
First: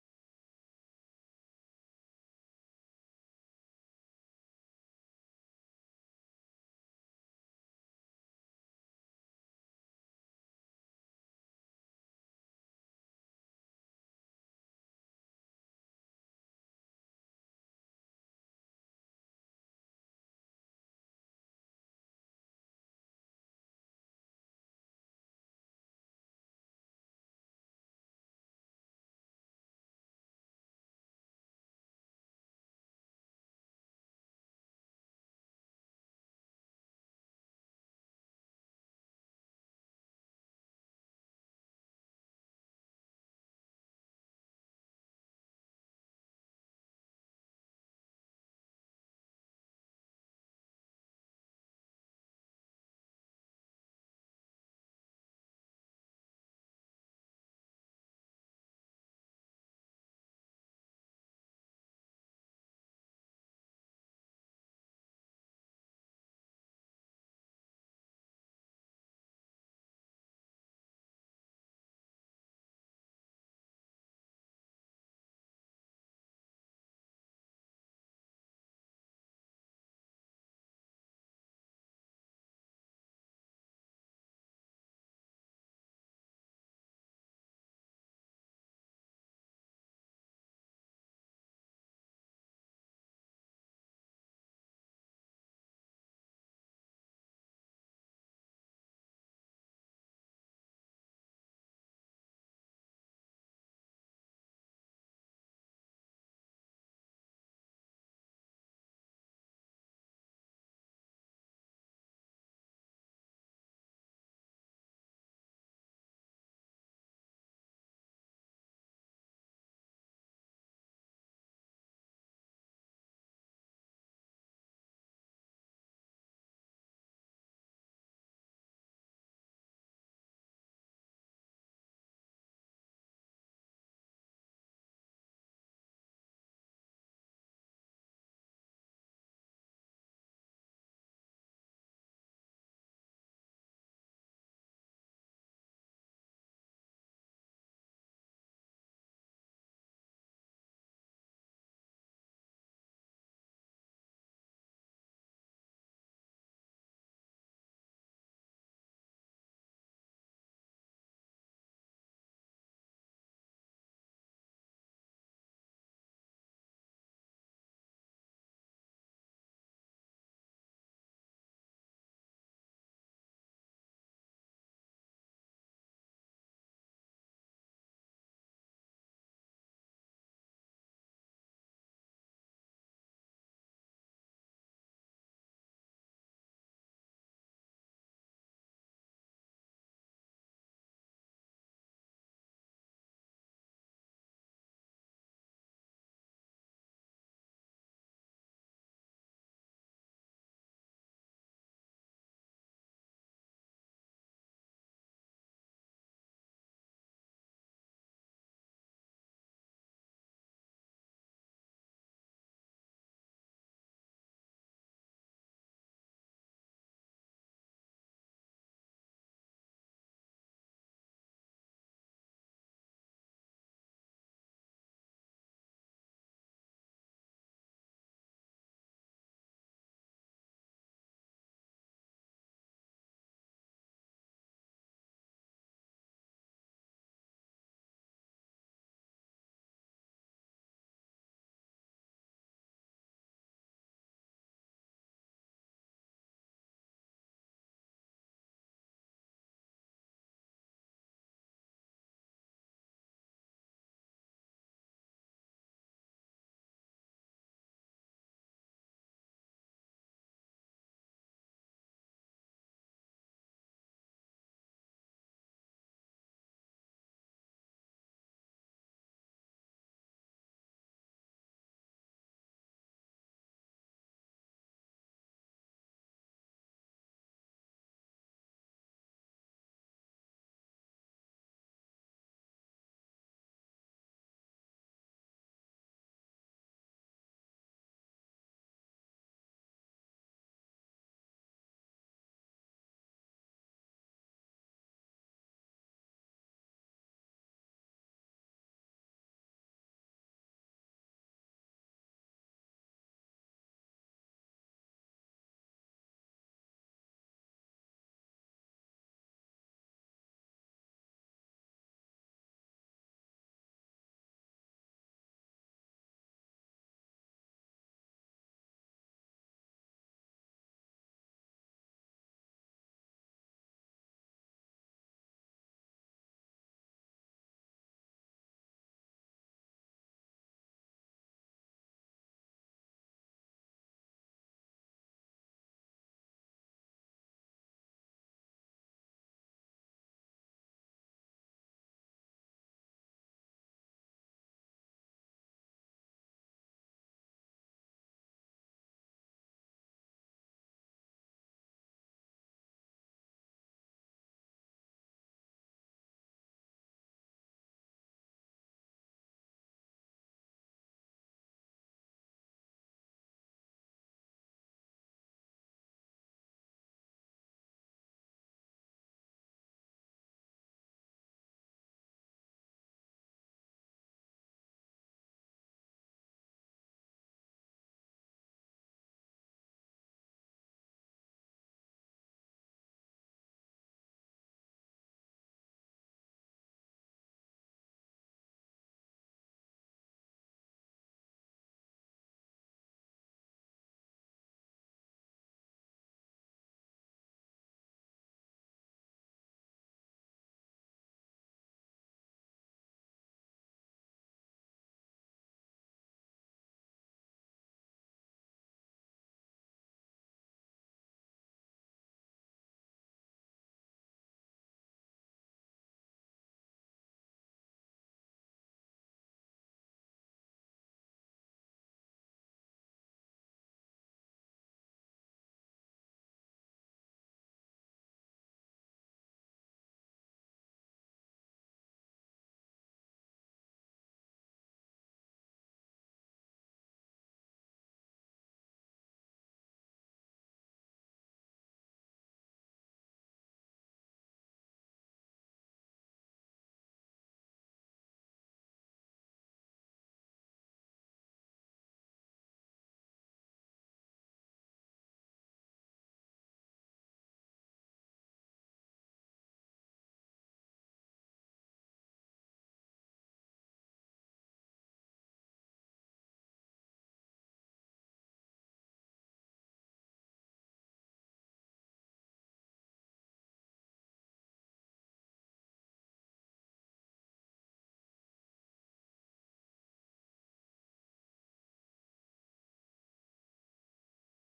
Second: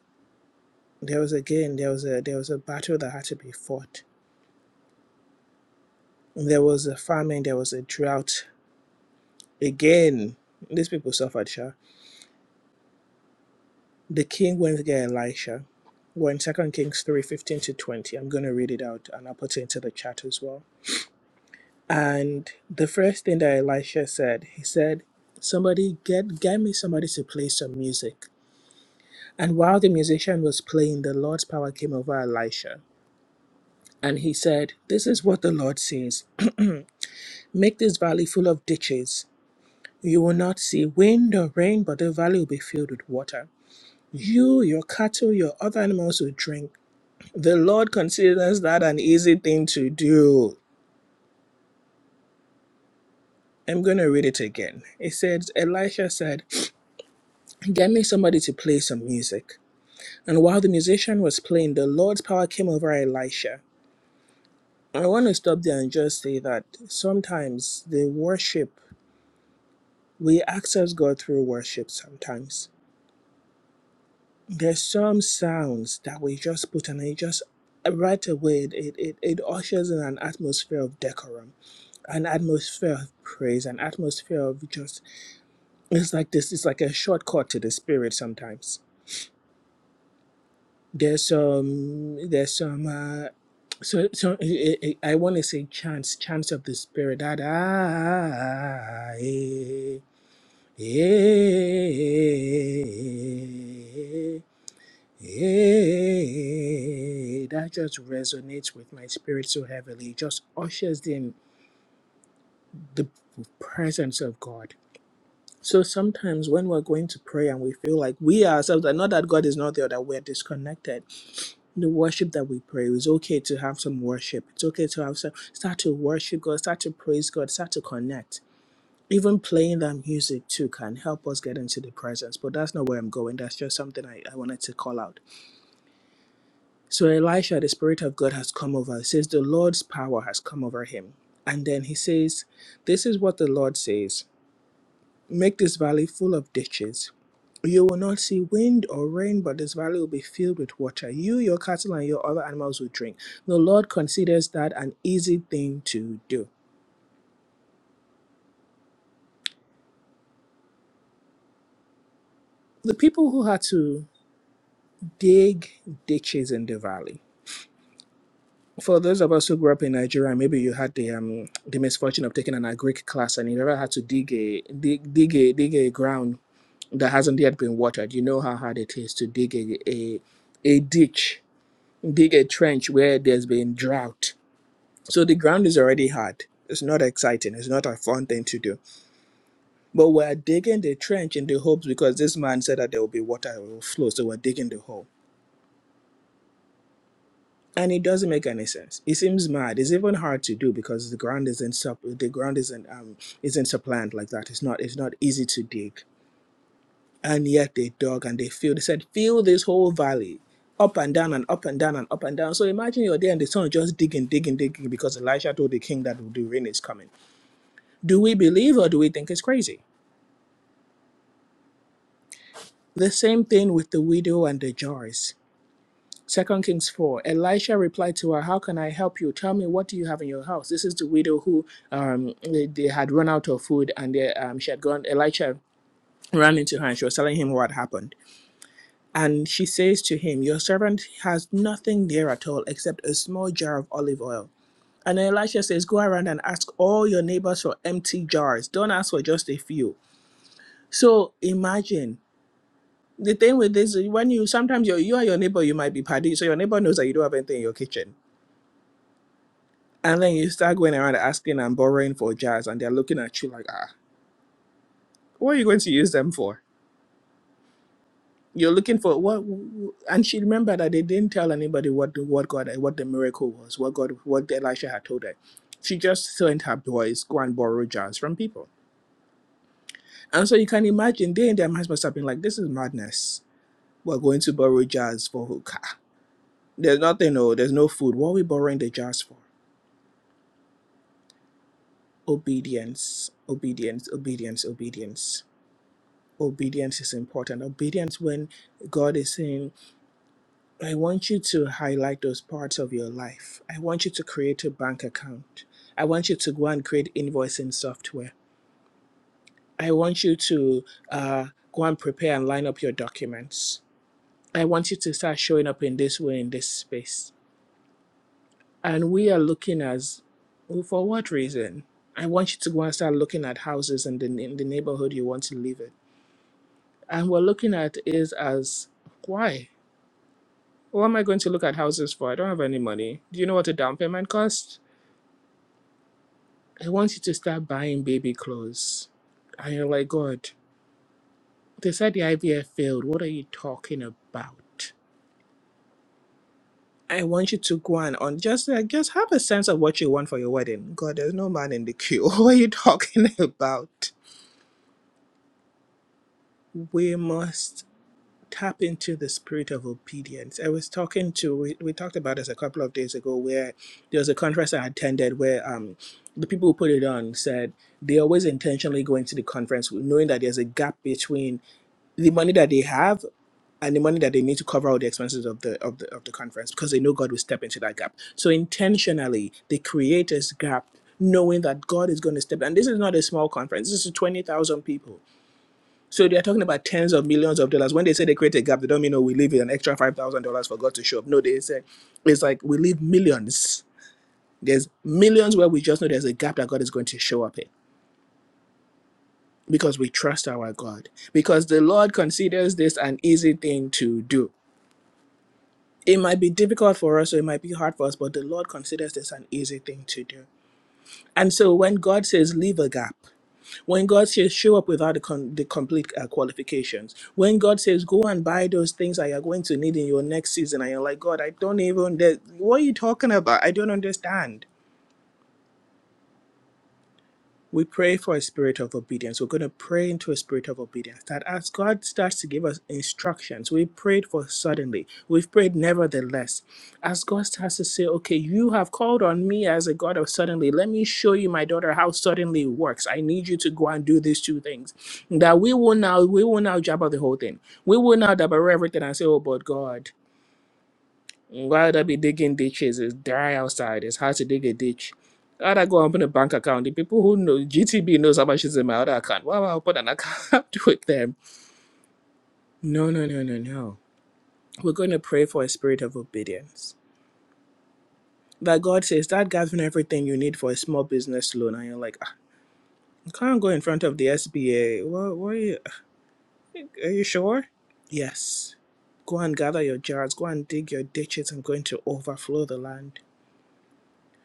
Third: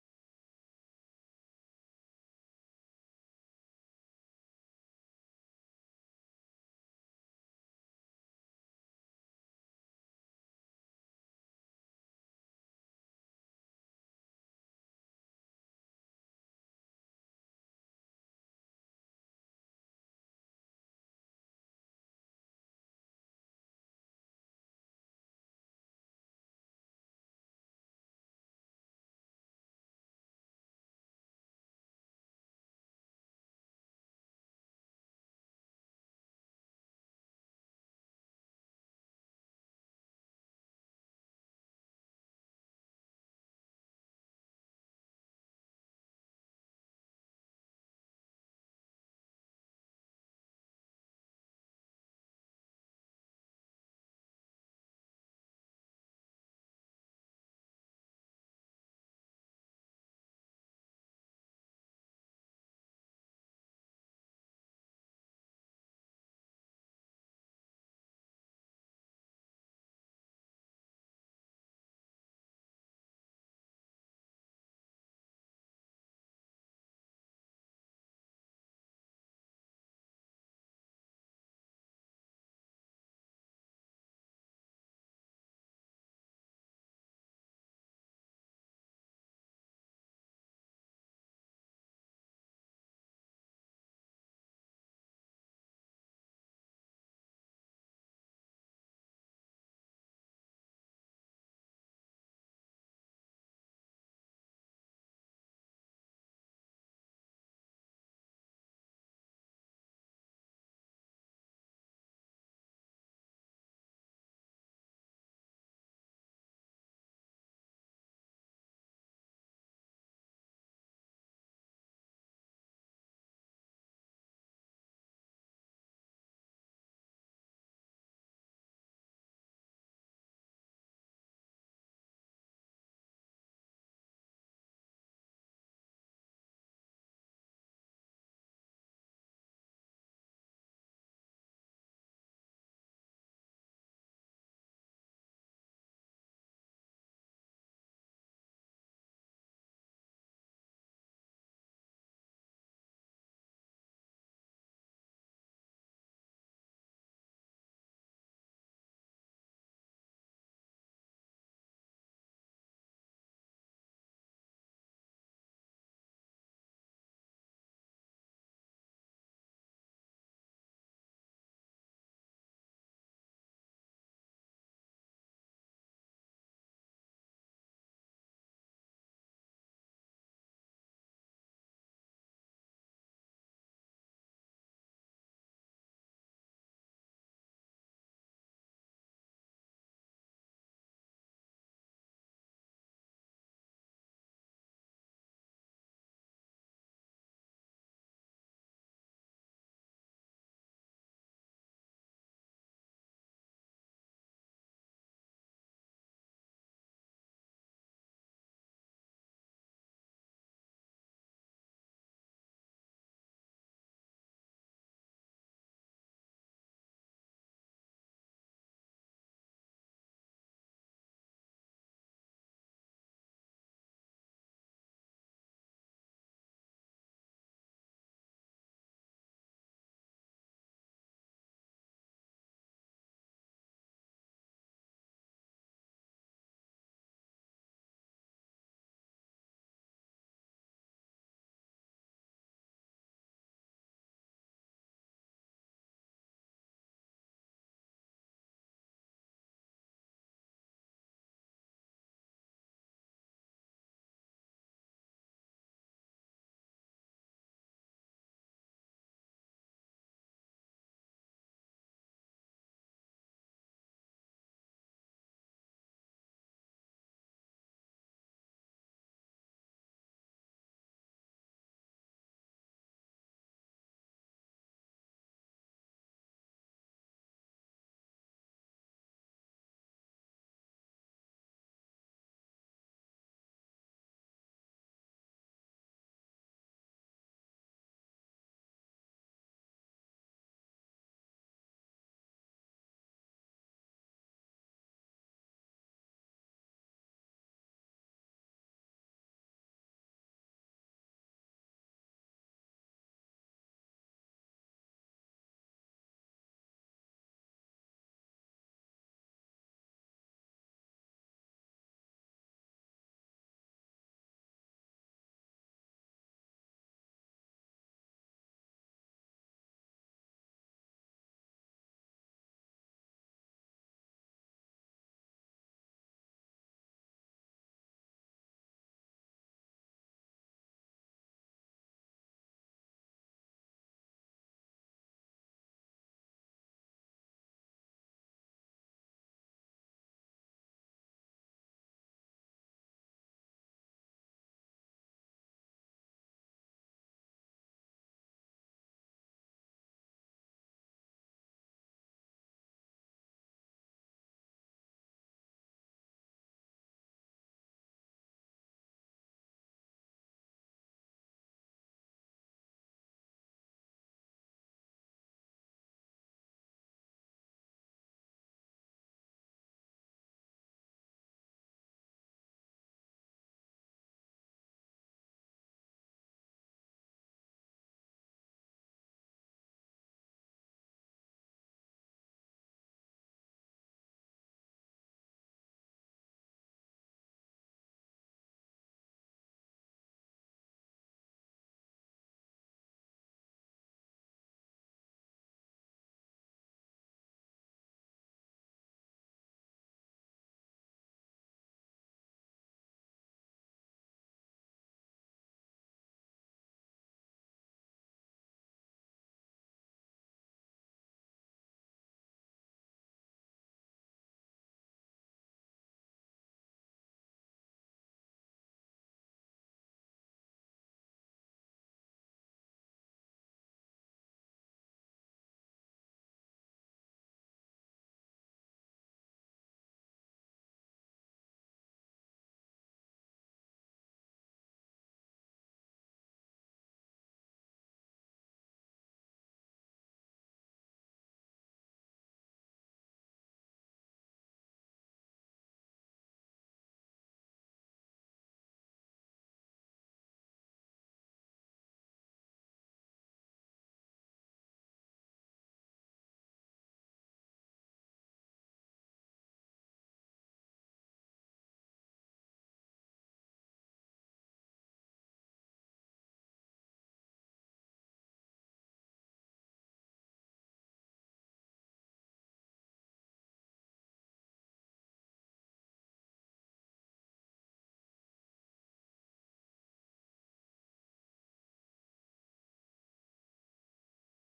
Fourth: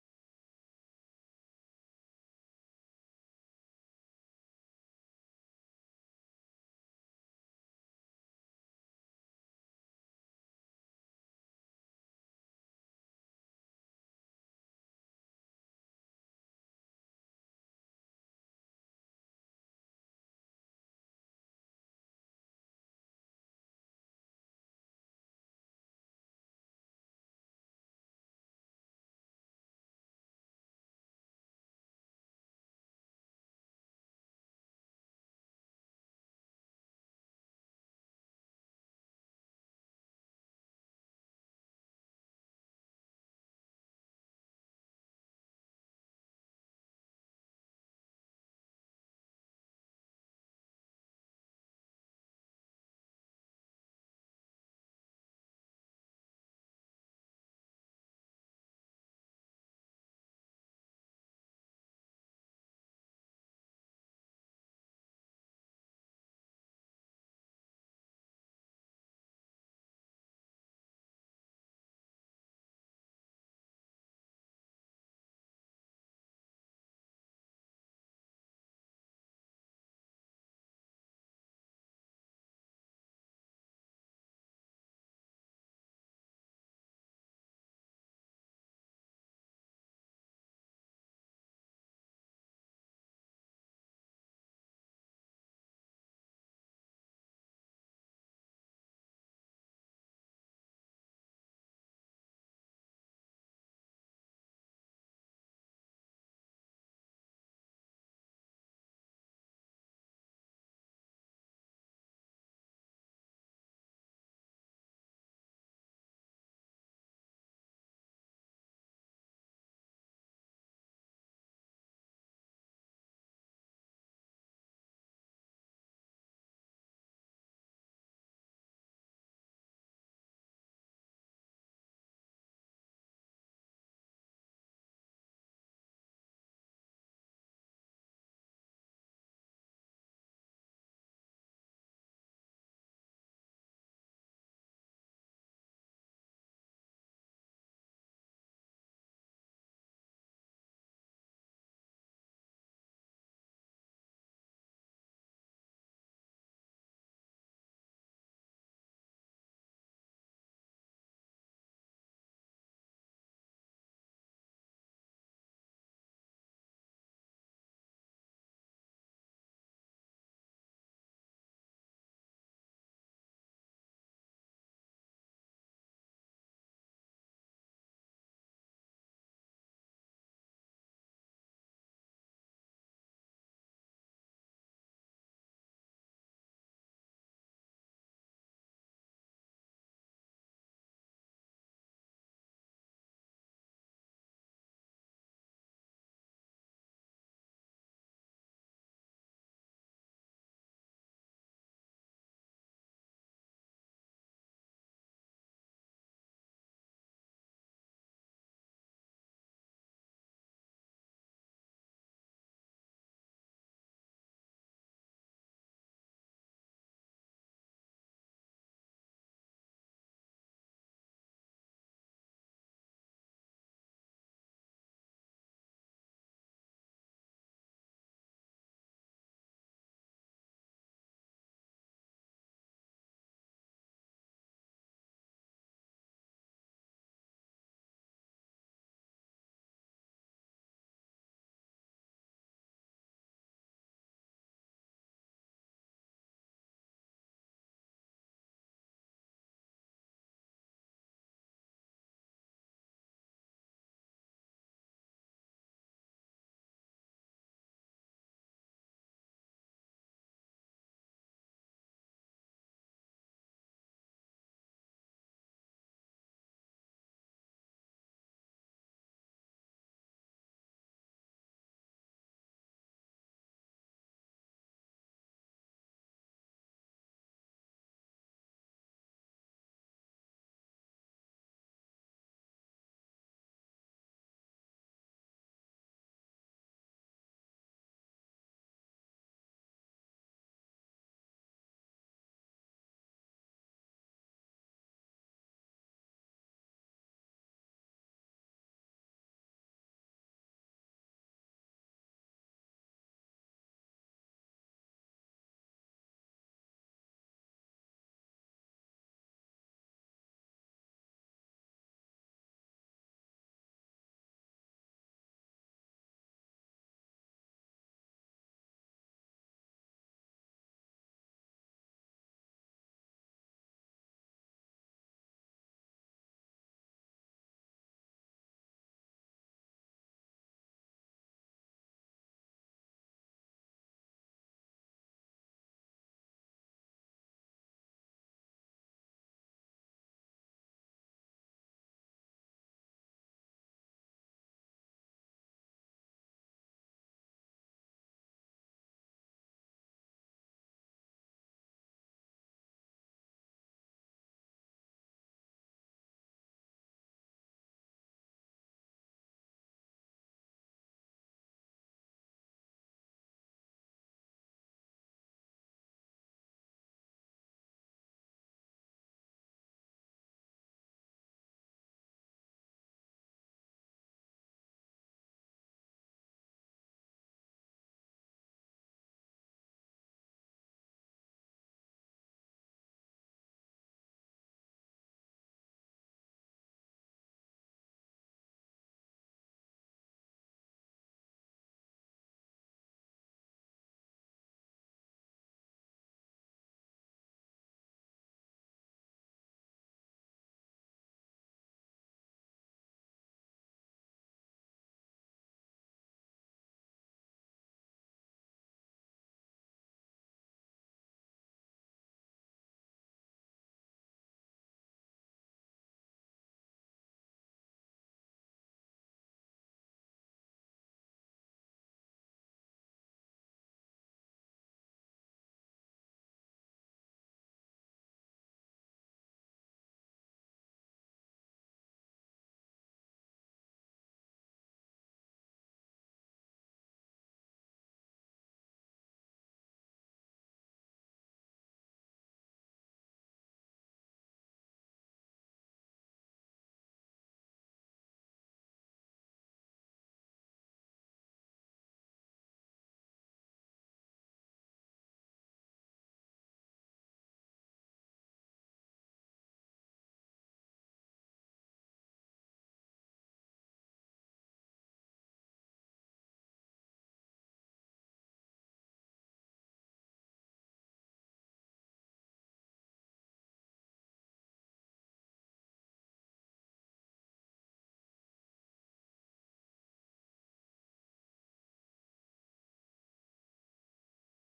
[SPEAKER 1] there was again there was a there was a battle that had to be fought. There was a famine, there was a drought. Again, these people suffered, sure. The king went to get Elisha. We're in Second Kings three, fifteen to twenty. I'm gonna read it out and I'll put it into the chat as well. And the first thing that Elisha said, he said, Somebody get get me somebody to play some music. And while the musician was playing, the Lord's power came over Elisha. And he said, This is what the Lord says. Make this valley full of ditches. You will not see wind or rain, but the valley will be filled with water. You, your cattle, your other animals will drink. The Lord considers that an easy thing to do. I'm going to read it again. It says, Elisha said, Get me somebody to play some music. And while the musician was playing, the Lord's power came over Elisha. I want to stop there and just say that sometimes the worship, we access God through worship sometimes. There's some sounds that we just put and it just right away it, it, it ushers in an atmosphere of decorum, an atmosphere of praise, an atmosphere of just it's like this it's like a shortcut to the spirit sometimes. There's some there's some uh, So, so I, I, I want to say chants, chants of the spirit. Da, da, eh, eh, eh. That just resonates with my spirit so heavily. It just ushers in the presence of God. So sometimes when we're going to pray and we feel like we ourselves are not that God is not there, that we're disconnected the worship that we pray. It's okay to have some worship. It's okay to have some start to worship God, start to praise God, start to connect. Even playing that music too can help us get into the presence. But that's not where I'm going. That's just something I, I wanted to call out. So Elisha, the Spirit of God has come over. It says the Lord's power has come over him. And then he says, This is what the Lord says. Make this valley full of ditches You will not see wind or rain, but this valley will be filled with water. You, your cattle, and your other animals will drink. The Lord considers that an easy thing to do. The people who had to dig ditches in the valley. For those of us who grew up in Nigeria, maybe you had the um, the misfortune of taking an agric class, and you ever had to dig a dig dig a dig a ground that hasn't yet been watered. You know how hard it is to dig a a, a ditch, dig a trench where there's been drought So the ground is already hard. It's not exciting. It's not a fun thing to do. But we're digging the trench in the hopes because this man said that there will be water it will flow. So we're digging the hole. And it doesn't make any sense. It seems mad. It's even hard to do because the ground isn't sup the ground isn't um isn't supplant like that. It's not it's not easy to dig. And yet they dug and they filled. They said, fill this whole valley up and down and up and down and up and down. So imagine you're there and the sun just digging, digging, digging because Elisha told the king that the rain is coming. Do we believe or do we think it's crazy? The same thing with the widow and the jars. Second Kings 4. Elisha replied to her, How can I help you? Tell me, what do you have in your house? This is the widow who um, they, they had run out of food and they, um, she had gone. Elisha ran into her and she was telling him what happened. And she says to him, Your servant has nothing there at all except a small jar of olive oil. And Elisha says, Go around and ask all your neighbors for empty jars. Don't ask for just a few. So imagine the thing with this when you sometimes you're, you and your neighbor you might be paddy so your neighbor knows that you don't have anything in your kitchen and then you start going around asking and borrowing for jars and they're looking at you like ah what are you going to use them for you're looking for what and she remembered that they didn't tell anybody what the what god what the miracle was what god what elisha had told her she just sent her boys go and borrow jars from people and so you can imagine they and their minds must have been like this is madness we're going to borrow jars for hookah there's nothing No, there's no food what are we borrowing the jars for obedience obedience obedience obedience obedience is important obedience when god is saying i want you to highlight those parts of your life i want you to create a bank account i want you to go and create invoicing software i want you to uh, go and prepare and line up your documents i want you to start showing up in this way in this space and we are looking as well, for what reason i want you to go and start looking at houses in the, in the neighborhood you want to live in And we're looking at is as why? What am I going to look at houses for? I don't have any money. Do you know what a down payment costs? I want you to start buying baby clothes. And you're like, God, they said the IVF failed. What are you talking about? I want you to go and on just like just have a sense of what you want for your wedding. God, there's no man in the queue. what are you talking about? We must. tap into the spirit of obedience. I was talking to we, we talked about this a couple of days ago where there was a conference I attended where um the people who put it on said they always intentionally go into the conference knowing that there's a gap between the money that they have and the money that they need to cover all the expenses of the of the of the conference because they know God will step into that gap. So intentionally they create this gap knowing that God is going to step and this is not a small conference. This is 20,000 people so they are talking about tens of millions of dollars. When they say they create a gap, they don't mean oh we leave an extra five thousand dollars for God to show up. No, they say it's like we leave millions. There's millions where we just know there's a gap that God is going to show up in because we trust our God. Because the Lord considers this an easy thing to do. It might be difficult for us or it might be hard for us, but the Lord considers this an easy thing to do. And so when God says leave a gap, When God says, show up without the, con- the complete uh, qualifications. When God says, go and buy those things that you're going to need in your next season, and you're like, God, I don't even, that- what are you talking about? I don't understand we pray for a spirit of obedience. We're going to pray into a spirit of obedience that as God starts to give us instructions, we prayed for suddenly, we've prayed nevertheless. As God starts to say, okay, you have called on me as a God of suddenly, let me show you, my daughter, how suddenly works. I need you to go and do these two things. That we will now, we will now jabber the whole thing. We will now jabber everything and say, oh, but God. Why would I be digging ditches? It's dry outside. It's hard to dig a ditch. How'd I go open a bank account? The people who know GTB knows how much is in my other account. Why would I open an account with them? No, no, no, no, no. We're going to pray for a spirit of obedience. That God says, start gathering everything you need for a small business loan. And you're like, "Ah, I can't go in front of the SBA. What, what are, you, are you sure? Yes. Go and gather your jars. Go and dig your ditches. I'm going to overflow the land.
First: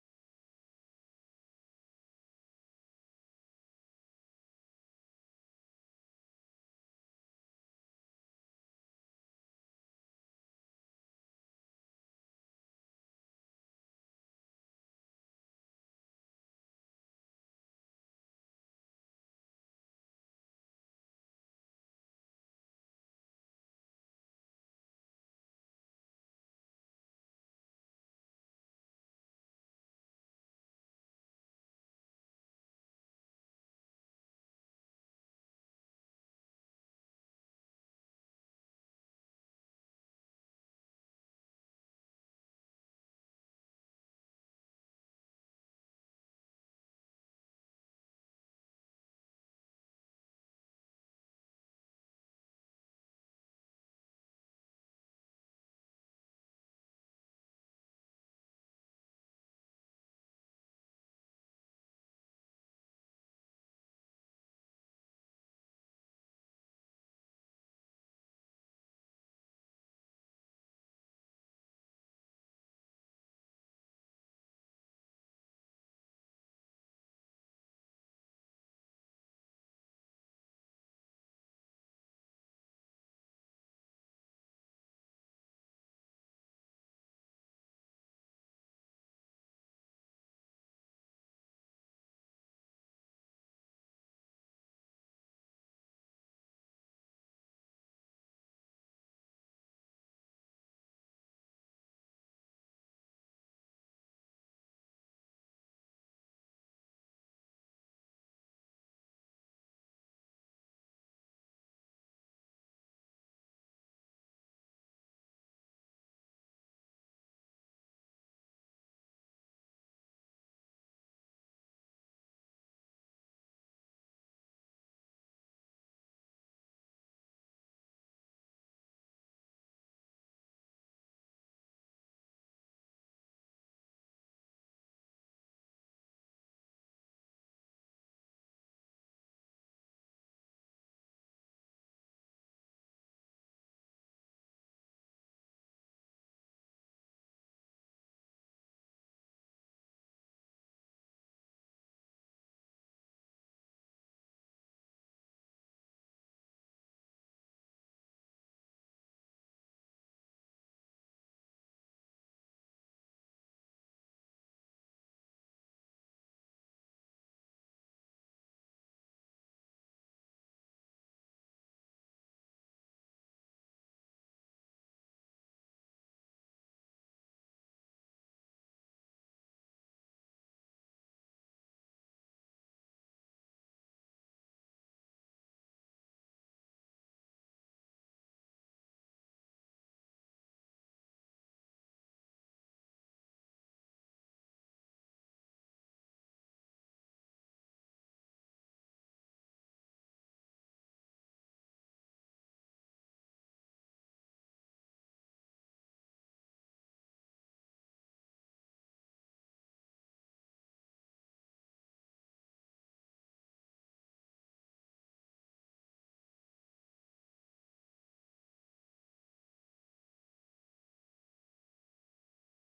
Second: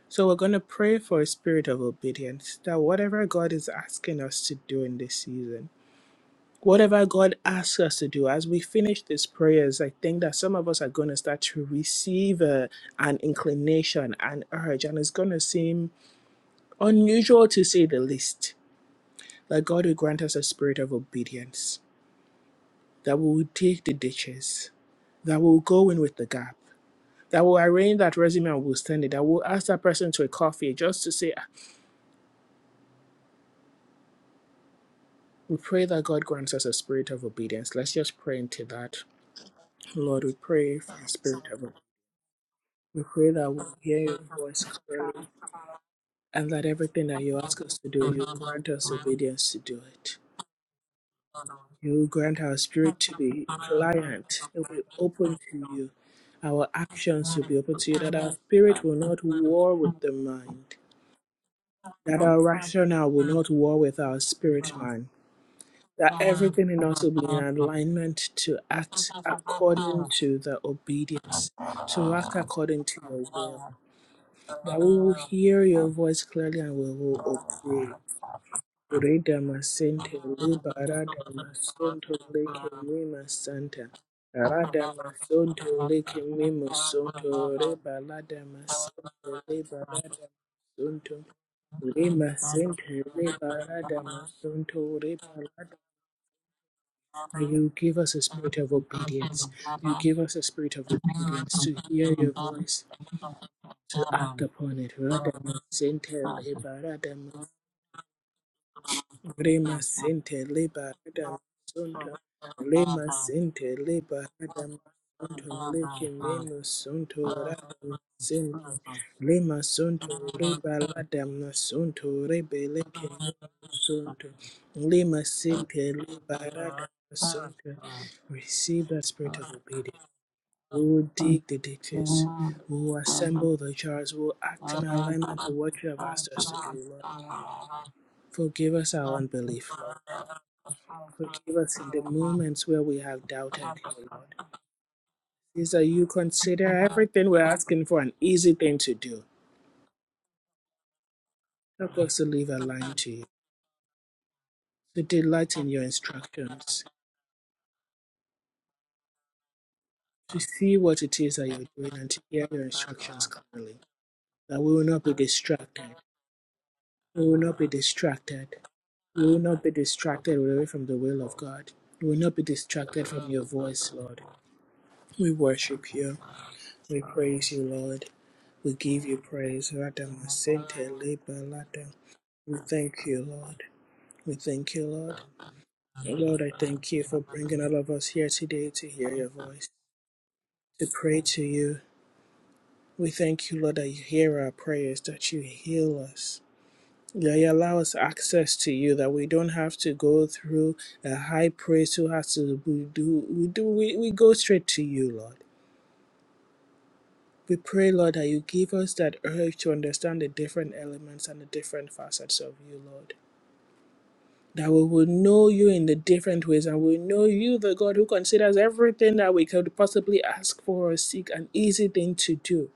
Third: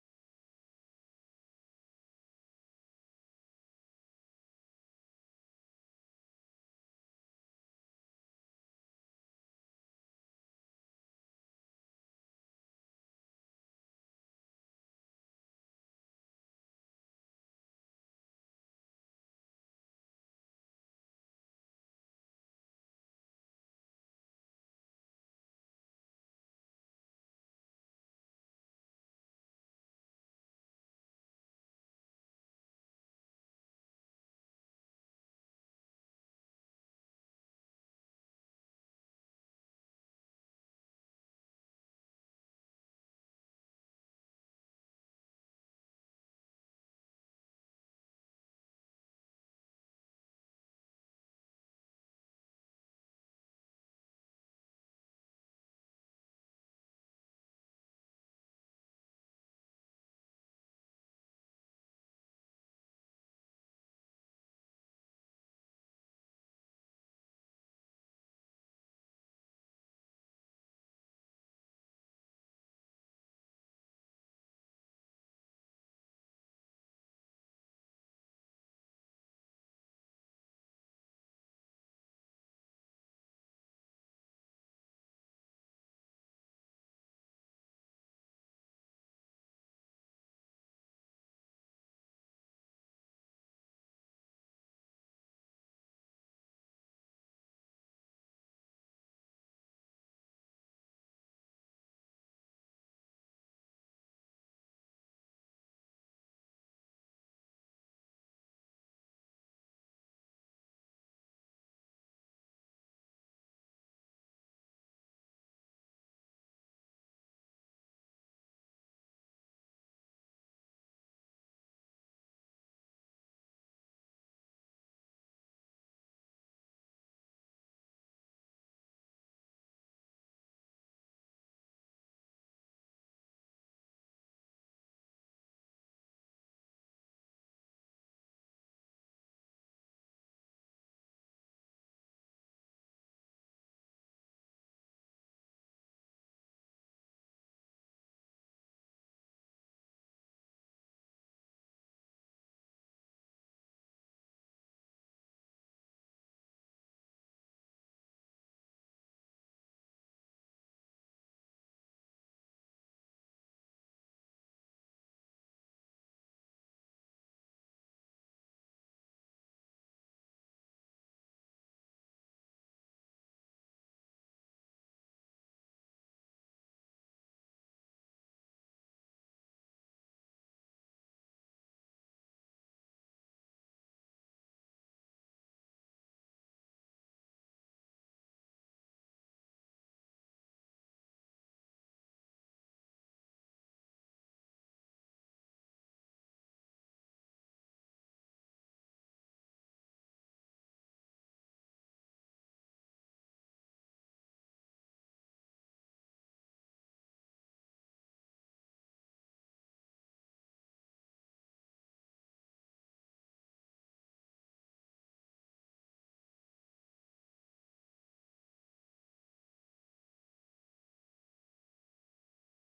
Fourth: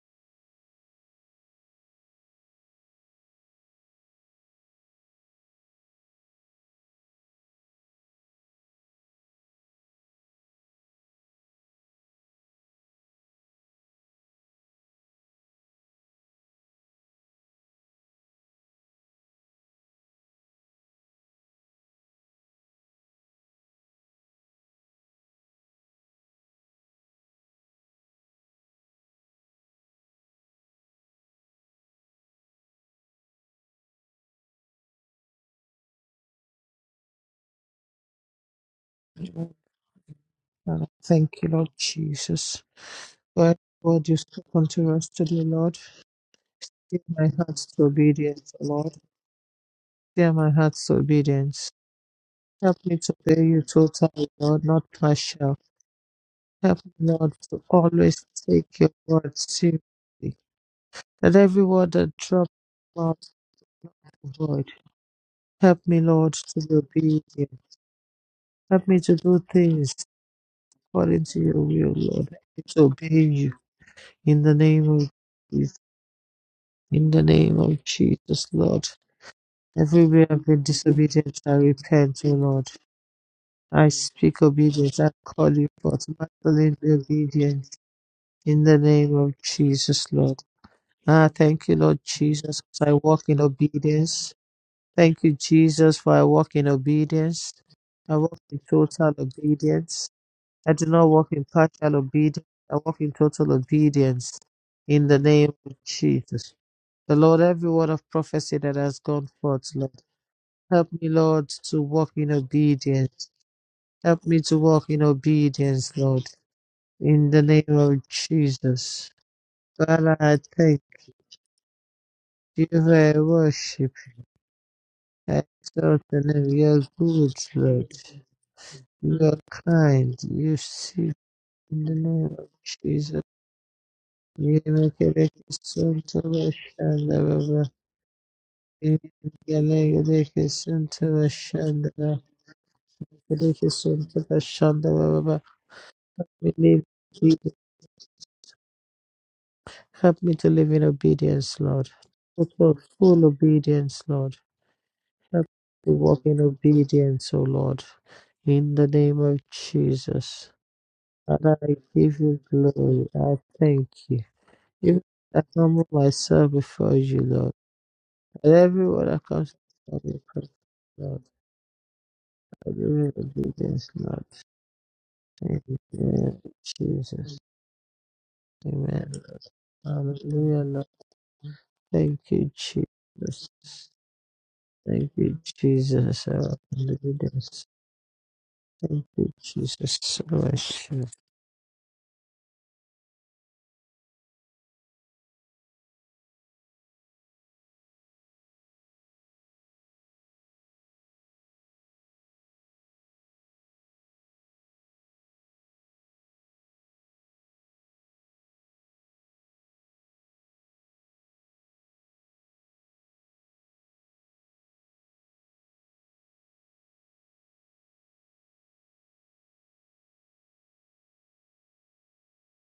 [SPEAKER 1] So we're going to pray for a spirit of obedience that whatever God is asking us to do in this season, whatever God asks us to do, as we finish these prayers, I think that some of us are going to start to receive uh, an inclination, an urge, and it's going to seem unusual to say the least. That God will grant us a spirit of obedience, that we will take the ditches, that we will go in with the gap, that will arrange that resume and we'll send it. That will ask that person to a coffee just to say, We pray that God grants us a spirit of obedience. Let's just pray into that. Lord, we pray
[SPEAKER 2] Father,
[SPEAKER 1] for a
[SPEAKER 2] Thank
[SPEAKER 1] spirit
[SPEAKER 2] you,
[SPEAKER 1] of
[SPEAKER 2] Lord
[SPEAKER 1] obedience.
[SPEAKER 2] Jesus.
[SPEAKER 1] We pray that
[SPEAKER 2] Lord,
[SPEAKER 1] we hear
[SPEAKER 2] Lord, you
[SPEAKER 1] your
[SPEAKER 2] spoke
[SPEAKER 1] voice
[SPEAKER 2] unto us
[SPEAKER 1] clearly
[SPEAKER 2] today, Lord.
[SPEAKER 1] and that
[SPEAKER 2] Give
[SPEAKER 1] everything that
[SPEAKER 2] my
[SPEAKER 1] you
[SPEAKER 2] heart
[SPEAKER 1] ask us
[SPEAKER 2] to
[SPEAKER 1] to do, you
[SPEAKER 2] obedience,
[SPEAKER 1] grant us
[SPEAKER 2] Lord.
[SPEAKER 1] obedience to do it.
[SPEAKER 2] Give my heart to obedience.
[SPEAKER 1] You grant our
[SPEAKER 2] Help me
[SPEAKER 1] spirit
[SPEAKER 2] to
[SPEAKER 1] to
[SPEAKER 2] obey
[SPEAKER 1] be
[SPEAKER 2] you totally,
[SPEAKER 1] pliant. It
[SPEAKER 2] Lord,
[SPEAKER 1] will be
[SPEAKER 2] not
[SPEAKER 1] open
[SPEAKER 2] partial.
[SPEAKER 1] to you. Our
[SPEAKER 2] Help me, Lord,
[SPEAKER 1] actions will be
[SPEAKER 2] to
[SPEAKER 1] open to you, that
[SPEAKER 2] always
[SPEAKER 1] our
[SPEAKER 2] take
[SPEAKER 1] spirit
[SPEAKER 2] your
[SPEAKER 1] will not
[SPEAKER 2] word
[SPEAKER 1] war
[SPEAKER 2] seriously.
[SPEAKER 1] with the mind,
[SPEAKER 2] That every word that
[SPEAKER 1] that our
[SPEAKER 2] drops from my
[SPEAKER 1] rationale will
[SPEAKER 2] mouth
[SPEAKER 1] not war
[SPEAKER 2] will
[SPEAKER 1] with our
[SPEAKER 2] not void.
[SPEAKER 1] spirit man
[SPEAKER 2] Help me,
[SPEAKER 1] that
[SPEAKER 2] Lord, to
[SPEAKER 1] everything
[SPEAKER 2] be
[SPEAKER 1] in us will be in
[SPEAKER 2] obedient.
[SPEAKER 1] alignment to
[SPEAKER 2] Help me
[SPEAKER 1] act
[SPEAKER 2] to do things
[SPEAKER 1] according to the
[SPEAKER 2] according to
[SPEAKER 1] obedience,
[SPEAKER 2] your will,
[SPEAKER 1] to
[SPEAKER 2] Lord.
[SPEAKER 1] act
[SPEAKER 2] Help me to
[SPEAKER 1] according to your
[SPEAKER 2] obey you.
[SPEAKER 1] will,
[SPEAKER 2] In the
[SPEAKER 1] that
[SPEAKER 2] name
[SPEAKER 1] we
[SPEAKER 2] of
[SPEAKER 1] will hear
[SPEAKER 2] Jesus.
[SPEAKER 1] your voice clearly and we
[SPEAKER 2] In
[SPEAKER 1] will
[SPEAKER 2] the name of
[SPEAKER 1] obey.
[SPEAKER 2] Jesus, Lord.
[SPEAKER 1] Reda masente,
[SPEAKER 2] Everywhere I've been disobedient, I repent, O Lord.
[SPEAKER 1] leke mima santa.
[SPEAKER 2] I speak obedience. I call you forth.
[SPEAKER 1] leke mimo
[SPEAKER 2] Magdalene, be
[SPEAKER 1] sonto,
[SPEAKER 2] obedient.
[SPEAKER 1] reba lada
[SPEAKER 2] In the
[SPEAKER 1] masente,
[SPEAKER 2] name of Jesus, Lord. Ah, thank you, Lord Jesus, as I walk in obedience. Thank you, Jesus, for I walk in
[SPEAKER 1] that
[SPEAKER 2] obedience.
[SPEAKER 1] you give us
[SPEAKER 2] I
[SPEAKER 1] a
[SPEAKER 2] walk
[SPEAKER 1] spirit
[SPEAKER 2] in
[SPEAKER 1] of
[SPEAKER 2] total
[SPEAKER 1] obedience. You
[SPEAKER 2] obedience.
[SPEAKER 1] give us a
[SPEAKER 2] I
[SPEAKER 1] spirit of
[SPEAKER 2] do not walk in
[SPEAKER 1] obedience to
[SPEAKER 2] partial
[SPEAKER 1] hear your
[SPEAKER 2] obedience. I
[SPEAKER 1] voice,
[SPEAKER 2] walk in total
[SPEAKER 1] to
[SPEAKER 2] obedience
[SPEAKER 1] act upon it.
[SPEAKER 2] in the name of Jesus. The Lord, every word of prophecy that has gone forth,
[SPEAKER 1] Rema
[SPEAKER 2] Lord,
[SPEAKER 1] sente
[SPEAKER 2] help
[SPEAKER 1] leba
[SPEAKER 2] me,
[SPEAKER 1] rada
[SPEAKER 2] Lord, to
[SPEAKER 1] masonto.
[SPEAKER 2] walk in
[SPEAKER 1] Rema
[SPEAKER 2] obedience.
[SPEAKER 1] sente leba
[SPEAKER 2] Help me to
[SPEAKER 1] rada
[SPEAKER 2] walk in
[SPEAKER 1] masonto.
[SPEAKER 2] obedience,
[SPEAKER 1] Leke
[SPEAKER 2] Lord,
[SPEAKER 1] meno sonto
[SPEAKER 2] in the name
[SPEAKER 1] rada
[SPEAKER 2] of
[SPEAKER 1] masente.
[SPEAKER 2] Jesus.
[SPEAKER 1] Rema sonto
[SPEAKER 2] Father, I
[SPEAKER 1] reba
[SPEAKER 2] thank
[SPEAKER 1] rada masonto.
[SPEAKER 2] you,
[SPEAKER 1] Rebe leke
[SPEAKER 2] I
[SPEAKER 1] meno
[SPEAKER 2] worship.
[SPEAKER 1] sonto. Rema
[SPEAKER 2] As
[SPEAKER 1] sente leba
[SPEAKER 2] certainly we are
[SPEAKER 1] rada
[SPEAKER 2] good,
[SPEAKER 1] masonto.
[SPEAKER 2] Lord.
[SPEAKER 1] Receive the
[SPEAKER 2] You
[SPEAKER 1] spirit
[SPEAKER 2] are
[SPEAKER 1] of obedience.
[SPEAKER 2] kind. You
[SPEAKER 1] We will
[SPEAKER 2] see
[SPEAKER 1] dig the
[SPEAKER 2] in the
[SPEAKER 1] ditches.
[SPEAKER 2] name of
[SPEAKER 1] We will
[SPEAKER 2] Jesus.
[SPEAKER 1] assemble the jars. We will
[SPEAKER 2] We
[SPEAKER 1] act in
[SPEAKER 2] make a
[SPEAKER 1] alignment with what you have
[SPEAKER 2] requisition to
[SPEAKER 1] asked us
[SPEAKER 2] the
[SPEAKER 1] to do, Lord.
[SPEAKER 2] Shandava.
[SPEAKER 1] Forgive
[SPEAKER 2] We
[SPEAKER 1] us our unbelief,
[SPEAKER 2] make a requisition to the
[SPEAKER 1] Forgive us in the
[SPEAKER 2] Shandava.
[SPEAKER 1] moments where we have doubted you,
[SPEAKER 2] Requisition to
[SPEAKER 1] Lord.
[SPEAKER 2] the Shandava.
[SPEAKER 1] Is that you
[SPEAKER 2] We
[SPEAKER 1] consider
[SPEAKER 2] live.
[SPEAKER 1] everything we're
[SPEAKER 2] Jesus.
[SPEAKER 1] asking for an easy thing to do.
[SPEAKER 2] Help me to live in obedience, Lord.
[SPEAKER 1] Help us to live
[SPEAKER 2] Help for
[SPEAKER 1] aligned to you,
[SPEAKER 2] full obedience, Lord.
[SPEAKER 1] to
[SPEAKER 2] Help
[SPEAKER 1] delight in your
[SPEAKER 2] me to walk in
[SPEAKER 1] instructions,
[SPEAKER 2] obedience, O Lord. In the name of
[SPEAKER 1] to
[SPEAKER 2] Jesus.
[SPEAKER 1] see what it is that
[SPEAKER 2] Father,
[SPEAKER 1] you're
[SPEAKER 2] I
[SPEAKER 1] doing and
[SPEAKER 2] give
[SPEAKER 1] to
[SPEAKER 2] you
[SPEAKER 1] hear your
[SPEAKER 2] glory.
[SPEAKER 1] instructions
[SPEAKER 2] I
[SPEAKER 1] clearly.
[SPEAKER 2] thank you.
[SPEAKER 1] That we will
[SPEAKER 2] Even
[SPEAKER 1] not be
[SPEAKER 2] I
[SPEAKER 1] distracted.
[SPEAKER 2] humble myself before you,
[SPEAKER 1] We will
[SPEAKER 2] Lord.
[SPEAKER 1] not be distracted.
[SPEAKER 2] And everyone that
[SPEAKER 1] We will
[SPEAKER 2] comes
[SPEAKER 1] not be
[SPEAKER 2] to your
[SPEAKER 1] distracted
[SPEAKER 2] presence,
[SPEAKER 1] away from the will
[SPEAKER 2] Lord,
[SPEAKER 1] of God. We will not be
[SPEAKER 2] I give
[SPEAKER 1] distracted
[SPEAKER 2] you
[SPEAKER 1] from your
[SPEAKER 2] obedience,
[SPEAKER 1] voice, Lord.
[SPEAKER 2] Lord.
[SPEAKER 1] We
[SPEAKER 2] Thank you,
[SPEAKER 1] worship you. We
[SPEAKER 2] Jesus.
[SPEAKER 1] praise you, Lord. We give
[SPEAKER 2] Amen.
[SPEAKER 1] you praise.
[SPEAKER 2] Hallelujah,
[SPEAKER 1] Radamasente
[SPEAKER 2] Lord.
[SPEAKER 1] leba lada.
[SPEAKER 2] Thank you,
[SPEAKER 1] We thank you, Lord.
[SPEAKER 2] Jesus.
[SPEAKER 1] We thank you,
[SPEAKER 2] Thank
[SPEAKER 1] Lord.
[SPEAKER 2] you,
[SPEAKER 1] And
[SPEAKER 2] Jesus. I
[SPEAKER 1] Lord, I
[SPEAKER 2] will
[SPEAKER 1] thank you for bringing
[SPEAKER 2] obedience.
[SPEAKER 1] all of us here today to
[SPEAKER 2] Thank
[SPEAKER 1] hear your
[SPEAKER 2] you,
[SPEAKER 1] voice,
[SPEAKER 2] Jesus. So I
[SPEAKER 1] to pray to you. We thank you, Lord, that you hear our prayers, that you heal us. That you allow us access to you, that we don't have to go through a high priest who has to we do we do we, we go straight to you, Lord. We pray, Lord, that you give us that urge to understand the different elements and the different facets of you, Lord. that we will know you in the different ways and we know you the god who considers everything that we could possibly ask for or seek an easy thing to do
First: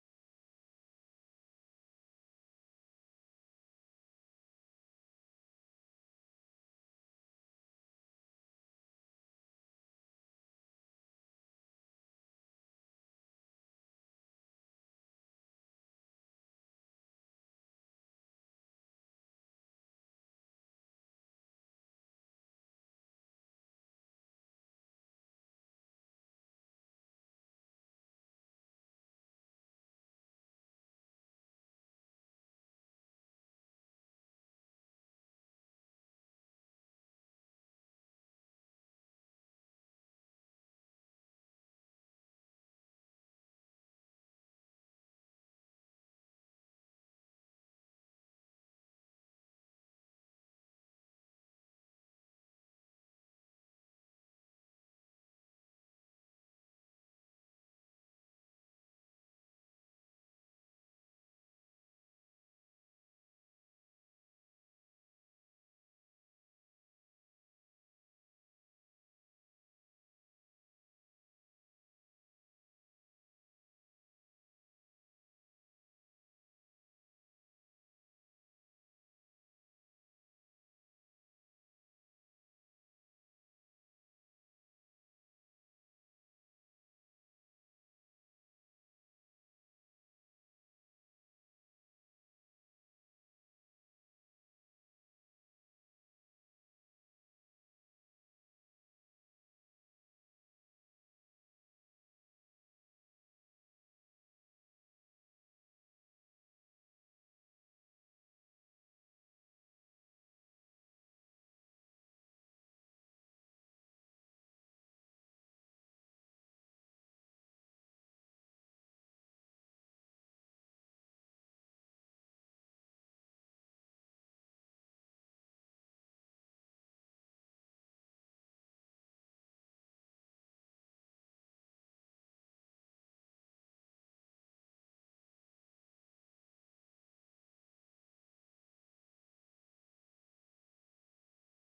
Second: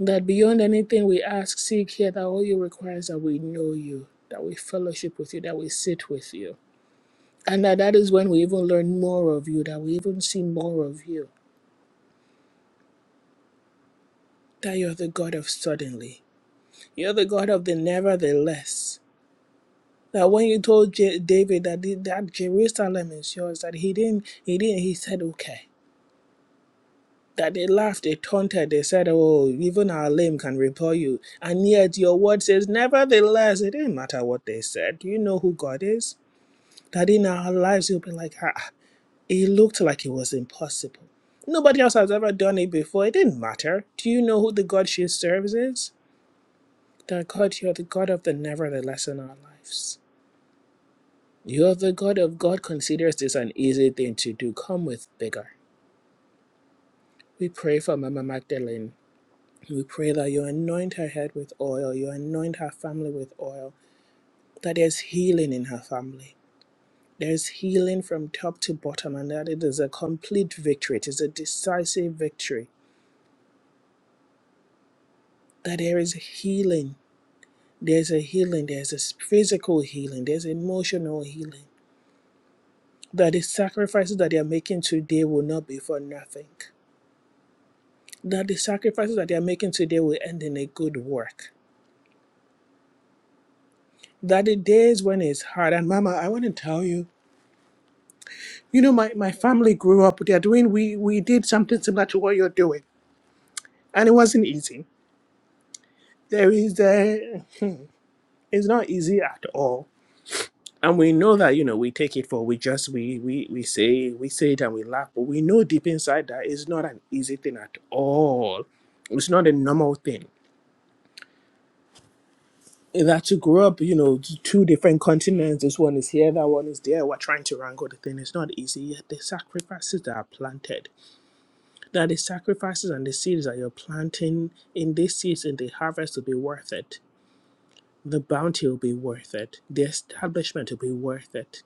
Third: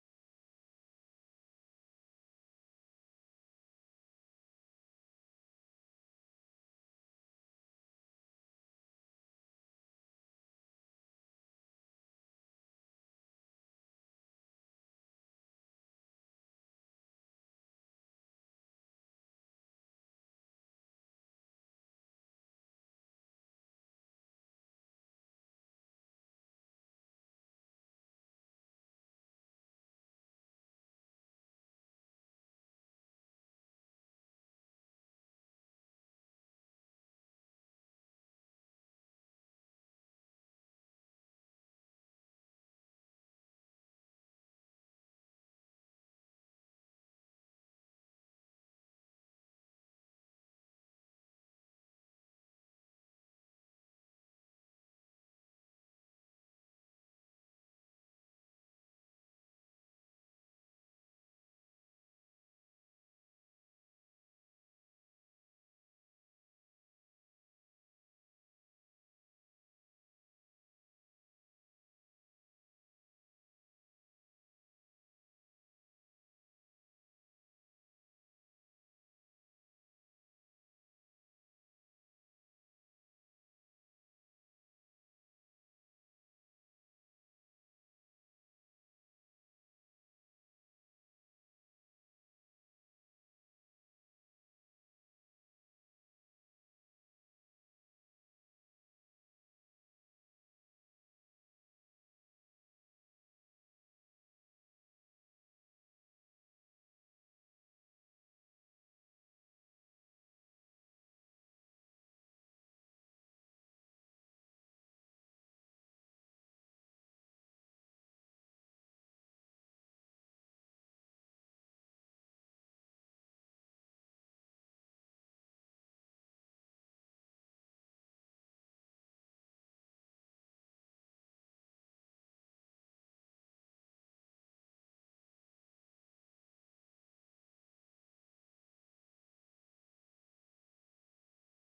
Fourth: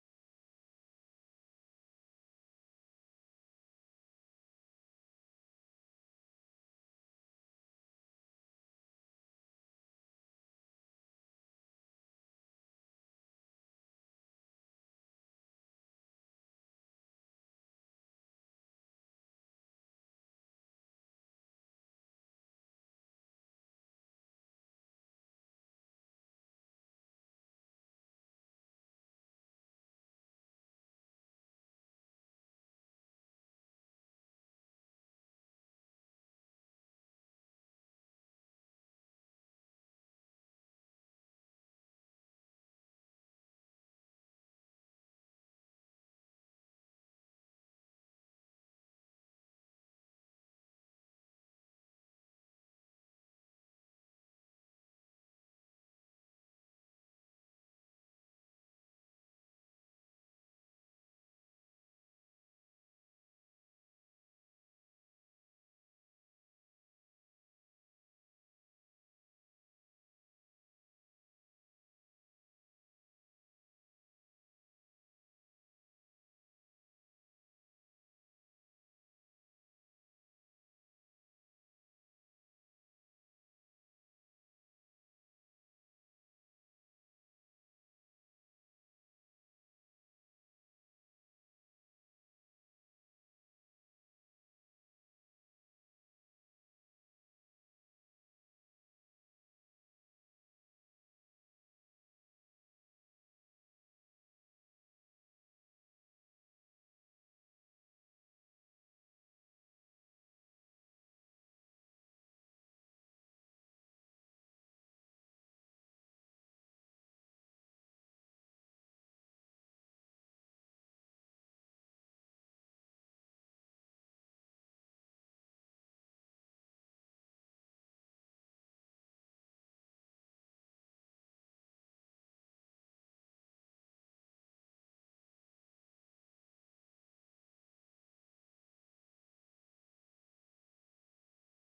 [SPEAKER 1] that beyond anything we ask seek here that all you require is that we know you that we fellowship with you that we sit with you and that that is when we even learn more of you that we even see more of you that you're the god of suddenly you're the god of the nevertheless that when you told J- david that, the- that jerusalem is yours that he didn't he didn't he said okay that they laughed, they taunted, they said, Oh, even our lame can repel you. And yet your word says, Nevertheless, it didn't matter what they said. Do you know who God is? That in our lives you'll be like, ah, it looked like it was impossible. Nobody else has ever done it before. It didn't matter. Do you know who the God she serves is? That God, you're the God of the nevertheless in our lives. You're the God of God considers this an easy thing to do. Come with vigor. We pray for Mama Magdalene. We pray that you anoint her head with oil, you anoint her family with oil, that there's healing in her family. There's healing from top to bottom, and that it is a complete victory. It is a decisive victory. That there is healing. There's a healing. There's a physical healing. There's emotional healing. That the sacrifices that they are making today will not be for nothing. That the sacrifices that they are making today will end in a good work. That the days when it's hard, and Mama, I want to tell you You know, my, my family grew up, they are doing, we, we did something similar to what you're doing. And it wasn't easy. There is, uh, it's not easy at all. And we know that, you know, we take it for, we just, we, we, we say, we say it and we laugh, but we know deep inside that it's not an easy thing at all. It's not a normal thing. And That to grow up, you know, t- two different continents, this one is here, that one is there, we're trying to wrangle the thing. It's not easy. Yet the sacrifices that are planted that the sacrifices and the seeds that you're planting in these seeds in the harvest will be worth it. The bounty will be worth it. The establishment will be worth it.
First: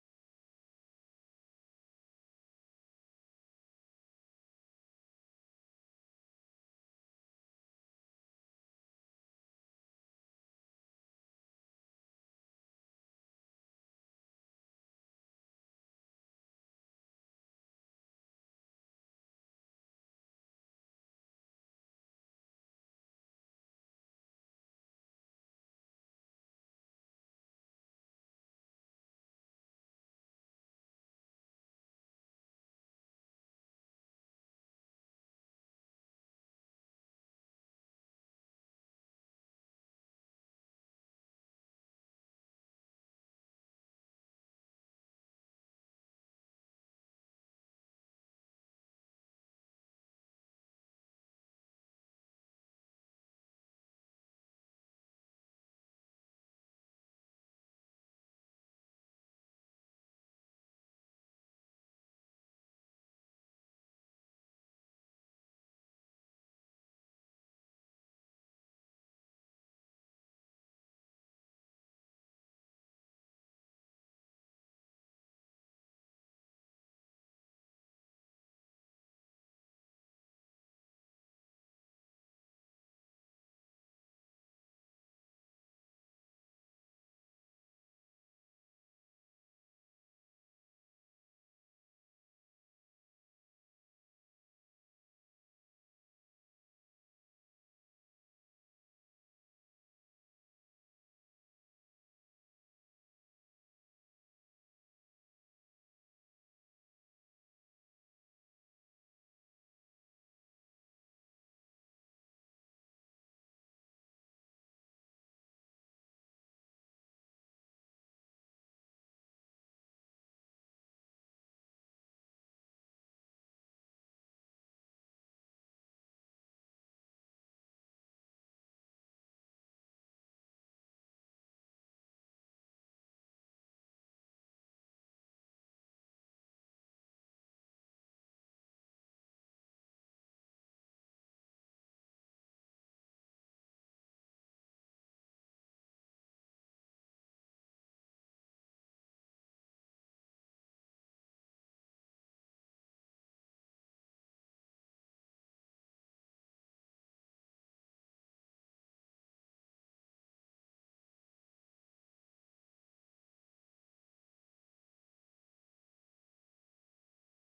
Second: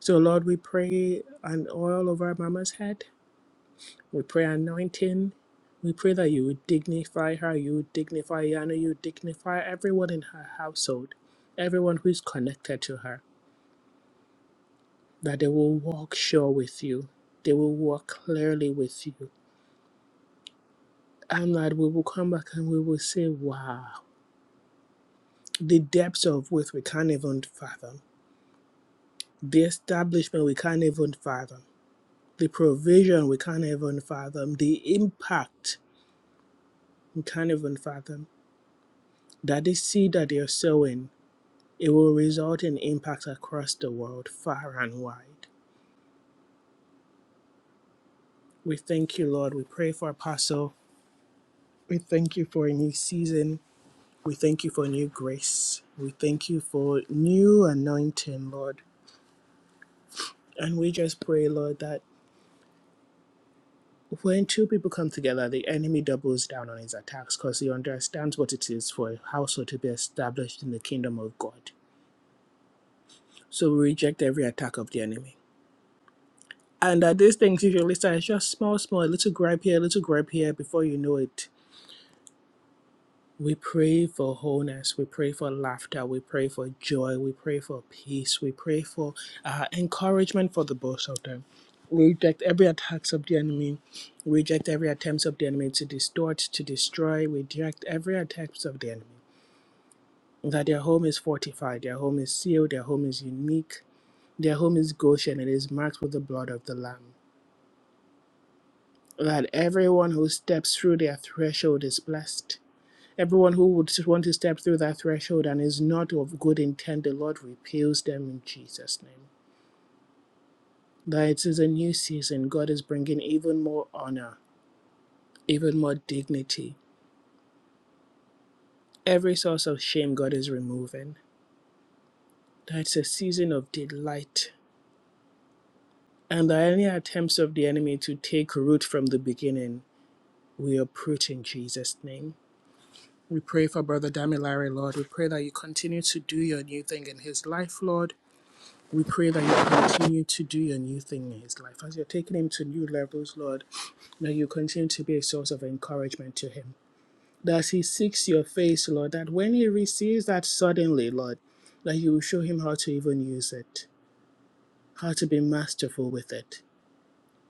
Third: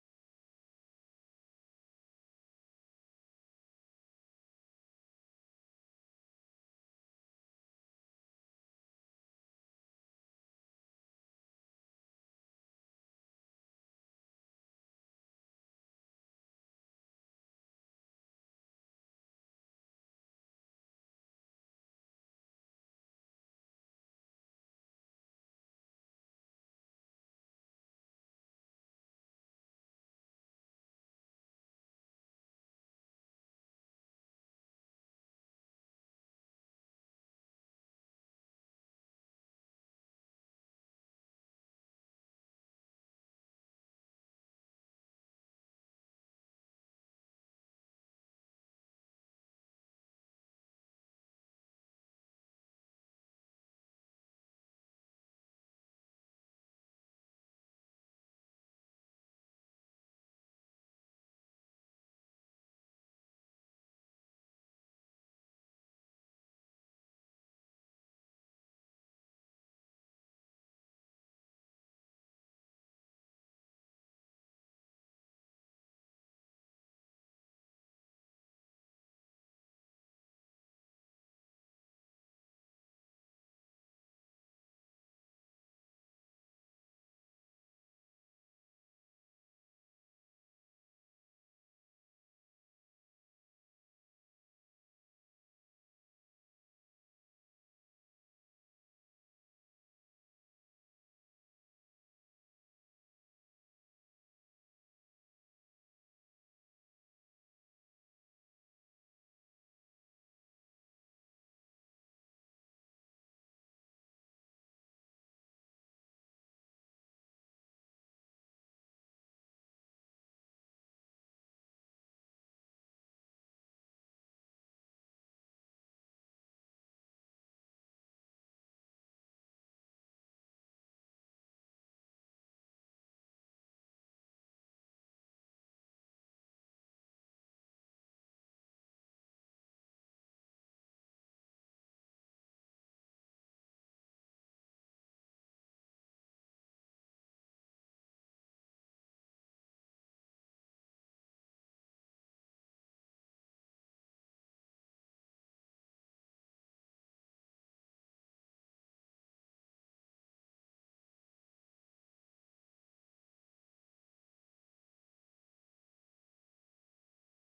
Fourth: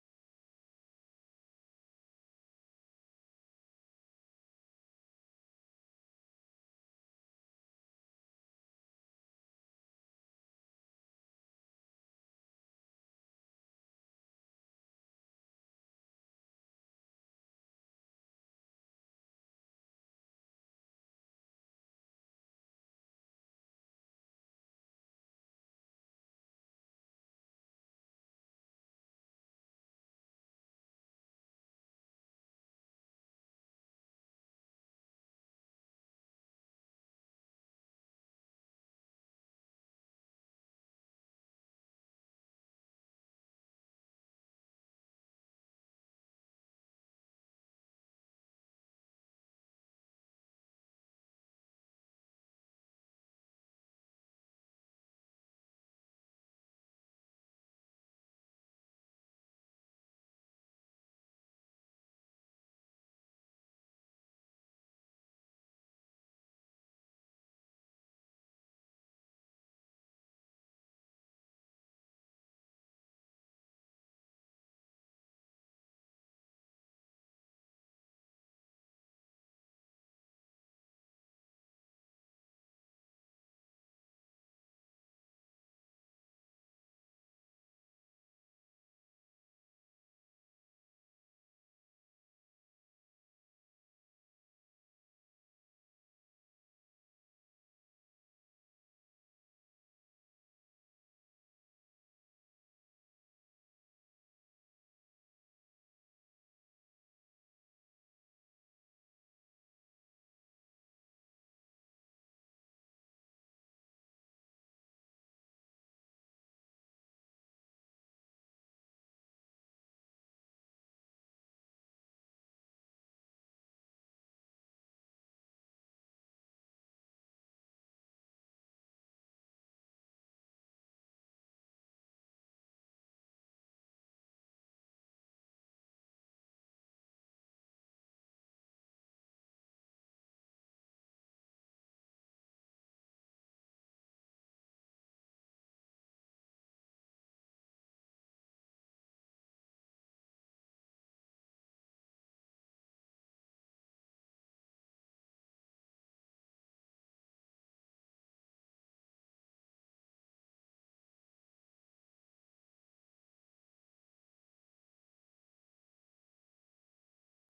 [SPEAKER 1] So, Lord, we pray an oil over Mama's head. We pray anointing. We pray that you would dignify her, you would dignify Yana, you would dignify everyone in her household, everyone who is connected to her, that they will walk sure with you, they will walk clearly with you, and that we will come back and we will say, Wow. the depths of which we can't even fathom, the establishment we can't even fathom, the provision we can't even fathom, the impact we can't even fathom. That the seed that you're sowing, it will result in impacts across the world, far and wide. We thank you, Lord. We pray for Apostle. We thank you for a new season. We thank you for new grace. We thank you for new anointing, Lord. And we just pray, Lord, that When two people come together, the enemy doubles down on his attacks because he understands what it is for a household to be established in the kingdom of God. So we reject every attack of the enemy. And uh, these things usually start as just small, small, a little gripe here, a little gripe here before you know it. We pray for wholeness. We pray for laughter. We pray for joy. We pray for peace. We pray for uh, encouragement for the both of them. We reject every attacks of the enemy. We reject every attempts of the enemy to distort, to destroy. We reject every attacks of the enemy. That their home is fortified, their home is sealed, their home is unique, their home is Goshen, it is marked with the blood of the Lamb. That everyone who steps through their threshold is blessed Everyone who would want to step through that threshold and is not of good intent, the Lord repels them in Jesus' name. That it is a new season, God is bringing even more honor, even more dignity. Every source of shame, God is removing. That it's a season of delight, and that any attempts of the enemy to take root from the beginning, we uproot in Jesus' name. We pray for Brother Damilare, Lord. We pray that you continue to do your new thing in his life, Lord. We pray that you continue to do your new thing in his life. As you're taking him to new levels, Lord, that you continue to be a source of encouragement to him. That as he seeks your face, Lord, that when he receives that suddenly, Lord, that you will show him how to even use it, how to be masterful with it.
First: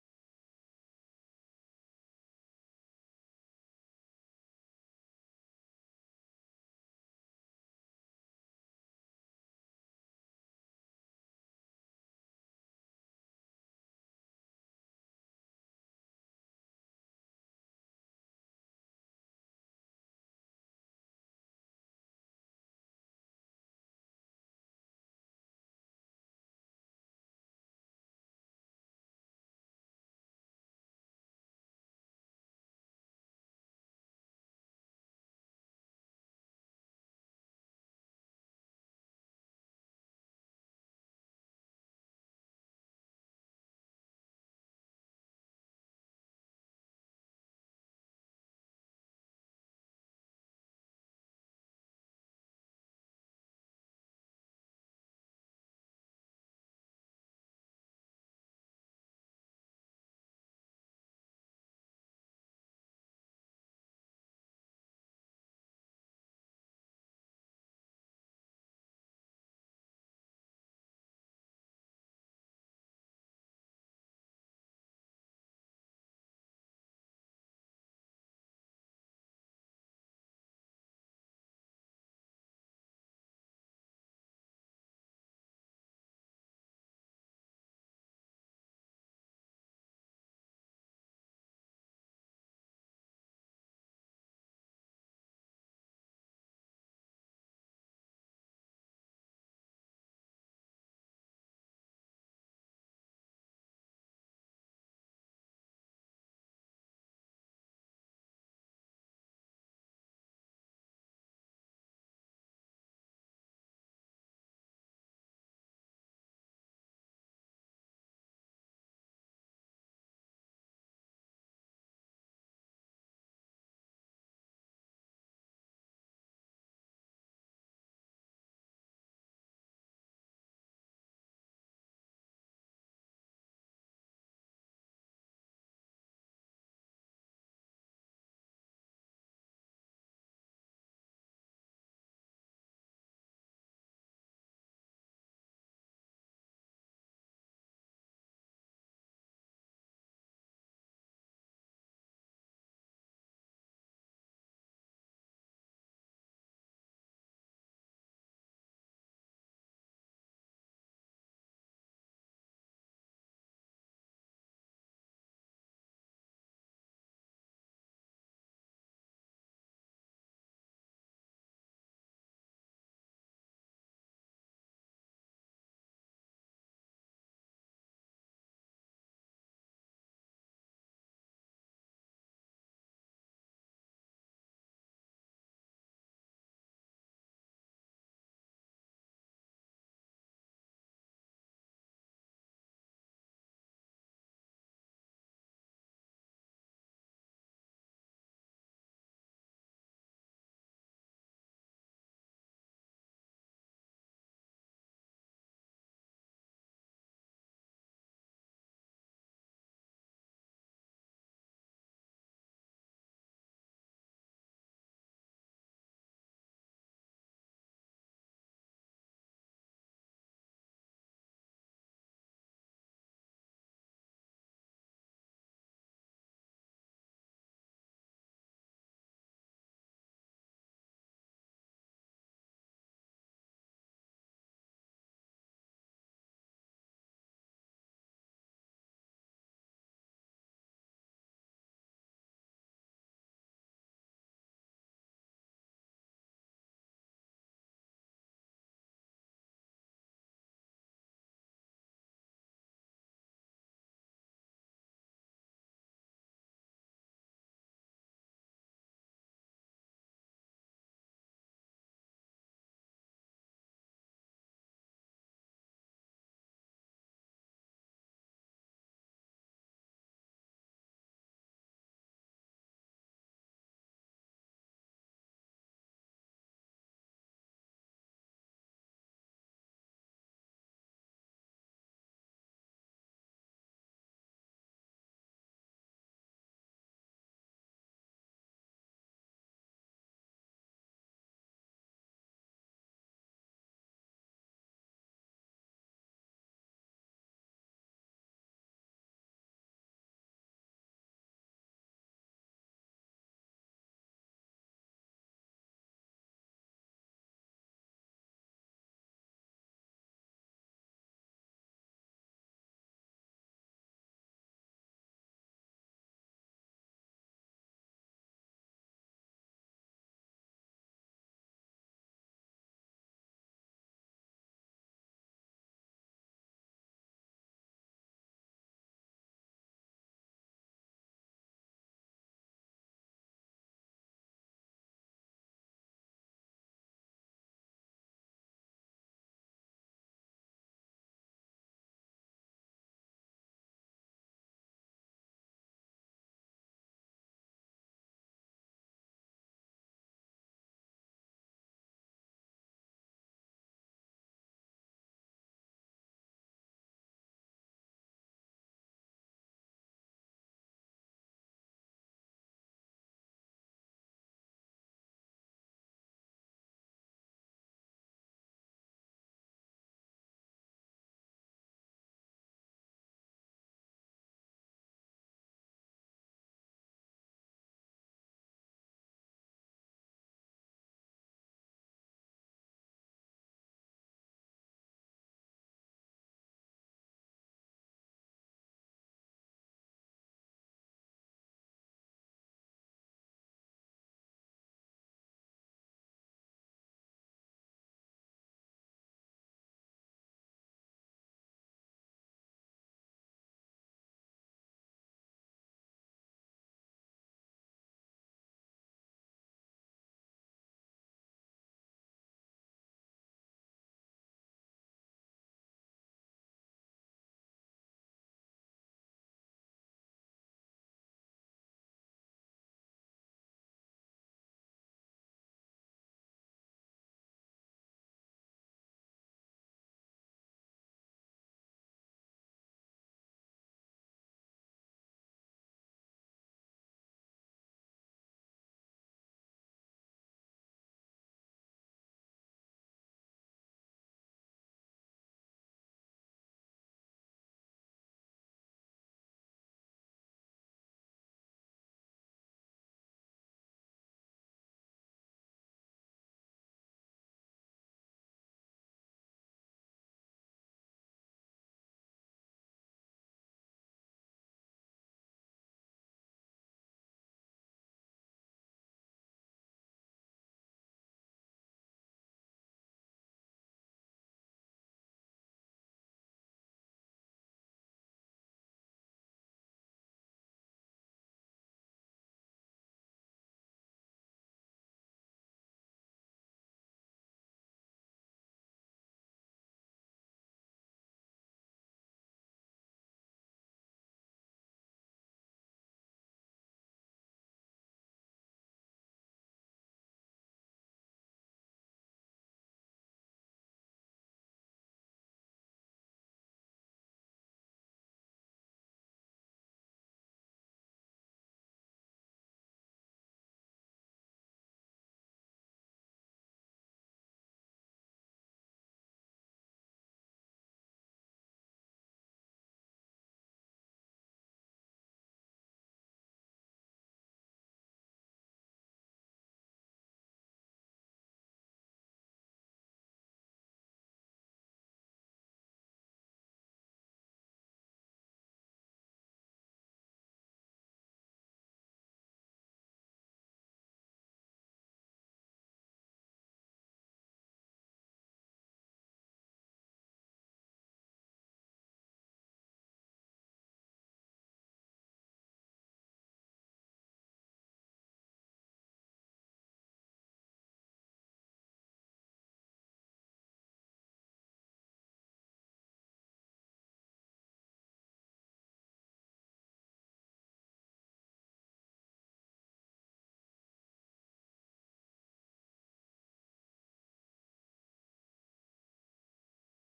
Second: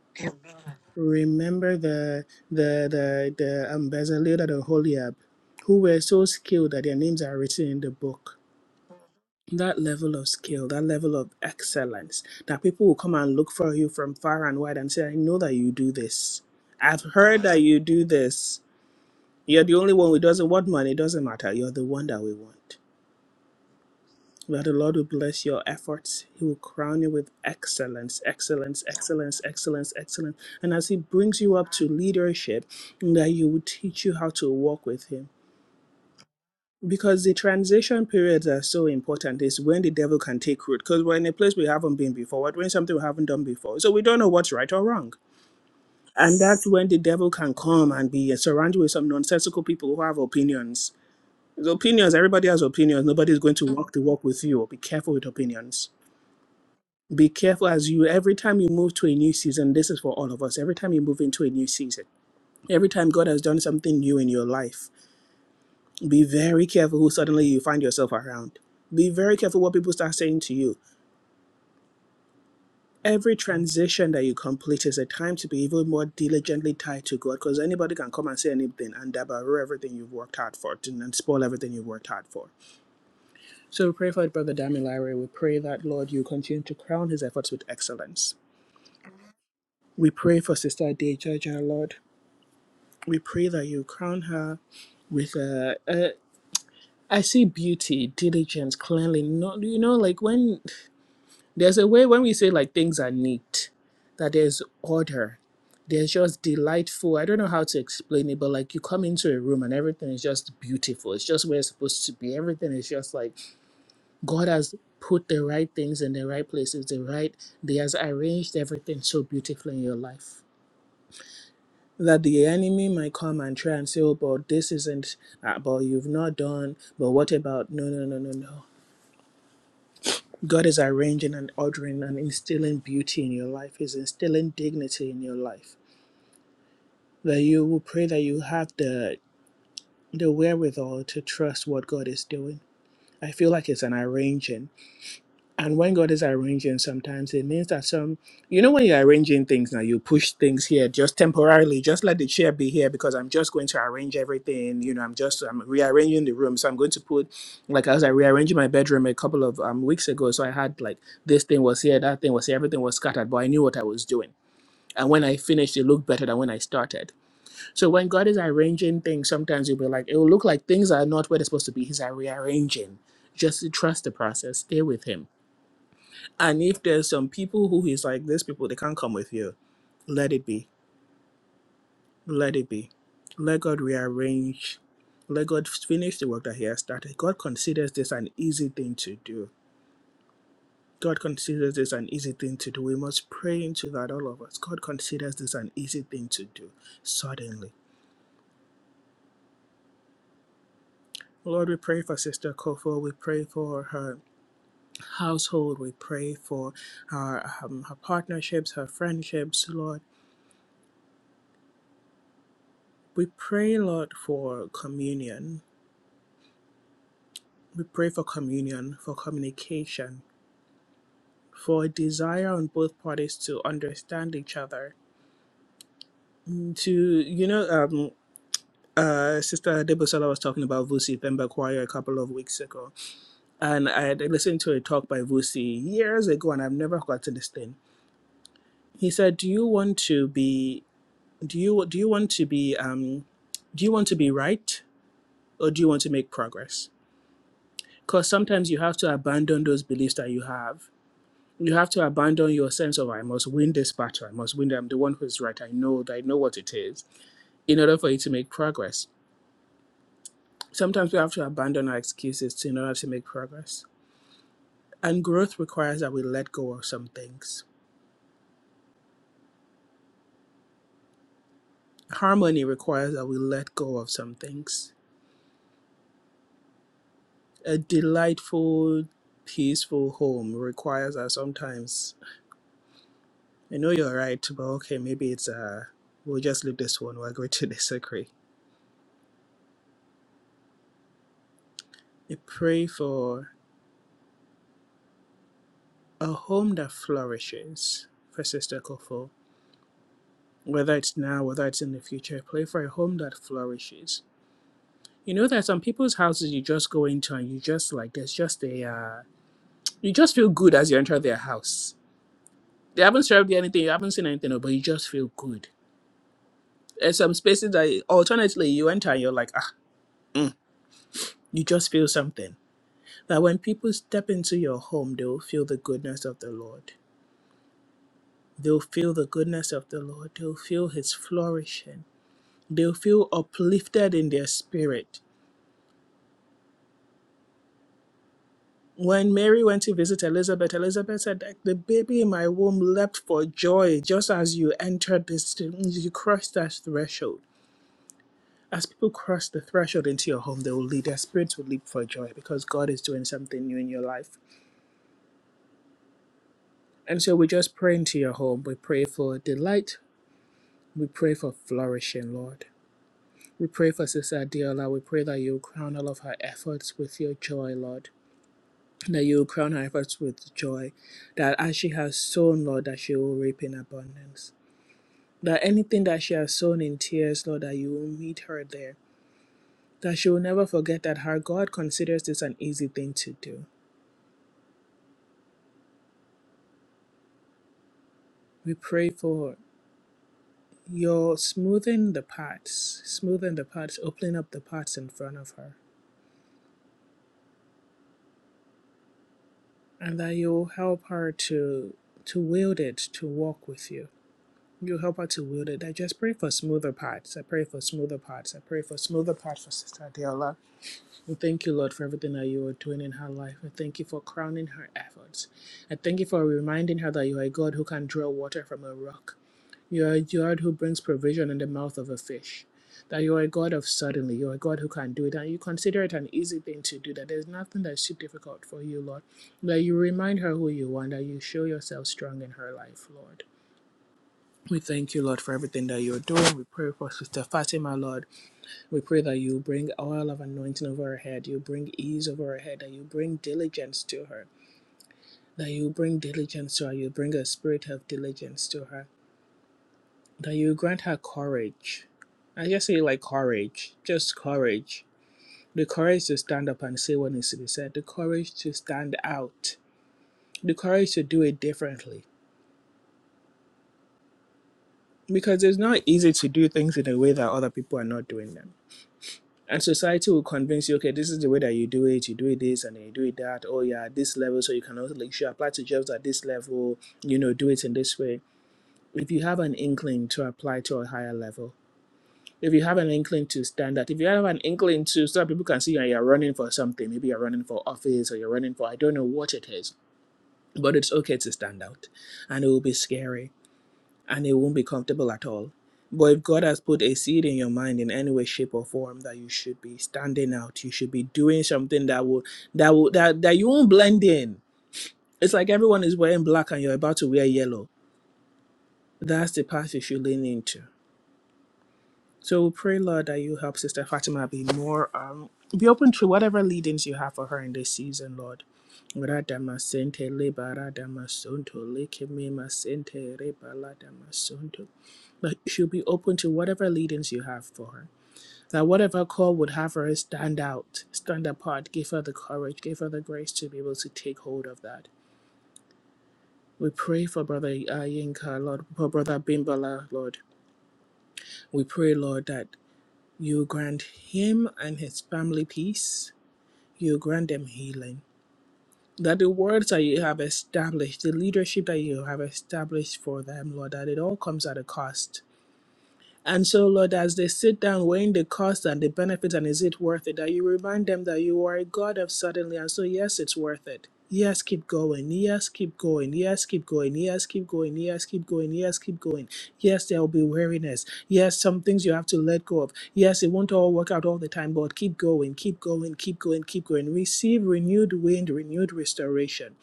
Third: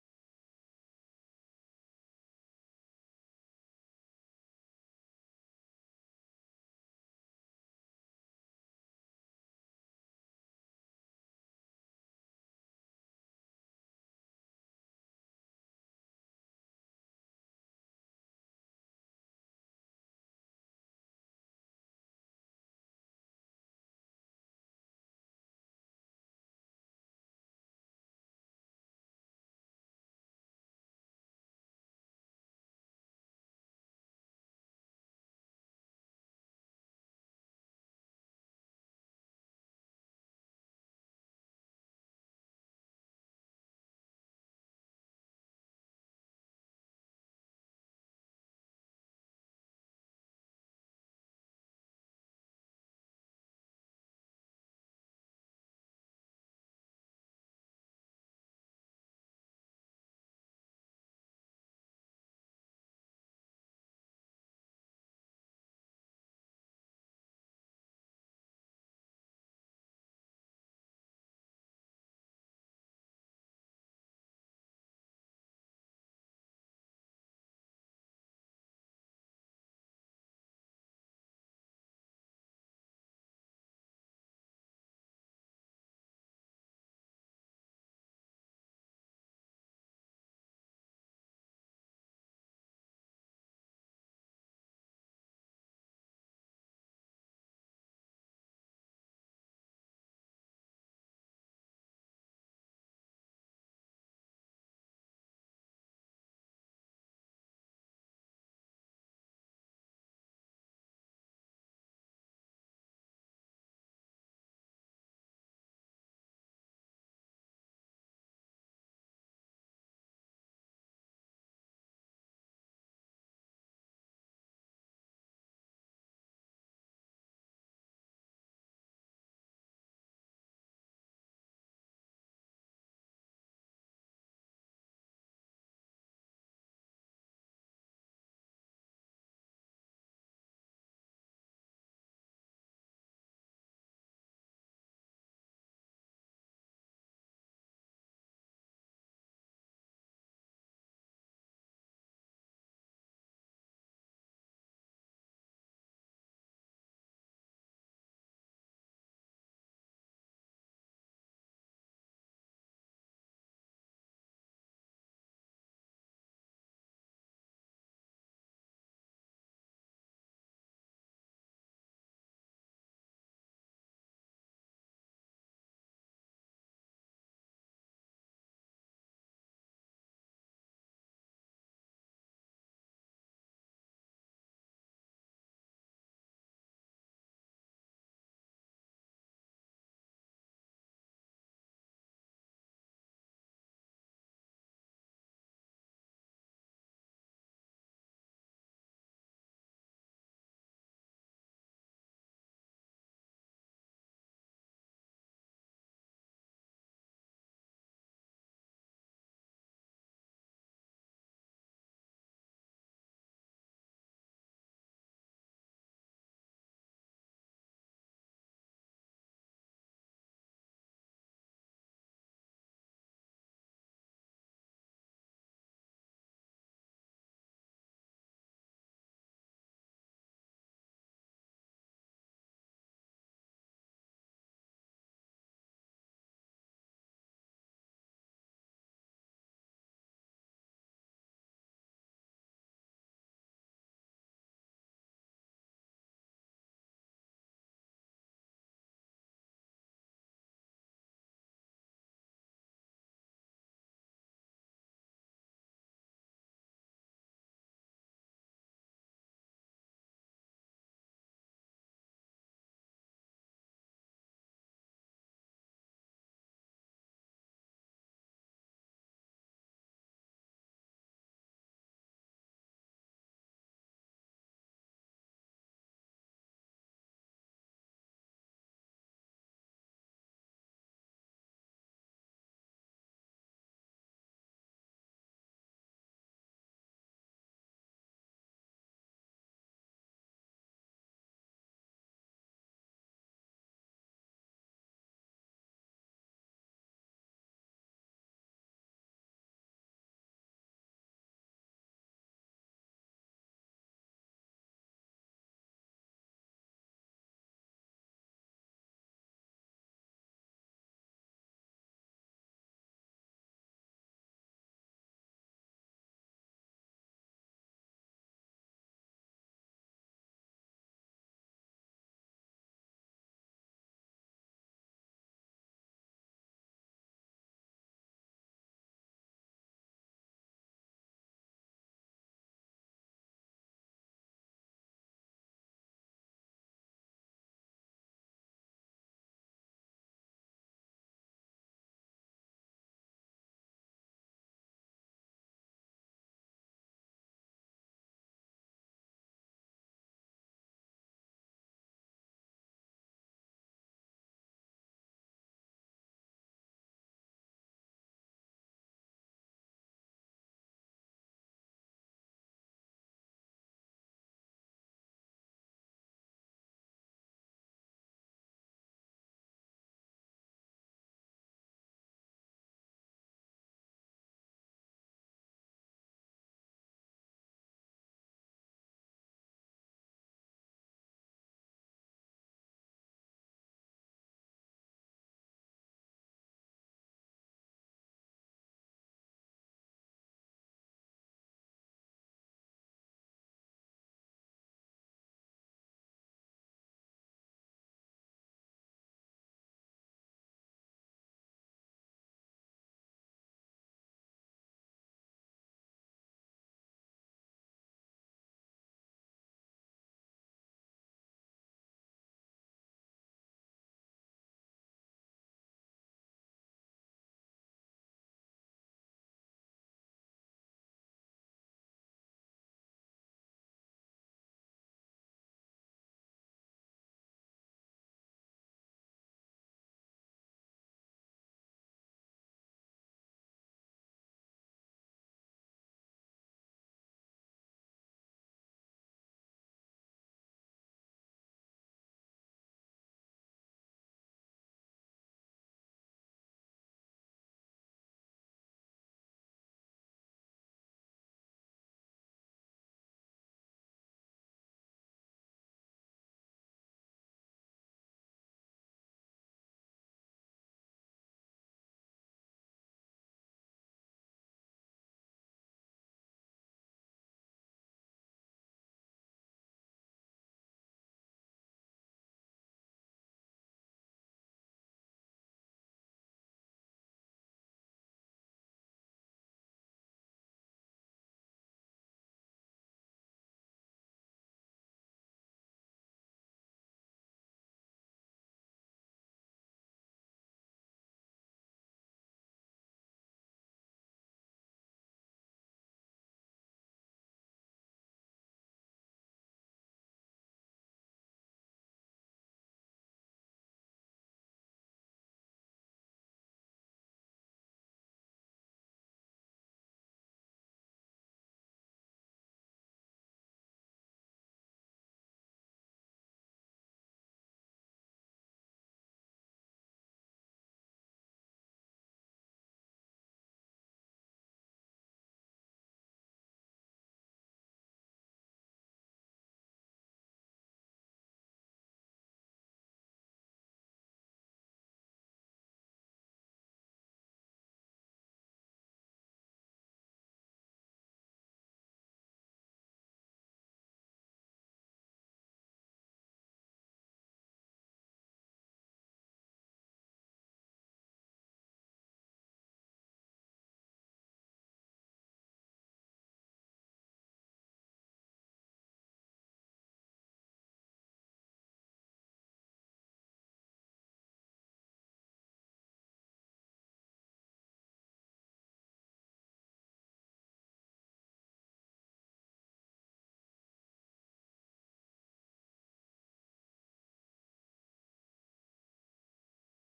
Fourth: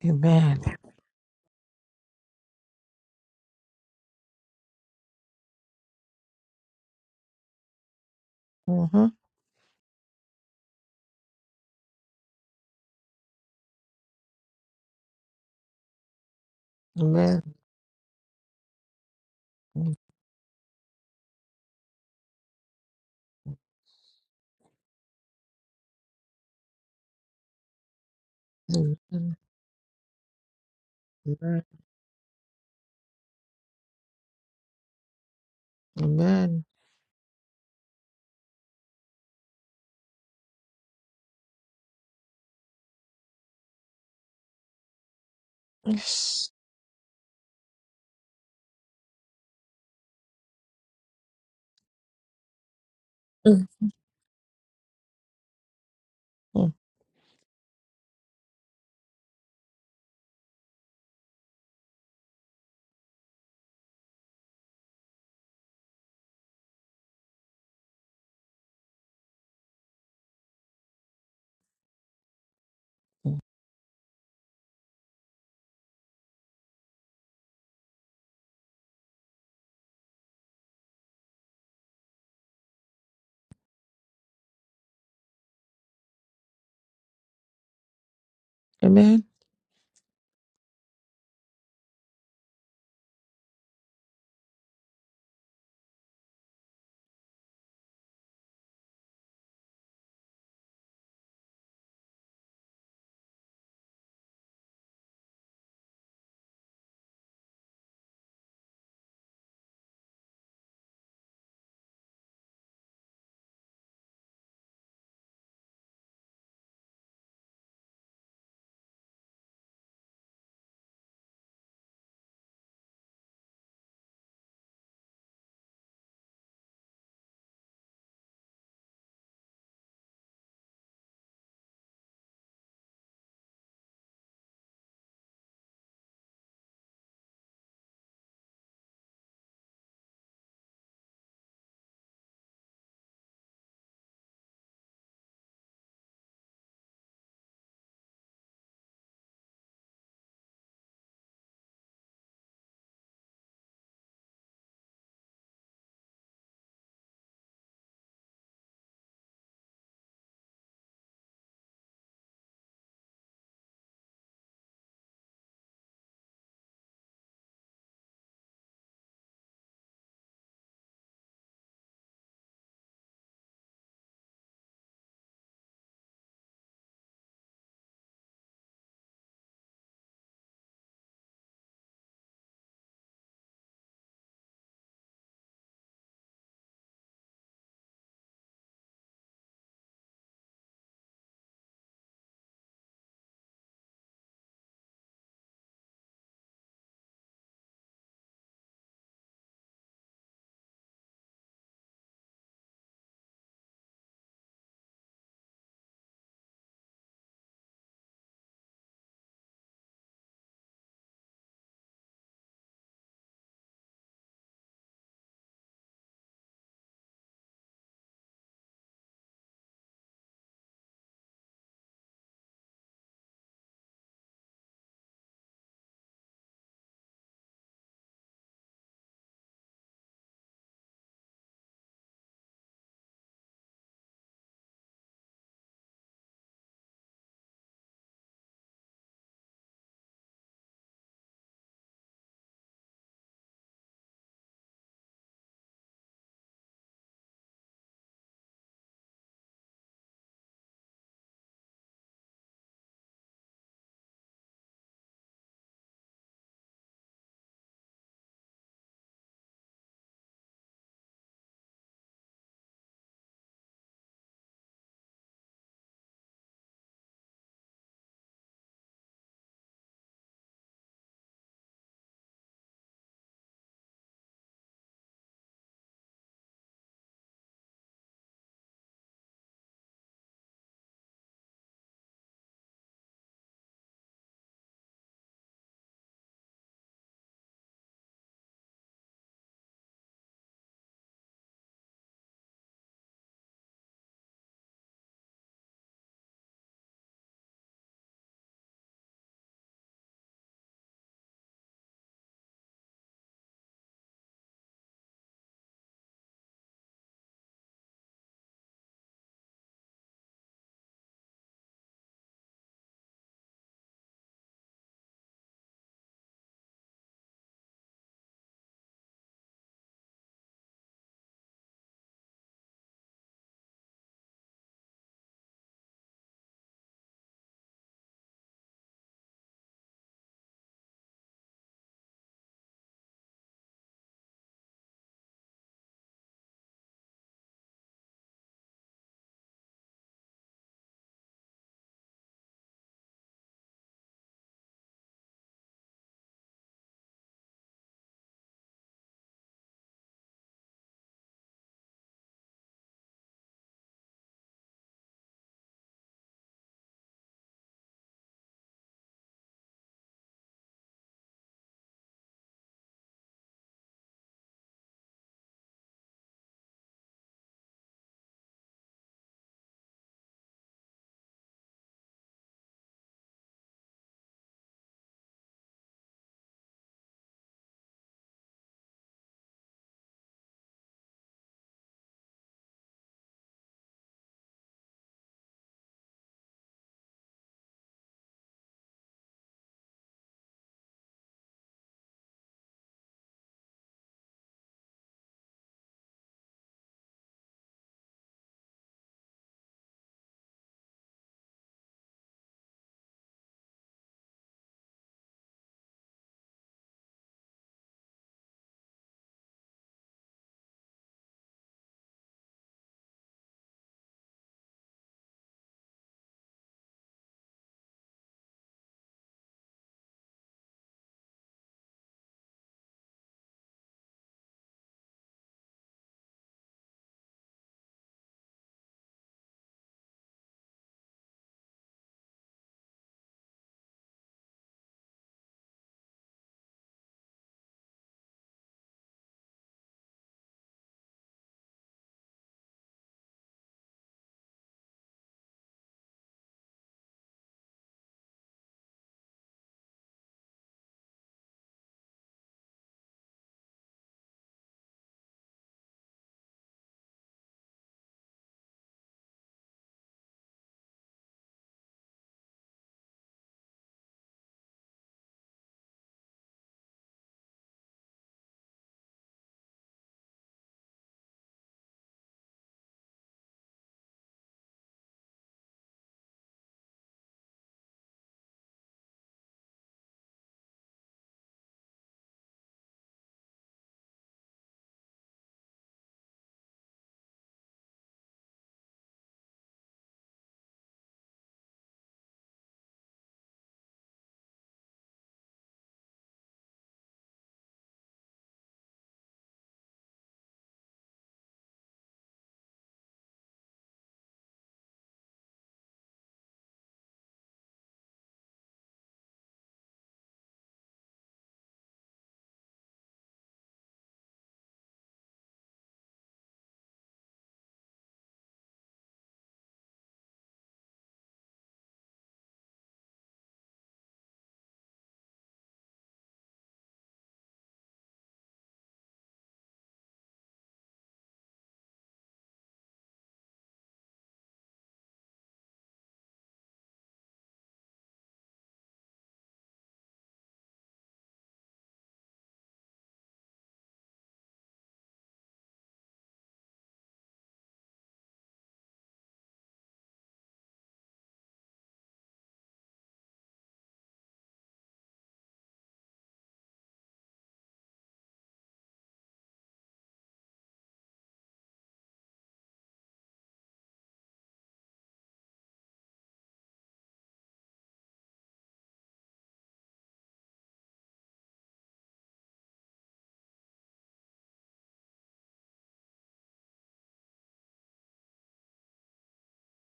[SPEAKER 2] Amen.
[SPEAKER 1] Remember the the the the ambassador and Holiab, who were so skilled that their names are written in the book
[SPEAKER 2] Mm-hmm.
[SPEAKER 1] that level of skill, that level of excellence, that people will come and look for you from far and wide and say, I know that you do this. I've heard
[SPEAKER 2] Amen.
[SPEAKER 1] that you do this. You're the only one who doesn't want money. It doesn't matter. You're the one that we want. That the Lord will bless your efforts. He will crown you with excellence, excellence,
[SPEAKER 2] Amen.
[SPEAKER 1] excellence, excellence, excellence. And as He brings you
[SPEAKER 2] Amen.
[SPEAKER 1] up to leadership, that He will teach you how to walk with Him
[SPEAKER 2] Amen.
[SPEAKER 1] Because the transition periods are so important, is when the devil can take root. Because we're in a place we haven't been before, we're doing something we haven't done before. So we don't know what's right or wrong. And
[SPEAKER 2] Yes.
[SPEAKER 1] that's when the devil can come and be surrounded with some nonsensical people who have opinions. There's opinions, everybody has opinions. Nobody's going
[SPEAKER 2] Mm-hmm.
[SPEAKER 1] to walk the walk with you. Be careful with opinions. Be careful as you, every time you move to a new season, this is for all of us. Every time you move into a new season, every time God has done something new in your life. Be very careful who suddenly you find yourself around. Be very careful what people start saying to you. Every transition that you complete is a time to be even more diligently tied to God because anybody can come and say anything and dabber everything you've worked hard for and and spoil everything you've worked hard for. So we pray for Brother Damilare. We pray that, Lord, you continue to crown his efforts with excellence.
[SPEAKER 2] Amen.
[SPEAKER 1] We pray for Sister Dejaja, Lord. We pray that you crown her with a, a I see beauty, diligence, cleanliness. Not you know, like when There's a way when we say like things are neat, that there's order. There's just delightful. I don't know how to explain it, but like you come into a room and everything is just beautiful. It's just where it's supposed to be. Everything is just like God has put the right things in the right places, the right, He has arranged everything so beautifully in your life. That the enemy might come and try and say, oh, but this isn't, uh, but you've not done, but what about? No, no, no, no, no. God is arranging and ordering and instilling beauty in your life. He's instilling dignity in your life. That you will pray that you have the the wherewithal to trust what God is doing. I feel like it's an arranging. And when God is arranging, sometimes it means that some, you know, when you're arranging things now, you push things here just temporarily, just let the chair be here because I'm just going to arrange everything. You know, I'm just, I'm rearranging the room. So I'm going to put, like, as I rearranging my bedroom a couple of um, weeks ago. So I had, like, this thing was here, that thing was here, everything was scattered, but I knew what I was doing. And when I finished, it looked better than when I started. So when God is arranging things, sometimes you'll be like, it will look like things are not where they're supposed to be. He's uh, rearranging. Just trust the process, stay with Him and if there's some people who is like these people, they can't come with you. Let it be. Let it be. Let God rearrange. Let God finish the work that He has started. God considers this an easy thing to do. God considers this an easy thing to do. We must pray into that, all of us. God considers this an easy thing to do. Suddenly. Lord, we pray for Sister Kofo. We pray for her household. We pray for her, um, her partnerships, her friendships, Lord. We pray, Lord, for communion. We pray for communion, for communication, for a desire on both parties to understand each other. Mm, To, you know, um, uh, Sister Debosela was talking about Vusi Themba Choir a couple of weeks ago, and I had listened to a talk by Vusi years ago, and I've never forgotten this thing. He said, "Do you want to be? Do you do you want to be? Um, do you want to be right, or do you want to make progress? Because sometimes you have to abandon those beliefs that you have you have to abandon your sense of I must win this battle, I must win, I'm the one who's right, I know I know what it is, in order for you to make progress. Sometimes we have to abandon our excuses to- in order to make progress. And growth requires that we let go of some things. Harmony requires that we let go of some things. A delightful, peaceful home requires that sometimes I know you're right, but okay, maybe it's uh we'll just leave this one, we're going to disagree. I pray for A home that flourishes for Sister Kofo, whether it's now, whether it's in the future, pray for a home that flourishes. You know, there are some people's houses you just go into and you just like, there's just a, uh, you just feel good as you enter their house. They haven't served you anything, you haven't seen anything, but you just feel good. There's some spaces that, alternately, you enter and you're like, ah, mm, you just feel something. That when people step into your home, they'll feel the goodness of the Lord. They'll feel the goodness of the Lord. They'll feel His flourishing They'll feel uplifted in their spirit. When Mary went to visit Elizabeth, Elizabeth said, "Like The baby in my womb leapt for joy just as you entered this, you crossed that threshold. As people cross the threshold into your home, they will lead, their spirits will leap for joy because God is doing something new in your life. And so we just pray into your home. We pray for delight. We pray for flourishing, Lord. We pray for Sister Adiola. We pray that you crown all of her efforts with your joy, Lord. that you will crown her efforts with joy, that as she has sown, Lord, that she will reap in abundance. That anything that she has sown in tears, Lord, that you will meet her there. That she will never forget that her God considers this an easy thing to do. We pray for your smoothing the paths, smoothing the paths, opening up the paths in front of her, and that you'll help her to to wield it, to walk with you You help her to wield it. I just pray for smoother parts. I pray for smoother parts. I pray for smoother parts for Sister Adela. And thank you, Lord, for everything that you are doing in her life. I thank you for crowning her efforts. I thank you for reminding her that you are a God who can draw water from a rock. You are a God who brings provision in the mouth of a fish. That you are a God of suddenly. You are a God who can do it. And you consider it an easy thing to do. That there's nothing that's too difficult for you, Lord. That you remind her who you are. and That you show yourself strong in her life, Lord. We thank you, Lord, for everything that you're doing. We pray for Sister Fatima, Lord. We pray that you bring oil of anointing over her head, you bring ease over her head, that you bring diligence to her, that you bring diligence to her, you bring a spirit of diligence to her, that you grant her courage. I just say, like, courage, just courage. The courage to stand up and say what needs to be said, the courage to stand out, the courage to do it differently. Because it's not easy to do things in a way that other people are not doing them And society will convince you, okay, this is the way that you do it. You do it this and you do it that. Oh, yeah, this level. So you can also, like, you should apply to jobs at this level. You know, do it in this way. If you have an inkling to apply to a higher level, if you have an inkling to stand out, if you have an inkling to so that people can see you and you're running for something, maybe you're running for office or you're running for, I don't know what it is, but it's okay to stand out. And it will be scary and it won't be comfortable at all. But if God has put a seed in your mind in any way, shape, or form that you should be standing out, you should be doing something that will that will that, that you won't blend in. It's like everyone is wearing black and you're about to wear yellow. That's the path you should lean into. So we pray, Lord, that you help Sister Fatima be more um be open to whatever leadings you have for her in this season, Lord. Radama sente le barada masonto le kemema sente re balada masonto but she'll be open to whatever leadings you have for her. That whatever call would have her stand out, stand apart, give her the courage, give her the grace to be able to take hold of that. We pray for Brother uh, Yinka, Lord, for Brother Bimbala, Lord. We pray, Lord, that you grant him and his family peace. You grant them healing. That the words that you have established, the leadership that you have established for them, Lord, that it all comes at a cost And so, Lord, as they sit down weighing the cost and the benefits, and is it worth it, that you remind them that you are a God of suddenly. And so, yes, it's worth it. Yes, keep going. Yes, keep going. Yes, keep going. Yes, keep going. Yes, keep going. Yes, keep going. Yes, there will be weariness. Yes, some things you have to let go of. Yes, it won't all work out all the time, but keep going, keep going, keep going, keep going. Receive renewed wind, renewed restoration.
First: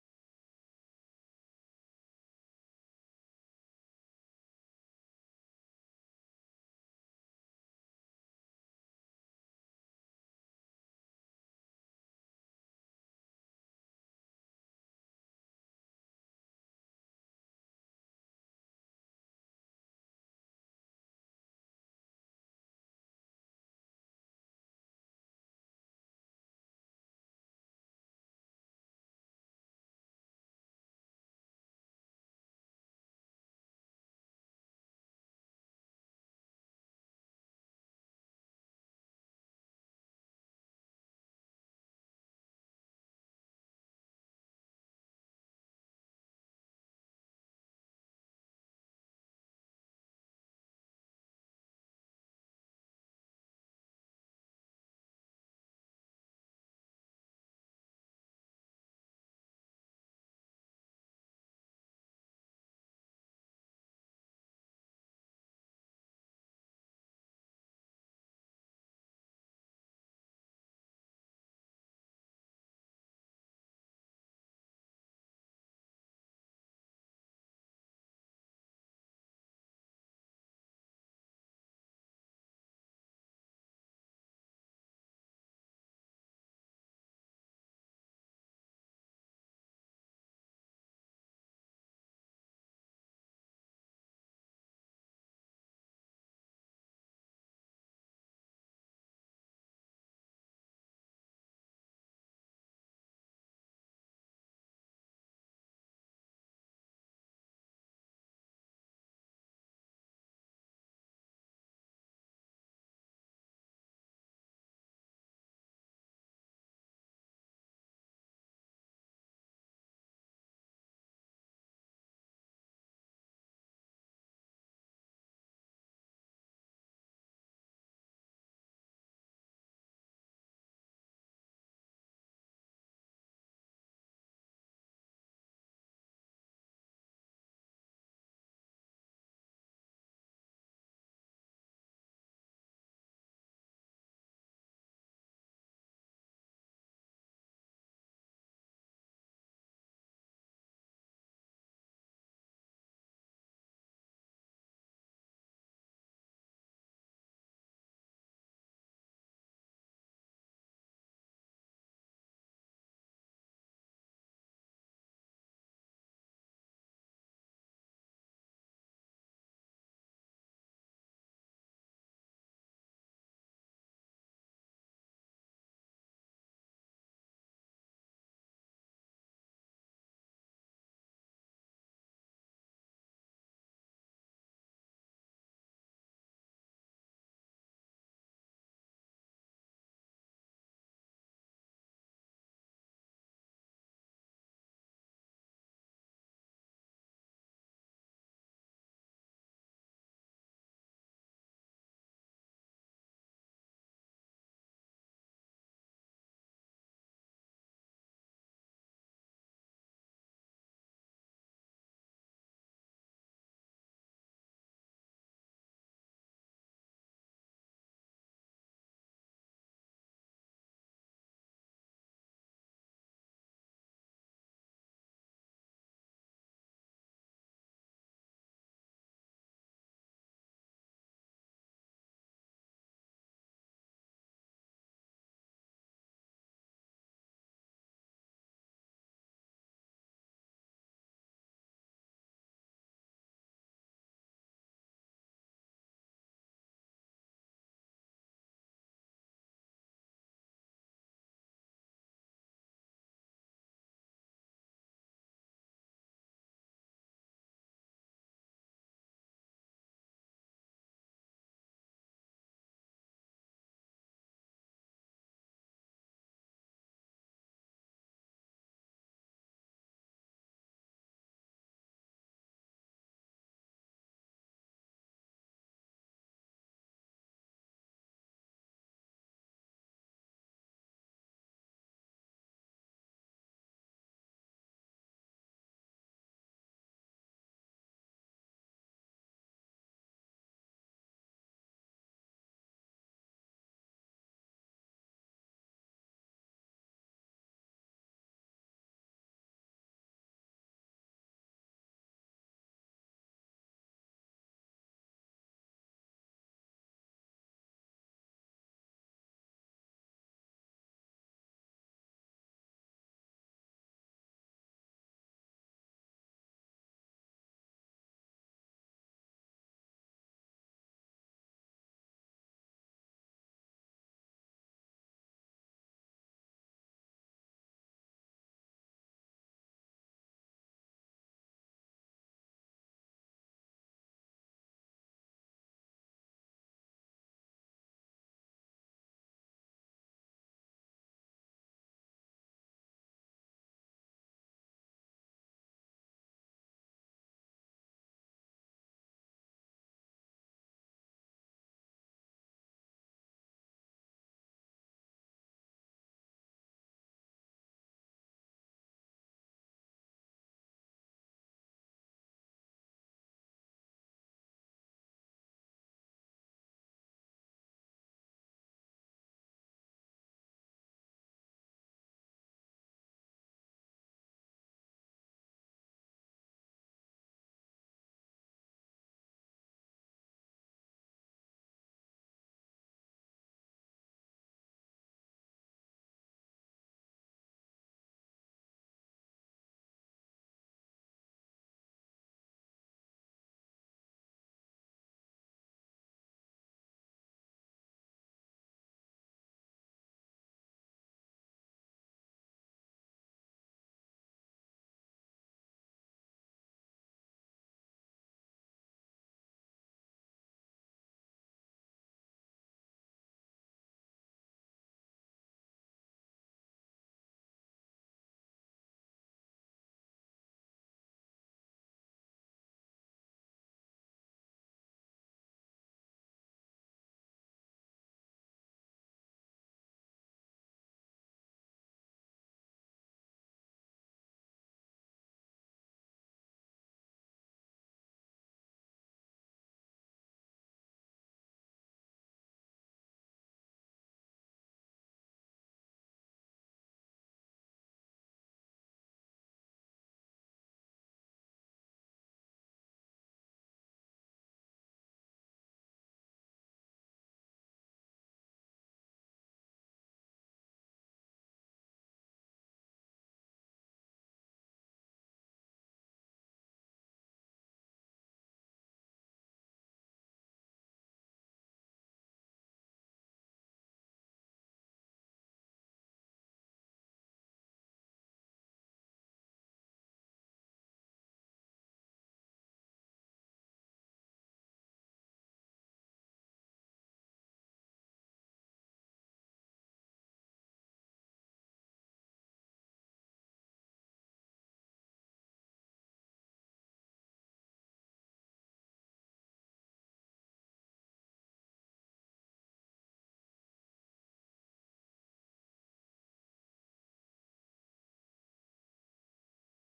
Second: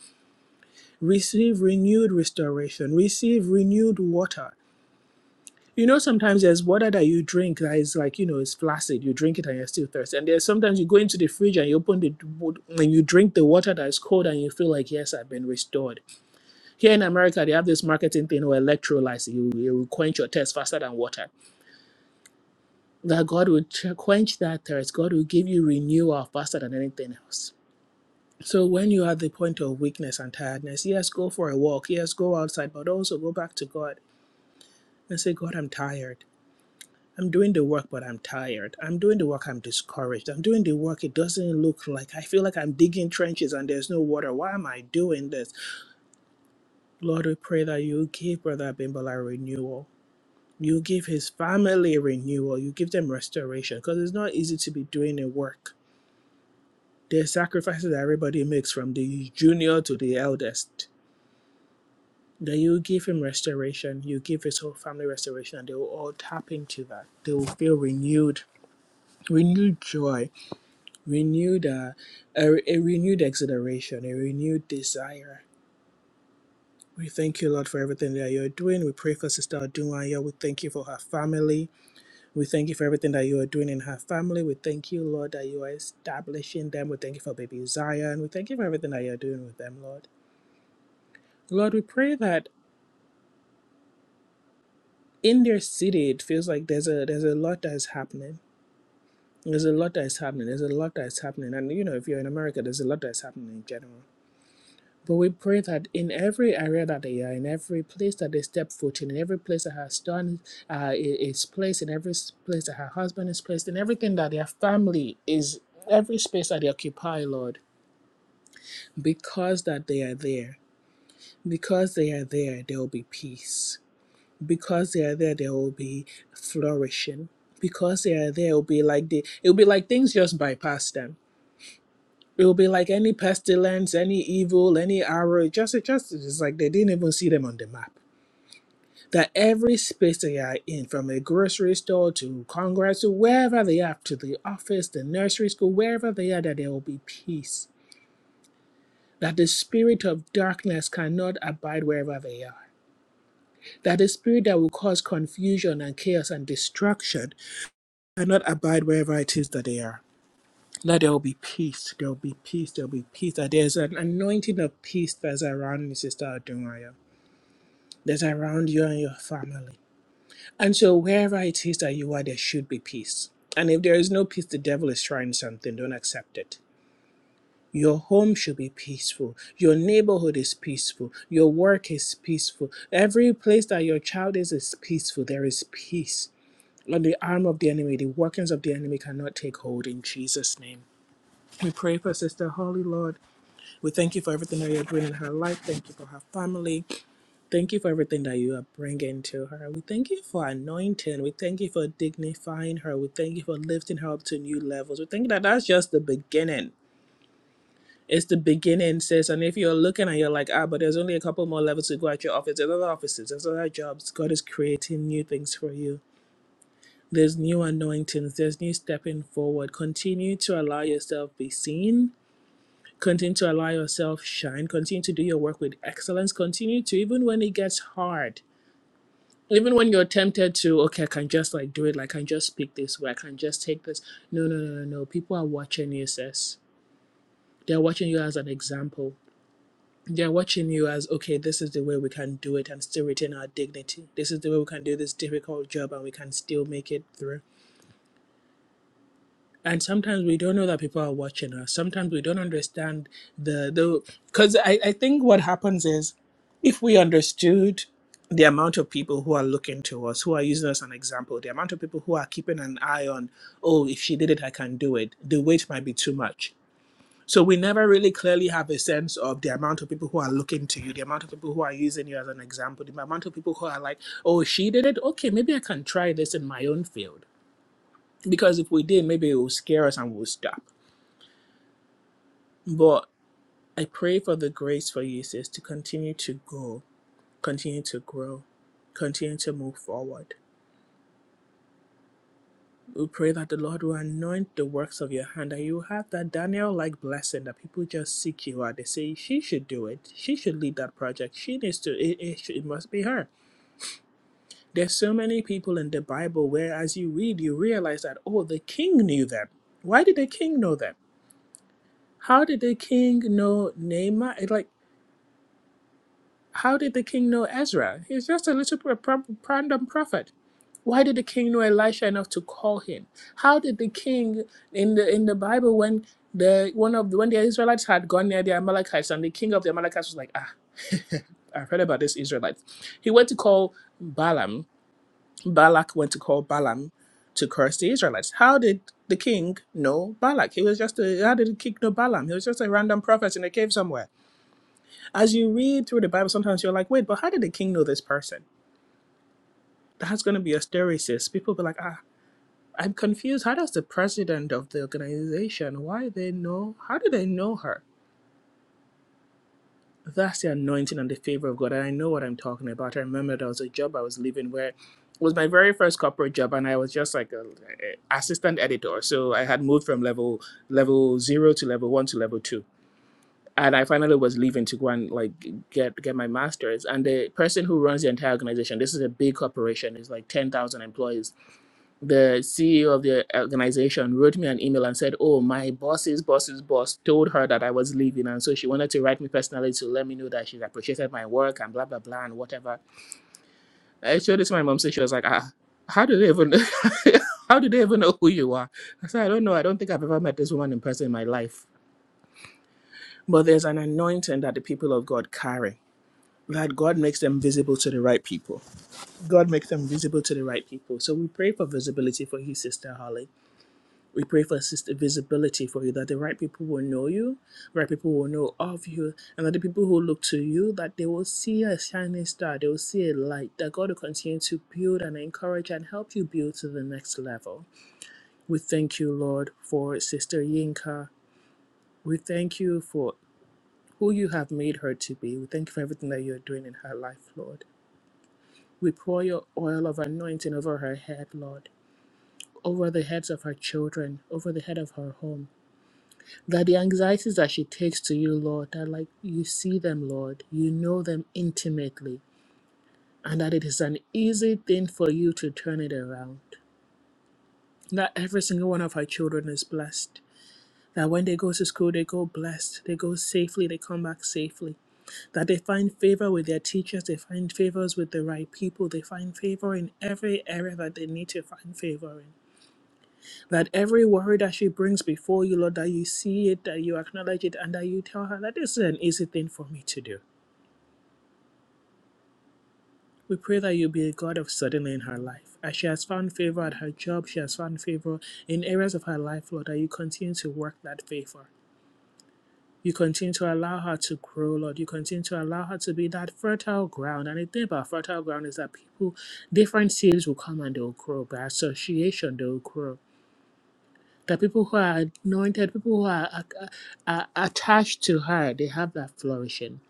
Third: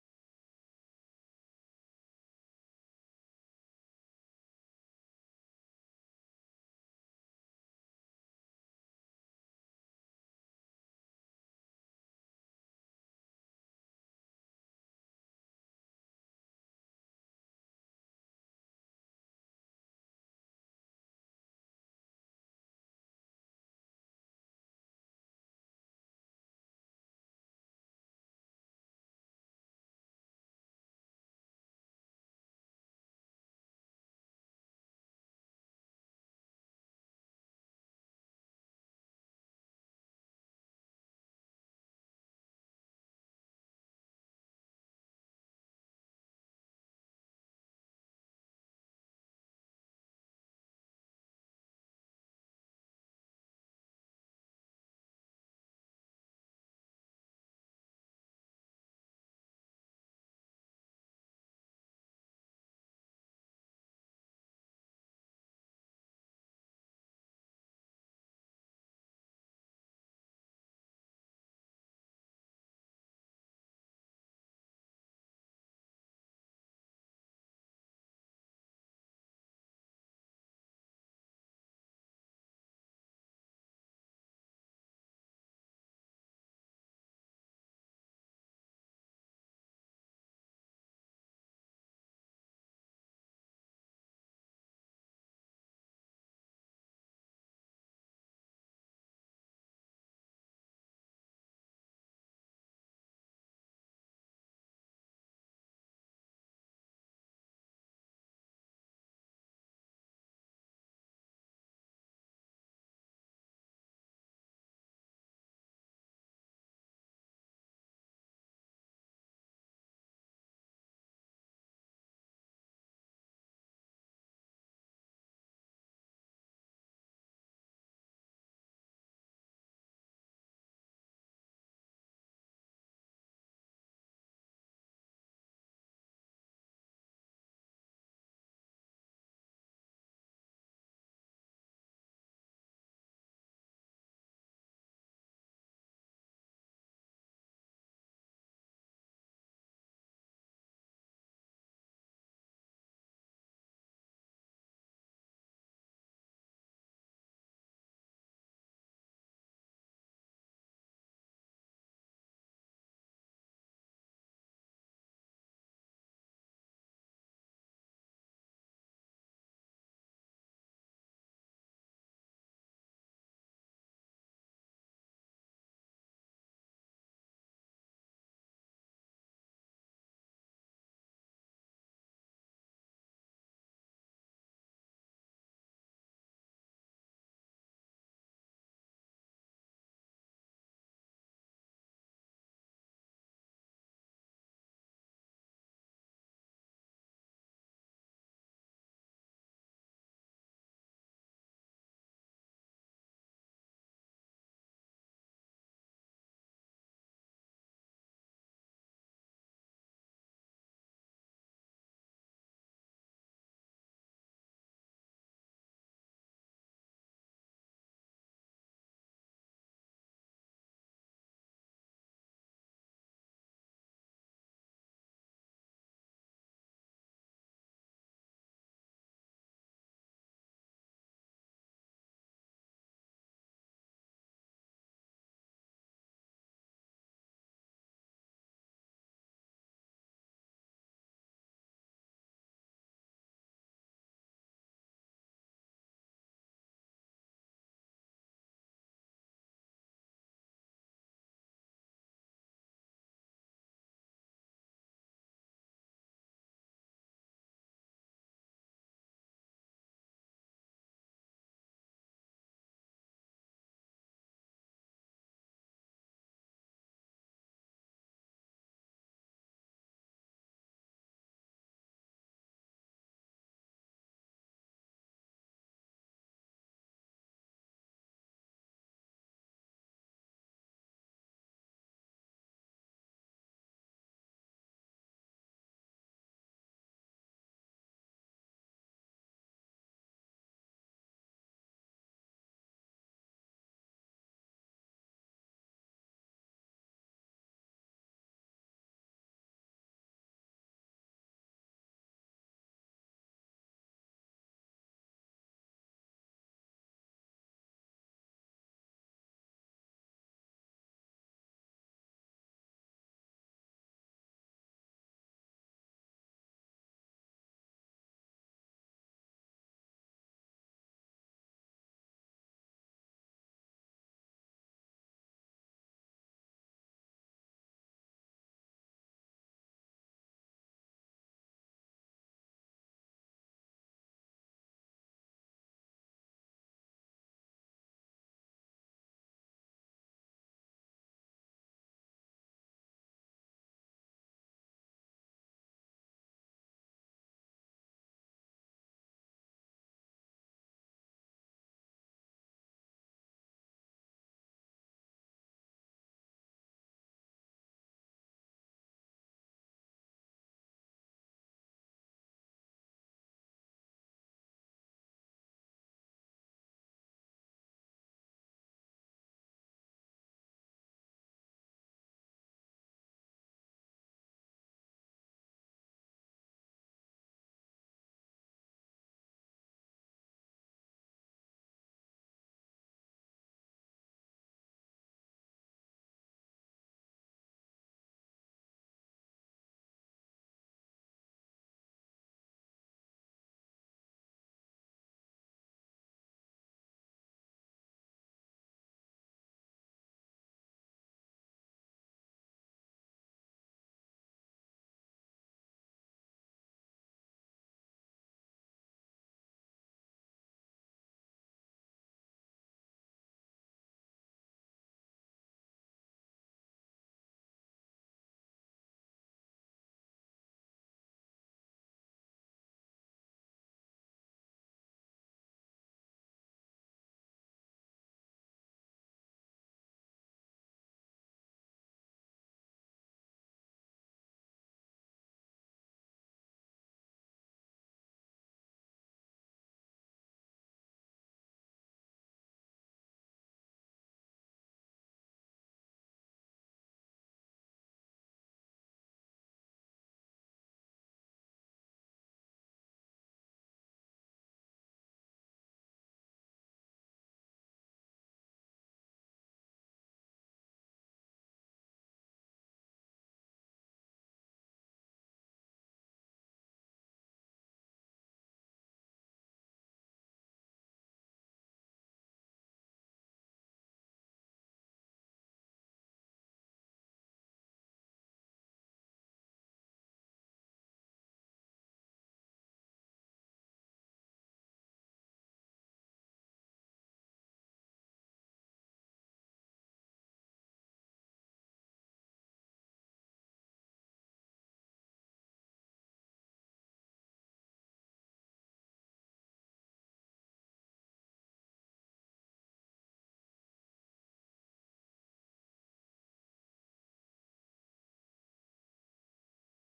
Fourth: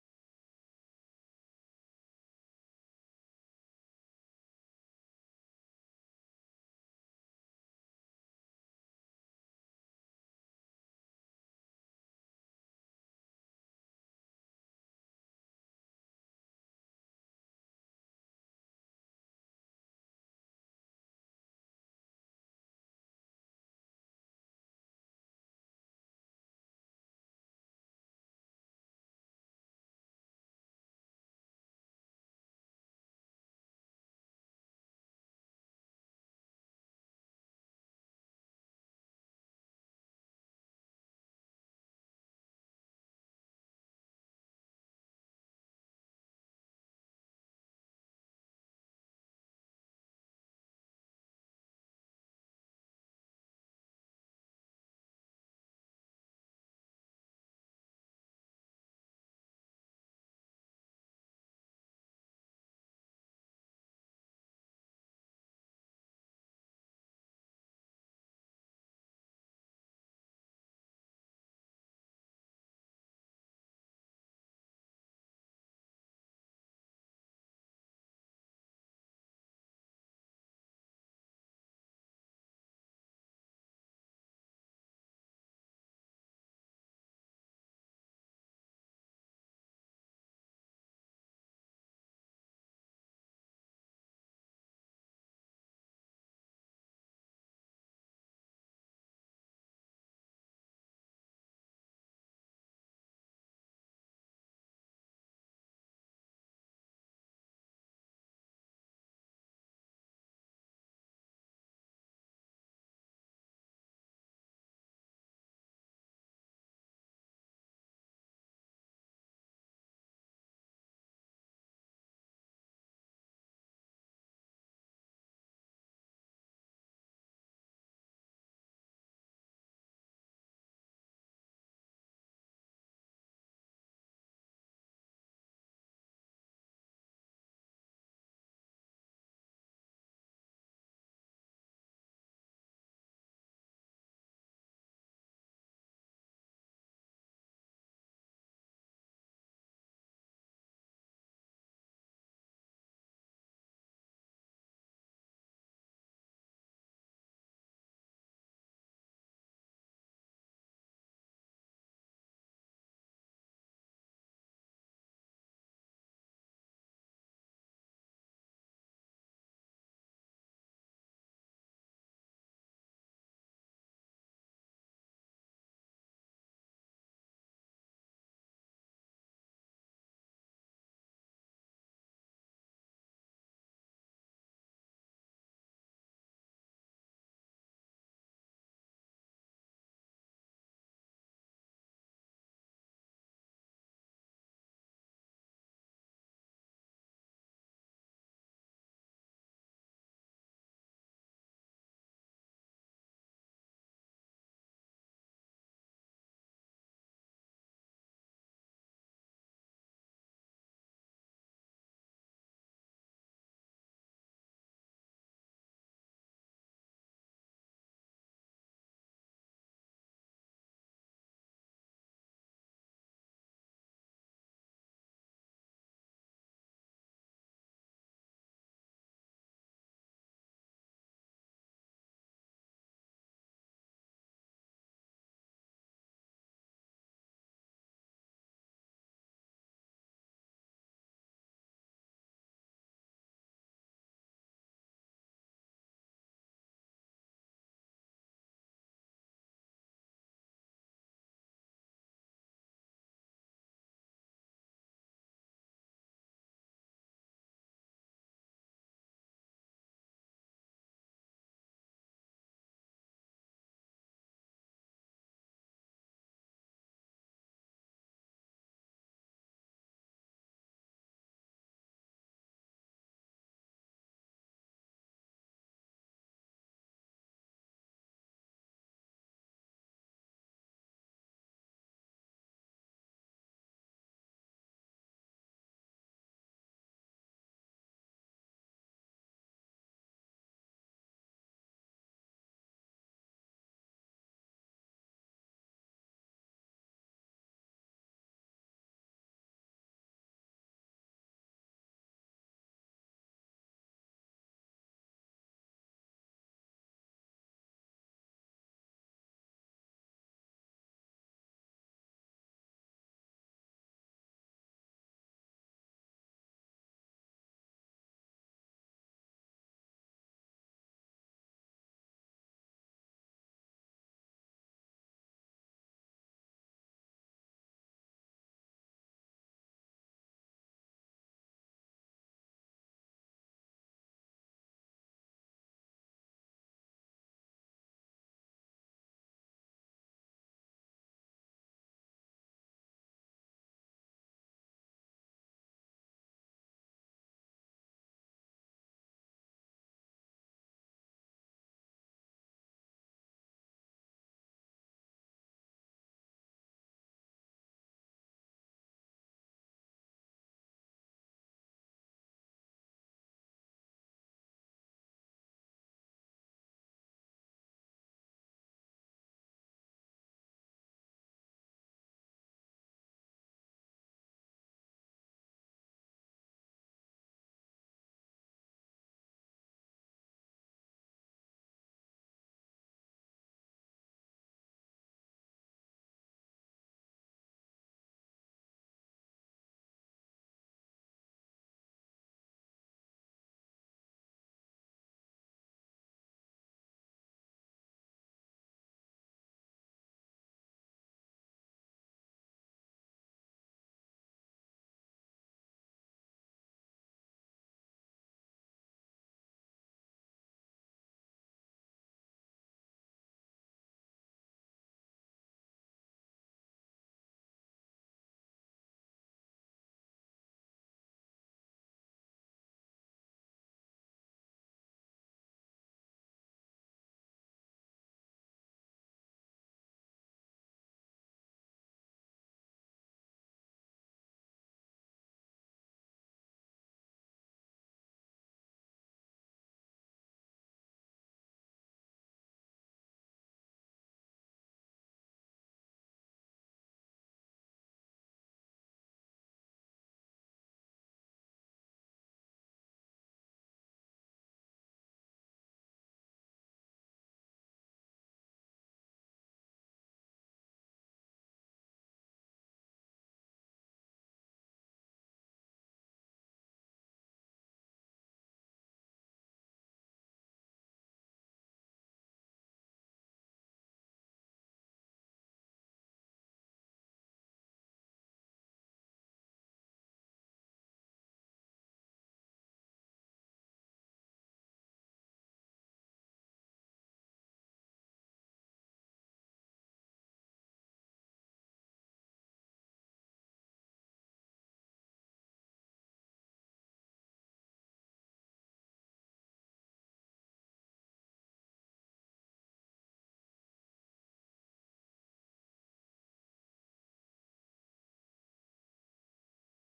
[SPEAKER 1] Receive renewed restoration. Receive renewed water. You know, sometimes there's water that you drink that is like, you know, it's flaccid. You drink it and you're still thirsty. And there's sometimes you go into the fridge and you open the, and you drink the water that is cold and you feel like, yes, I've been restored. Here in America, they have this marketing thing where electrolytes, you, you will quench your thirst faster than water. That God will ch- quench that thirst. God will give you renewal faster than anything else. So when you are at the point of weakness and tiredness, yes, go for a walk. Yes, go outside, but also go back to God and say, God, I'm tired. I'm doing the work, but I'm tired. I'm doing the work, I'm discouraged. I'm doing the work, it doesn't look like I feel like I'm digging trenches and there's no water. Why am I doing this? Lord, we pray that you give Brother Abimbola renewal. You give his family renewal. You give them restoration because it's not easy to be doing the work. There's sacrifices that everybody makes from the junior to the eldest. That you give him restoration, you give his whole family restoration, and they will all tap into that. They will feel renewed, renewed joy renewed uh, a, a renewed exhilaration, a renewed desire. We thank you, Lord, for everything that you're doing. We pray for Sister Adunwaya. We thank you for her family. We thank you for everything that you are doing in her family. We thank you, Lord, that you are establishing them. We thank you for baby Zion. We thank you for everything that you're doing with them, Lord. Lord, we pray that in their city, it feels like there's a there's a lot that is happening. There's a lot that is happening. There's a lot that is happening. And you know, if you're in America, there's a lot that is happening in general. But we pray that in every area that they are, in every place that they step foot in, in every place that her son uh, is placed, in every place that her husband is placed, in everything that their family is, every space that they occupy, Lord, because that they are there, because they are there, there will be peace. Because they are there, there will be flourishing. Because they are there, it will be like the, it will be like things just bypass them it will be like any pestilence, any evil, any arrow. It just, it just, it's like they didn't even see them on the map that every space they are in, from a grocery store to Congress to wherever they are, to the office, the nursery school, wherever they are, that there will be peace. That the spirit of darkness cannot abide wherever they are. That the spirit that will cause confusion and chaos and destruction cannot abide wherever it is that they are. That there will be peace. There will be peace. There will be peace. That there's an anointing of peace that's around me, Sister Adunaya. That's around you and your family And so, wherever it is that you are, there should be peace. And if there is no peace, the devil is trying something. Don't accept it. Your home should be peaceful. Your neighborhood is peaceful. Your work is peaceful. Every place that your child is is peaceful. There is peace. And the arm of the enemy, the workings of the enemy cannot take hold in Jesus' name. We pray for Sister Holly, Lord. We thank you for everything that you're doing in her life. Thank you for her family. Thank you for everything that you are bringing to her. We thank you for anointing. We thank you for dignifying her. We thank you for lifting her up to new levels. We think that that's just the beginning. It's the beginning, sis. And if you're looking and you're like, ah, but there's only a couple more levels to go at your office, there's other offices, there's other jobs. God is creating new things for you. There's new anointings. There's new stepping forward. Continue to allow yourself be seen. Continue to allow yourself shine. Continue to do your work with excellence. Continue to, even when it gets hard even when you're tempted to okay i can just like do it like i can just speak this way i can just take this no no no no no people are watching you sis they're watching you as an example they're watching you as okay this is the way we can do it and still retain our dignity this is the way we can do this difficult job and we can still make it through and sometimes we don't know that people are watching us sometimes we don't understand the the because I, I think what happens is if we understood the amount of people who are looking to us who are using us as an example the amount of people who are keeping an eye on oh if she did it i can do it the weight might be too much so we never really clearly have a sense of the amount of people who are looking to you the amount of people who are using you as an example the amount of people who are like oh she did it okay maybe i can try this in my own field because if we did maybe it will scare us and we'll stop But I pray for the grace for you, sis, to continue to go, continue to grow, continue to move forward. We pray that the Lord will anoint the works of your hand, and you will have that Daniel like blessing that people just seek you out. They say, She should do it. She should lead that project. She needs to, it, it, should- it must be her. There's so many people in the Bible where, as you read, you realize that, oh, the king knew them. Why did the king know them? How did the king know Naaman? It's Like, How did the king know Ezra? He's just a little pro- random prophet. Why did the king know Elisha enough to call him? How did the king in the in the Bible when the one of the, when the Israelites had gone near the Amalekites and the king of the Amalekites was like, ah, I've heard about this Israelites. He went to call Balaam. Balak went to call Balaam to curse the Israelites. How did the king know Balak? He was just a how did the king know Balaam? He was just a random prophet in a cave somewhere as you read through the Bible, sometimes you're like, wait, but how did the king know this person? That's going to be a hysteresis. People be like, ah, I'm confused. How does the president of the organization, why they know, how do they know her? That's the anointing and the favor of God. And I know what I'm talking about. I remember there was a job I was leaving where it was my very first corporate job, and I was just like a, a assistant editor. So I had moved from level level zero to level one to level two and I finally was leaving to go and like get get my master's. And the person who runs the entire organization, this is a big corporation, it's like ten thousand employees. The CEO of the organization wrote me an email and said, "Oh, my boss's boss's boss told her that I was leaving, and so she wanted to write me personally to let me know that she appreciated my work and blah blah blah and whatever." I showed this to my mom, so she was like, "Ah, how do they even?" How do they even know who you are? I said, I don't know. I don't think I've ever met this woman in person in my life. But there's an anointing that the people of God carry that God makes them visible to the right people. God makes them visible to the right people. So we pray for visibility for you, Sister Holly. We pray for sister visibility for you, that the right people will know you, right people will know of you, and that the people who look to you, that they will see a shining star, they will see a light, that God will continue to build and encourage and help you build to the next level. We thank you, Lord, for Sister Yinka. We thank you for who you have made her to be. We thank you for everything that you're doing in her life, Lord. We pour your oil of anointing over her head, Lord, over the heads of her children, over the head of her home. That the anxieties that she takes to you, Lord, that like you see them, Lord, you know them intimately, and that it is an easy thing for you to turn it around. That every single one of her children is blessed. That when they go to school, they go blessed. They go safely. They come back safely. That they find favor with their teachers. They find favors with the right people. They find favor in every area that they need to find favor in. that every worry that she brings before you, Lord, that you see it, that you acknowledge it, and that you tell her that this is an easy thing for me to do. We pray that you be a God of suddenly in her life. As she has found favor at her job, she has found favor in areas of her life, Lord, that you continue to work that favor. You continue to allow her to grow, Lord. You continue to allow her to be that fertile ground. And the thing about fertile ground is that people, different seeds will come and they'll grow. By association, they'll grow. The people who are anointed, people who are, are, are attached to her, they have that flourishing.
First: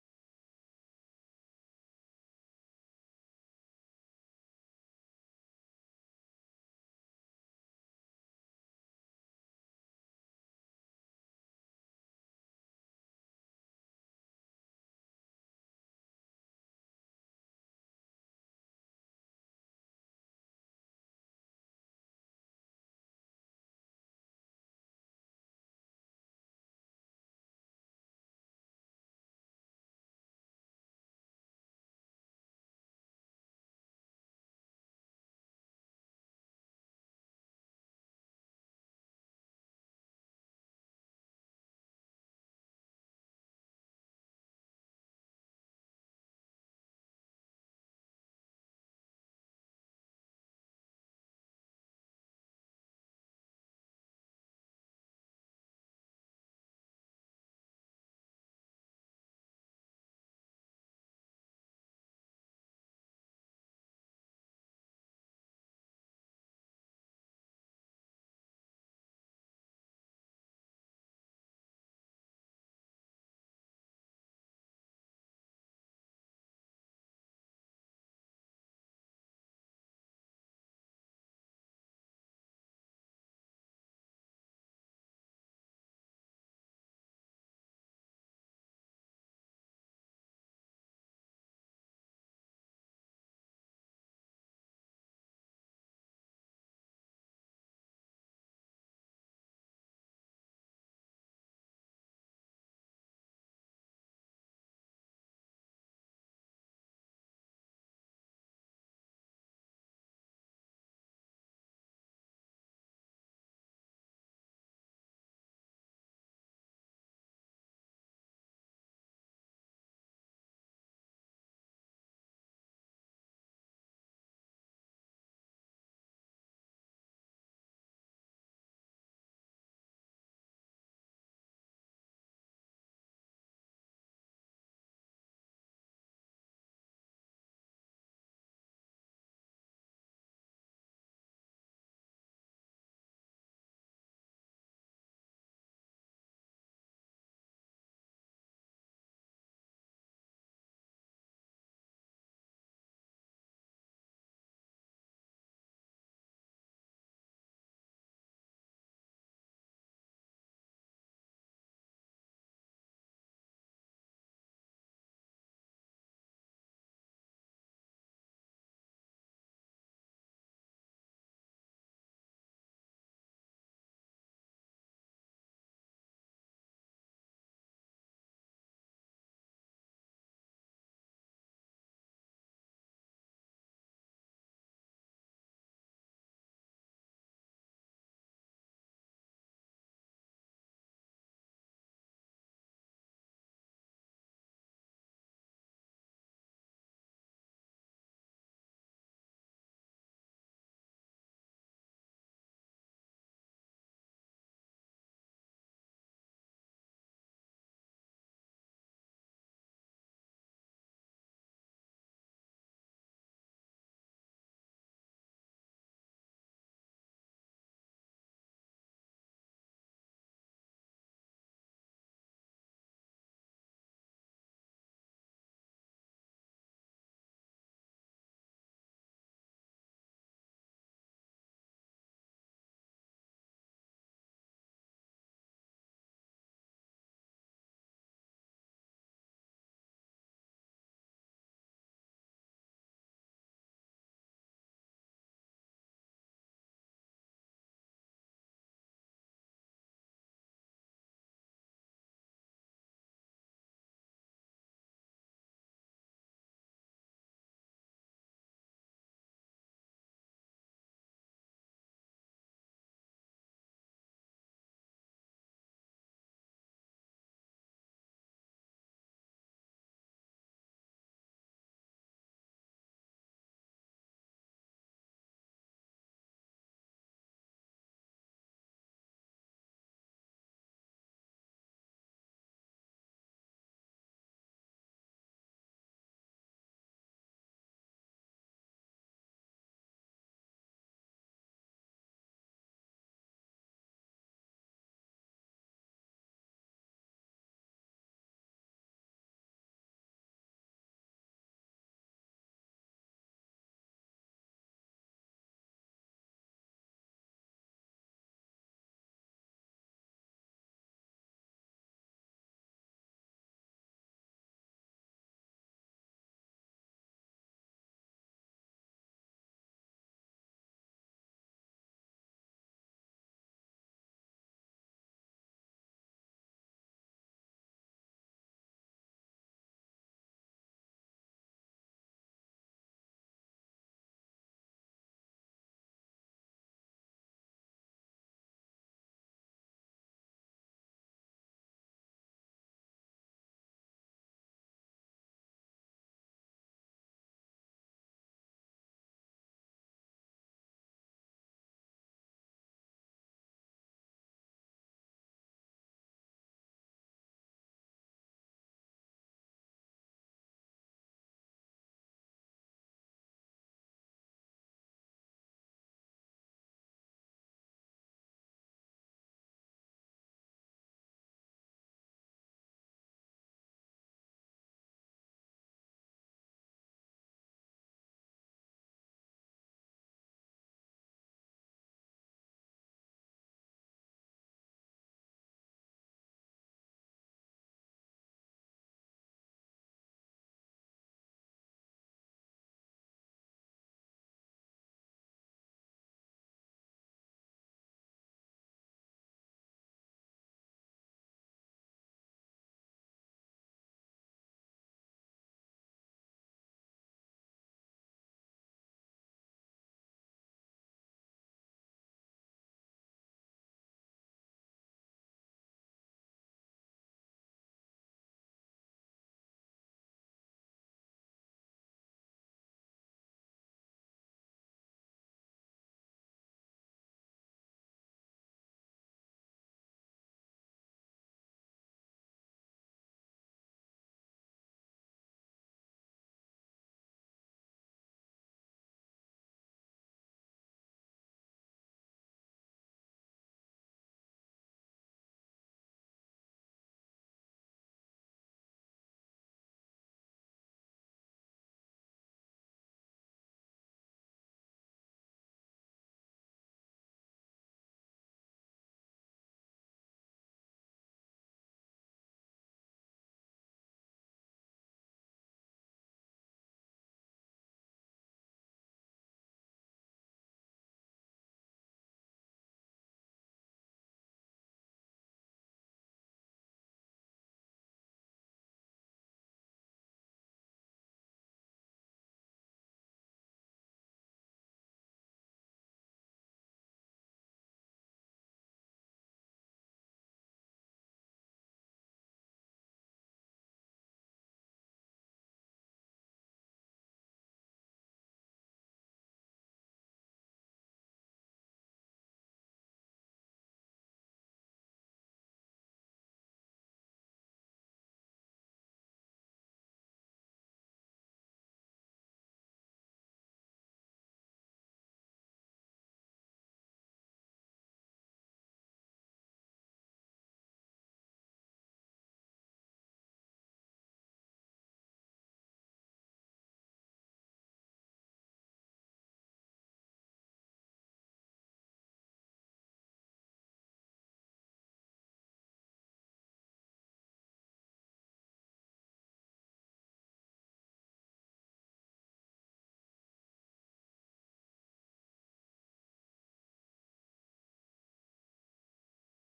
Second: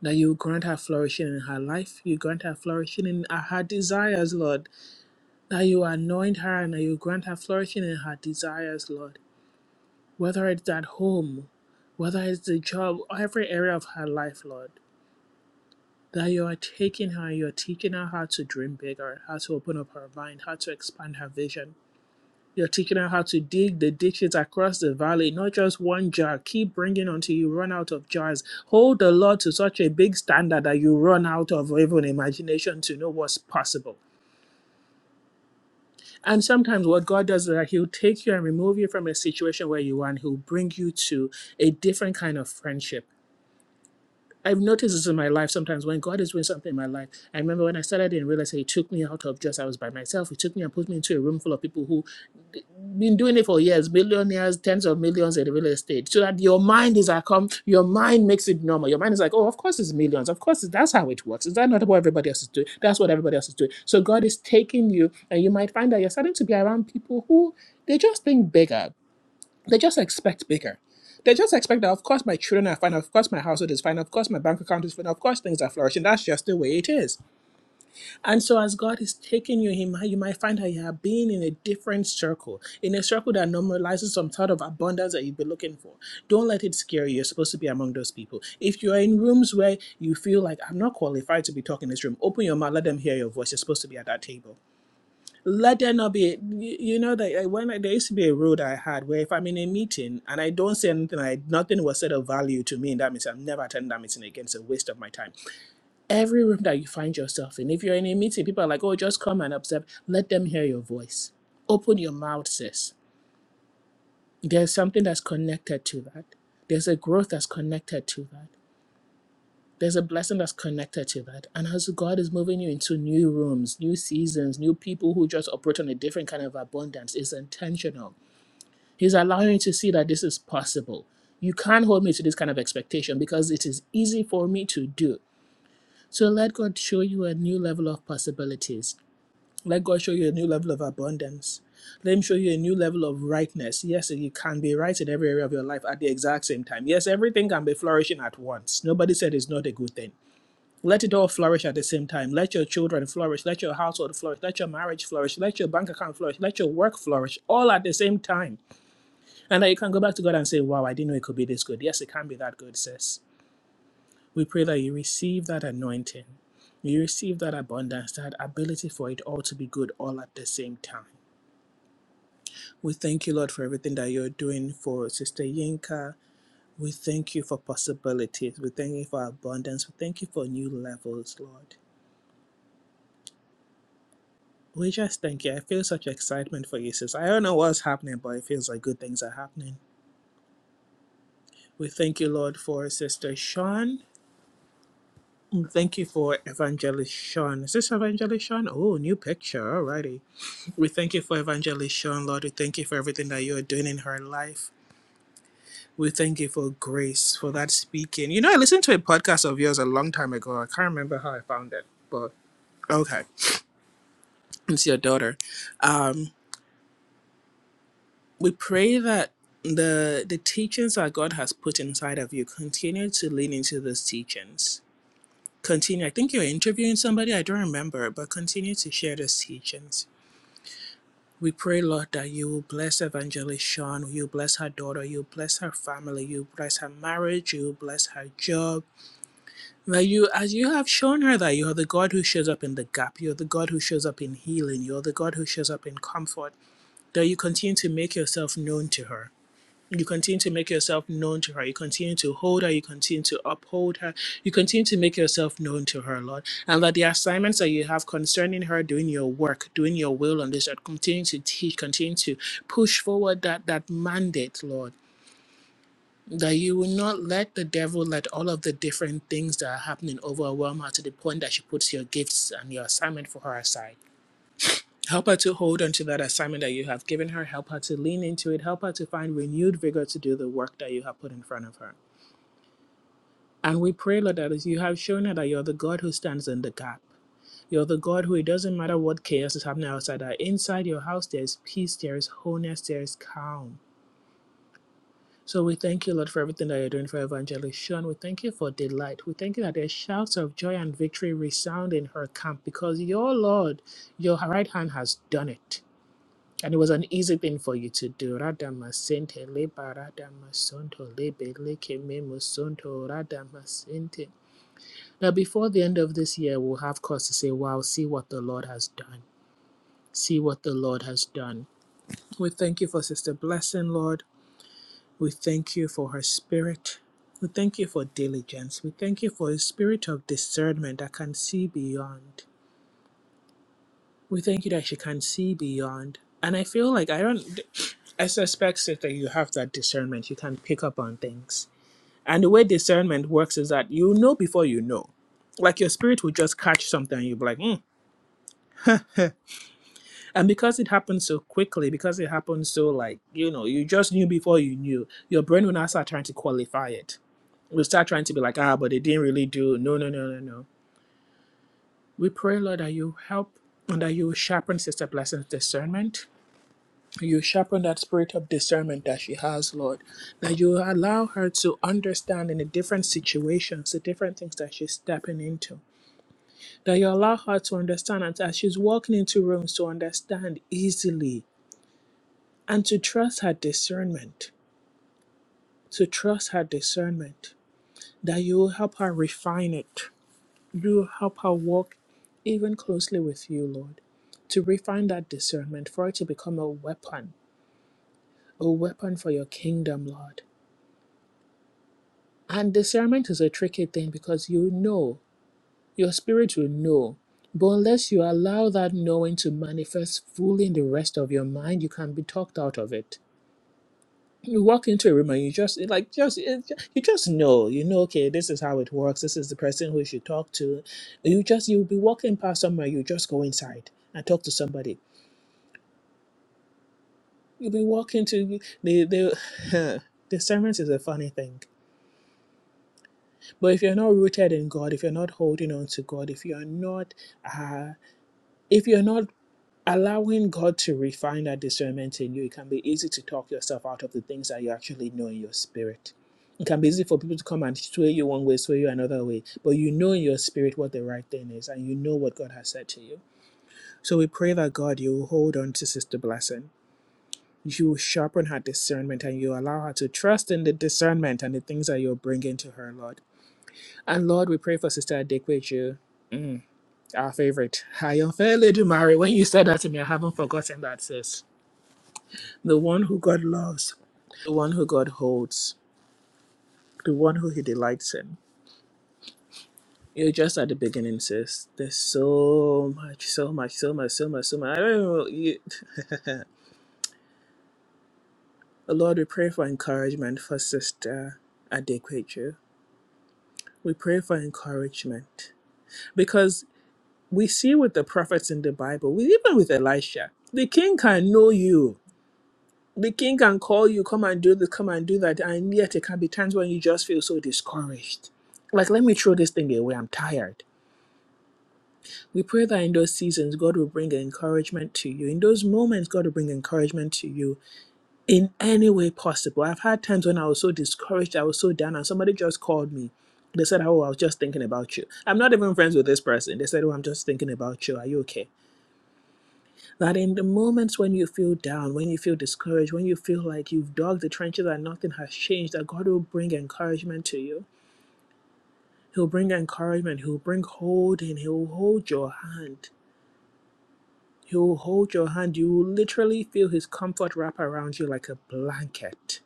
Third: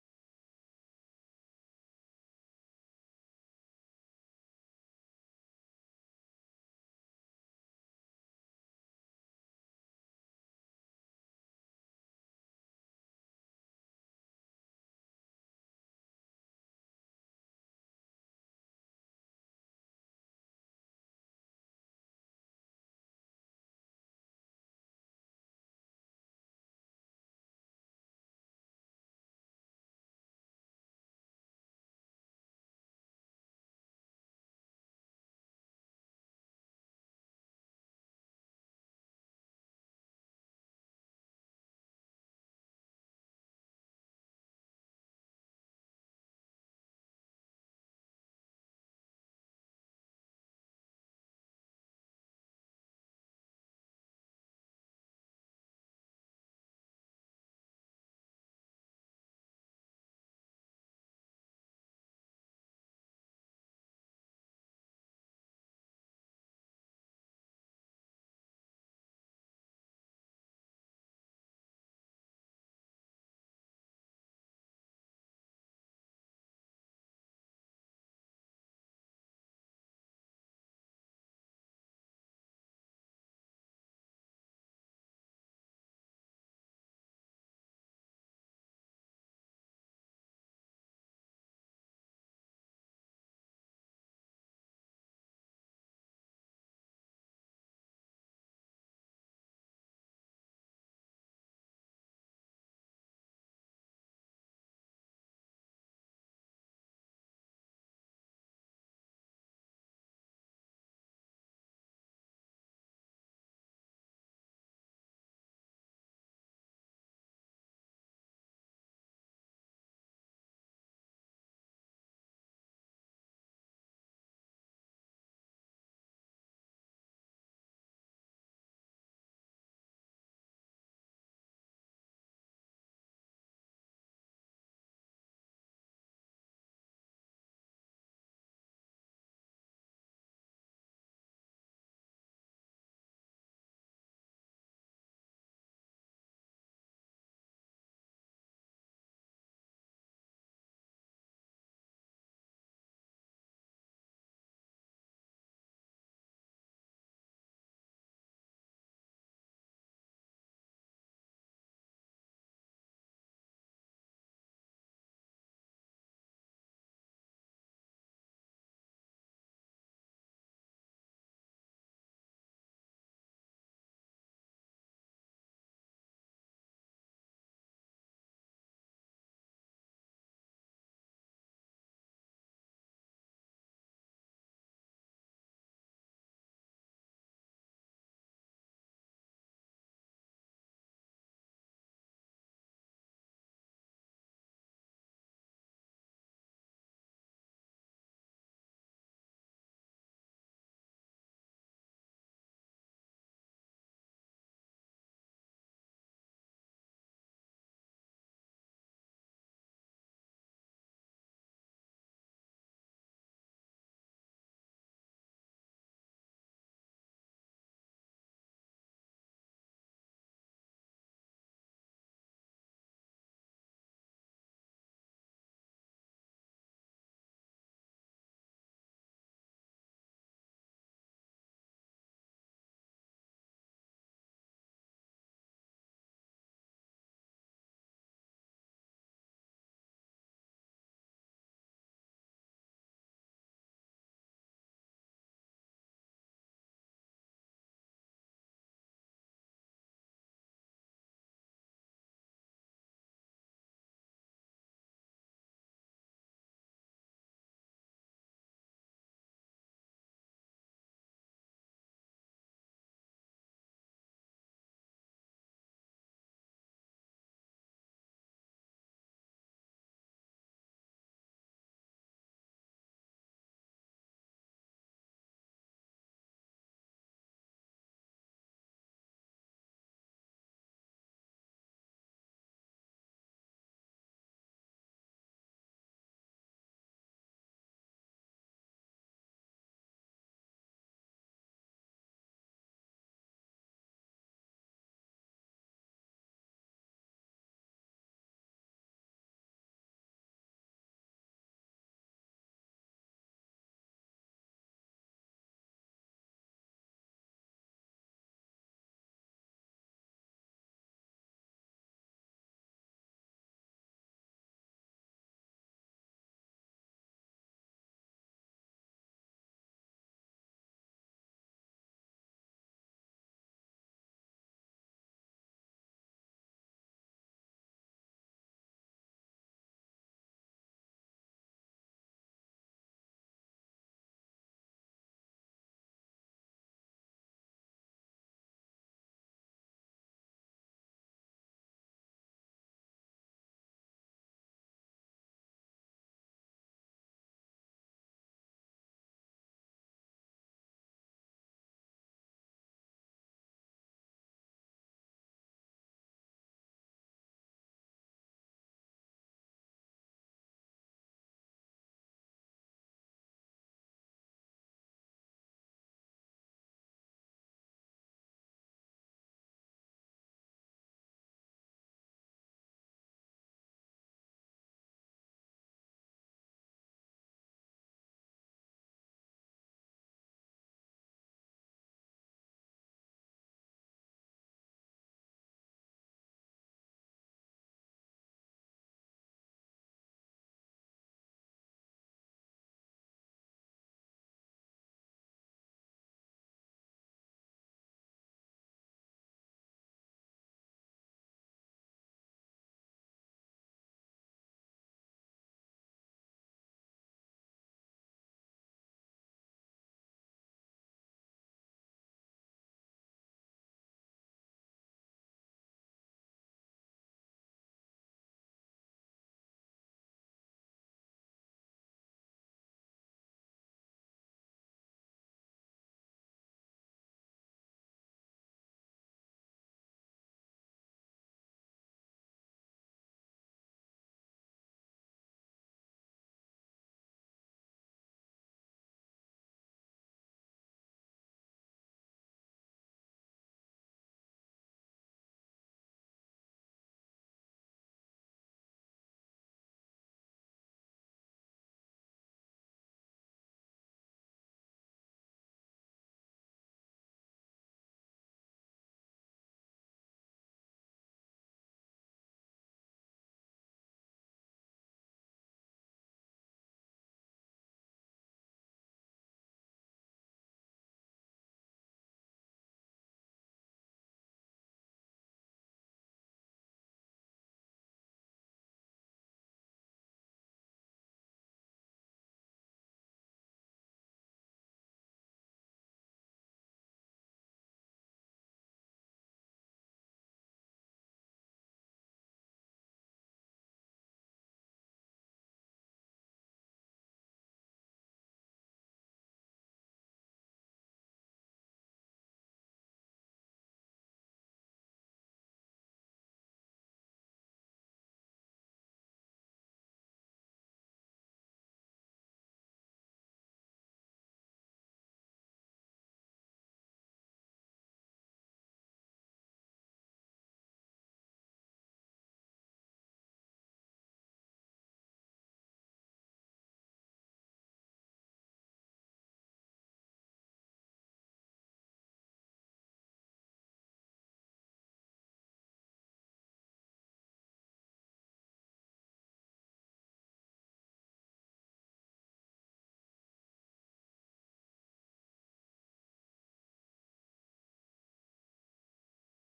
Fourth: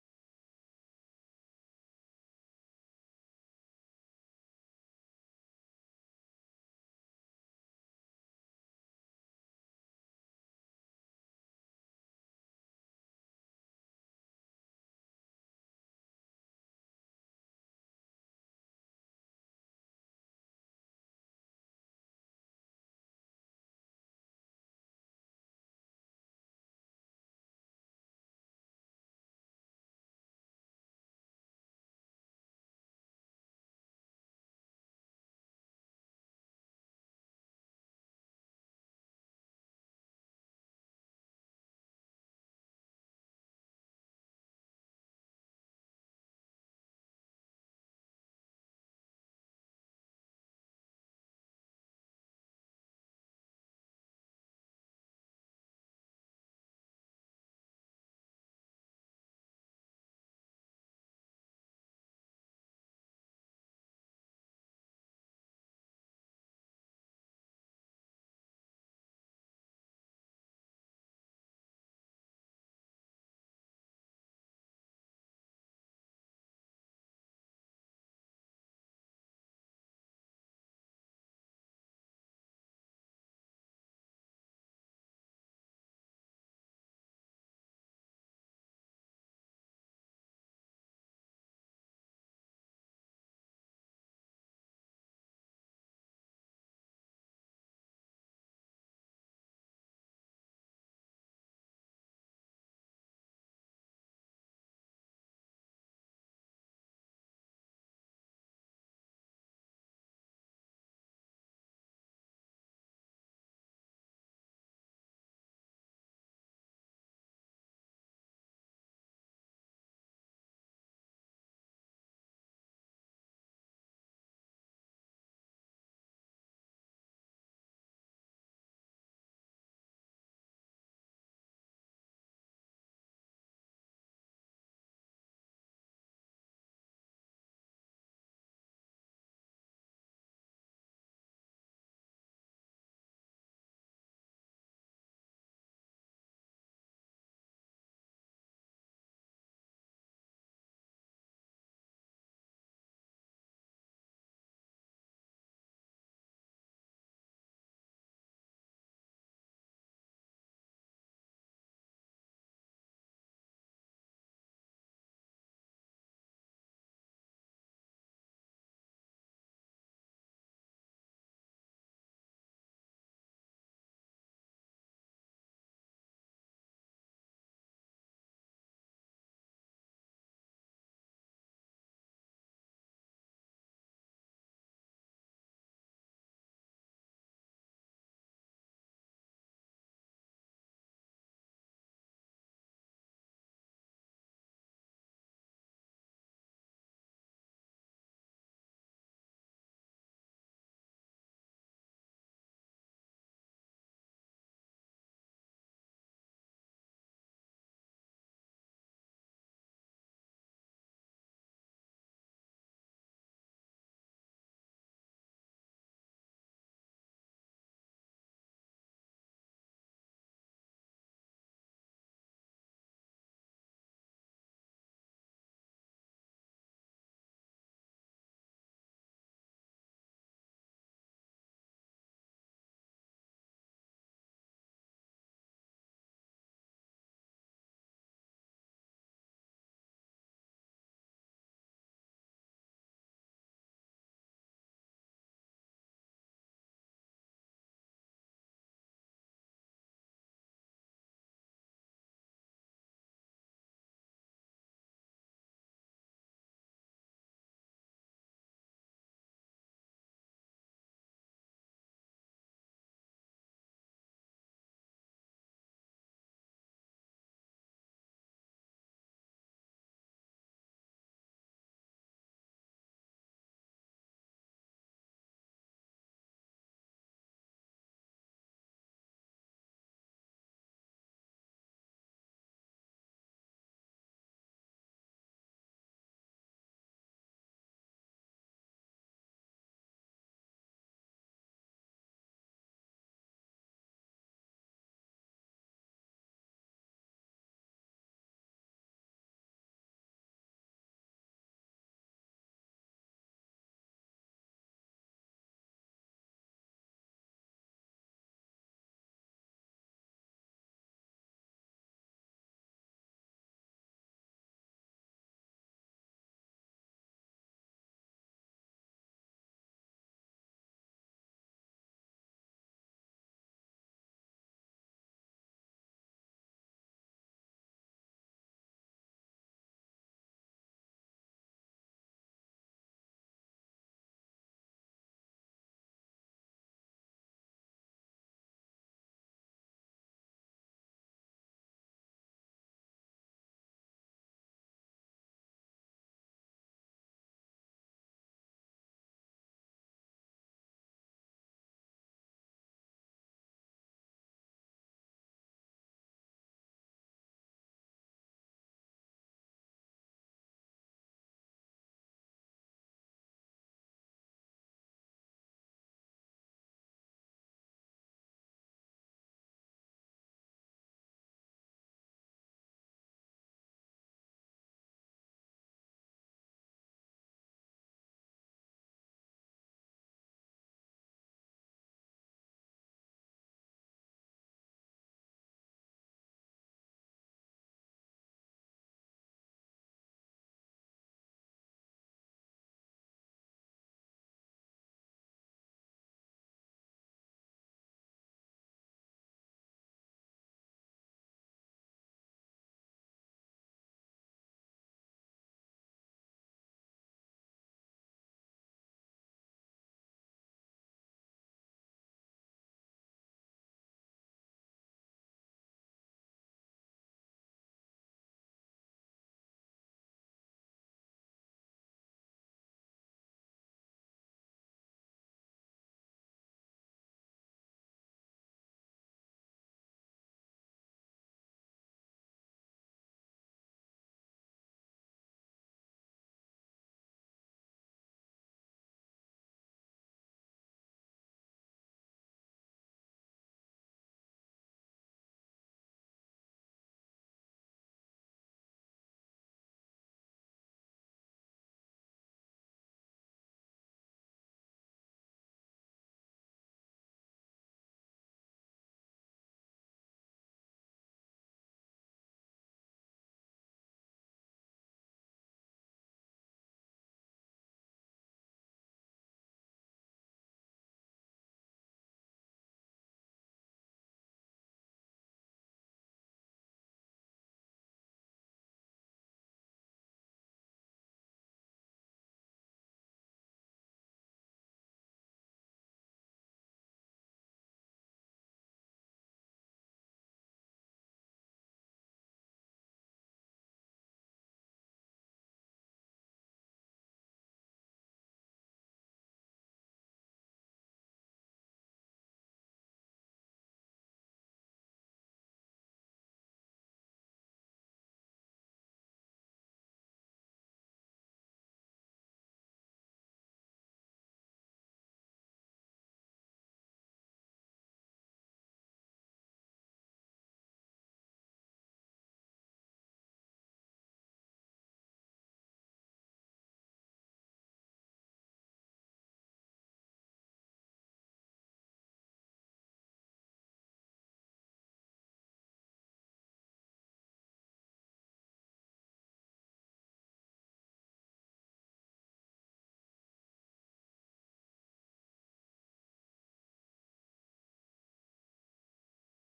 [SPEAKER 1] That you grant her flourishing in her life, you grant her flourishing in uh, her desires, Lord. That you anoint her and that you grant her flourishing in her desires, Lord. Whether it's at home, whether it's the job, every area of her life, Lord. That you are taking her, you're teaching her how to dream bigger, how to open up her mind, how to expand her vision You're teaching her how to dig the ditches across the valley, not just one jar. Keep bringing until you run out of jars. Hold the Lord to such a big standard that you run out of even imagination to know what's possible. And sometimes what God does is that He'll take you and remove you from a situation where you are, and He'll bring you to a different kind of friendship I've noticed this in my life sometimes when God is doing something in my life. I remember when I started in real estate, it took me out of just I was by myself. It took me and put me into a room full of people who d- been doing it for years, millionaires, tens of millions in real estate. So that your mind is like, um, your mind makes it normal. Your mind is like, oh, of course it's millions. Of course it's, that's how it works. Is that not what everybody else is doing? That's what everybody else is doing. So God is taking you, and you might find that you're starting to be around people who they just think bigger they just expect bigger. They just expect that, of course, my children are fine, of course, my household is fine, of course, my bank account is fine, of course, things are flourishing. That's just the way it is. And so, as God is taking you, He might, you might find that you are being in a different circle, in a circle that normalizes some sort of abundance that you've been looking for. Don't let it scare you. You're supposed to be among those people. If you're in rooms where you feel like, I'm not qualified to be talking in this room, open your mouth, let them hear your voice. You're supposed to be at that table let there not be you you know that I- when I, there used to be a rule that i had where if i'm in a meeting and i don't say anything I, nothing was said of value to me in that meeting i'm never attending that meeting again it's a waste of my time every room that you find yourself in if you're in a meeting people are like oh just come and observe let them hear your voice open your mouth sis there's something that's connected to that there's a growth that's connected to that there's a blessing that's connected to that. And as God is moving you into new rooms, new seasons, new people who just operate on a different kind of abundance, it's intentional. He's allowing you to see that this is possible. You can't hold me to this kind of expectation because it is easy for me to do. So let God show you a new level of possibilities. Let God show you a new level of abundance. Let Him show you a new level of rightness. Yes, you can be right in every area of your life at the exact same time. Yes, everything can be flourishing at once. Nobody said it's not a good thing. Let it all flourish at the same time. Let your children flourish. Let your household flourish. Let your marriage flourish. Let your bank account flourish. Let your work flourish all at the same time. And that you can go back to God and say, Wow, I didn't know it could be this good. Yes, it can be that good, sis. We pray that you receive that anointing. You receive that abundance, that ability for it all to be good all at the same time. We thank you, Lord, for everything that you're doing for Sister Yinka. We thank you for possibilities. We thank you for abundance. We thank you for new levels, Lord. We just thank you. I feel such excitement for you, sis. I don't know what's happening, but it feels like good things are happening. We thank you, Lord, for Sister Sean. We Thank you for Evangelist Sean. Is this Evangelist Sean? Oh, new picture. Alrighty. We thank you for Evangelist Sean, Lord. We thank you for everything that you are doing in her life. We thank you for grace, for that speaking. You know, I listened to a podcast of yours a long time ago. I can't remember how I found it, but okay. It's your daughter. um. We pray that the the teachings that God has put inside of you continue to lean into those teachings. Continue. I think you're interviewing somebody, I don't remember, but continue to share those teachings. We pray, Lord, that you will bless Evangelist Sean, you bless her daughter, you bless her family, you bless her marriage, you bless her job. That you, as you have shown her that you are the God who shows up in the gap, you're the God who shows up in healing, you're the God who shows up in comfort, that you continue to make yourself known to her you continue to make yourself known to her. You continue to hold her. You continue to uphold her. You continue to make yourself known to her, Lord. And that the assignments that you have concerning her doing your work, doing your will on this earth, continue to teach, continue to push forward that, that mandate, Lord. That you will not let the devil let all of the different things that are happening overwhelm her to the point that she puts your gifts and your assignment for her aside. Help her to hold on to that assignment that you have given her. Help her to lean into it. Help her to find renewed vigor to do the work that you have put in front of her. And we pray, Lord, that as you have shown her that you're the God who stands in the gap. You're the God who it doesn't matter what chaos is happening outside or inside your house, there's peace, there is wholeness, there is calm. So we thank you, Lord, for everything that you're doing for Evangelist Shawn. We thank you for delight. We thank you that there's shouts of joy and victory resound in her camp because your Lord, your right hand has done it. And it was an easy thing for you to do. Radama sente leba radama sonto lebe leke memo sonto radama sente. Now, before the end of this year, we'll have cause to say, wow, see what the Lord has done. See what the Lord has done. We thank you for Sister Blessing, Lord. We thank you for her spirit. We thank you for diligence. We thank you for a spirit of discernment that can see beyond. We thank you that she can see beyond. And I feel like I don't, I suspect Sis, that you have that discernment. You can pick up on things. And the way discernment works is that you know before you know. Like your spirit will just catch something and you'll be like, hmm. And because it happened so quickly, because it happened so like, you know, you just knew before you knew, your brain will now start trying to qualify it. We'll start trying to be like, ah, but it didn't really do. No, no, no, no, no. We pray, Lord, that you help and that you sharpen Sister Blessing's discernment you sharpen that spirit of discernment that she has, Lord, that you allow her to understand in the different situations, the different things that she's stepping into, that you allow her to understand and as she's walking into rooms to understand easily and to trust her discernment, to trust her discernment, that you will help her refine it, you will help her walk even closely with you, Lord, to refine that discernment for it to become a weapon, a weapon for your kingdom, Lord And discernment is a tricky thing because you know, your spirit will know. But unless you allow that knowing to manifest fully in the rest of your mind, you can be talked out of it. You walk into a room and you just it like just it, you just know you know okay this is how it works this is the person who you should talk to. You just you'll be walking past somewhere you just go inside and talk to somebody. You'll be walking to the the discernment is a funny thing But if you're not rooted in God, if you're not holding on to God, if you're not, uh, if you're not allowing God to refine that discernment in you, it can be easy to talk yourself out of the things that you actually know in your spirit. It can be easy for people to come and sway you one way, sway you another way, but you know in your spirit what the right thing is, and you know what God has said to you. So we pray that God, you will hold on to Sister Blessing. You sharpen her discernment and you allow her to trust in the discernment and the things that you're bringing to her, Lord. And Lord, we pray for Sister Adekweju. our favorite. Ayonfele Ledumare, when you said that to me, I haven't forgotten that, sis. The one who God loves, the one who God holds, the one who He delights in. You're just at the beginning, sis. There's so much, so much, so much, so much, so much. I don't know. You... Lord, we pray for encouragement for Sister Adequature. We pray for encouragement because we see with the prophets in the Bible, we, even with Elisha, the king can know you The king can call you, come and do this, come and do that. And yet, there can be times when you just feel so discouraged. Like, let me throw this thing away. I'm tired. We pray that in those seasons, God will bring encouragement to you. In those moments, God will bring encouragement to you in any way possible. I've had times when I was so discouraged, I was so down, and somebody just called me. They said, Oh, I was just thinking about you. I'm not even friends with this person. They said, Oh, I'm just thinking about you. Are you okay? That in the moments when you feel down, when you feel discouraged, when you feel like you've dug the trenches and nothing has changed, that God will bring encouragement to you. He'll bring encouragement. He'll bring holding. He'll hold your hand. He'll hold your hand. You will literally feel his comfort wrap around you like a blanket.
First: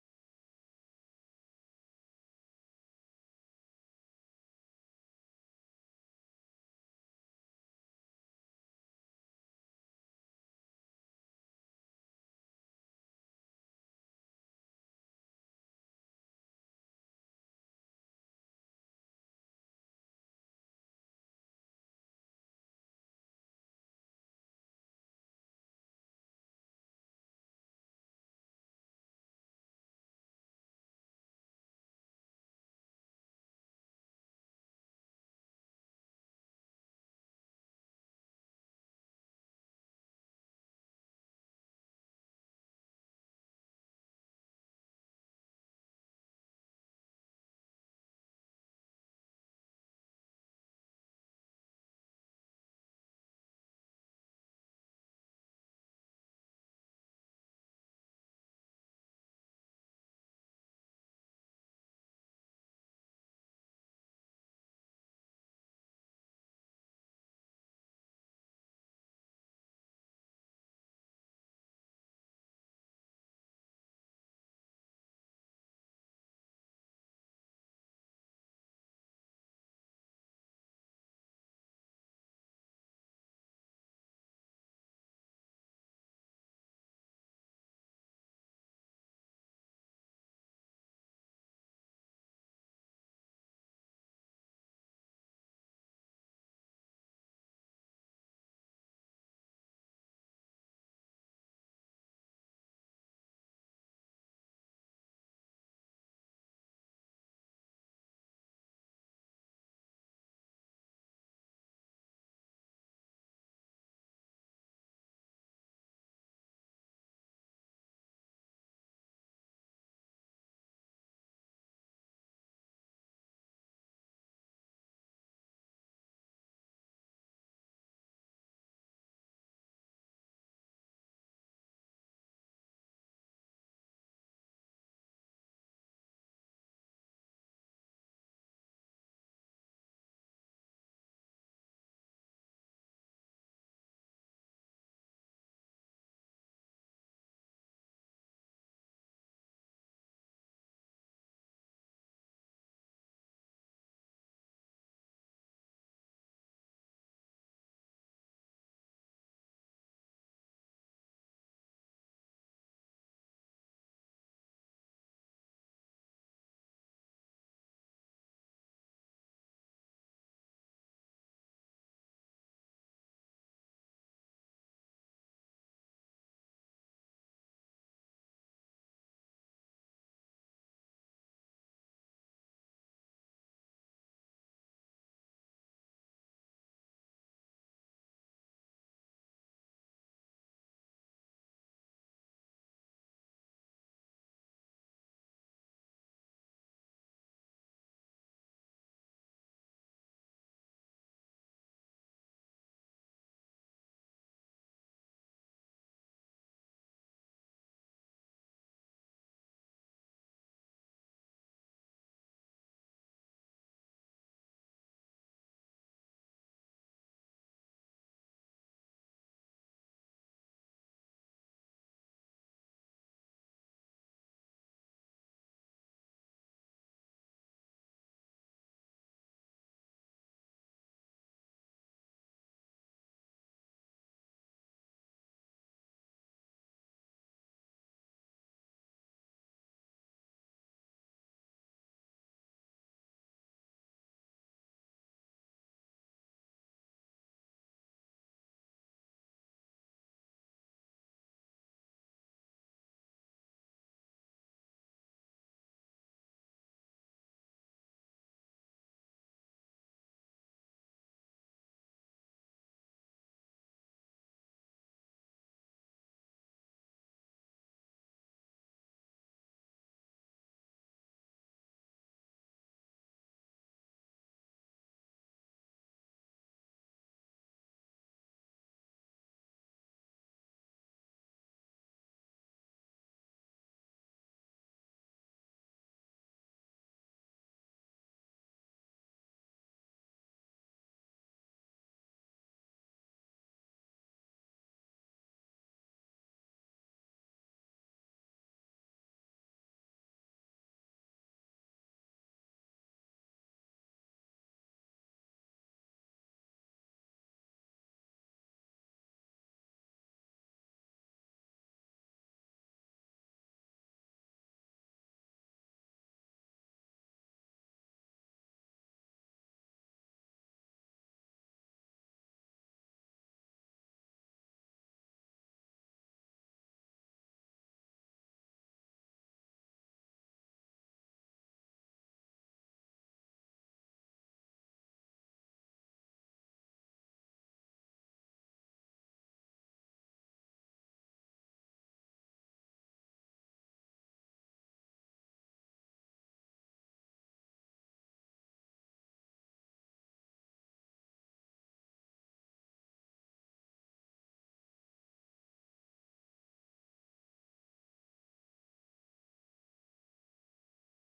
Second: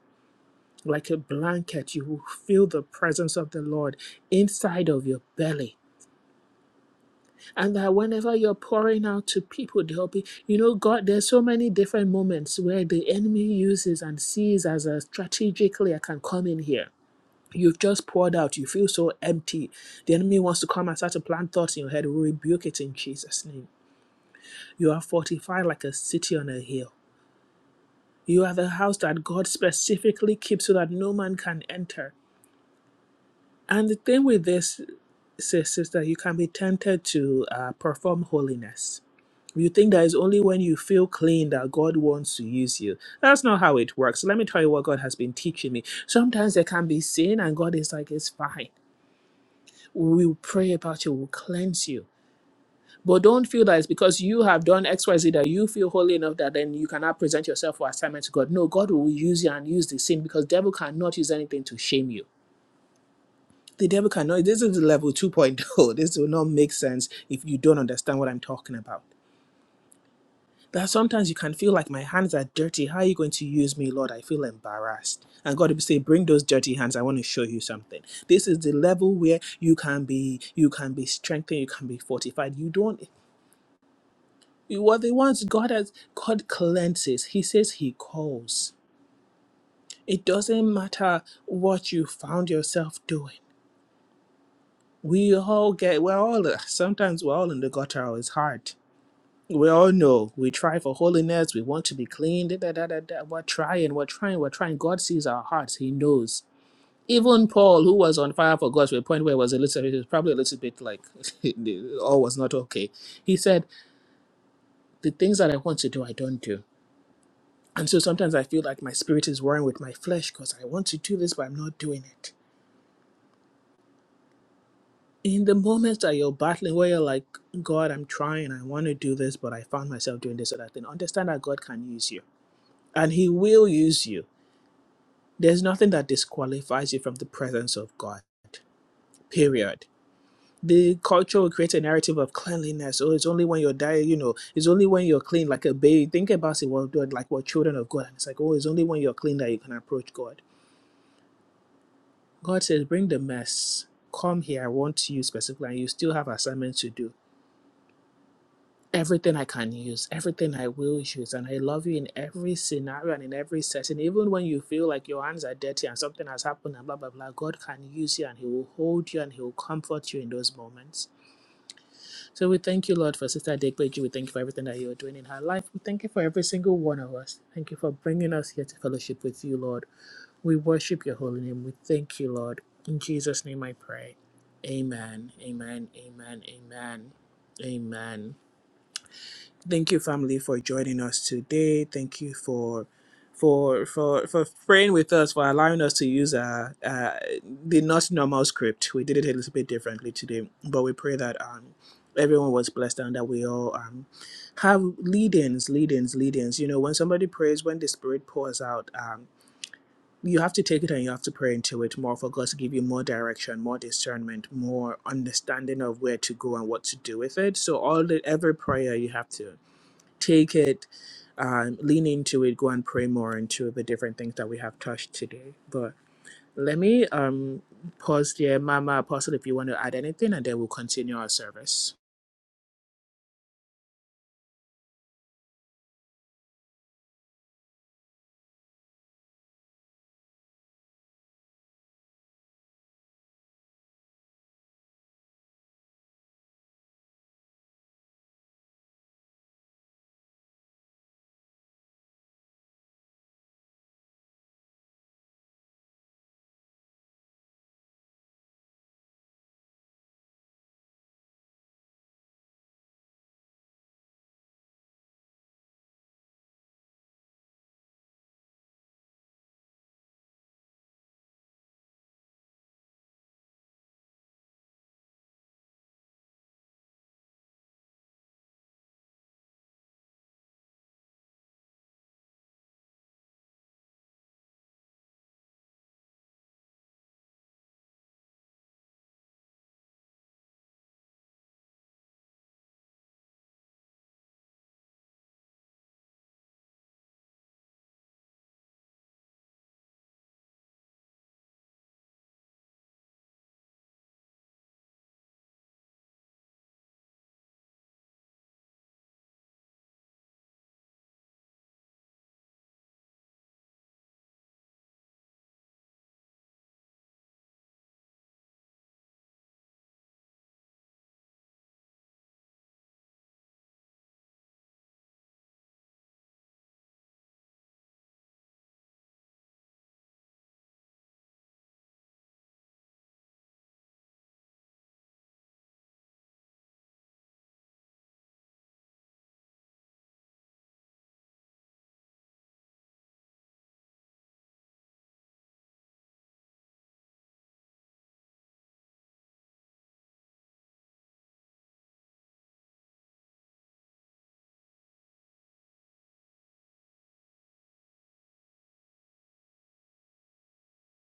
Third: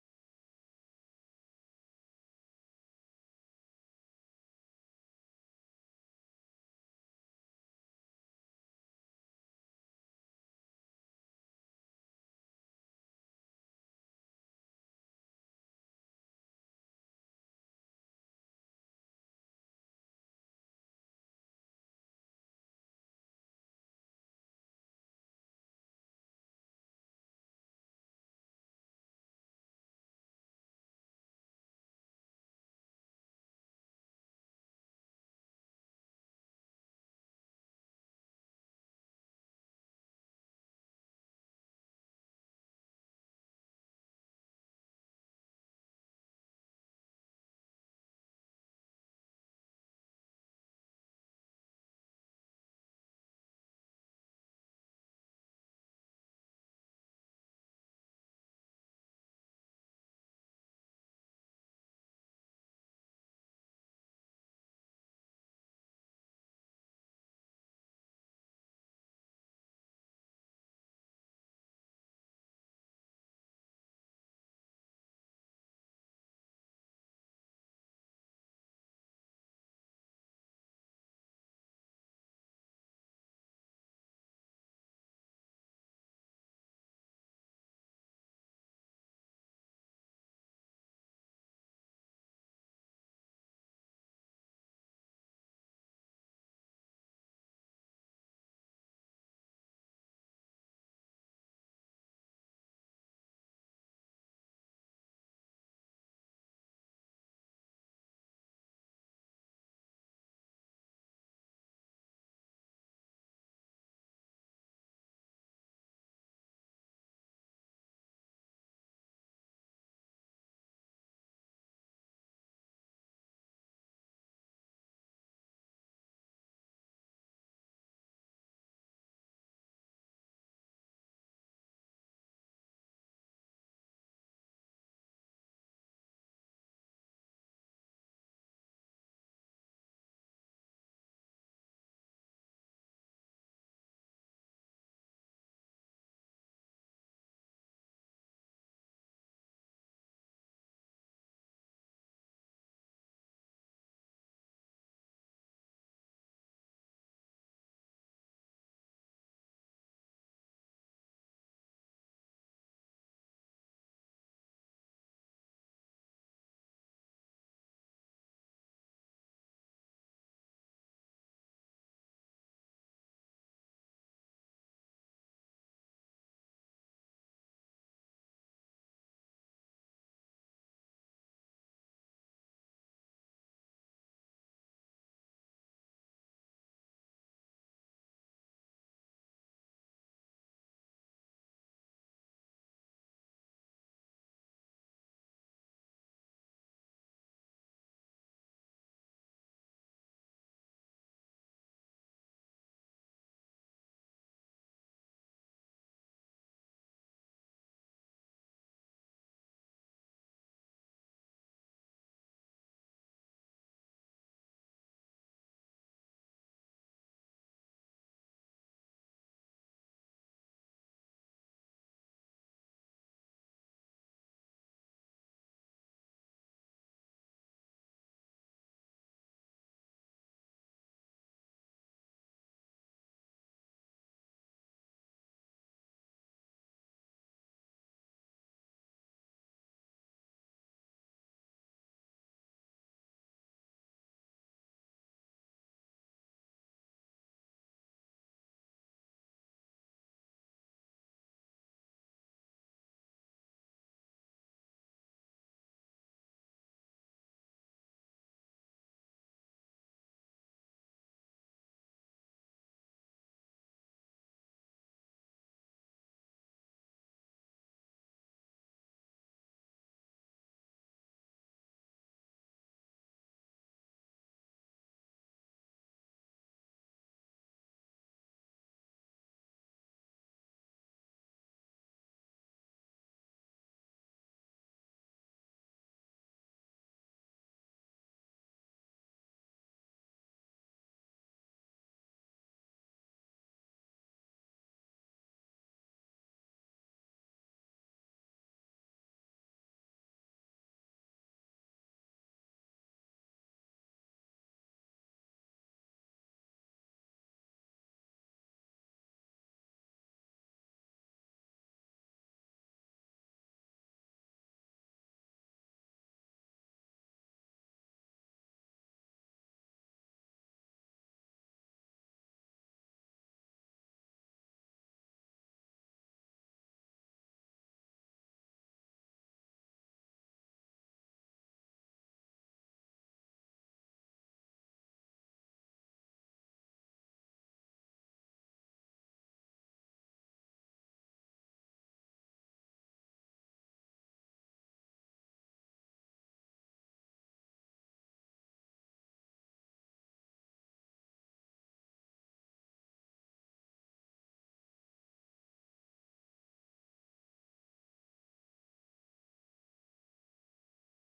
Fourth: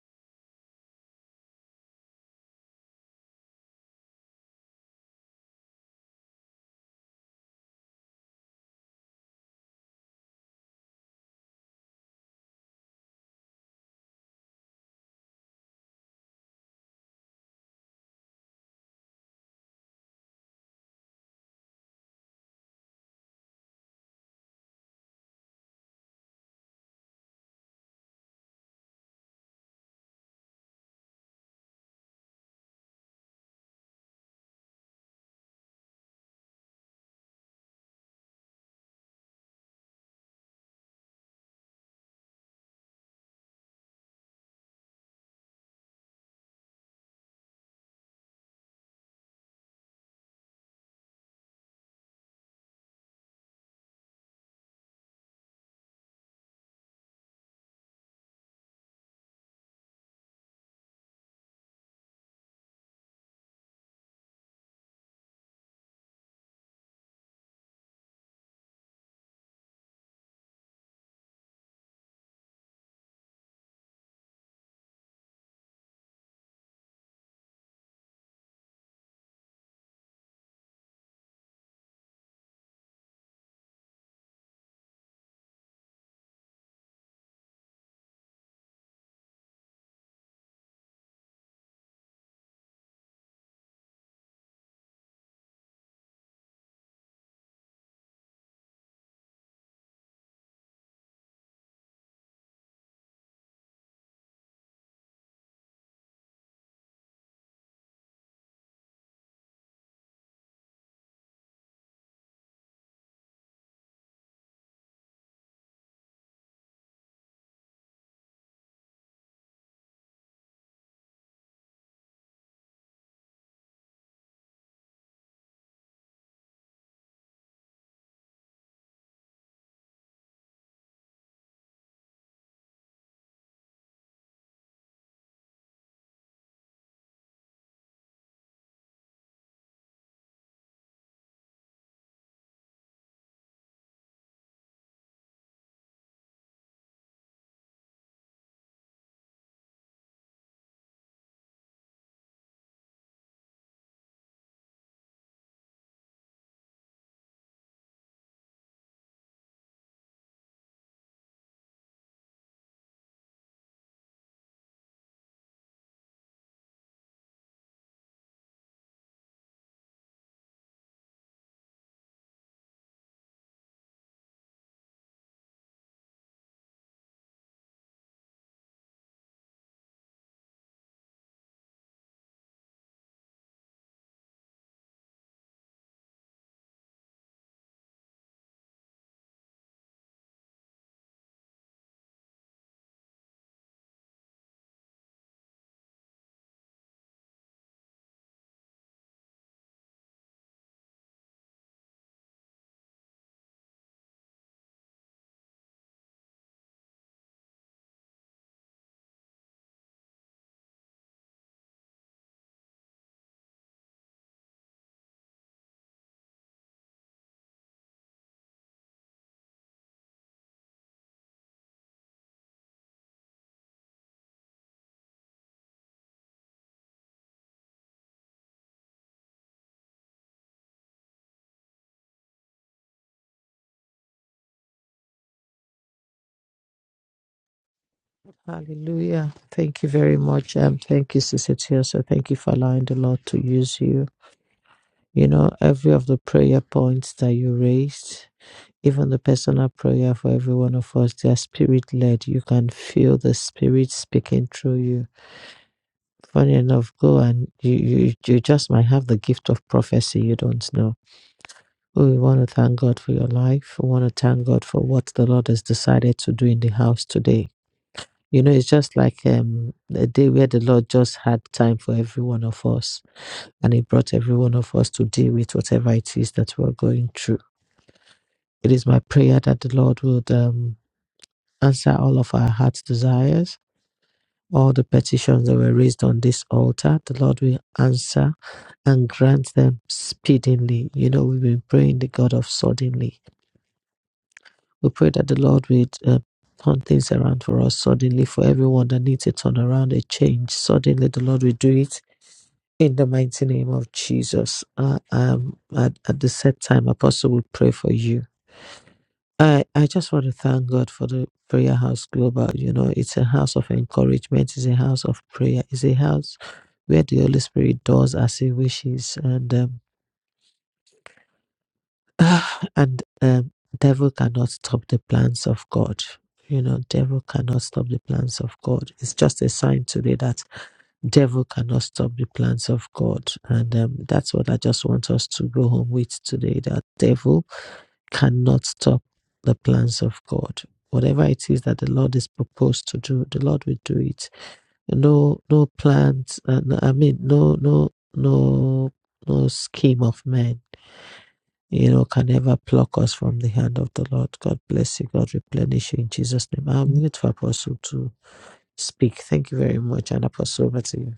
[SPEAKER 1] Like a blanket, you will feel the presence of the Lord inside of your belly and that whenever you're pouring out to people, they'll be, you know, God, there's so many different moments where the enemy uses and sees as a strategically, I can come in here. You've just poured out, you feel so empty. The enemy wants to come and start to plant thoughts in your head. We rebuke it in Jesus' name. You are fortified like a city on a hill. You are the house that God specifically keeps so that no man can enter. And the thing with this, sis, is that you can be tempted to uh, perform holiness You think that it's only when you feel clean that God wants to use you. That's not how it works. Let me tell you what God has been teaching me. Sometimes there can be sin, and God is like, it's fine. We will pray about you, we'll cleanse you. But don't feel that it's because you have done XYZ that you feel holy enough that then you cannot present yourself for assignment to God. No, God will use you and use the sin because devil cannot use anything to shame you. The devil cannot. This is level 2.0. This will not make sense if you don't understand what I'm talking about. That sometimes you can feel like my hands are dirty. How are you going to use me, Lord? I feel embarrassed. And God will say, Bring those dirty hands. I want to show you something. This is the level where you can be, you can be strengthened, you can be fortified. You don't you are the ones God has God cleanses. He says He calls. It doesn't matter what you found yourself doing. We all get we're all sometimes we're all in the gutter. It's hard We all know we try for holiness, we want to be clean. Da, da, da, da, da. We're trying, we're trying, we're trying. God sees our hearts, He knows. Even Paul, who was on fire for God to a point where it was a little, it was probably a little bit like all was not okay. He said, The things that I want to do, I don't do. And so sometimes I feel like my spirit is warring with my flesh because I want to do this, but I'm not doing it. In the moments that you're battling, where you're like, God, I'm trying, I want to do this, but I found myself doing this or that thing, understand that God can use you and He will use you There's nothing that disqualifies you from the presence of God. Period. The culture will create a narrative of cleanliness. Oh, it's only when you're dying, you know, it's only when you're clean, like a baby. Think about it, well, like we're children of God. And it's like, oh, it's only when you're clean that you can approach God. God says, bring the mess. Come here, I want you specifically, and you still have assignments to do everything I can use, everything I will use. And I love you in every scenario and in every setting. Even when you feel like your hands are dirty and something has happened and blah, blah, blah, God can use you and He will hold you and He will comfort you in those moments. So we thank you, Lord, for Sister Dekweji. We thank you for everything that you are doing in her life. We thank you for every single one of us. Thank you for bringing us here to fellowship with you, Lord. We worship your holy name. We thank you, Lord. In Jesus' name I pray. Amen. Amen. Amen. Amen. Amen. Thank you, family, for joining us today. Thank you for for for for praying with us, for allowing us to use uh, uh, the not normal script. We did it a little bit differently today, but we pray that um, everyone was blessed and that we all um, have lead-ins, lead-ins, lead-ins. You know, when somebody prays, when the Spirit pours out, um, you have to take it and you have to pray into it more for God to give you more direction, more discernment, more understanding of where to go and what to do with it. So all the every prayer you have to take it, um, lean into it, go and pray more into the different things that we have touched today. But let me um, pause there, Mama Apostle, if you want to add anything, and then we'll continue our service.
[SPEAKER 2] Hallelujah. Thank you very much. Um, thank you, Sister Tiosa. Thank you for allowing the Lord to use you. You know, every of the prayer points that you raised, even the personal prayer for every one of us, they are spirit led. You can feel the spirit speaking through you. Funny enough, go and you, you you just might have the gift of prophecy you don't know. Oh, We want to thank God for your life. We want to thank God for what the Lord has decided to do in the house today You know, it's just like um, a day where the Lord just had time for every one of us, and He brought every one of us to deal with whatever it is that we're going through. It is my prayer that the Lord would um, answer all of our heart's desires, all the petitions that were raised on this altar. The Lord will answer and grant them speedily. You know, we've been praying the God of suddenly. We pray that the Lord would uh, turn things around for us suddenly for everyone that needs a turnaround, a change. Suddenly, the Lord will do it In the mighty name of Jesus, uh, um, at, at the set time, Apostle will pray for you. I, I just want to thank God for the Prayer House Global. You know, it's a house of encouragement, it's a house of prayer, it's a house where the Holy Spirit does as He wishes, and um, and um, devil cannot stop the plans of God. You know, devil cannot stop the plans of God. It's just a sign today that devil cannot stop the plans of God. And um, that's what I just want us to go home with today that devil cannot stop the plans of God. Whatever it is that the Lord is proposed to do, the Lord will do it. No, no plans. Uh, no- I mean, no, no, no, no scheme of man, you know, can ever pluck us from the hand of the Lord. God bless you. God replenish you in Jesus' name. I'm going to Apostle to speak. Thank you very much, and Apostle over to you.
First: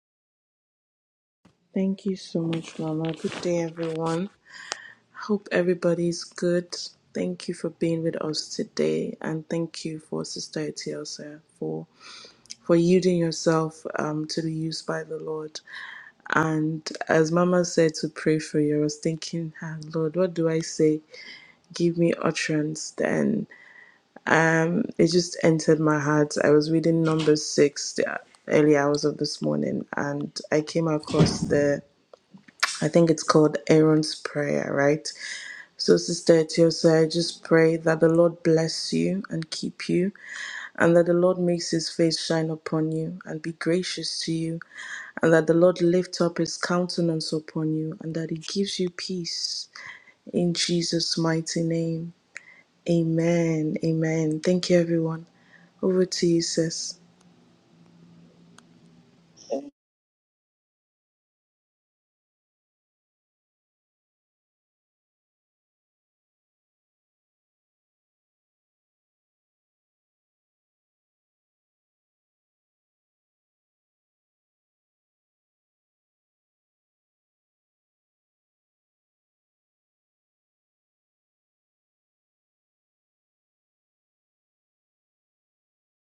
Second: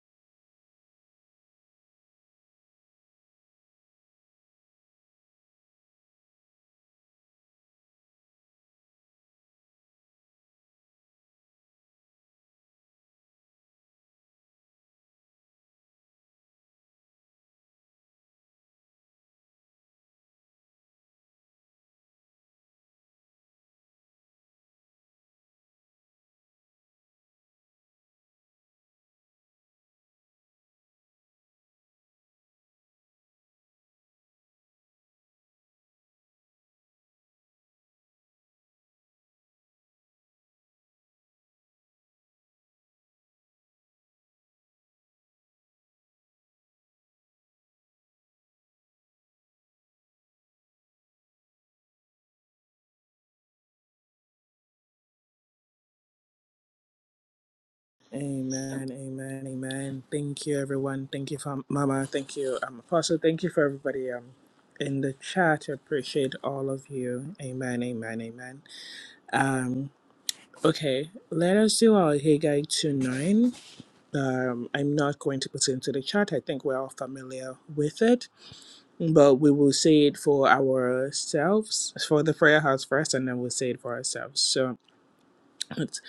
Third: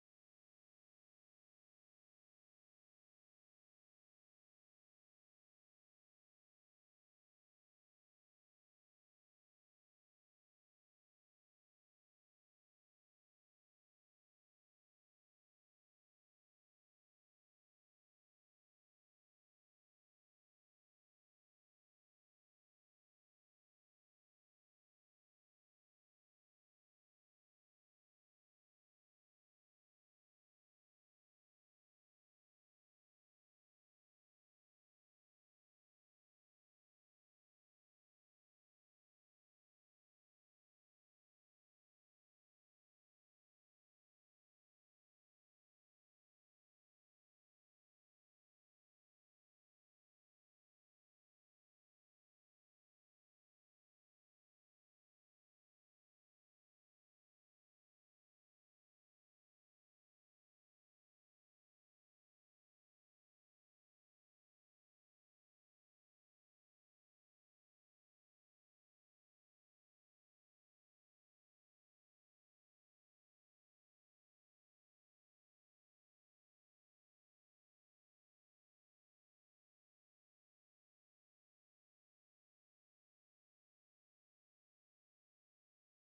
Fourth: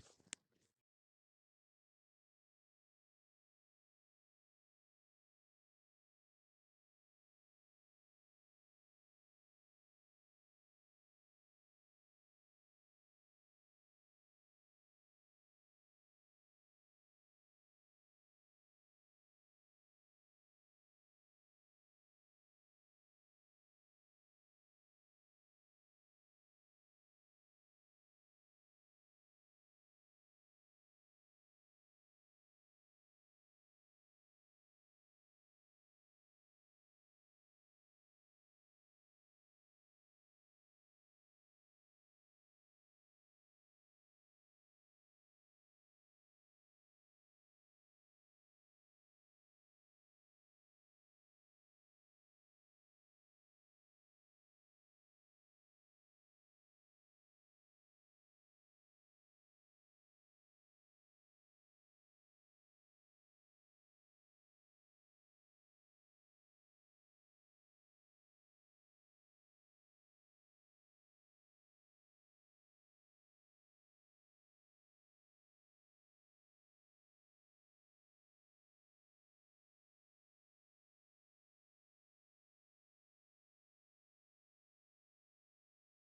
[SPEAKER 4] Thank you so much, Mama. Good day, everyone. Hope everybody's good. Thank you for being with us today, and thank you for Sister Etiosa for for yielding yourself um, to the use by the Lord. And as Mama said to pray for you, I was thinking, ah, Lord, what do I say? Give me utterance, then Um, it just entered my heart. I was reading number six the early hours of this morning, and I came across the I think it's called Aaron's Prayer, right? So, Sister Etiosa, I just pray that the Lord bless you and keep you, and that the Lord makes his face shine upon you and be gracious to you, and that the Lord lift up his countenance upon you, and that he gives you peace in Jesus' mighty name. Amen. Amen. Thank you, everyone. Over to you, sis.
[SPEAKER 1] Amen, amen, amen. Thank you, everyone. Thank you, for Mama. Thank you, um, Apostle. Thank you for everybody um, in the chat. I appreciate all of you. Amen, amen, amen. Um, okay, let us do our Haggai 2 9. Um, I'm not going to put it into the chat. I think we're all familiar with it, but we will say it for ourselves, for the prayer house first, and then we'll say it for ourselves. So it's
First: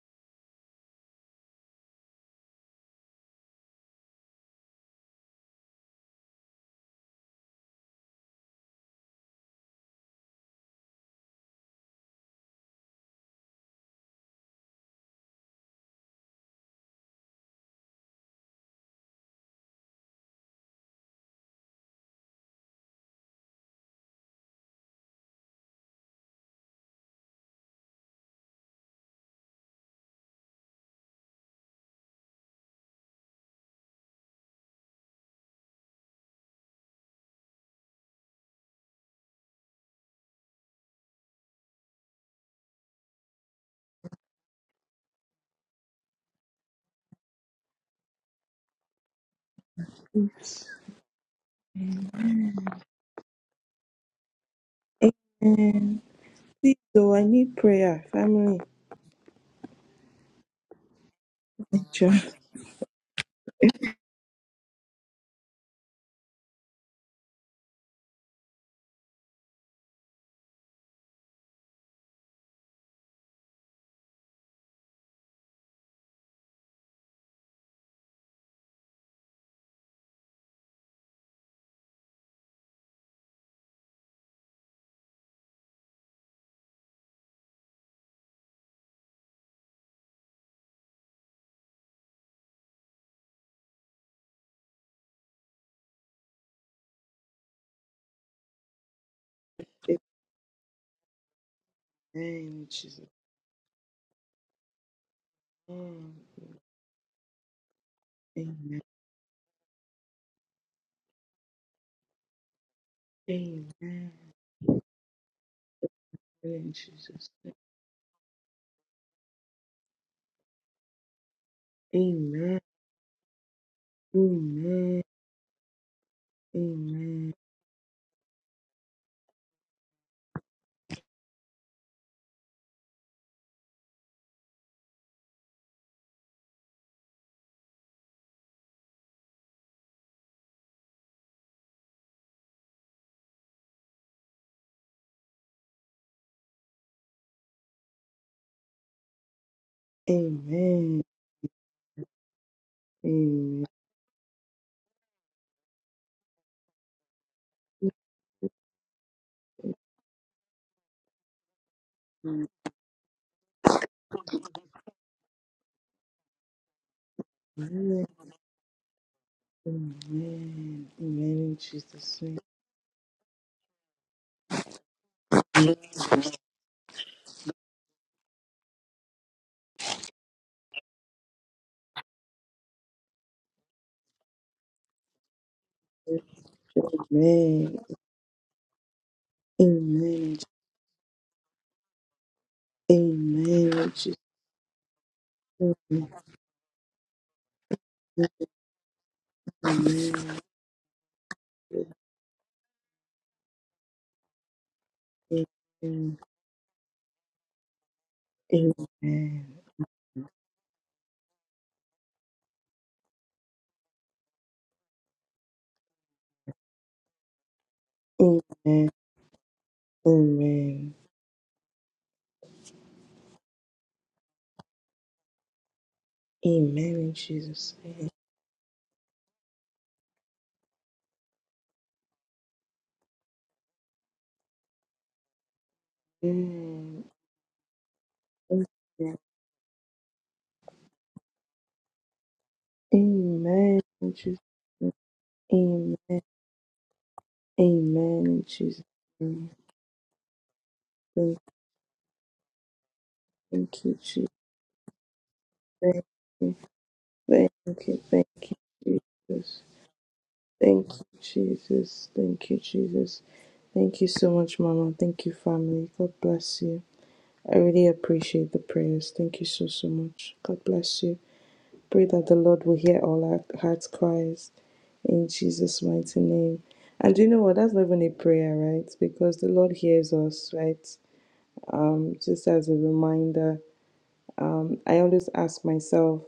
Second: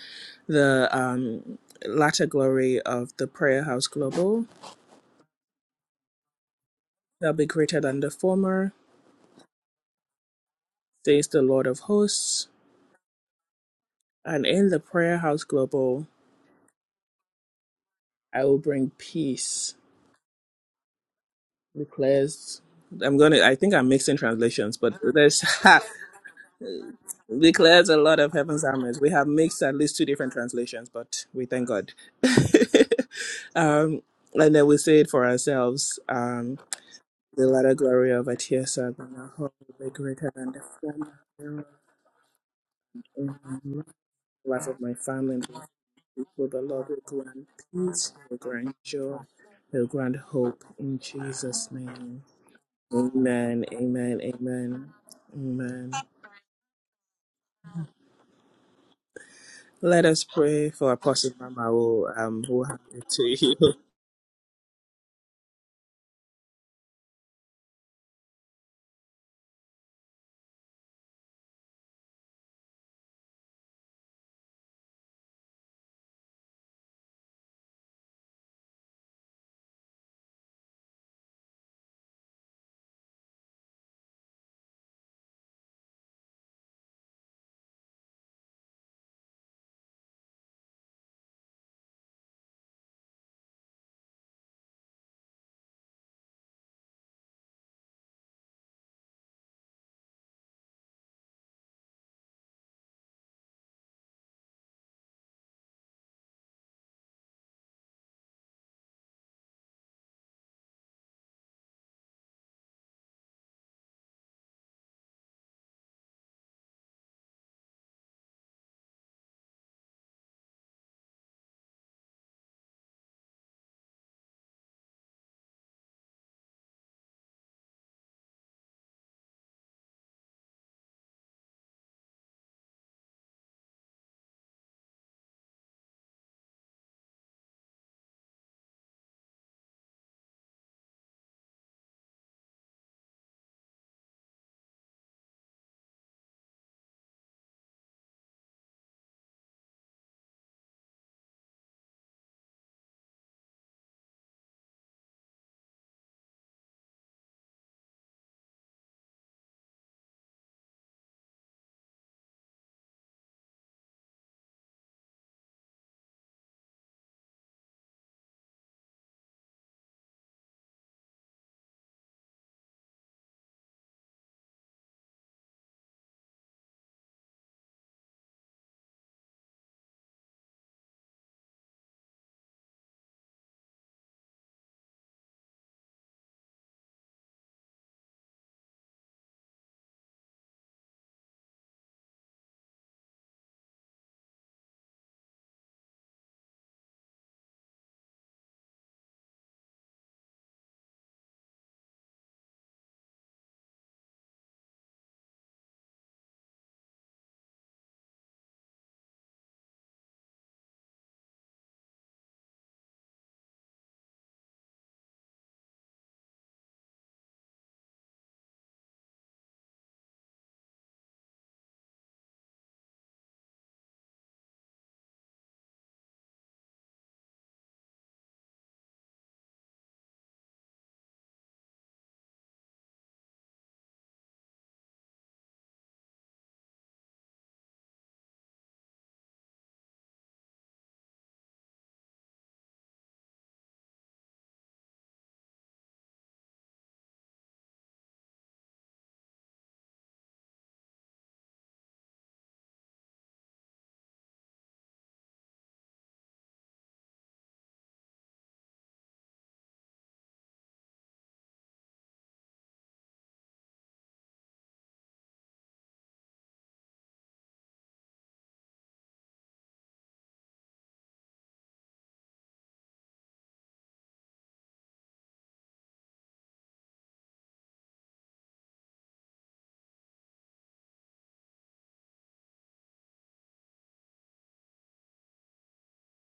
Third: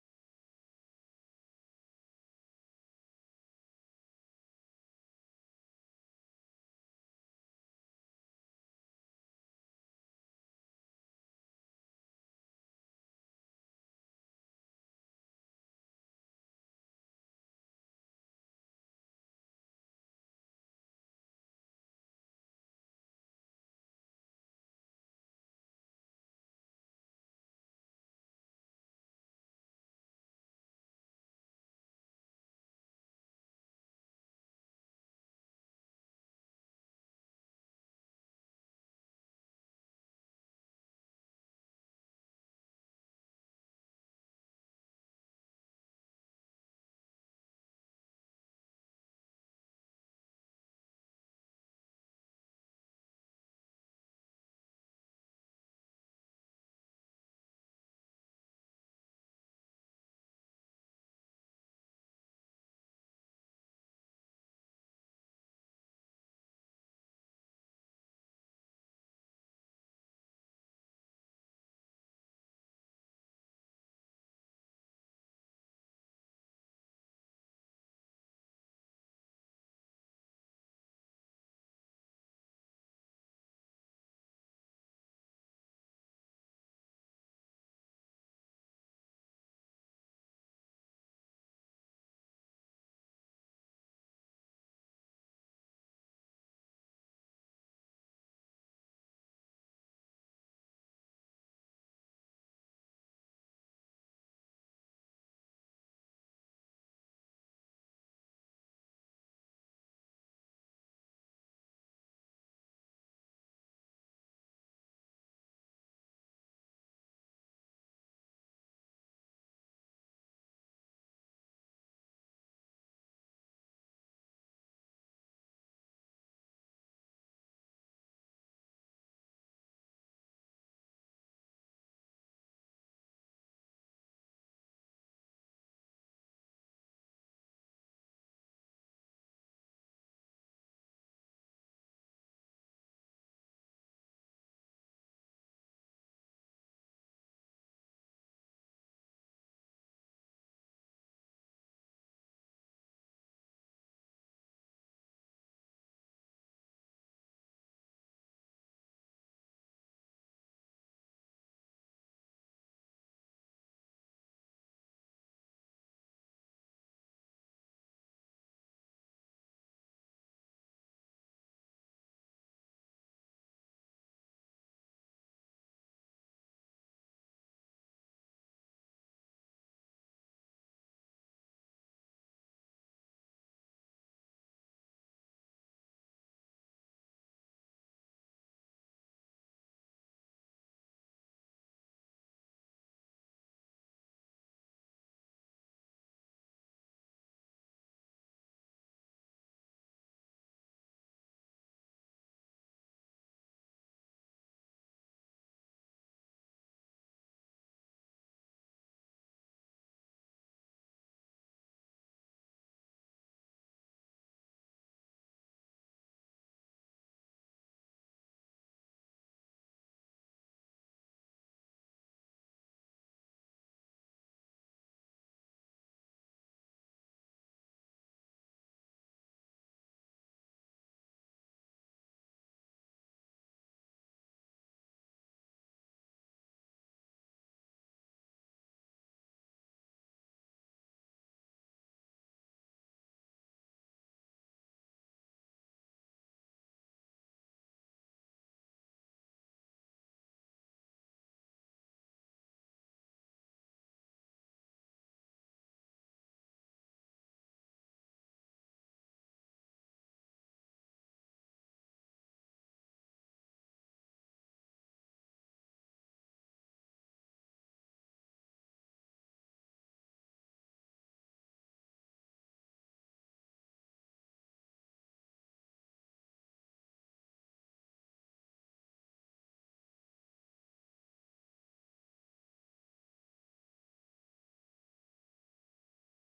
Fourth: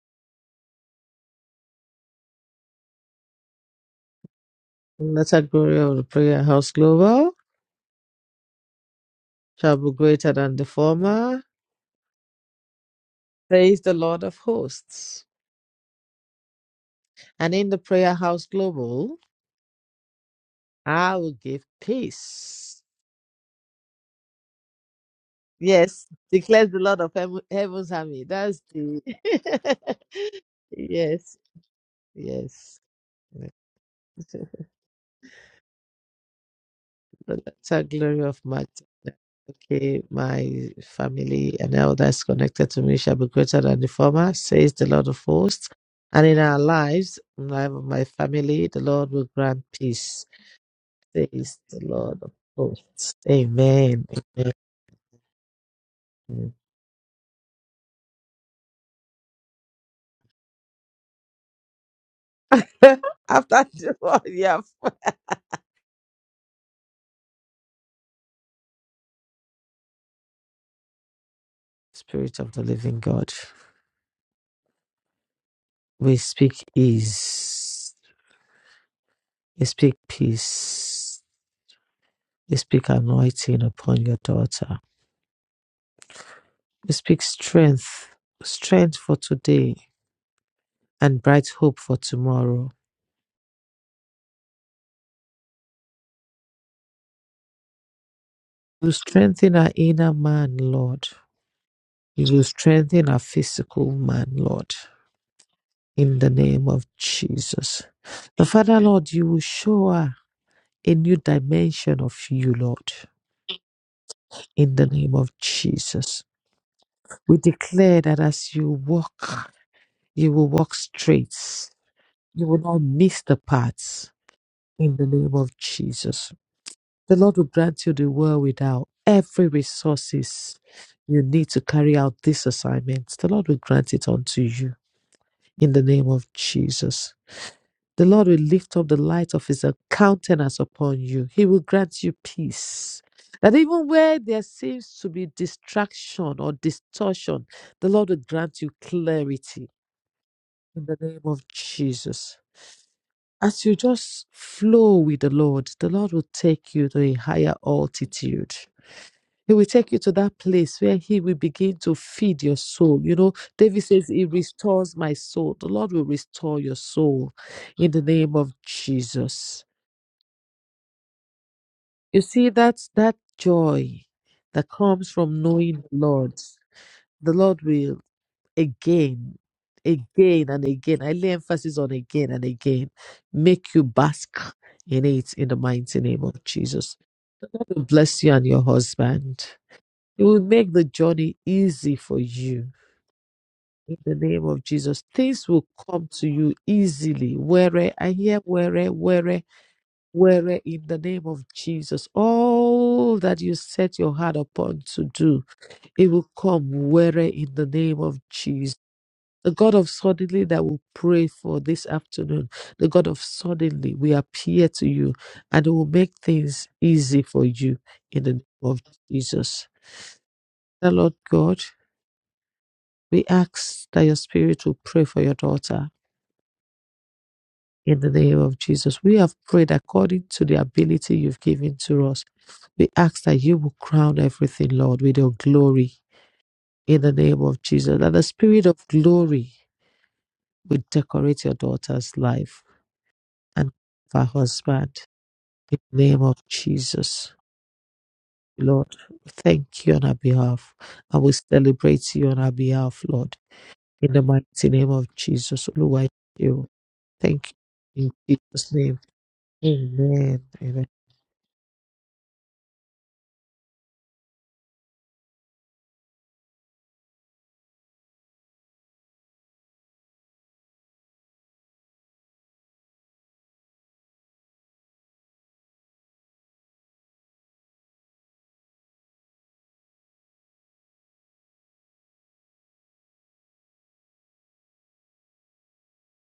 [SPEAKER 1] the um, latter glory of the prayer house global
[SPEAKER 2] Let us glory of the prayer house global
[SPEAKER 1] shall be greater than the former,
[SPEAKER 2] shall be greater than the
[SPEAKER 1] says
[SPEAKER 2] former.
[SPEAKER 1] the Lord of hosts.
[SPEAKER 2] Praise the Lord of
[SPEAKER 1] And in the prayer
[SPEAKER 2] hosts.
[SPEAKER 1] house global,
[SPEAKER 2] And in the prayer
[SPEAKER 1] I
[SPEAKER 2] house
[SPEAKER 1] will bring
[SPEAKER 2] global,
[SPEAKER 1] peace,
[SPEAKER 2] I will give
[SPEAKER 1] declares.
[SPEAKER 2] peace.
[SPEAKER 1] I'm gonna. I think I'm mixing translations, but there's
[SPEAKER 2] Yes, declares the Lord of heaven,
[SPEAKER 1] Declares
[SPEAKER 2] heaven's
[SPEAKER 1] a lot
[SPEAKER 2] army.
[SPEAKER 1] of
[SPEAKER 2] That's
[SPEAKER 1] heaven's armies.
[SPEAKER 2] the
[SPEAKER 1] We have mixed at least two different translations, but
[SPEAKER 2] yes,
[SPEAKER 1] we thank God.
[SPEAKER 2] yes.
[SPEAKER 1] um, and then we say it for ourselves. Um,
[SPEAKER 2] So
[SPEAKER 1] the
[SPEAKER 2] that's
[SPEAKER 1] latter
[SPEAKER 2] a
[SPEAKER 1] glory
[SPEAKER 2] glory
[SPEAKER 1] of
[SPEAKER 2] of March.
[SPEAKER 1] Atiesa, be
[SPEAKER 2] Okay,
[SPEAKER 1] greater than the
[SPEAKER 2] my
[SPEAKER 1] former.
[SPEAKER 2] family
[SPEAKER 1] Thereof
[SPEAKER 2] and all that's connected to me shall
[SPEAKER 1] In
[SPEAKER 2] be greater than
[SPEAKER 1] the
[SPEAKER 2] the former,
[SPEAKER 1] life
[SPEAKER 2] says
[SPEAKER 1] of
[SPEAKER 2] the
[SPEAKER 1] my
[SPEAKER 2] Lord of
[SPEAKER 1] family, and the
[SPEAKER 2] hosts. And in
[SPEAKER 1] people,
[SPEAKER 2] our
[SPEAKER 1] the Lord will
[SPEAKER 2] lives,
[SPEAKER 1] grant
[SPEAKER 2] in the life of my
[SPEAKER 1] peace, will
[SPEAKER 2] family,
[SPEAKER 1] grant
[SPEAKER 2] the Lord
[SPEAKER 1] joy,
[SPEAKER 2] will grant
[SPEAKER 1] will grant
[SPEAKER 2] peace,
[SPEAKER 1] hope in
[SPEAKER 2] says
[SPEAKER 1] Jesus'
[SPEAKER 2] the Lord
[SPEAKER 1] name.
[SPEAKER 2] of hosts.
[SPEAKER 1] Amen,
[SPEAKER 2] Amen.
[SPEAKER 1] amen, amen, amen.
[SPEAKER 4] And
[SPEAKER 2] Amen.
[SPEAKER 4] please, though, I need prayer, family,
[SPEAKER 1] Let us pray for Apostle Mama
[SPEAKER 4] and
[SPEAKER 1] who
[SPEAKER 4] church.
[SPEAKER 1] um who happened to you.
[SPEAKER 2] After the one, yeah. Spirit of the living God, we speak ease, we speak peace, we speak anointing upon your daughter We speak strength, strength for today and bright hope for tomorrow. You strengthen our inner man, Lord. You
[SPEAKER 4] Amen. Jesus.
[SPEAKER 2] strengthen our physical man, Lord,
[SPEAKER 4] Amen.
[SPEAKER 2] in the name of Jesus. The Father,
[SPEAKER 4] Amen.
[SPEAKER 2] Lord, you will show her a new dimension of you, Lord,
[SPEAKER 4] Amen.
[SPEAKER 2] in the name of Jesus.
[SPEAKER 4] In Jesus.
[SPEAKER 2] We
[SPEAKER 4] name.
[SPEAKER 2] declare that as you walk, you will walk straight. You will
[SPEAKER 4] Amen.
[SPEAKER 2] not miss the paths in
[SPEAKER 4] Amen.
[SPEAKER 2] the name of Jesus. The
[SPEAKER 4] Amen.
[SPEAKER 2] Lord will grant you the world without every resources you need to carry out this assignment. The Lord will grant it unto you in the name of Jesus. The Lord will lift up the light of his countenance upon you. He will grant you peace. That even where there seems to be distraction or distortion, the Lord will grant you clarity in the
[SPEAKER 4] Amen.
[SPEAKER 2] name of Jesus
[SPEAKER 4] Amen.
[SPEAKER 2] as you just flow with the Lord, the Lord will take you to a higher altitude. He will take you to that place where He will begin to feed
[SPEAKER 4] Amen.
[SPEAKER 2] your soul. You know, David says, He restores my soul. The Lord will restore your soul in the
[SPEAKER 4] Amen.
[SPEAKER 2] name of Jesus.
[SPEAKER 4] Amen. In
[SPEAKER 2] You
[SPEAKER 4] Jesus. name.
[SPEAKER 2] see, that's that joy that comes from knowing the Lord. The Lord will again, again and again. I lay emphasis on again and again. Make you bask in it in the mighty name of Jesus. God
[SPEAKER 4] Amen.
[SPEAKER 2] will bless you and your husband. It
[SPEAKER 4] Amen.
[SPEAKER 2] will make the journey easy for you
[SPEAKER 4] Amen. In
[SPEAKER 2] In
[SPEAKER 4] Jesus.
[SPEAKER 2] the name of Jesus, things will come to you easily. Where I hear where, where, where in the name of Jesus. All that you set your heart upon to do, it
[SPEAKER 4] name.
[SPEAKER 2] will come where in the name of
[SPEAKER 4] Amen.
[SPEAKER 2] Jesus.
[SPEAKER 4] Amen.
[SPEAKER 2] The God of suddenly that will pray for this afternoon. The God of suddenly we appear to you and it will make things easy for you in the name of
[SPEAKER 4] Amen.
[SPEAKER 2] Jesus. The
[SPEAKER 4] Amen.
[SPEAKER 2] Lord God, we ask that your spirit will pray for your daughter
[SPEAKER 4] Amen in Jesus'
[SPEAKER 2] In the name of Jesus, we have prayed according to the ability you've given to us. We ask that you will crown everything, Lord, with your glory. In
[SPEAKER 4] name.
[SPEAKER 2] the name of Jesus, that the spirit
[SPEAKER 4] Amen.
[SPEAKER 2] of
[SPEAKER 4] Amen.
[SPEAKER 2] glory will decorate your daughter's life and
[SPEAKER 4] Amen in
[SPEAKER 2] her
[SPEAKER 4] Jesus-
[SPEAKER 2] husband. In
[SPEAKER 4] Amen.
[SPEAKER 2] the name of Jesus,
[SPEAKER 4] Amen in Jesus'
[SPEAKER 2] Lord, we
[SPEAKER 4] name.
[SPEAKER 2] thank you on our behalf. I will
[SPEAKER 4] Thank,
[SPEAKER 2] celebrate you on our behalf, Lord.
[SPEAKER 4] thank you,
[SPEAKER 2] In the
[SPEAKER 4] Jesus.
[SPEAKER 2] mighty name of Jesus, Lord,
[SPEAKER 4] Thank
[SPEAKER 2] I thank
[SPEAKER 4] you.
[SPEAKER 2] you.
[SPEAKER 4] Thank
[SPEAKER 2] Thank
[SPEAKER 4] you.
[SPEAKER 2] you.
[SPEAKER 4] Thank
[SPEAKER 2] In Jesus' name,
[SPEAKER 4] you, Jesus.
[SPEAKER 2] amen. Amen.
[SPEAKER 4] Thank you, Jesus. Thank you, Jesus. Thank you so much, Mama. Thank you, family. God bless you. I really appreciate the prayers. Thank you so, so much. God bless you. Pray that the Lord will hear all our hearts' cries in Jesus' mighty name. And do you know what? That's not even a prayer, right? Because the Lord hears us, right? Um, just as a reminder, um, I always ask myself,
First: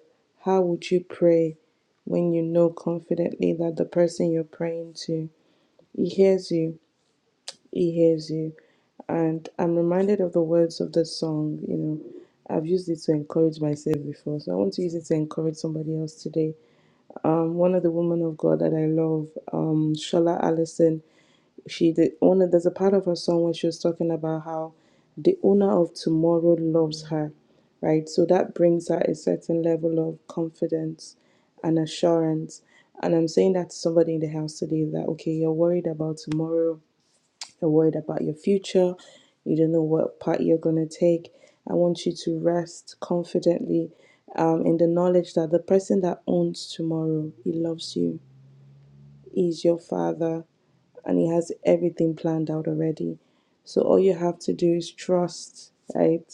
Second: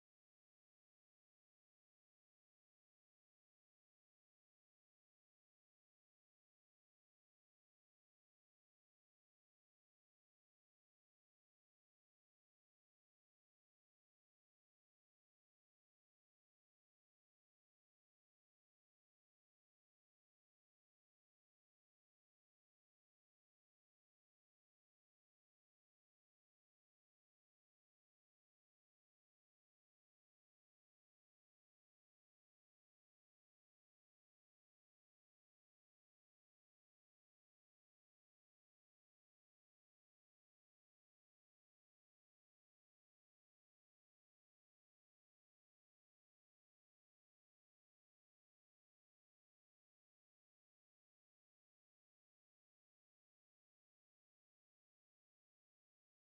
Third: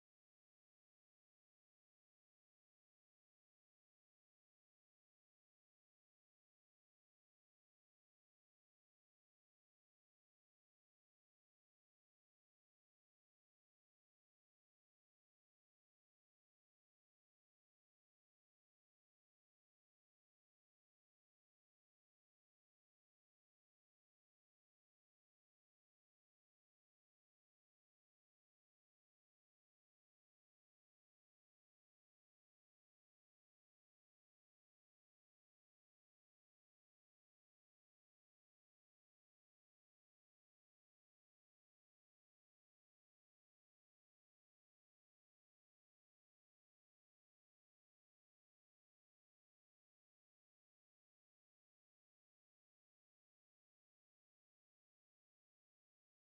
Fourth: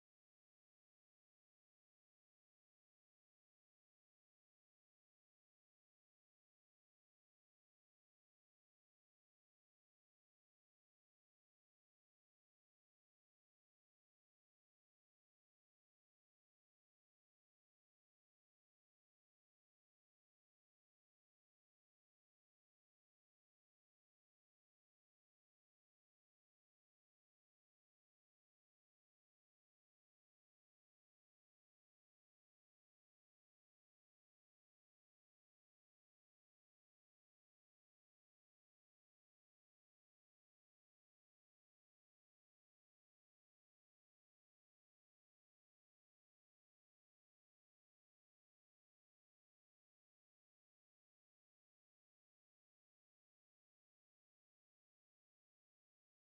[SPEAKER 4] how would you pray when you know confidently that the person you're praying to, he hears you, he hears you. And I'm reminded of the words of the song, you know. I've used it to encourage myself before, so I want to use it to encourage somebody else today um, one of the women of God that I love, um, Shola Allison, she did one there's a part of her song where she was talking about how the owner of tomorrow loves her, right? So that brings her a certain level of confidence and assurance. And I'm saying that to somebody in the house today that okay, you're worried about tomorrow, you're worried about your future. You don't know what part you're going to take. I want you to rest confidently um, in the knowledge that the person that owns tomorrow, he loves you, he's your father, and he has everything planned out already. So all you have to do is trust, right?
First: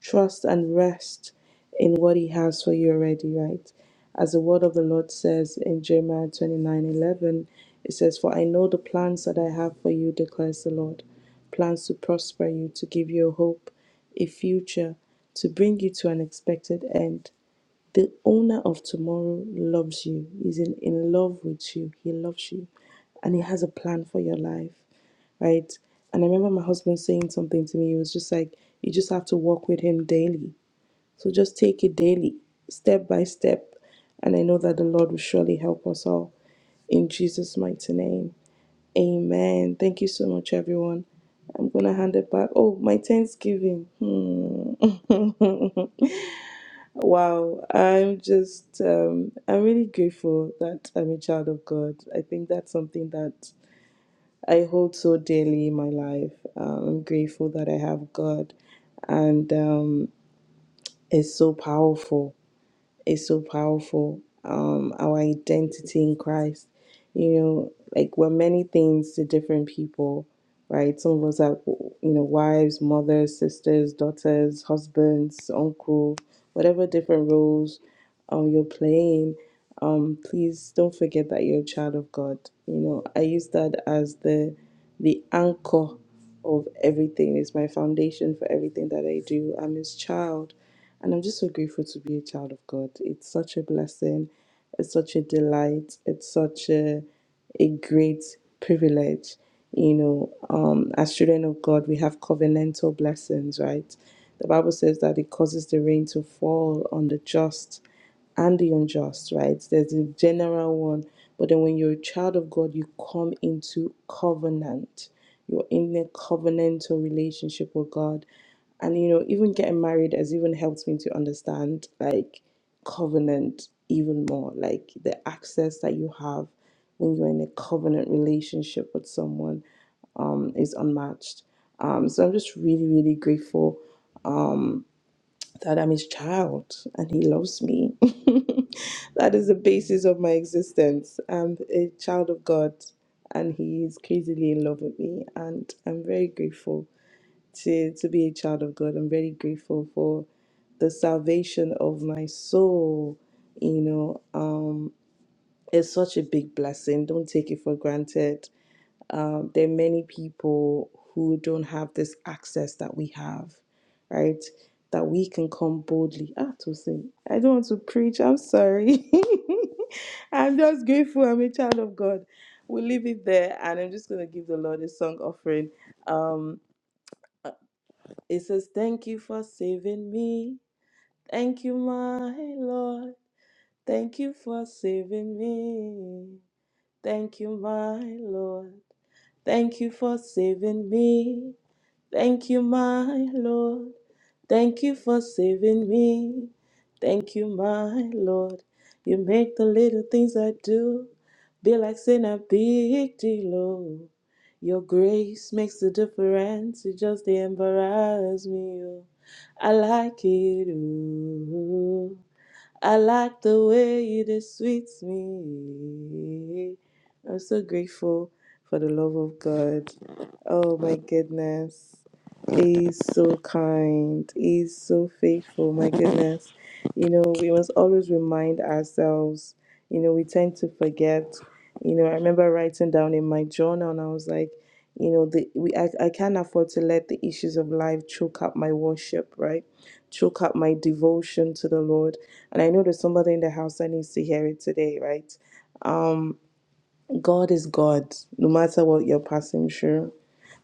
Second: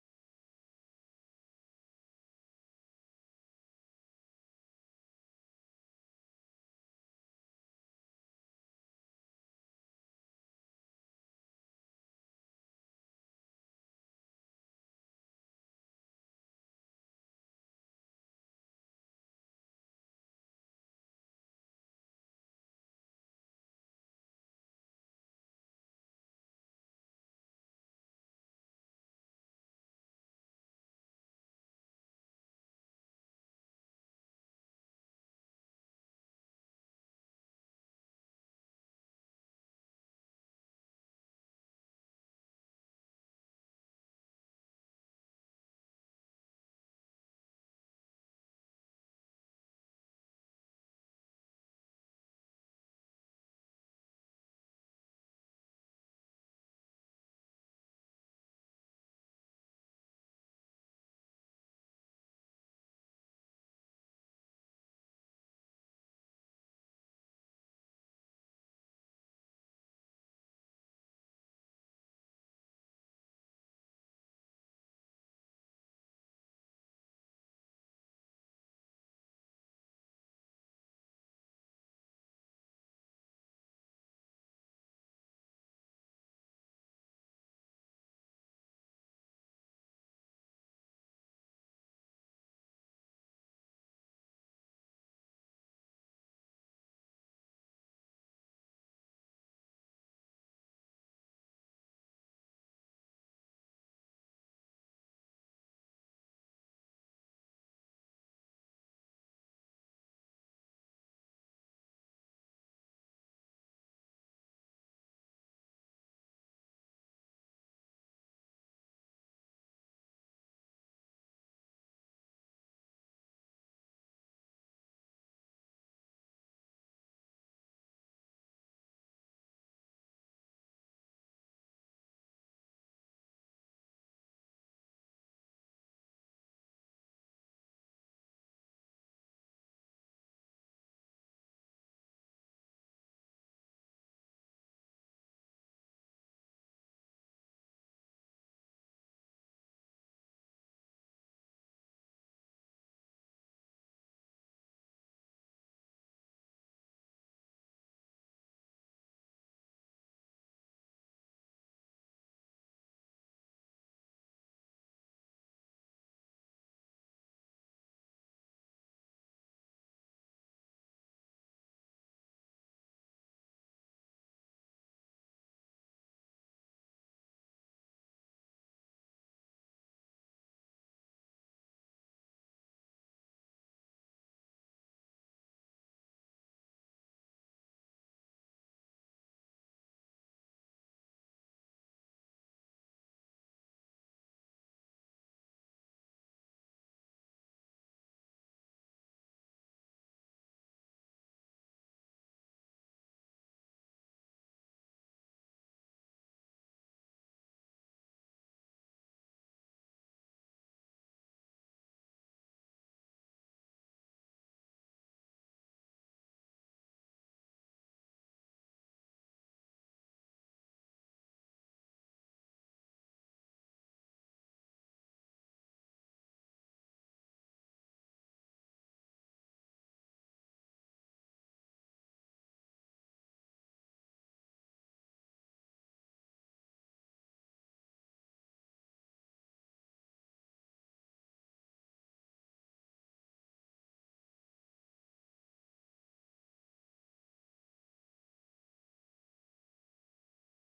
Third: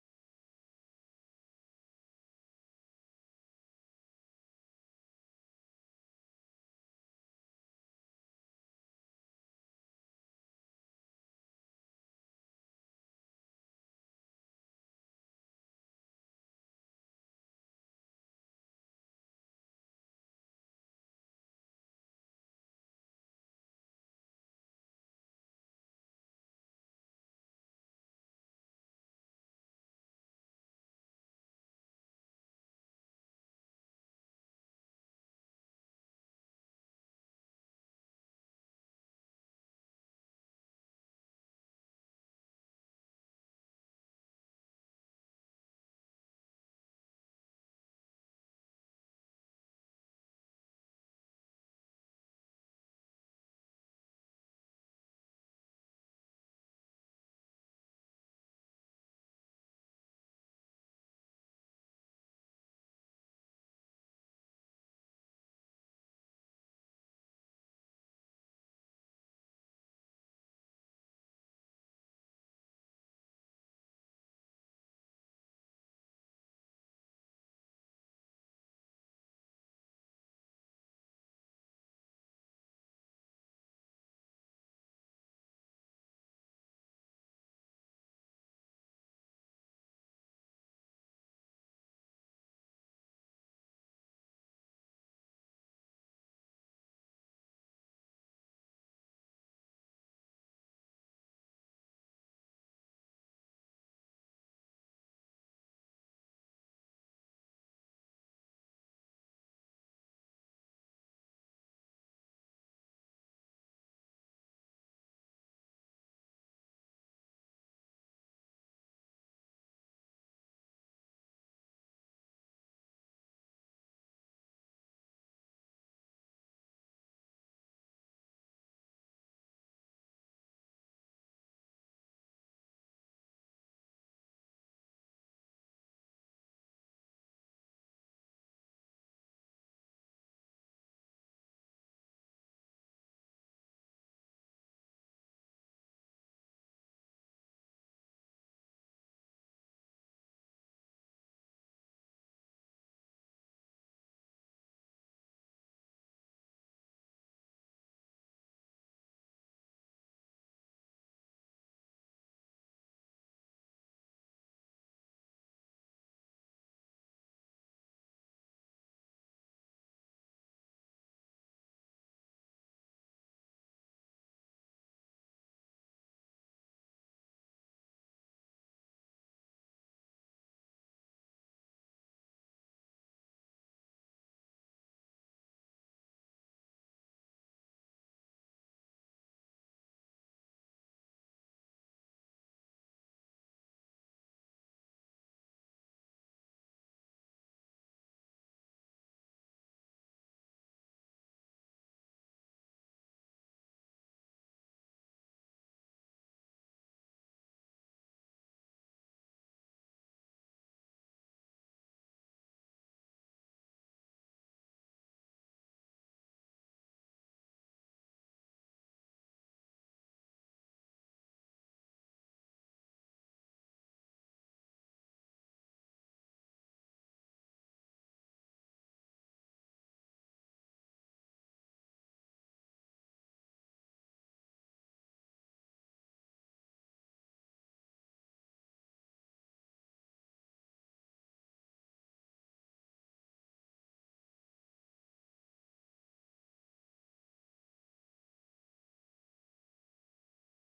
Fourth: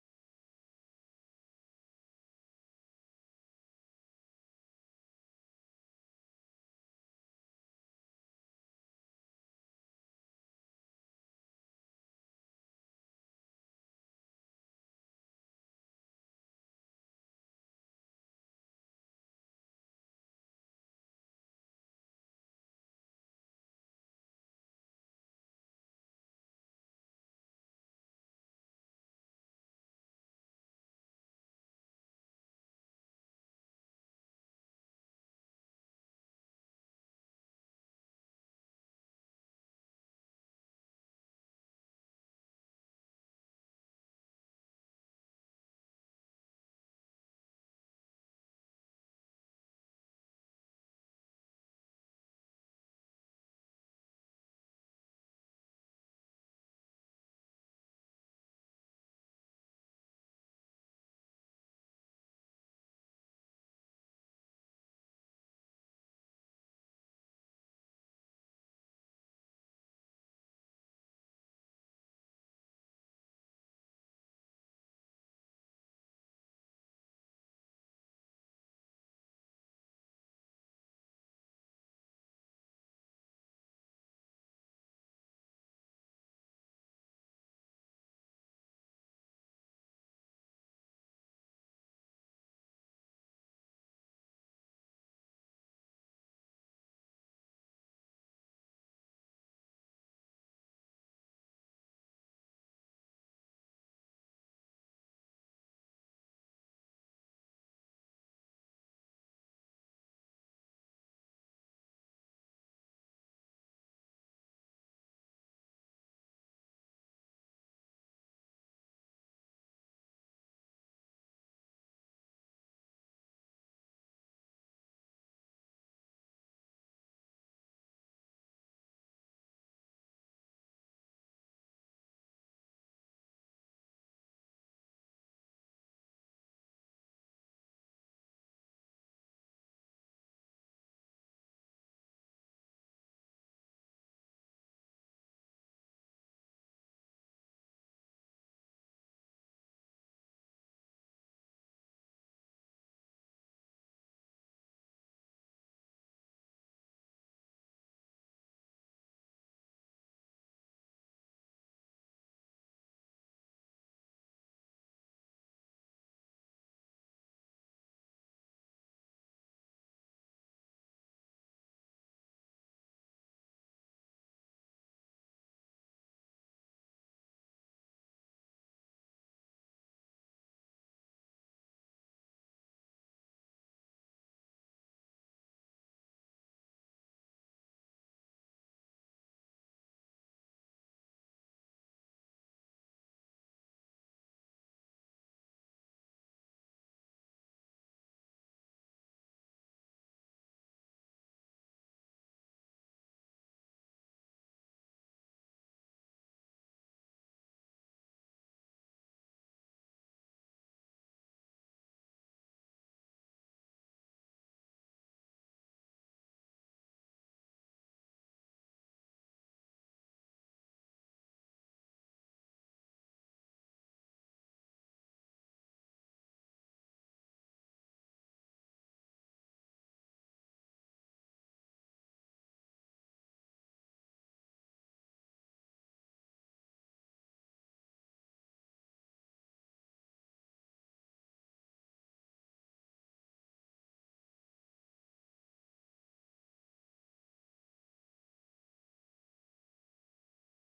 [SPEAKER 4] Trust and rest in what He has for you already, right? As the word of the Lord says in Jeremiah twenty nine eleven, it says, For I know the plans that I have for you, declares the Lord plans to prosper you, to give you a hope, a future, to bring you to an expected end. The owner of tomorrow loves you. He's in, in love with you. He loves you. And he has a plan for your life. Right? And I remember my husband saying something to me. He was just like, you just have to walk with him daily. So just take it daily, step by step. And I know that the Lord will surely help us all. In Jesus' mighty name. Amen. Thank you so much, everyone. I'm gonna hand it back. Oh, my Thanksgiving. Hmm. Wow, I'm just, um, I'm really grateful that I'm a child of God. I think that's something that I hold so dearly in my life. Um, I'm grateful that I have God, and um, it's so powerful is so powerful. Um, our identity in Christ, you know, like we're many things to different people, right? Some of us are, you know, wives, mothers, sisters, daughters, husbands, uncle, whatever different roles um, you're playing. Um, please don't forget that you're a child of God. You know, I use that as the the anchor of everything. It's my foundation for everything that I do. I'm his child, and I'm just so grateful to be a child of God. It's such a blessing, it's such a delight, it's such a a great privilege. You know, um, as children of God, we have covenantal blessings, right? The Bible says that it causes the rain to fall on the just and the unjust, right? There's a general one, but then when you're a child of God, you come into covenant. You're in a covenantal relationship with God. And you know, even getting married has even helped me to understand like covenant even more, like the access that you have when you're in a covenant relationship with someone um, is unmatched. Um, so I'm just really, really grateful that I'm his child and he loves me. that is the basis of my existence. I'm a child of God and he is crazily in love with me. And I'm very grateful to, to be a child of God. I'm very grateful for the salvation of my soul. You know, um, it's such a big blessing. Don't take it for granted. Um, there are many people who don't have this access that we have right? That we can come boldly. Ah, to say, I don't want to preach. I'm sorry. I'm just grateful. I'm a child of God. We'll leave it there, and I'm just gonna give the Lord a song offering. It says, "Thank you for saving me. Thank you, my Lord. Thank you for saving me. Thank you, my Lord. Thank you for saving me. Thank you, my Lord. Thank you for saving me. Thank you, my Lord. You make the little things I do be like sin a big deal. oh. Your grace makes the difference. You just embarrass me. oh. I like it. Ooh. I like the way it is sweets me. I'm so grateful for the love of God. Oh my goodness. He's so kind. He's so faithful. My goodness. You know, we must always remind ourselves. You know, we tend to forget. You know, I remember writing down in my journal and I was like, you know, the, we I, I can't afford to let the issues of life choke up my worship, right? Choke up my devotion to the Lord. And I know there's somebody in the house that needs to hear it today, right? God is God, no matter what you're passing through.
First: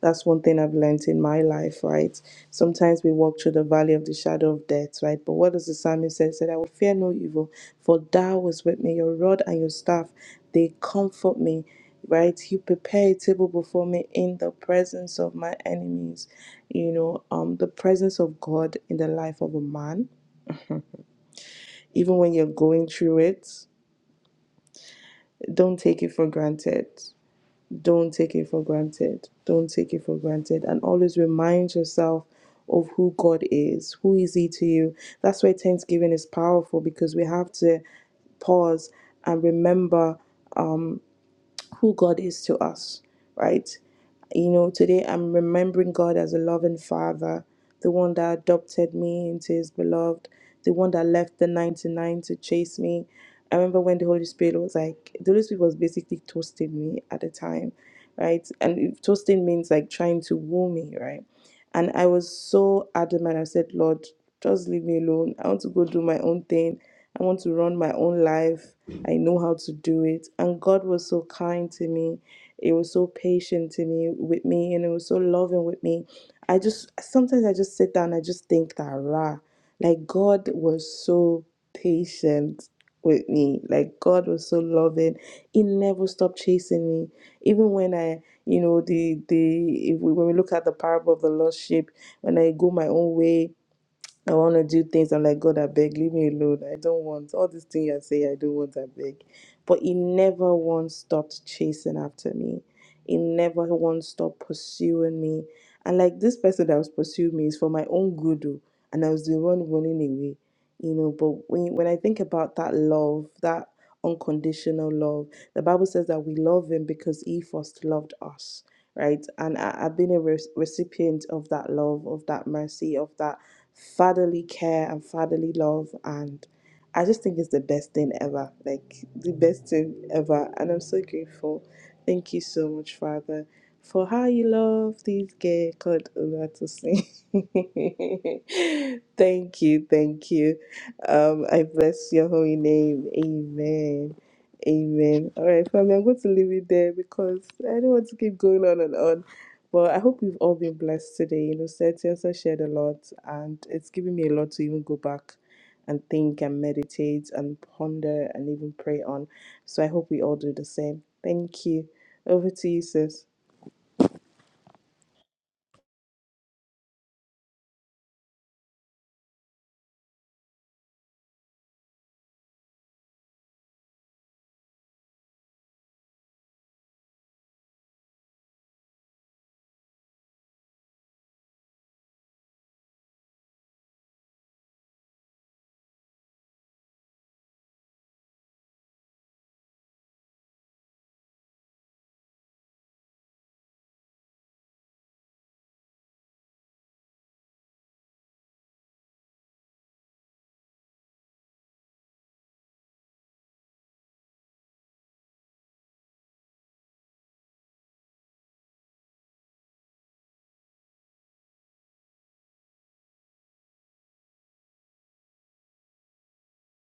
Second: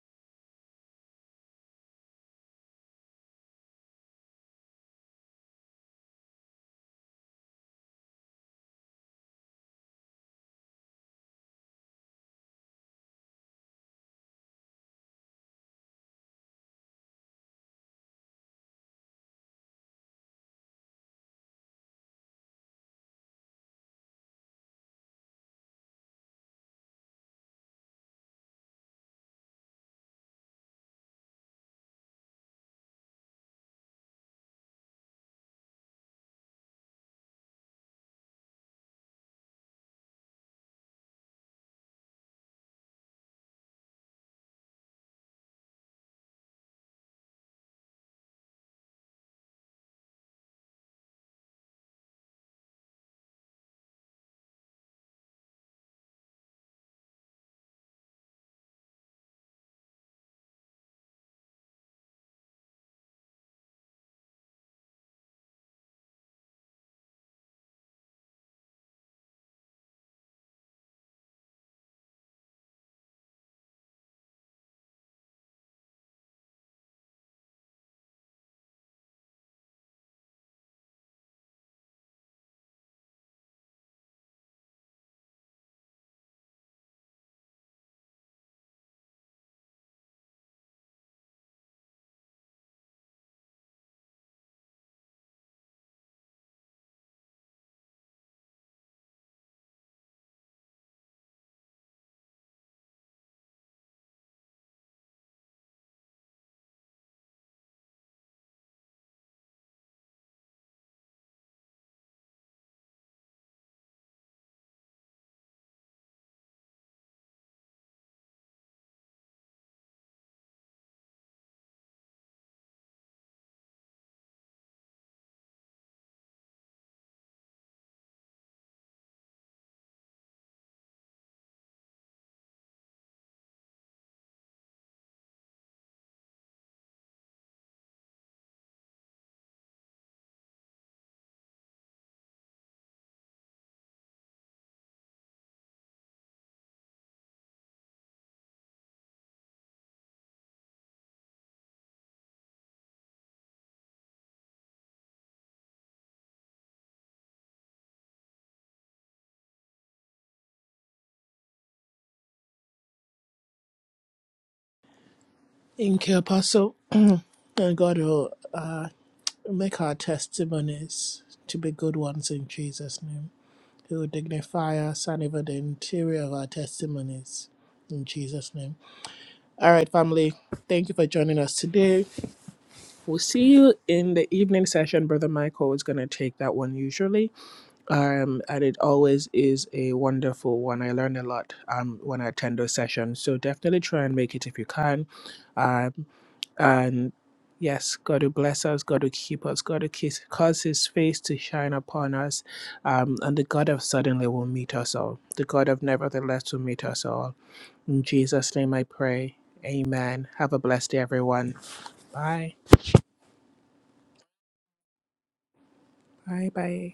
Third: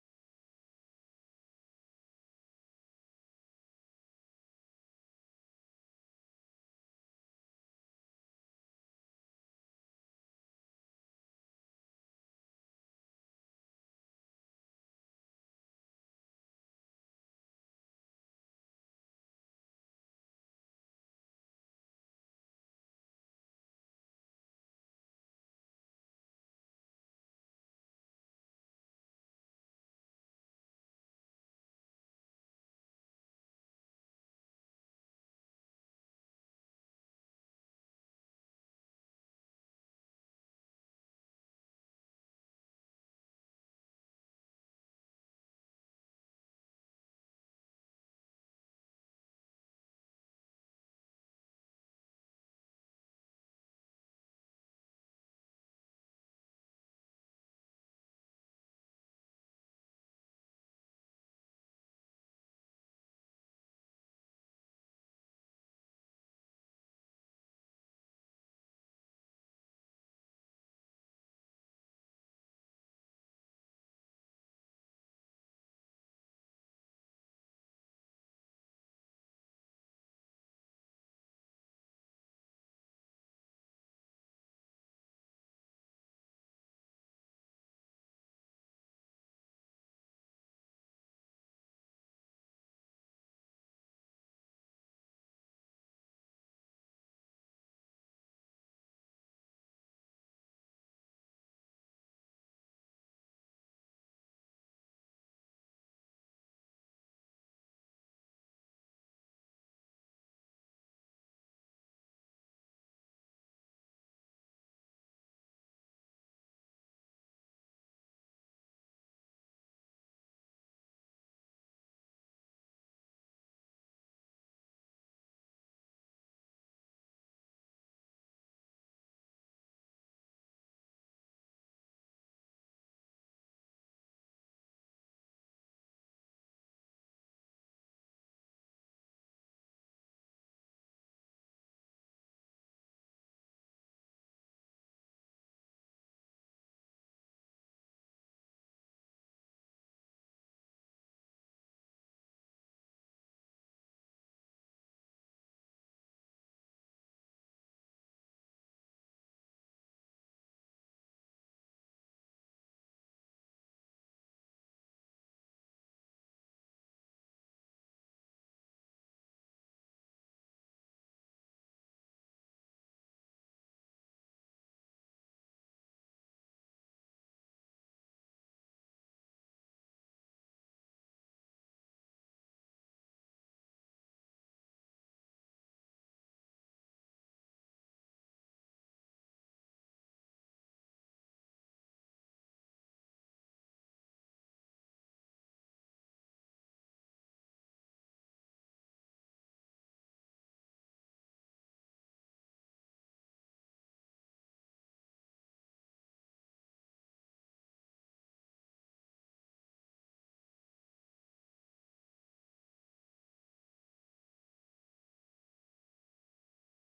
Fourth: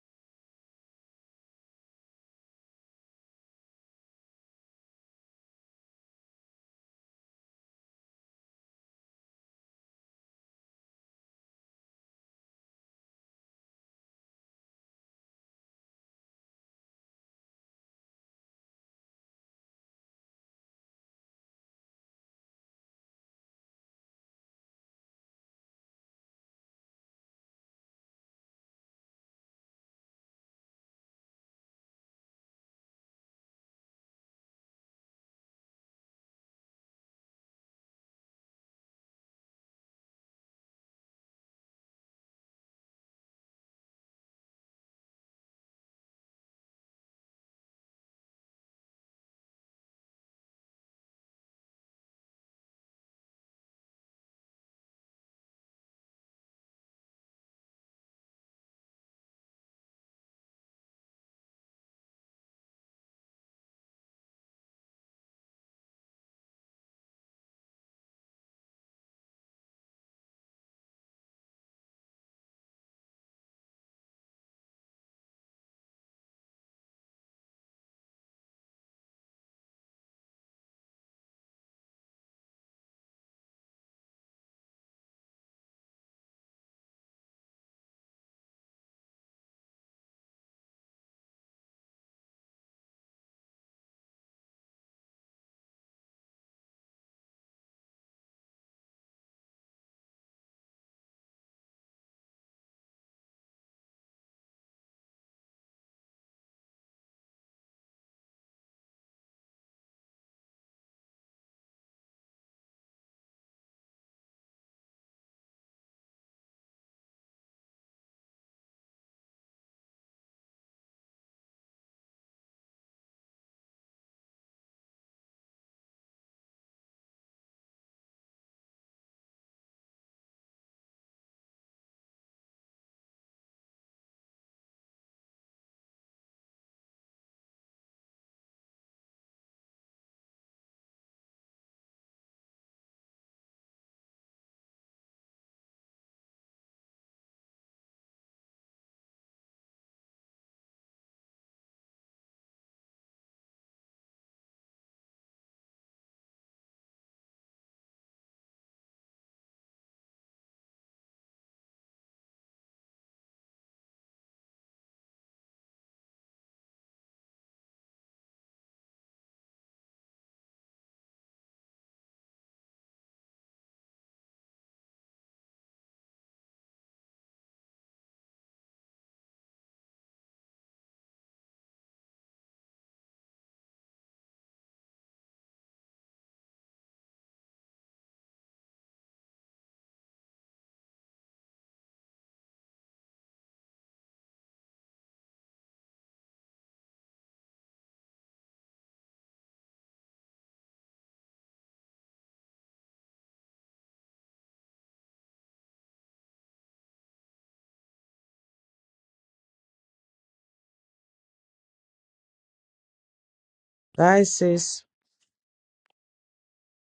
[SPEAKER 4] That's one thing I've learnt in my life, right? Sometimes we walk through the valley of the shadow of death, right? But what does the psalmist say? He said, I will fear no evil, for thou was with me, your rod and your staff, they comfort me, right? You prepare a table before me in the presence of my enemies. You know, um, the presence of God in the life of a man, even when you're going through it, don't take it for granted. don't take it for granted. Don't take it for granted. And always remind yourself of who God is. Who is He to you? That's why Thanksgiving is powerful because we have to pause and remember um, who God is to us, right? You know, today I'm remembering God as a loving father, the one that adopted me into his beloved, the one that left the 99 to chase me. I remember when the Holy Spirit was like, the Holy Spirit was basically toasting me at the time, right? And toasting means like trying to woo me, right? And I was so adamant. I said, Lord, just leave me alone. I want to go do my own thing. I want to run my own life. I know how to do it. And God was so kind to me. He was so patient to me with me and it was so loving with me. I just sometimes I just sit down, I just think that rah. Like God was so patient with me. Like God was so loving. He never stopped chasing me. Even when I you know the the if we when we look at the parable of the lost sheep, when I go my own way, I want to do things. I'm like, God, I beg, leave me alone. I don't want all these things I say, I don't want, I beg. But he never once stopped chasing after me. He never once stopped pursuing me. And like this person that was pursuing me is for my own good. oh, And I was the one running away. You know, but when, when I think about that love, that unconditional love, the Bible says that we love him because he first loved us, right? And I, I've been a re- recipient of that love, of that mercy, of that fatherly care and fatherly love and I just think it's the best thing ever. Like the best thing ever. And I'm so grateful. Thank you so much, Father, for how you love this girl called Olatosin. thank you, thank you. Um, I bless your holy name. Amen. Amen. All right, family, I'm going to leave it there because I don't want to keep going on and on. But I hope we've all been blessed today. You know, Seti also shared a lot, and it's given me a lot to even go back and think and meditate and ponder and even pray on. So I hope we all do the same. Thank you. Over to you, sis.
[SPEAKER 1] Thank you, Apostle. And God will make our testimonies to be good ones in Jesus' name. He will dignify us and even the interior of our testimonies in Jesus' name. All right, family. Thank you for joining us today. We'll see you in the evening session. Brother Michael is going to take that one usually. um, and it always is a wonderful one. I learn a lot um, when I attend those sessions. So definitely try and make it if you can. Um, and yes, God to bless us, God to keep us, God to kiss, cause His face to shine upon us. Um, and the God of suddenly will meet us all. The God of nevertheless will meet us all. In Jesus' name I pray. Amen. Have a blessed day, everyone. Bye.
[SPEAKER 2] Bye, sis.
[SPEAKER 1] Bye. Bye.